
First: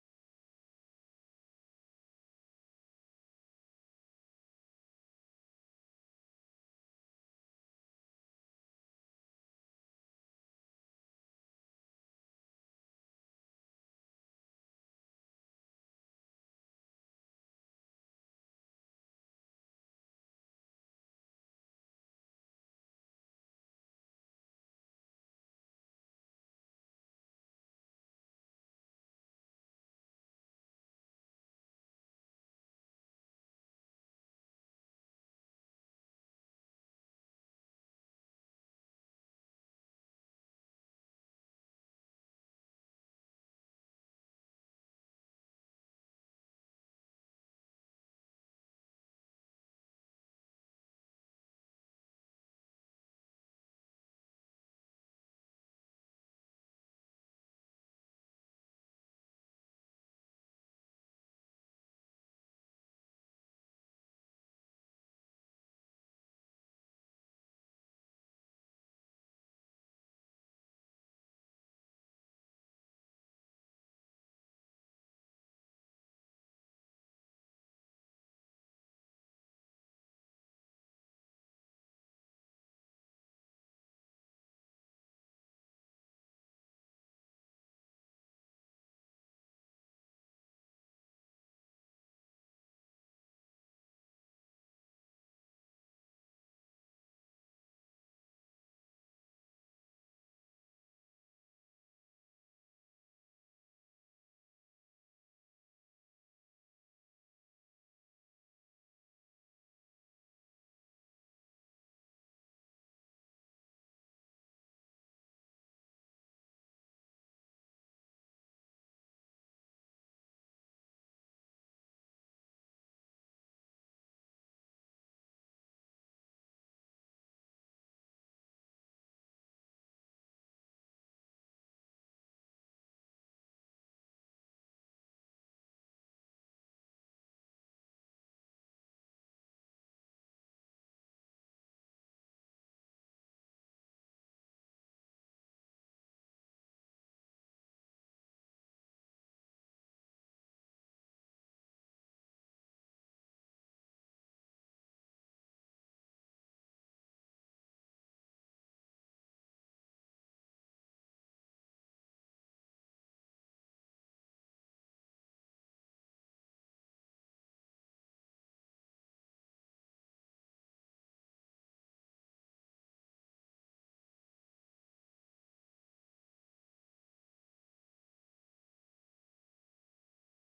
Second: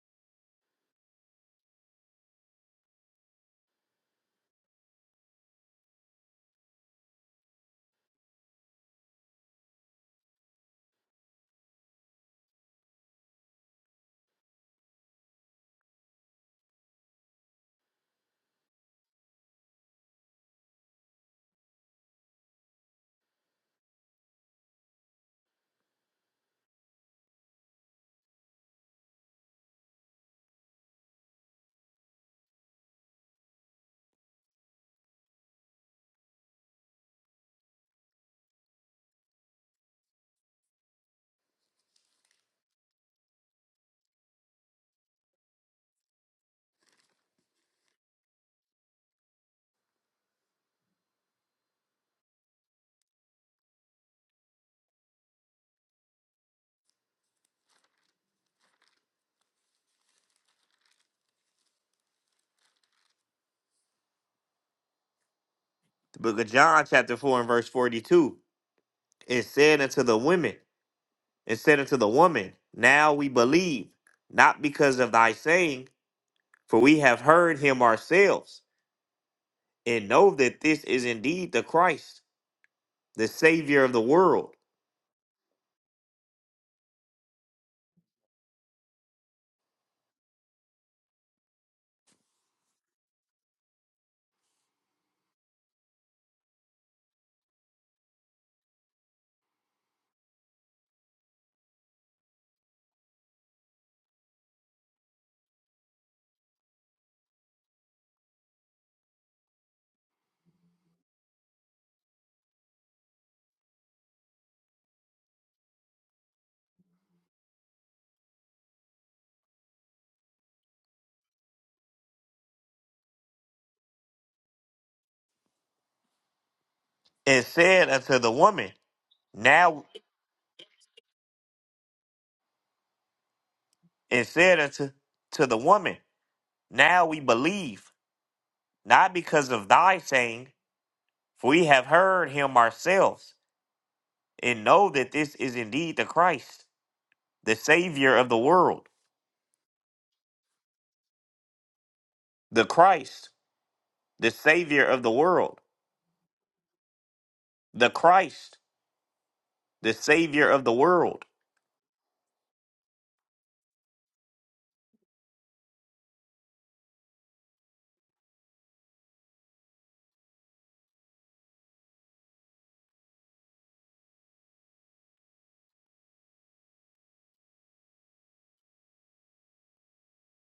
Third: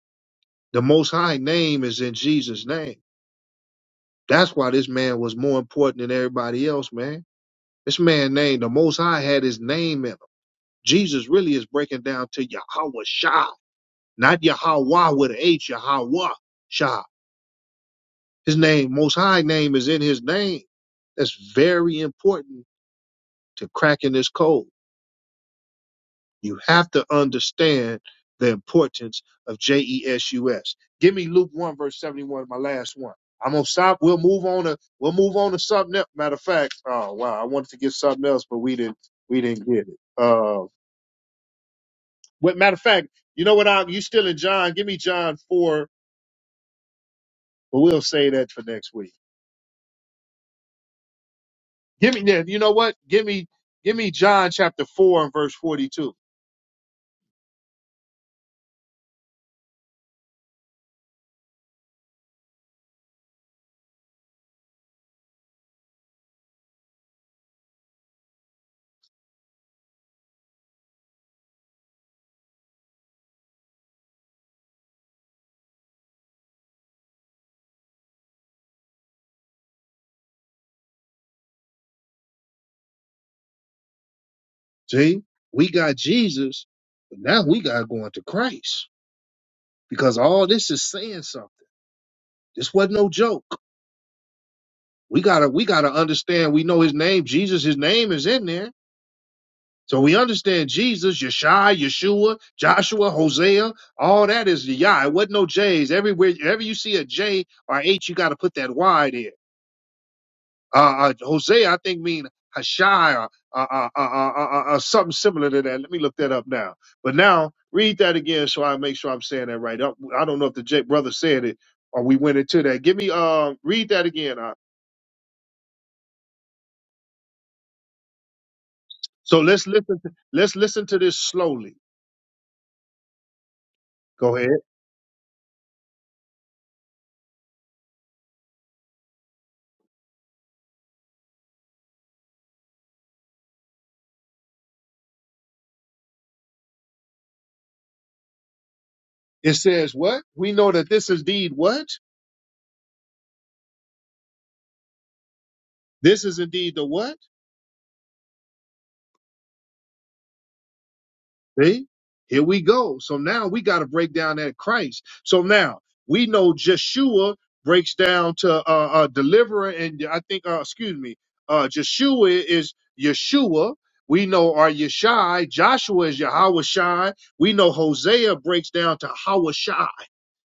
The most high name is in Jesus' name. That's why this man was more important than everybody else, man. This man named the Most High had his name in him. Jesus really is breaking down to Yahweh Shah, not Yahweh with an H, Yahweh Shah. His name, Most High name, is in his name. That's very important to cracking this code. You have to understand the importance of JESUS. Give me Luke 1, verse 71, my last one. I'm gonna stop. We'll move on to we'll move on to something else. Matter of fact, oh wow, I wanted to get something else, but we didn't we didn't get it. Uh what matter of fact, you know what I you still in John, give me John 4, but we'll say that for next week. Give me yeah, you know what? Give me give me John chapter 4 and verse 42. the book of John, chapter 4, and verse 42. It said unto the women, it said unto the woman, Now we believe, not because of thy saying, for we have heard him ourselves, and know that this is indeed the Christ, the Savior of the world. See, we got Jesus, but now we gotta go into Christ. because all this is saying something. This wasn't no joke. We gotta we gotta understand. We know his name, Jesus. His name is in there, so we understand Jesus, Yeshua, Yeshua, Joshua, Hosea. All that is the Yah. It wasn't no J's. Everywhere, wherever you see a J or H, you gotta put that Y there. Uh, uh, Hosea, I think, mean Hashai or uh, uh, uh, uh, uh, uh, uh, something similar to that. Let me look that up now. But now read that again so I make sure I'm saying that right. I, I don't know if the J brother said it or we went into that. Give me uh, read that again. Uh, And said unto the woman, so let's Now, listen. To, let's listen to this slowly. and Go ahead. said unto to the woman, Now we believe, not because of thy saying, for we have heard him ourselves, and know that this is indeed the Christ the Savior of the world, It says what? We know that this is indeed what? the Christ, the Savior of the world, This is indeed the what? the Christ, the Savior of the world. See, here we go. So now we got to break down that Christ. So now we know Joshua breaks down to uh, uh, deliverer, and I think, uh, excuse me, uh, Joshua is Yeshua. We know our Yeshai. Joshua is Yahweh Shai. We know Hosea breaks down to Hawashai.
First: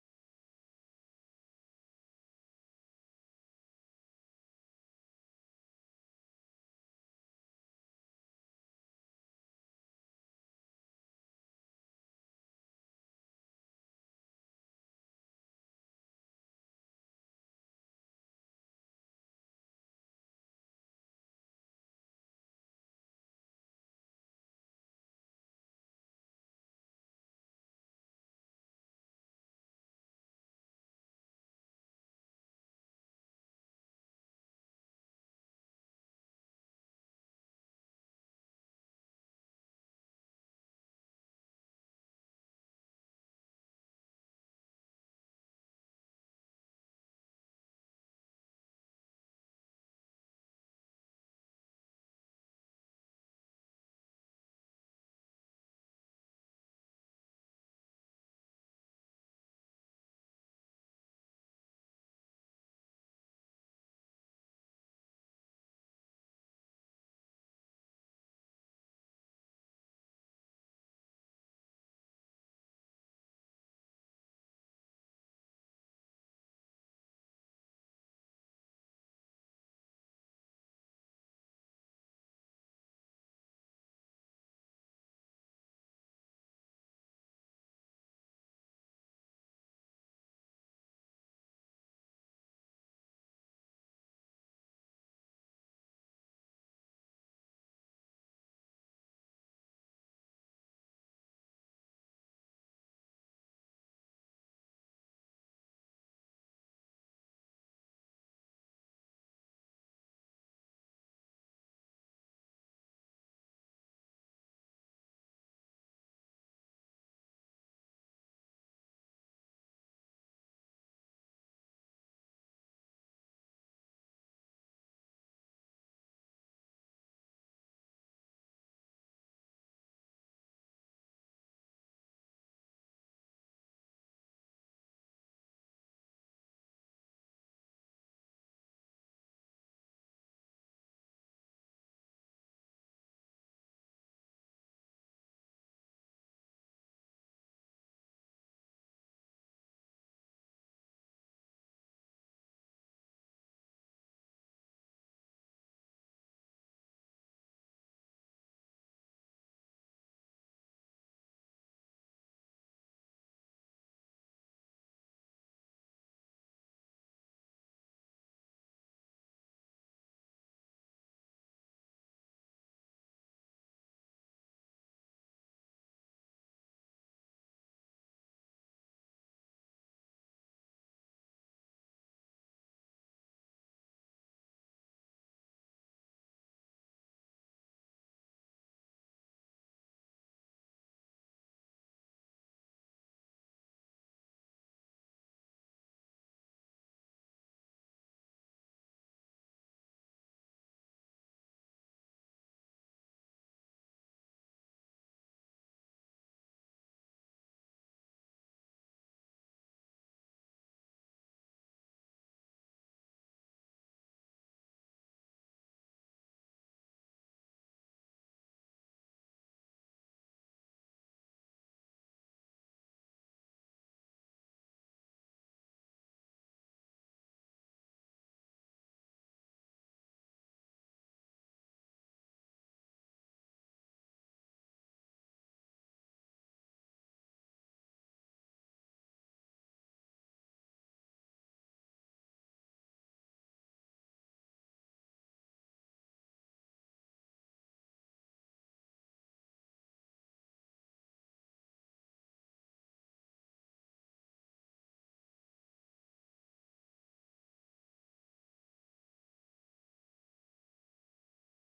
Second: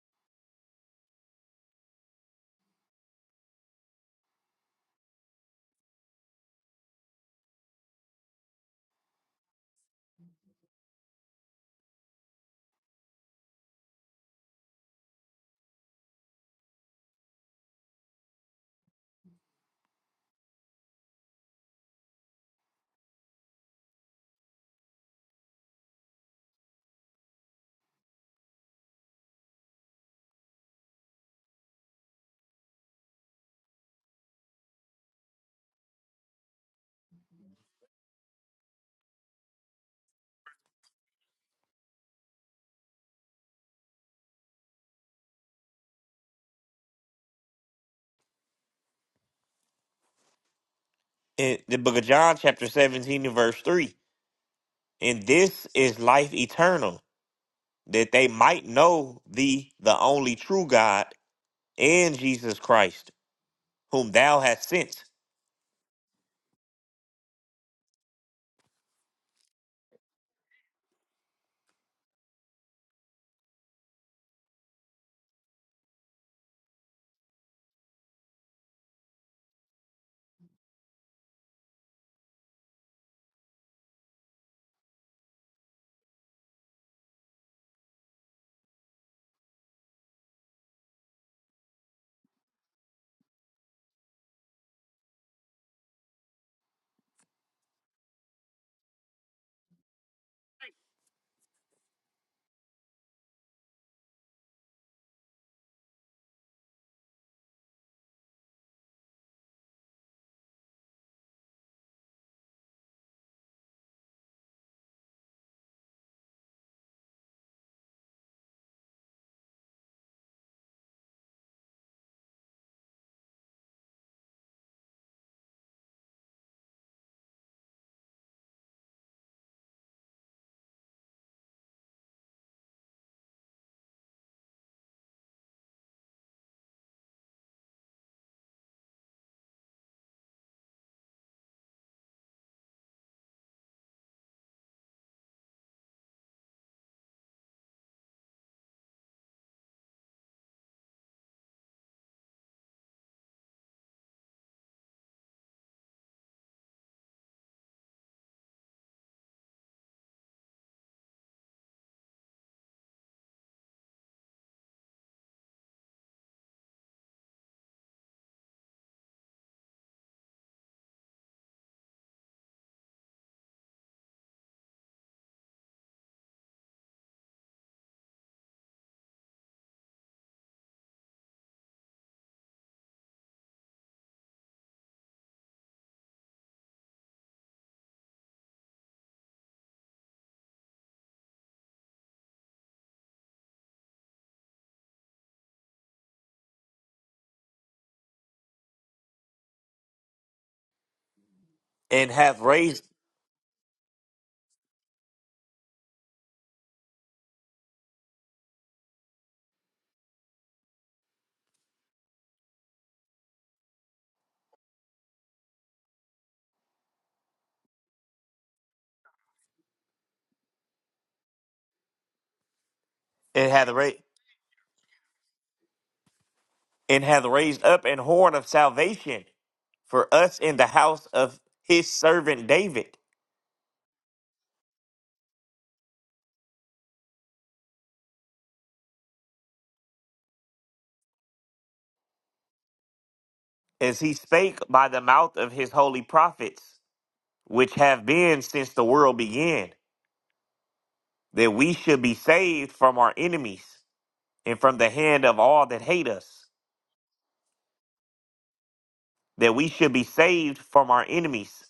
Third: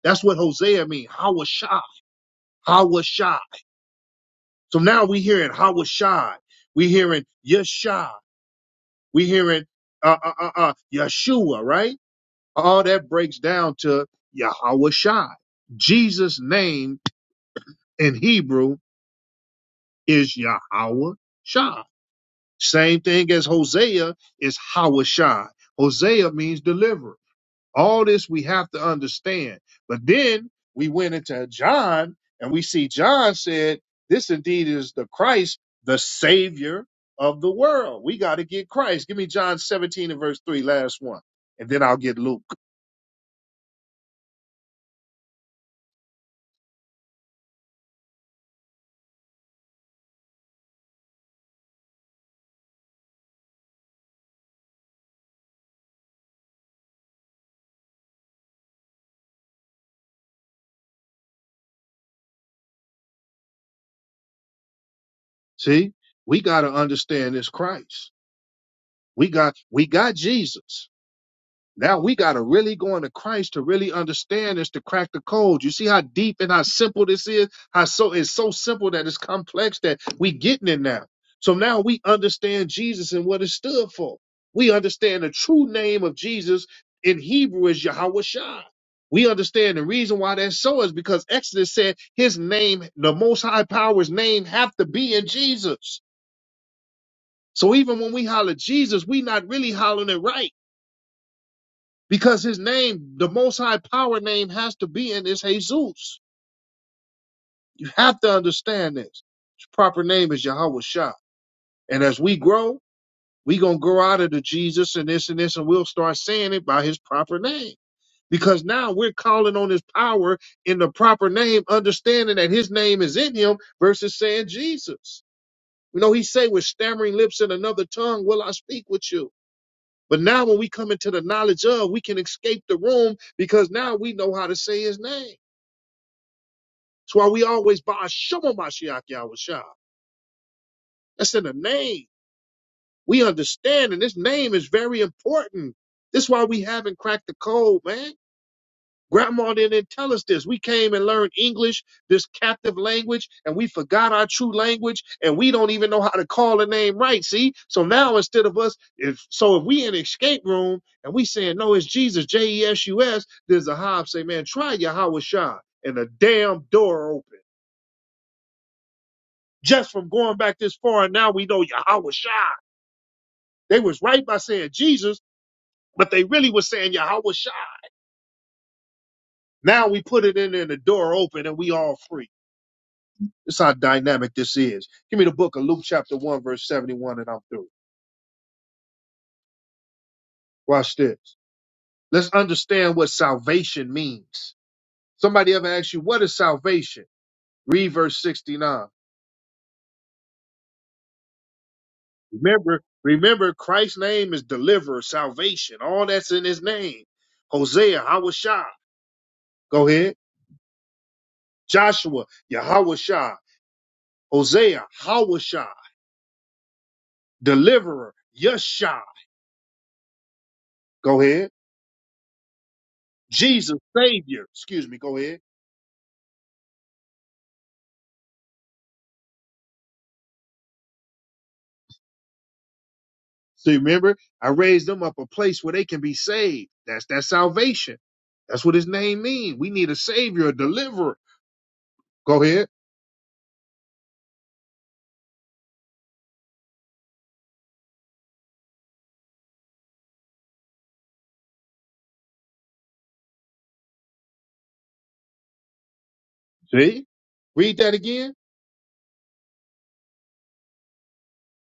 That's what Hosea means. Hawashai. Hawashai. So now we hearing Hawashai. We hearing Yeshai. We hearing uh, uh, uh, uh, Yeshua, right? All that breaks down to Yahweh Shai. Jesus' name in Hebrew is Yahweh Shai. Same thing as Hosea is Hawashai. Hosea means deliverer. All this we have to understand. But then we went into John and we see John said, This indeed is the Christ, the Savior of the world. We got to get Christ. Give me John 17 and verse 3, last one. And then I'll get Luke. In the book of John, chapter 17, and verse 3. And this is life eternal, that they might know thee, the only true God, and Jesus Christ, whom thou hast sent, See, we got to understand this Christ. We got we got Jesus. Now we got to really go into Christ to really understand this to crack the code. You see how deep and how simple this is. How so it's so simple that it's complex that we getting it now. So now we understand Jesus and what it stood for. We understand the true name of Jesus in Hebrew is Yahweh Shai. We understand the reason why that's so is because Exodus said his name, the Most High Power's name, have to be in Jesus. So even when we holler Jesus, we not really hollering it right because his name, the most high power name has to be in is Jesus. You have to understand this. His proper name is Yahweh Shah. And as we grow, we going to grow out of the Jesus and this and this, and we'll start saying it by his proper name. Because now we're calling on his power in the proper name, understanding that his name is in him versus saying Jesus. You know, he say with stammering lips and another tongue, will I speak with you? But now when we come into the knowledge of, we can escape the room because now we know how to say his name. That's why we always buy Shema Mashiach Yahweh Shah. That's in the name. We understand, and this name is very important. That's why we haven't cracked the code, man. Grandma didn't tell us this. We came and learned English, this captive language, and we forgot our true language, and we don't even know how to call a name right. See? So now instead of us, if so if we in escape room and we saying, no, it's Jesus, J-E-S-U-S, there's a hob say, man, try Yahweh Shah. And the damn door open. Just from going back this far, and now we know Yahweh Shah. They was right by saying Jesus, but they really was saying Yahweh Shah. Now we put it in there and the door open and we all free. This is how dynamic this is. Give me the book of Luke chapter 1, verse 71, and I'm through. Watch this. Let's understand what salvation means. Somebody ever asked you, what is salvation? Read verse 69. and hath Remember, raised remember, Christ's name is deliverer, salvation. All that's in his name. Hosea, Hawashah. Go ahead. Joshua, Yahawashah. Hosea, Hawashah. Deliverer, Yeshua. Go ahead. and hath Jesus, raised Savior. Excuse me. Go ahead. and hath raised up an horn of salvation for us in the house of his servant David So you remember, I raised them up a place where they can be saved. That's that salvation. That's what his name means. We need a savior, a deliverer. Go ahead. as he spake by the mouth of his holy prophets, which have been since the world began, that we should be saved from our enemies and from the hand of all that hate us, See? Read that again. that we should be saved from our enemies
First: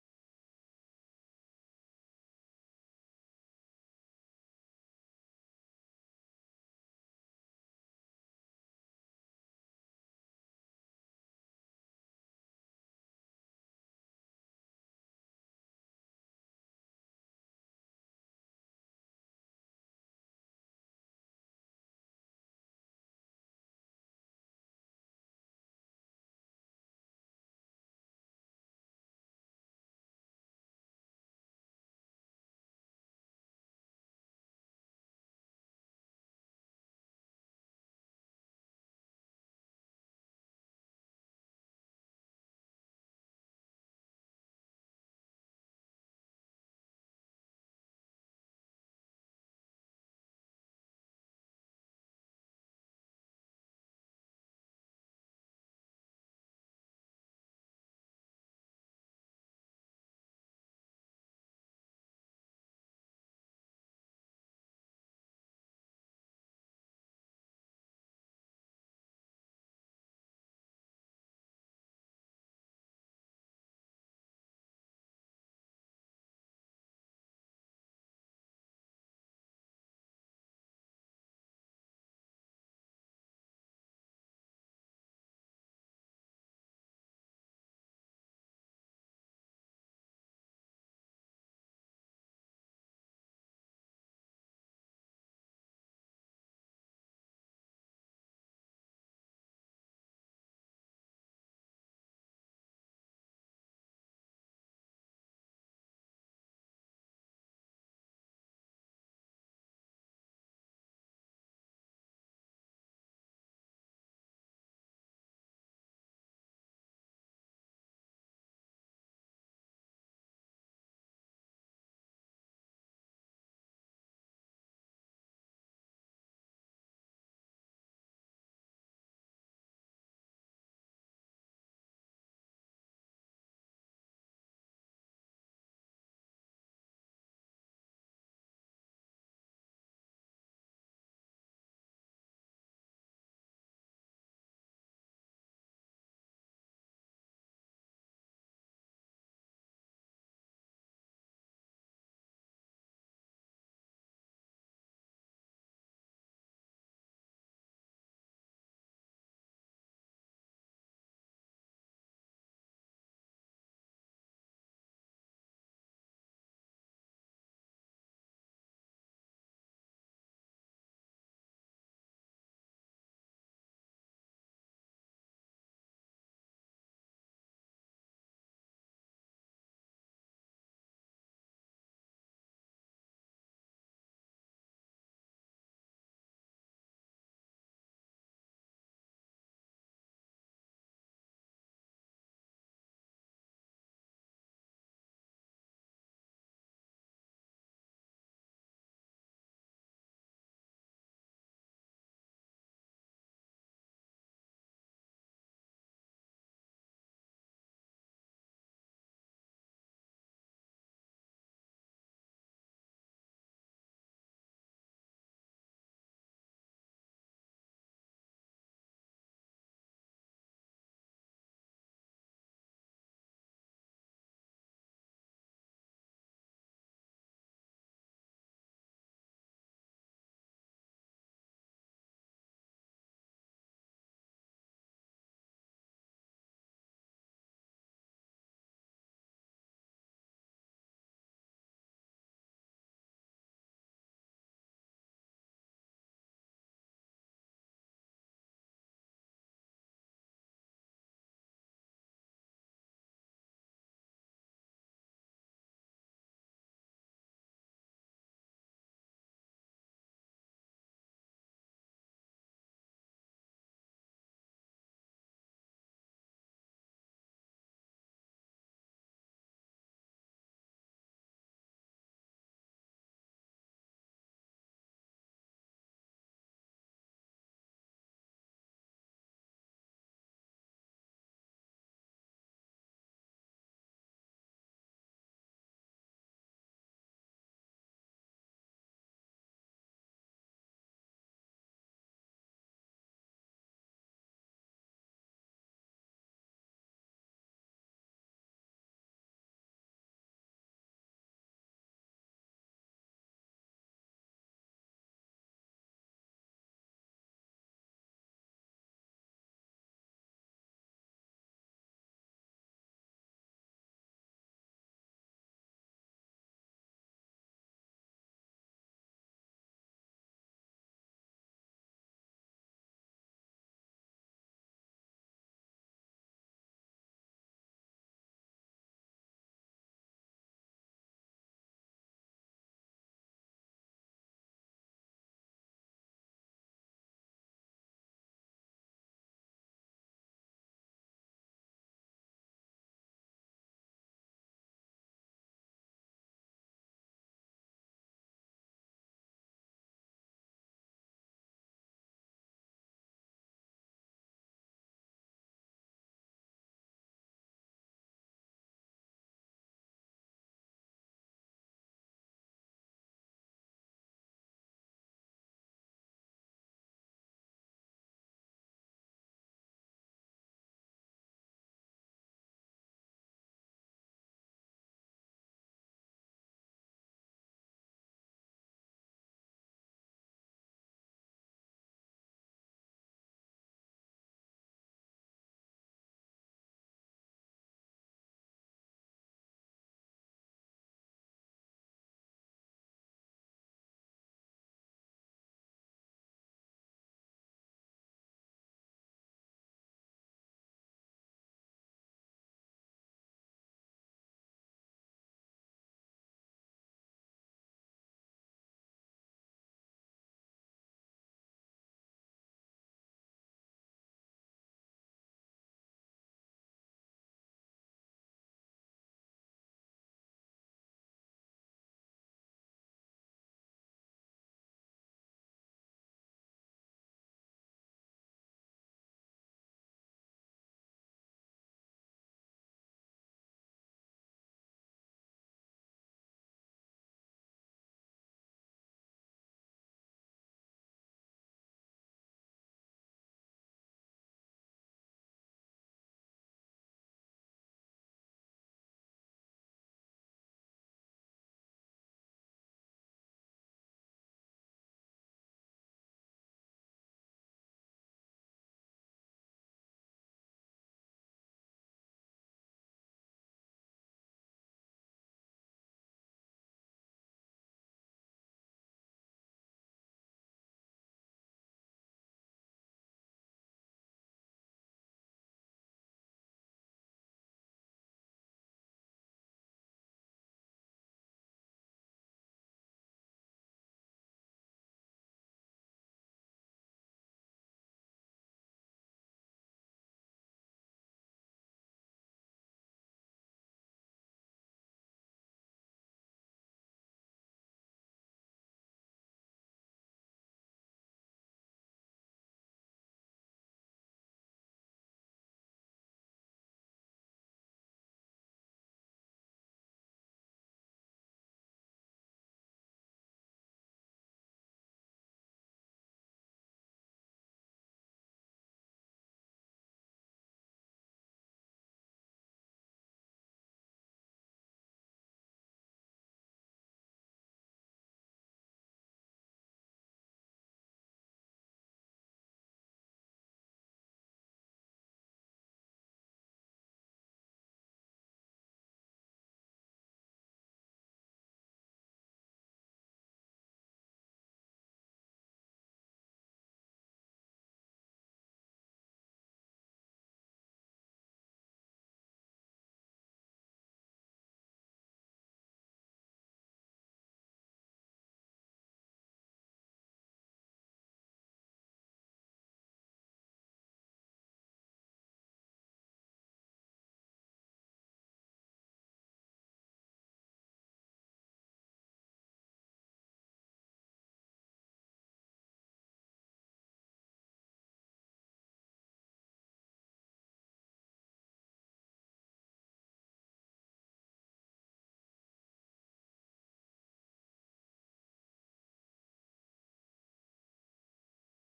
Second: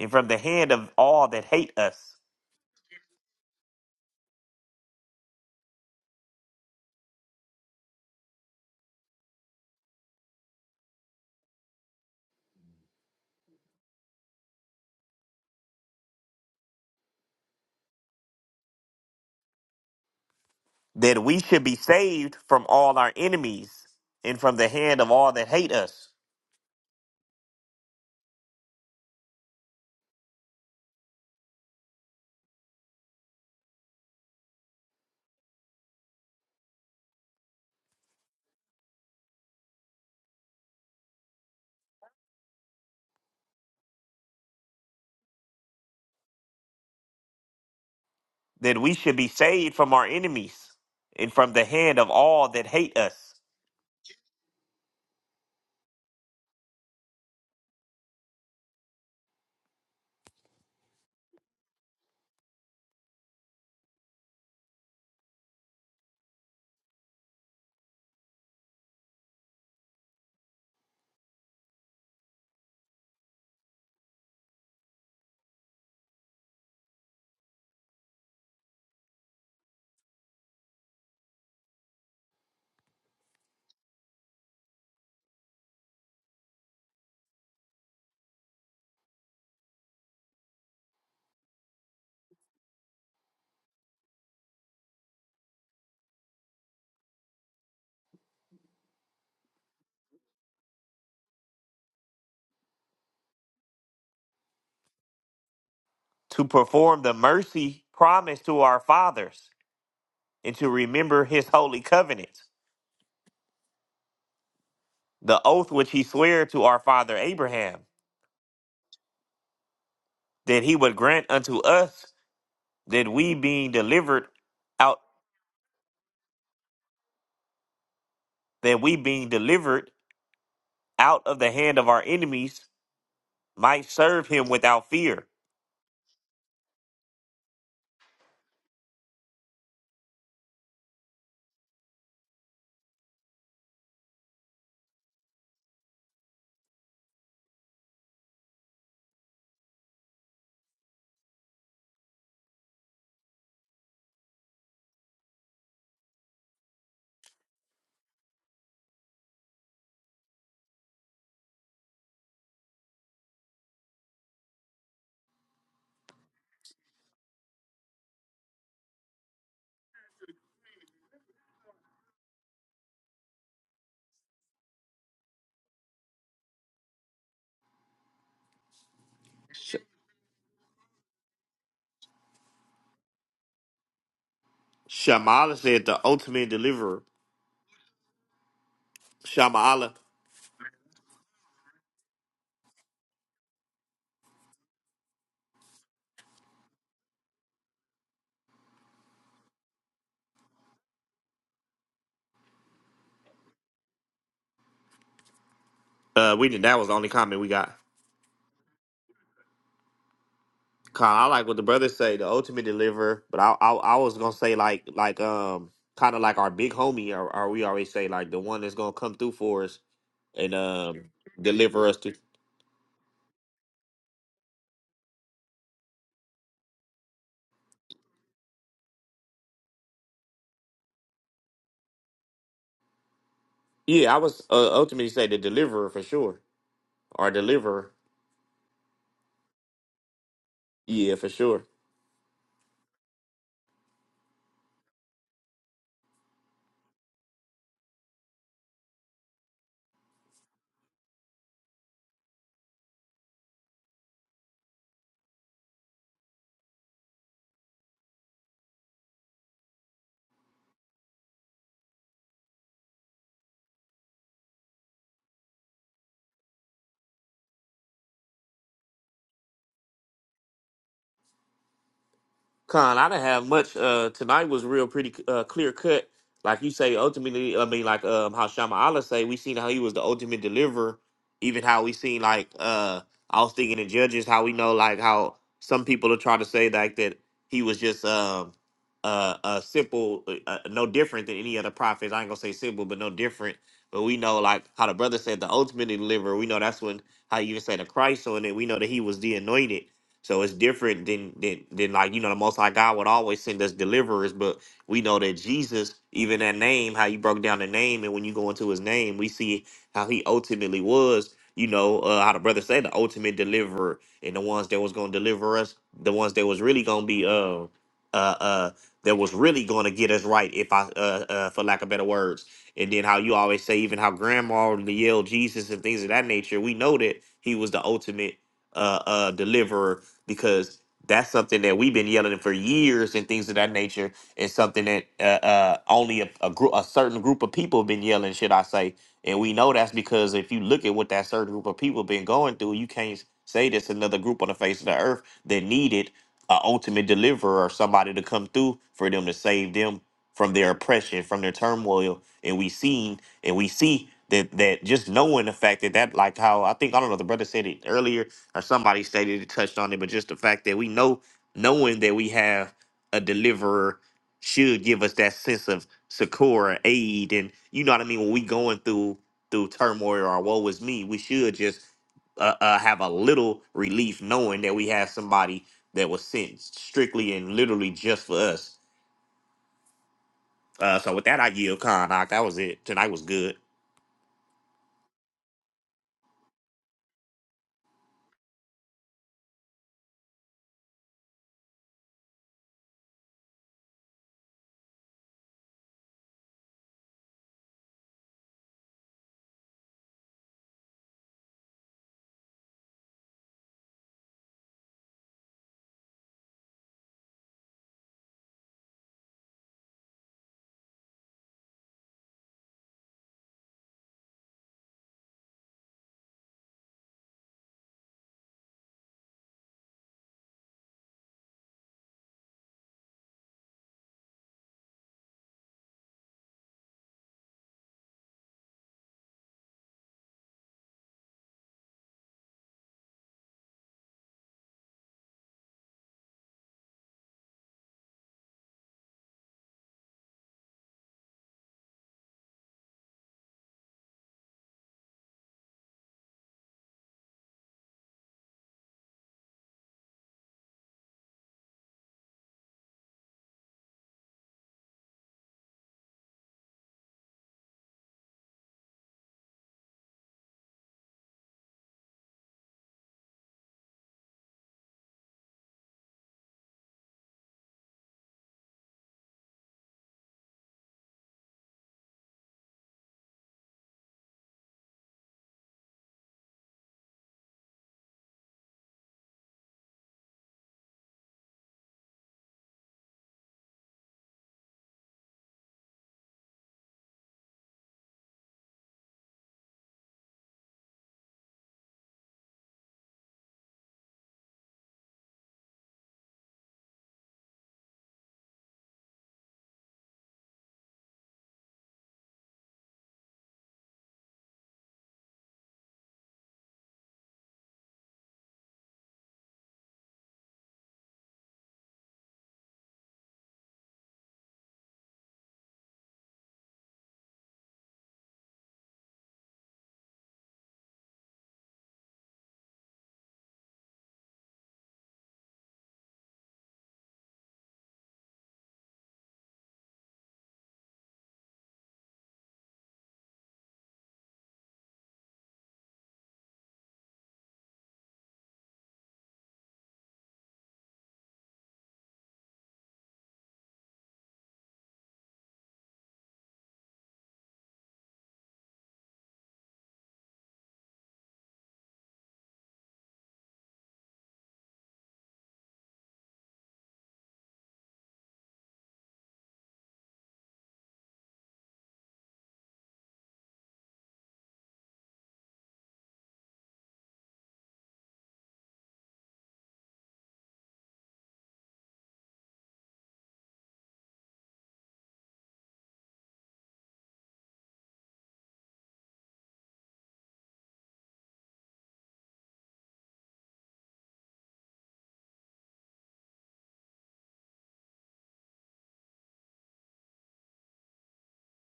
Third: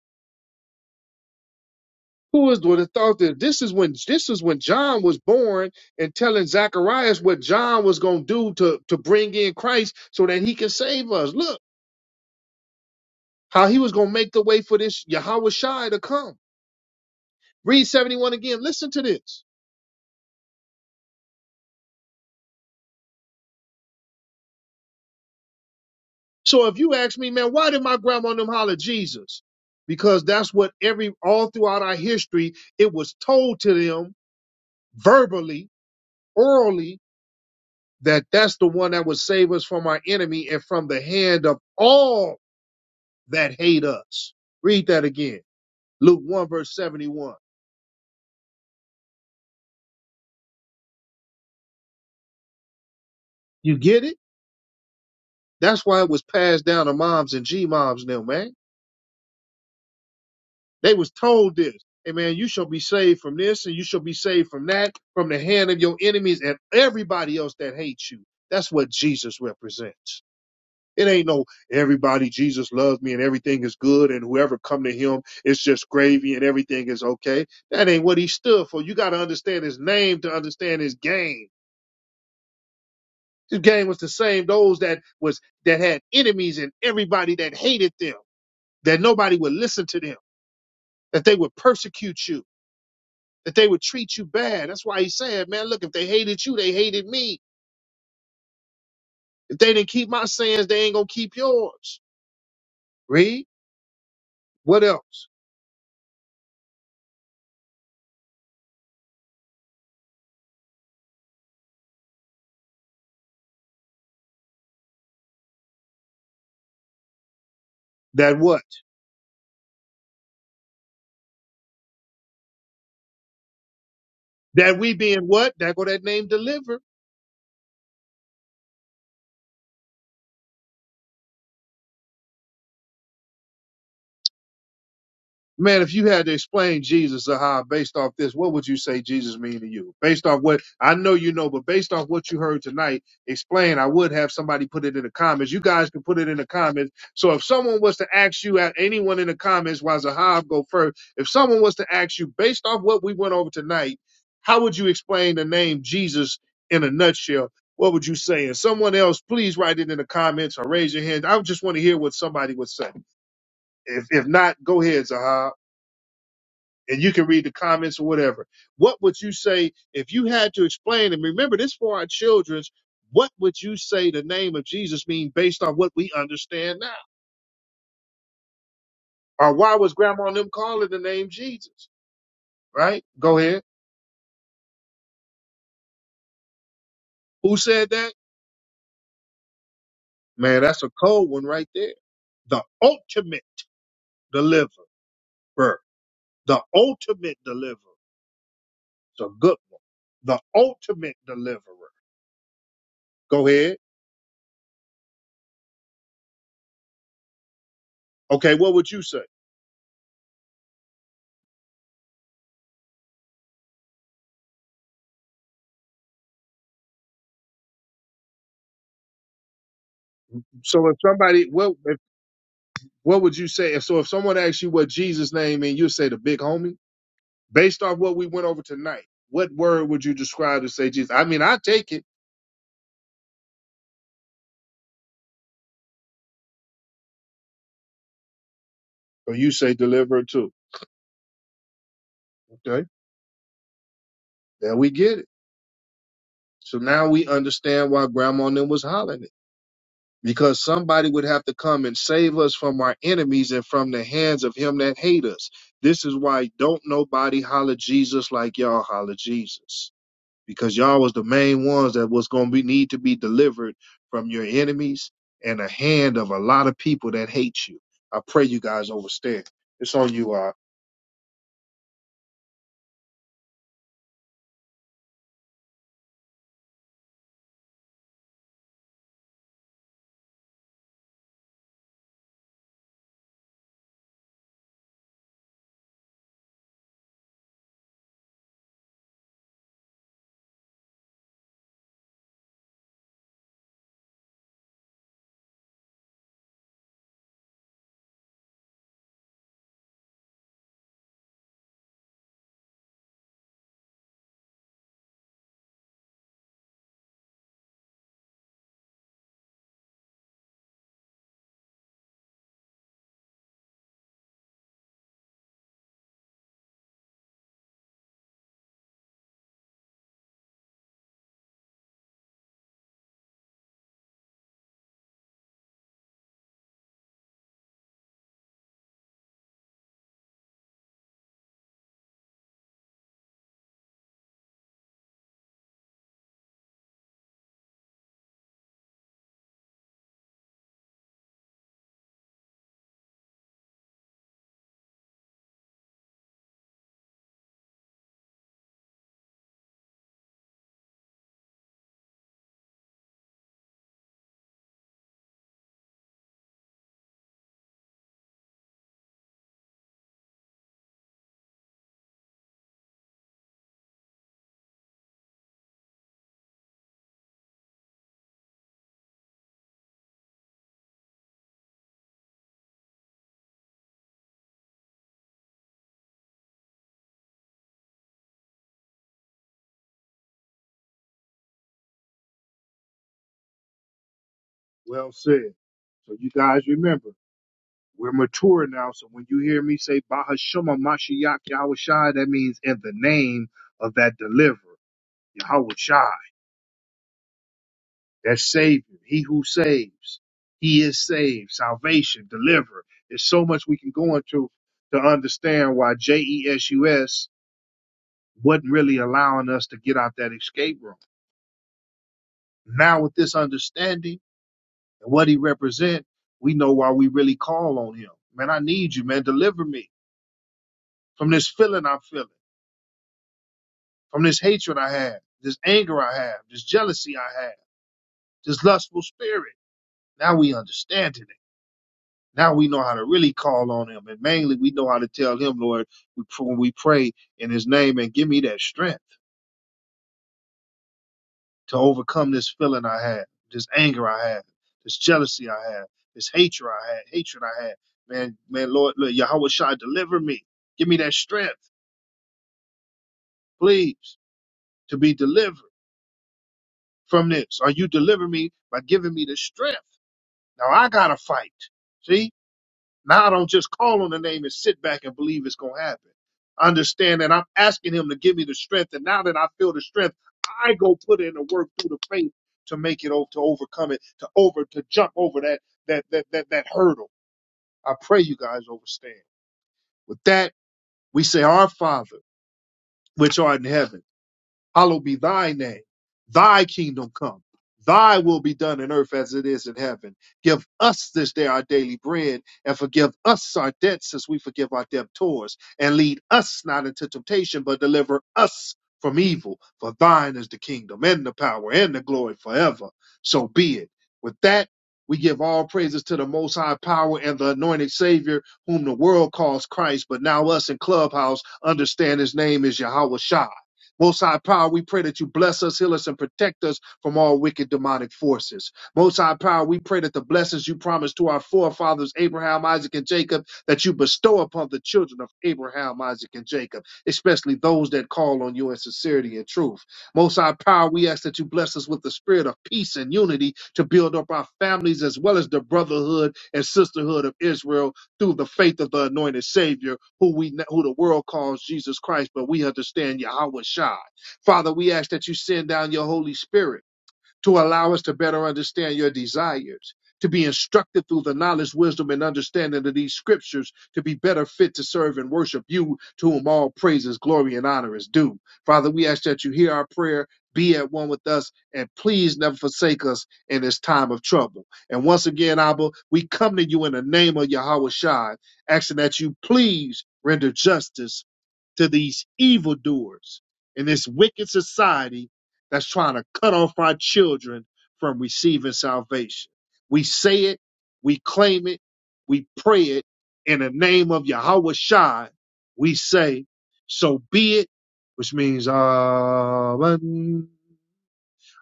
and from the hand of all that hate us, Who is would have thought that this is when this is when John was born and telling Zacharias what John was gonna do to, to bring in Christ so that he can save us. Look how he was gonna make the way for this Yahweh Shai to come. Read 71 again. Listen to this. that we should be saved from all our enemies and from the hand of all that hate us, So if you ask me, man, why did my grandma and them holler Jesus? Because that's what every all throughout our history, it was told to them verbally, orally, that that's the one that would save us from our enemy and from the hand of all that hate us. Read that again. Luke 1 verse 71. that we should be saved from our enemies and from the hand of all that hate us You get it? That's why it was passed down to moms and G moms now, man. They was told this. Amen. You shall be saved from this and you shall be saved from that, from the hand of your enemies and everybody else that hates you. That's what Jesus represents. It ain't no everybody Jesus loves me and everything is good and whoever come to him it's just gravy and everything is okay. That ain't what he stood for. You got to understand his name to understand his game. His game was the same those that was that had enemies and everybody that hated them, that nobody would listen to them, that they would persecute you that they would treat you bad. That's why he said, man, look, if they hated you, they hated me. If they didn't keep my sayings, they ain't gonna keep yours. Read what else? to perform the mercy promised to our fathers and to remember his holy covenant, the oath which he sware to our father Abraham, That what? that he would grant unto us that we being delivered That we out being what? That go that name delivered. that we being delivered out of the hand of our enemies might serve him without fear. Man, if you had to explain Jesus, Zahar, based off this, what would you say Jesus mean to you? Based off what I know you know, but based off what you heard tonight, explain. I would have somebody put it in the comments. You guys can put it in the comments. So if someone was to ask you, at anyone in the comments, while Zahab go first, if someone was to ask you, based off what we went over tonight, how would you explain the name Jesus in a nutshell? What would you say? And someone else, please write it in the comments or raise your hand. I just want to hear what somebody would say. If if not, go ahead, Zahab and you can read the comments or whatever. What would you say if you had to explain? And remember this for our children. What would you say the name of Jesus mean based on what we understand now? Or Sh- why was grandma and them calling the name Jesus? Right? Go ahead. Shamala said the ultimate deliverer. Who said that? Shamaala. Man, that's a cold one right there. The ultimate deliverer. The ultimate deliverer. It's a good one. The ultimate deliverer. Go ahead. Uh we did that was the only comment we got. Okay, what would you say? Kind of I like what the brothers say, the ultimate deliverer. But I, I, I was gonna say like, like, um, kind of like our big homie, or, or we always say like the one that's gonna come through for us and So if um somebody, well, deliver us to. What would you say if so? If someone asks you what Jesus' name means, you say the big homie. Based off what we went over tonight, what word would you describe to say Jesus? I mean, I take it, Yeah, I was uh, ultimately say the deliverer for sure, or deliverer. or you say deliverer too. Yeah, for sure. Okay, there we get it. So now we understand why Grandma and them was hollering it because somebody would have to come and save us from our enemies and from the hands of him that hate us. This is why don't nobody holler Jesus like y'all holler Jesus. because y'all was the main ones that was going to be need to be delivered from your enemies and the hand of a lot of people that hate you. I pray you guys overstand. It's on you. Uh, Con, I didn't have much. Uh, tonight was real pretty uh, clear cut. Like you say, ultimately, I mean, like um, how Shama Allah say, we seen how he was the ultimate deliverer. Even how we seen like uh, I was thinking in Judges, how we know like how some people are trying to say like that he was just um uh, uh simple, uh, uh, no different than any other prophets. I ain't gonna say simple, but no different. But we know like how the brother said the ultimate deliverer. We know that's when how you even say the Christ on it. We know that he was the anointed so it's different than than than like you know the Most High God would always send us deliverers, but we know that Jesus, even that name, how you broke down the name, and when you go into His name, we see how He ultimately was. You know uh, how the brother say the ultimate deliverer, and the ones that was going to deliver us, the ones that was really going to be uh uh uh that was really going to get us right, if I uh, uh for lack of better words. And then how you always say even how Grandma would yell Jesus and things of that nature. We know that He was the ultimate uh, uh, deliverer because that's something that we've been yelling for years and things of that nature is something that uh, uh, only a, a group a certain group of people have been yelling should i say and we know that's because if you look at what that certain group of people been going through you can't say there's another group on the face of the earth that needed an ultimate deliverer or somebody to come through for them to save them from their oppression from their turmoil and we seen and we see that that just knowing the fact that that like how i think i don't know the brother said it earlier or somebody stated it touched on it, but just the fact that we know knowing that we have a deliverer should give us that sense of succor, aid, and you know what I mean. When we going through through turmoil or woe is me, we should just uh, uh, have a little relief knowing that we have somebody that was sent strictly and literally just for us. Uh, so with that, I yield, Con. Doc. That was it. Tonight was good. well said. So you guys remember, we're mature now. So when you hear me say Bahashuma Mashiach Yahweh Shai, that means in the name of that deliverer, Yahweh Shai. that Savior, He who saves, He is saved, salvation, deliver. There's so much we can go into to understand why JESUS wasn't really allowing us to get out that escape room. Now, with this understanding and what He represents, we know why we really call on Him. Man, I need you, man. Deliver me from this feeling I'm feeling, from this hatred I have, this anger I have, this jealousy I have, this lustful spirit. Now we understand it Now we know how to really call on him. And mainly we know how to tell him, Lord, we pr- when we pray in his name and give me that strength to overcome this feeling I had, this anger I had, this jealousy I had, this hatred I had, hatred I had. Man, man, Lord, Lord Yahweh Shai, deliver me. Give me that strength, please, to be delivered from this. Or you deliver me by giving me the strength. Now I gotta fight. See? Now I don't just call on the name and sit back and believe it's going to happen. Understand that I'm asking him to give me the strength. And now that I feel the strength, I go put in the work through the faith to make it over, to overcome it, to over, to jump over that, that, that, that, that hurdle. I pray you guys understand. With that, we say, our Father, which art in heaven hallowed be thy name. Thy kingdom come. Thy will be done in earth as it is in heaven. Give us this day our daily bread and forgive us our debts as we forgive our debtors. And lead us not into temptation, but deliver us from evil. For thine is the kingdom and the power and the glory forever. So be it. With that, we give all praises to the most high power and the anointed savior whom the world calls Christ, but now us in clubhouse understand his name is Yahweh Shai. Most High Power, we pray that you bless us, heal us, and protect us from all wicked demonic forces. Most High Power, we pray that the blessings you promised to our forefathers, Abraham, Isaac, and Jacob, that you bestow upon the children of Abraham, Isaac, and Jacob, especially those that call on you in sincerity and truth. Most High Power, we ask that you bless us with the spirit of peace and unity to build up our families as well as the brotherhood and sisterhood of Israel through the faith of the anointed Savior, who we who the world calls Jesus Christ, but we understand Yahweh Shai. Father, we ask that you send down your Holy Spirit to allow us to better understand your desires, to be instructed through the knowledge, wisdom, and understanding of these scriptures, to be better fit to serve and worship you, to whom all praises, glory, and honor is due. Father, we ask that you hear our prayer, be at one with us, and please never forsake us in this time of trouble. And once again, Abba, we come to you in the name of Yahweh Shai, asking that you please render justice to these evildoers in this wicked society that's trying to cut off our children from receiving salvation. We say it, we claim it, we pray it in the name of Yahweh Shai. We say, so be it, which means, Amen.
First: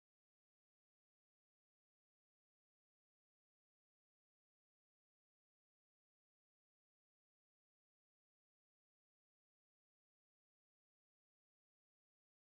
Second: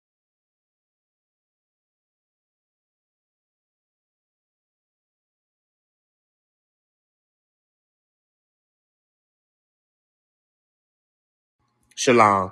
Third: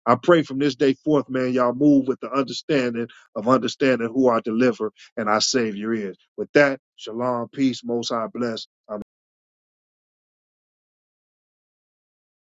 I pray from this day forth, man, y'all move with the understanding of understanding who our deliverer and our savior is. With that, shalom, peace, most high bless. Shalom.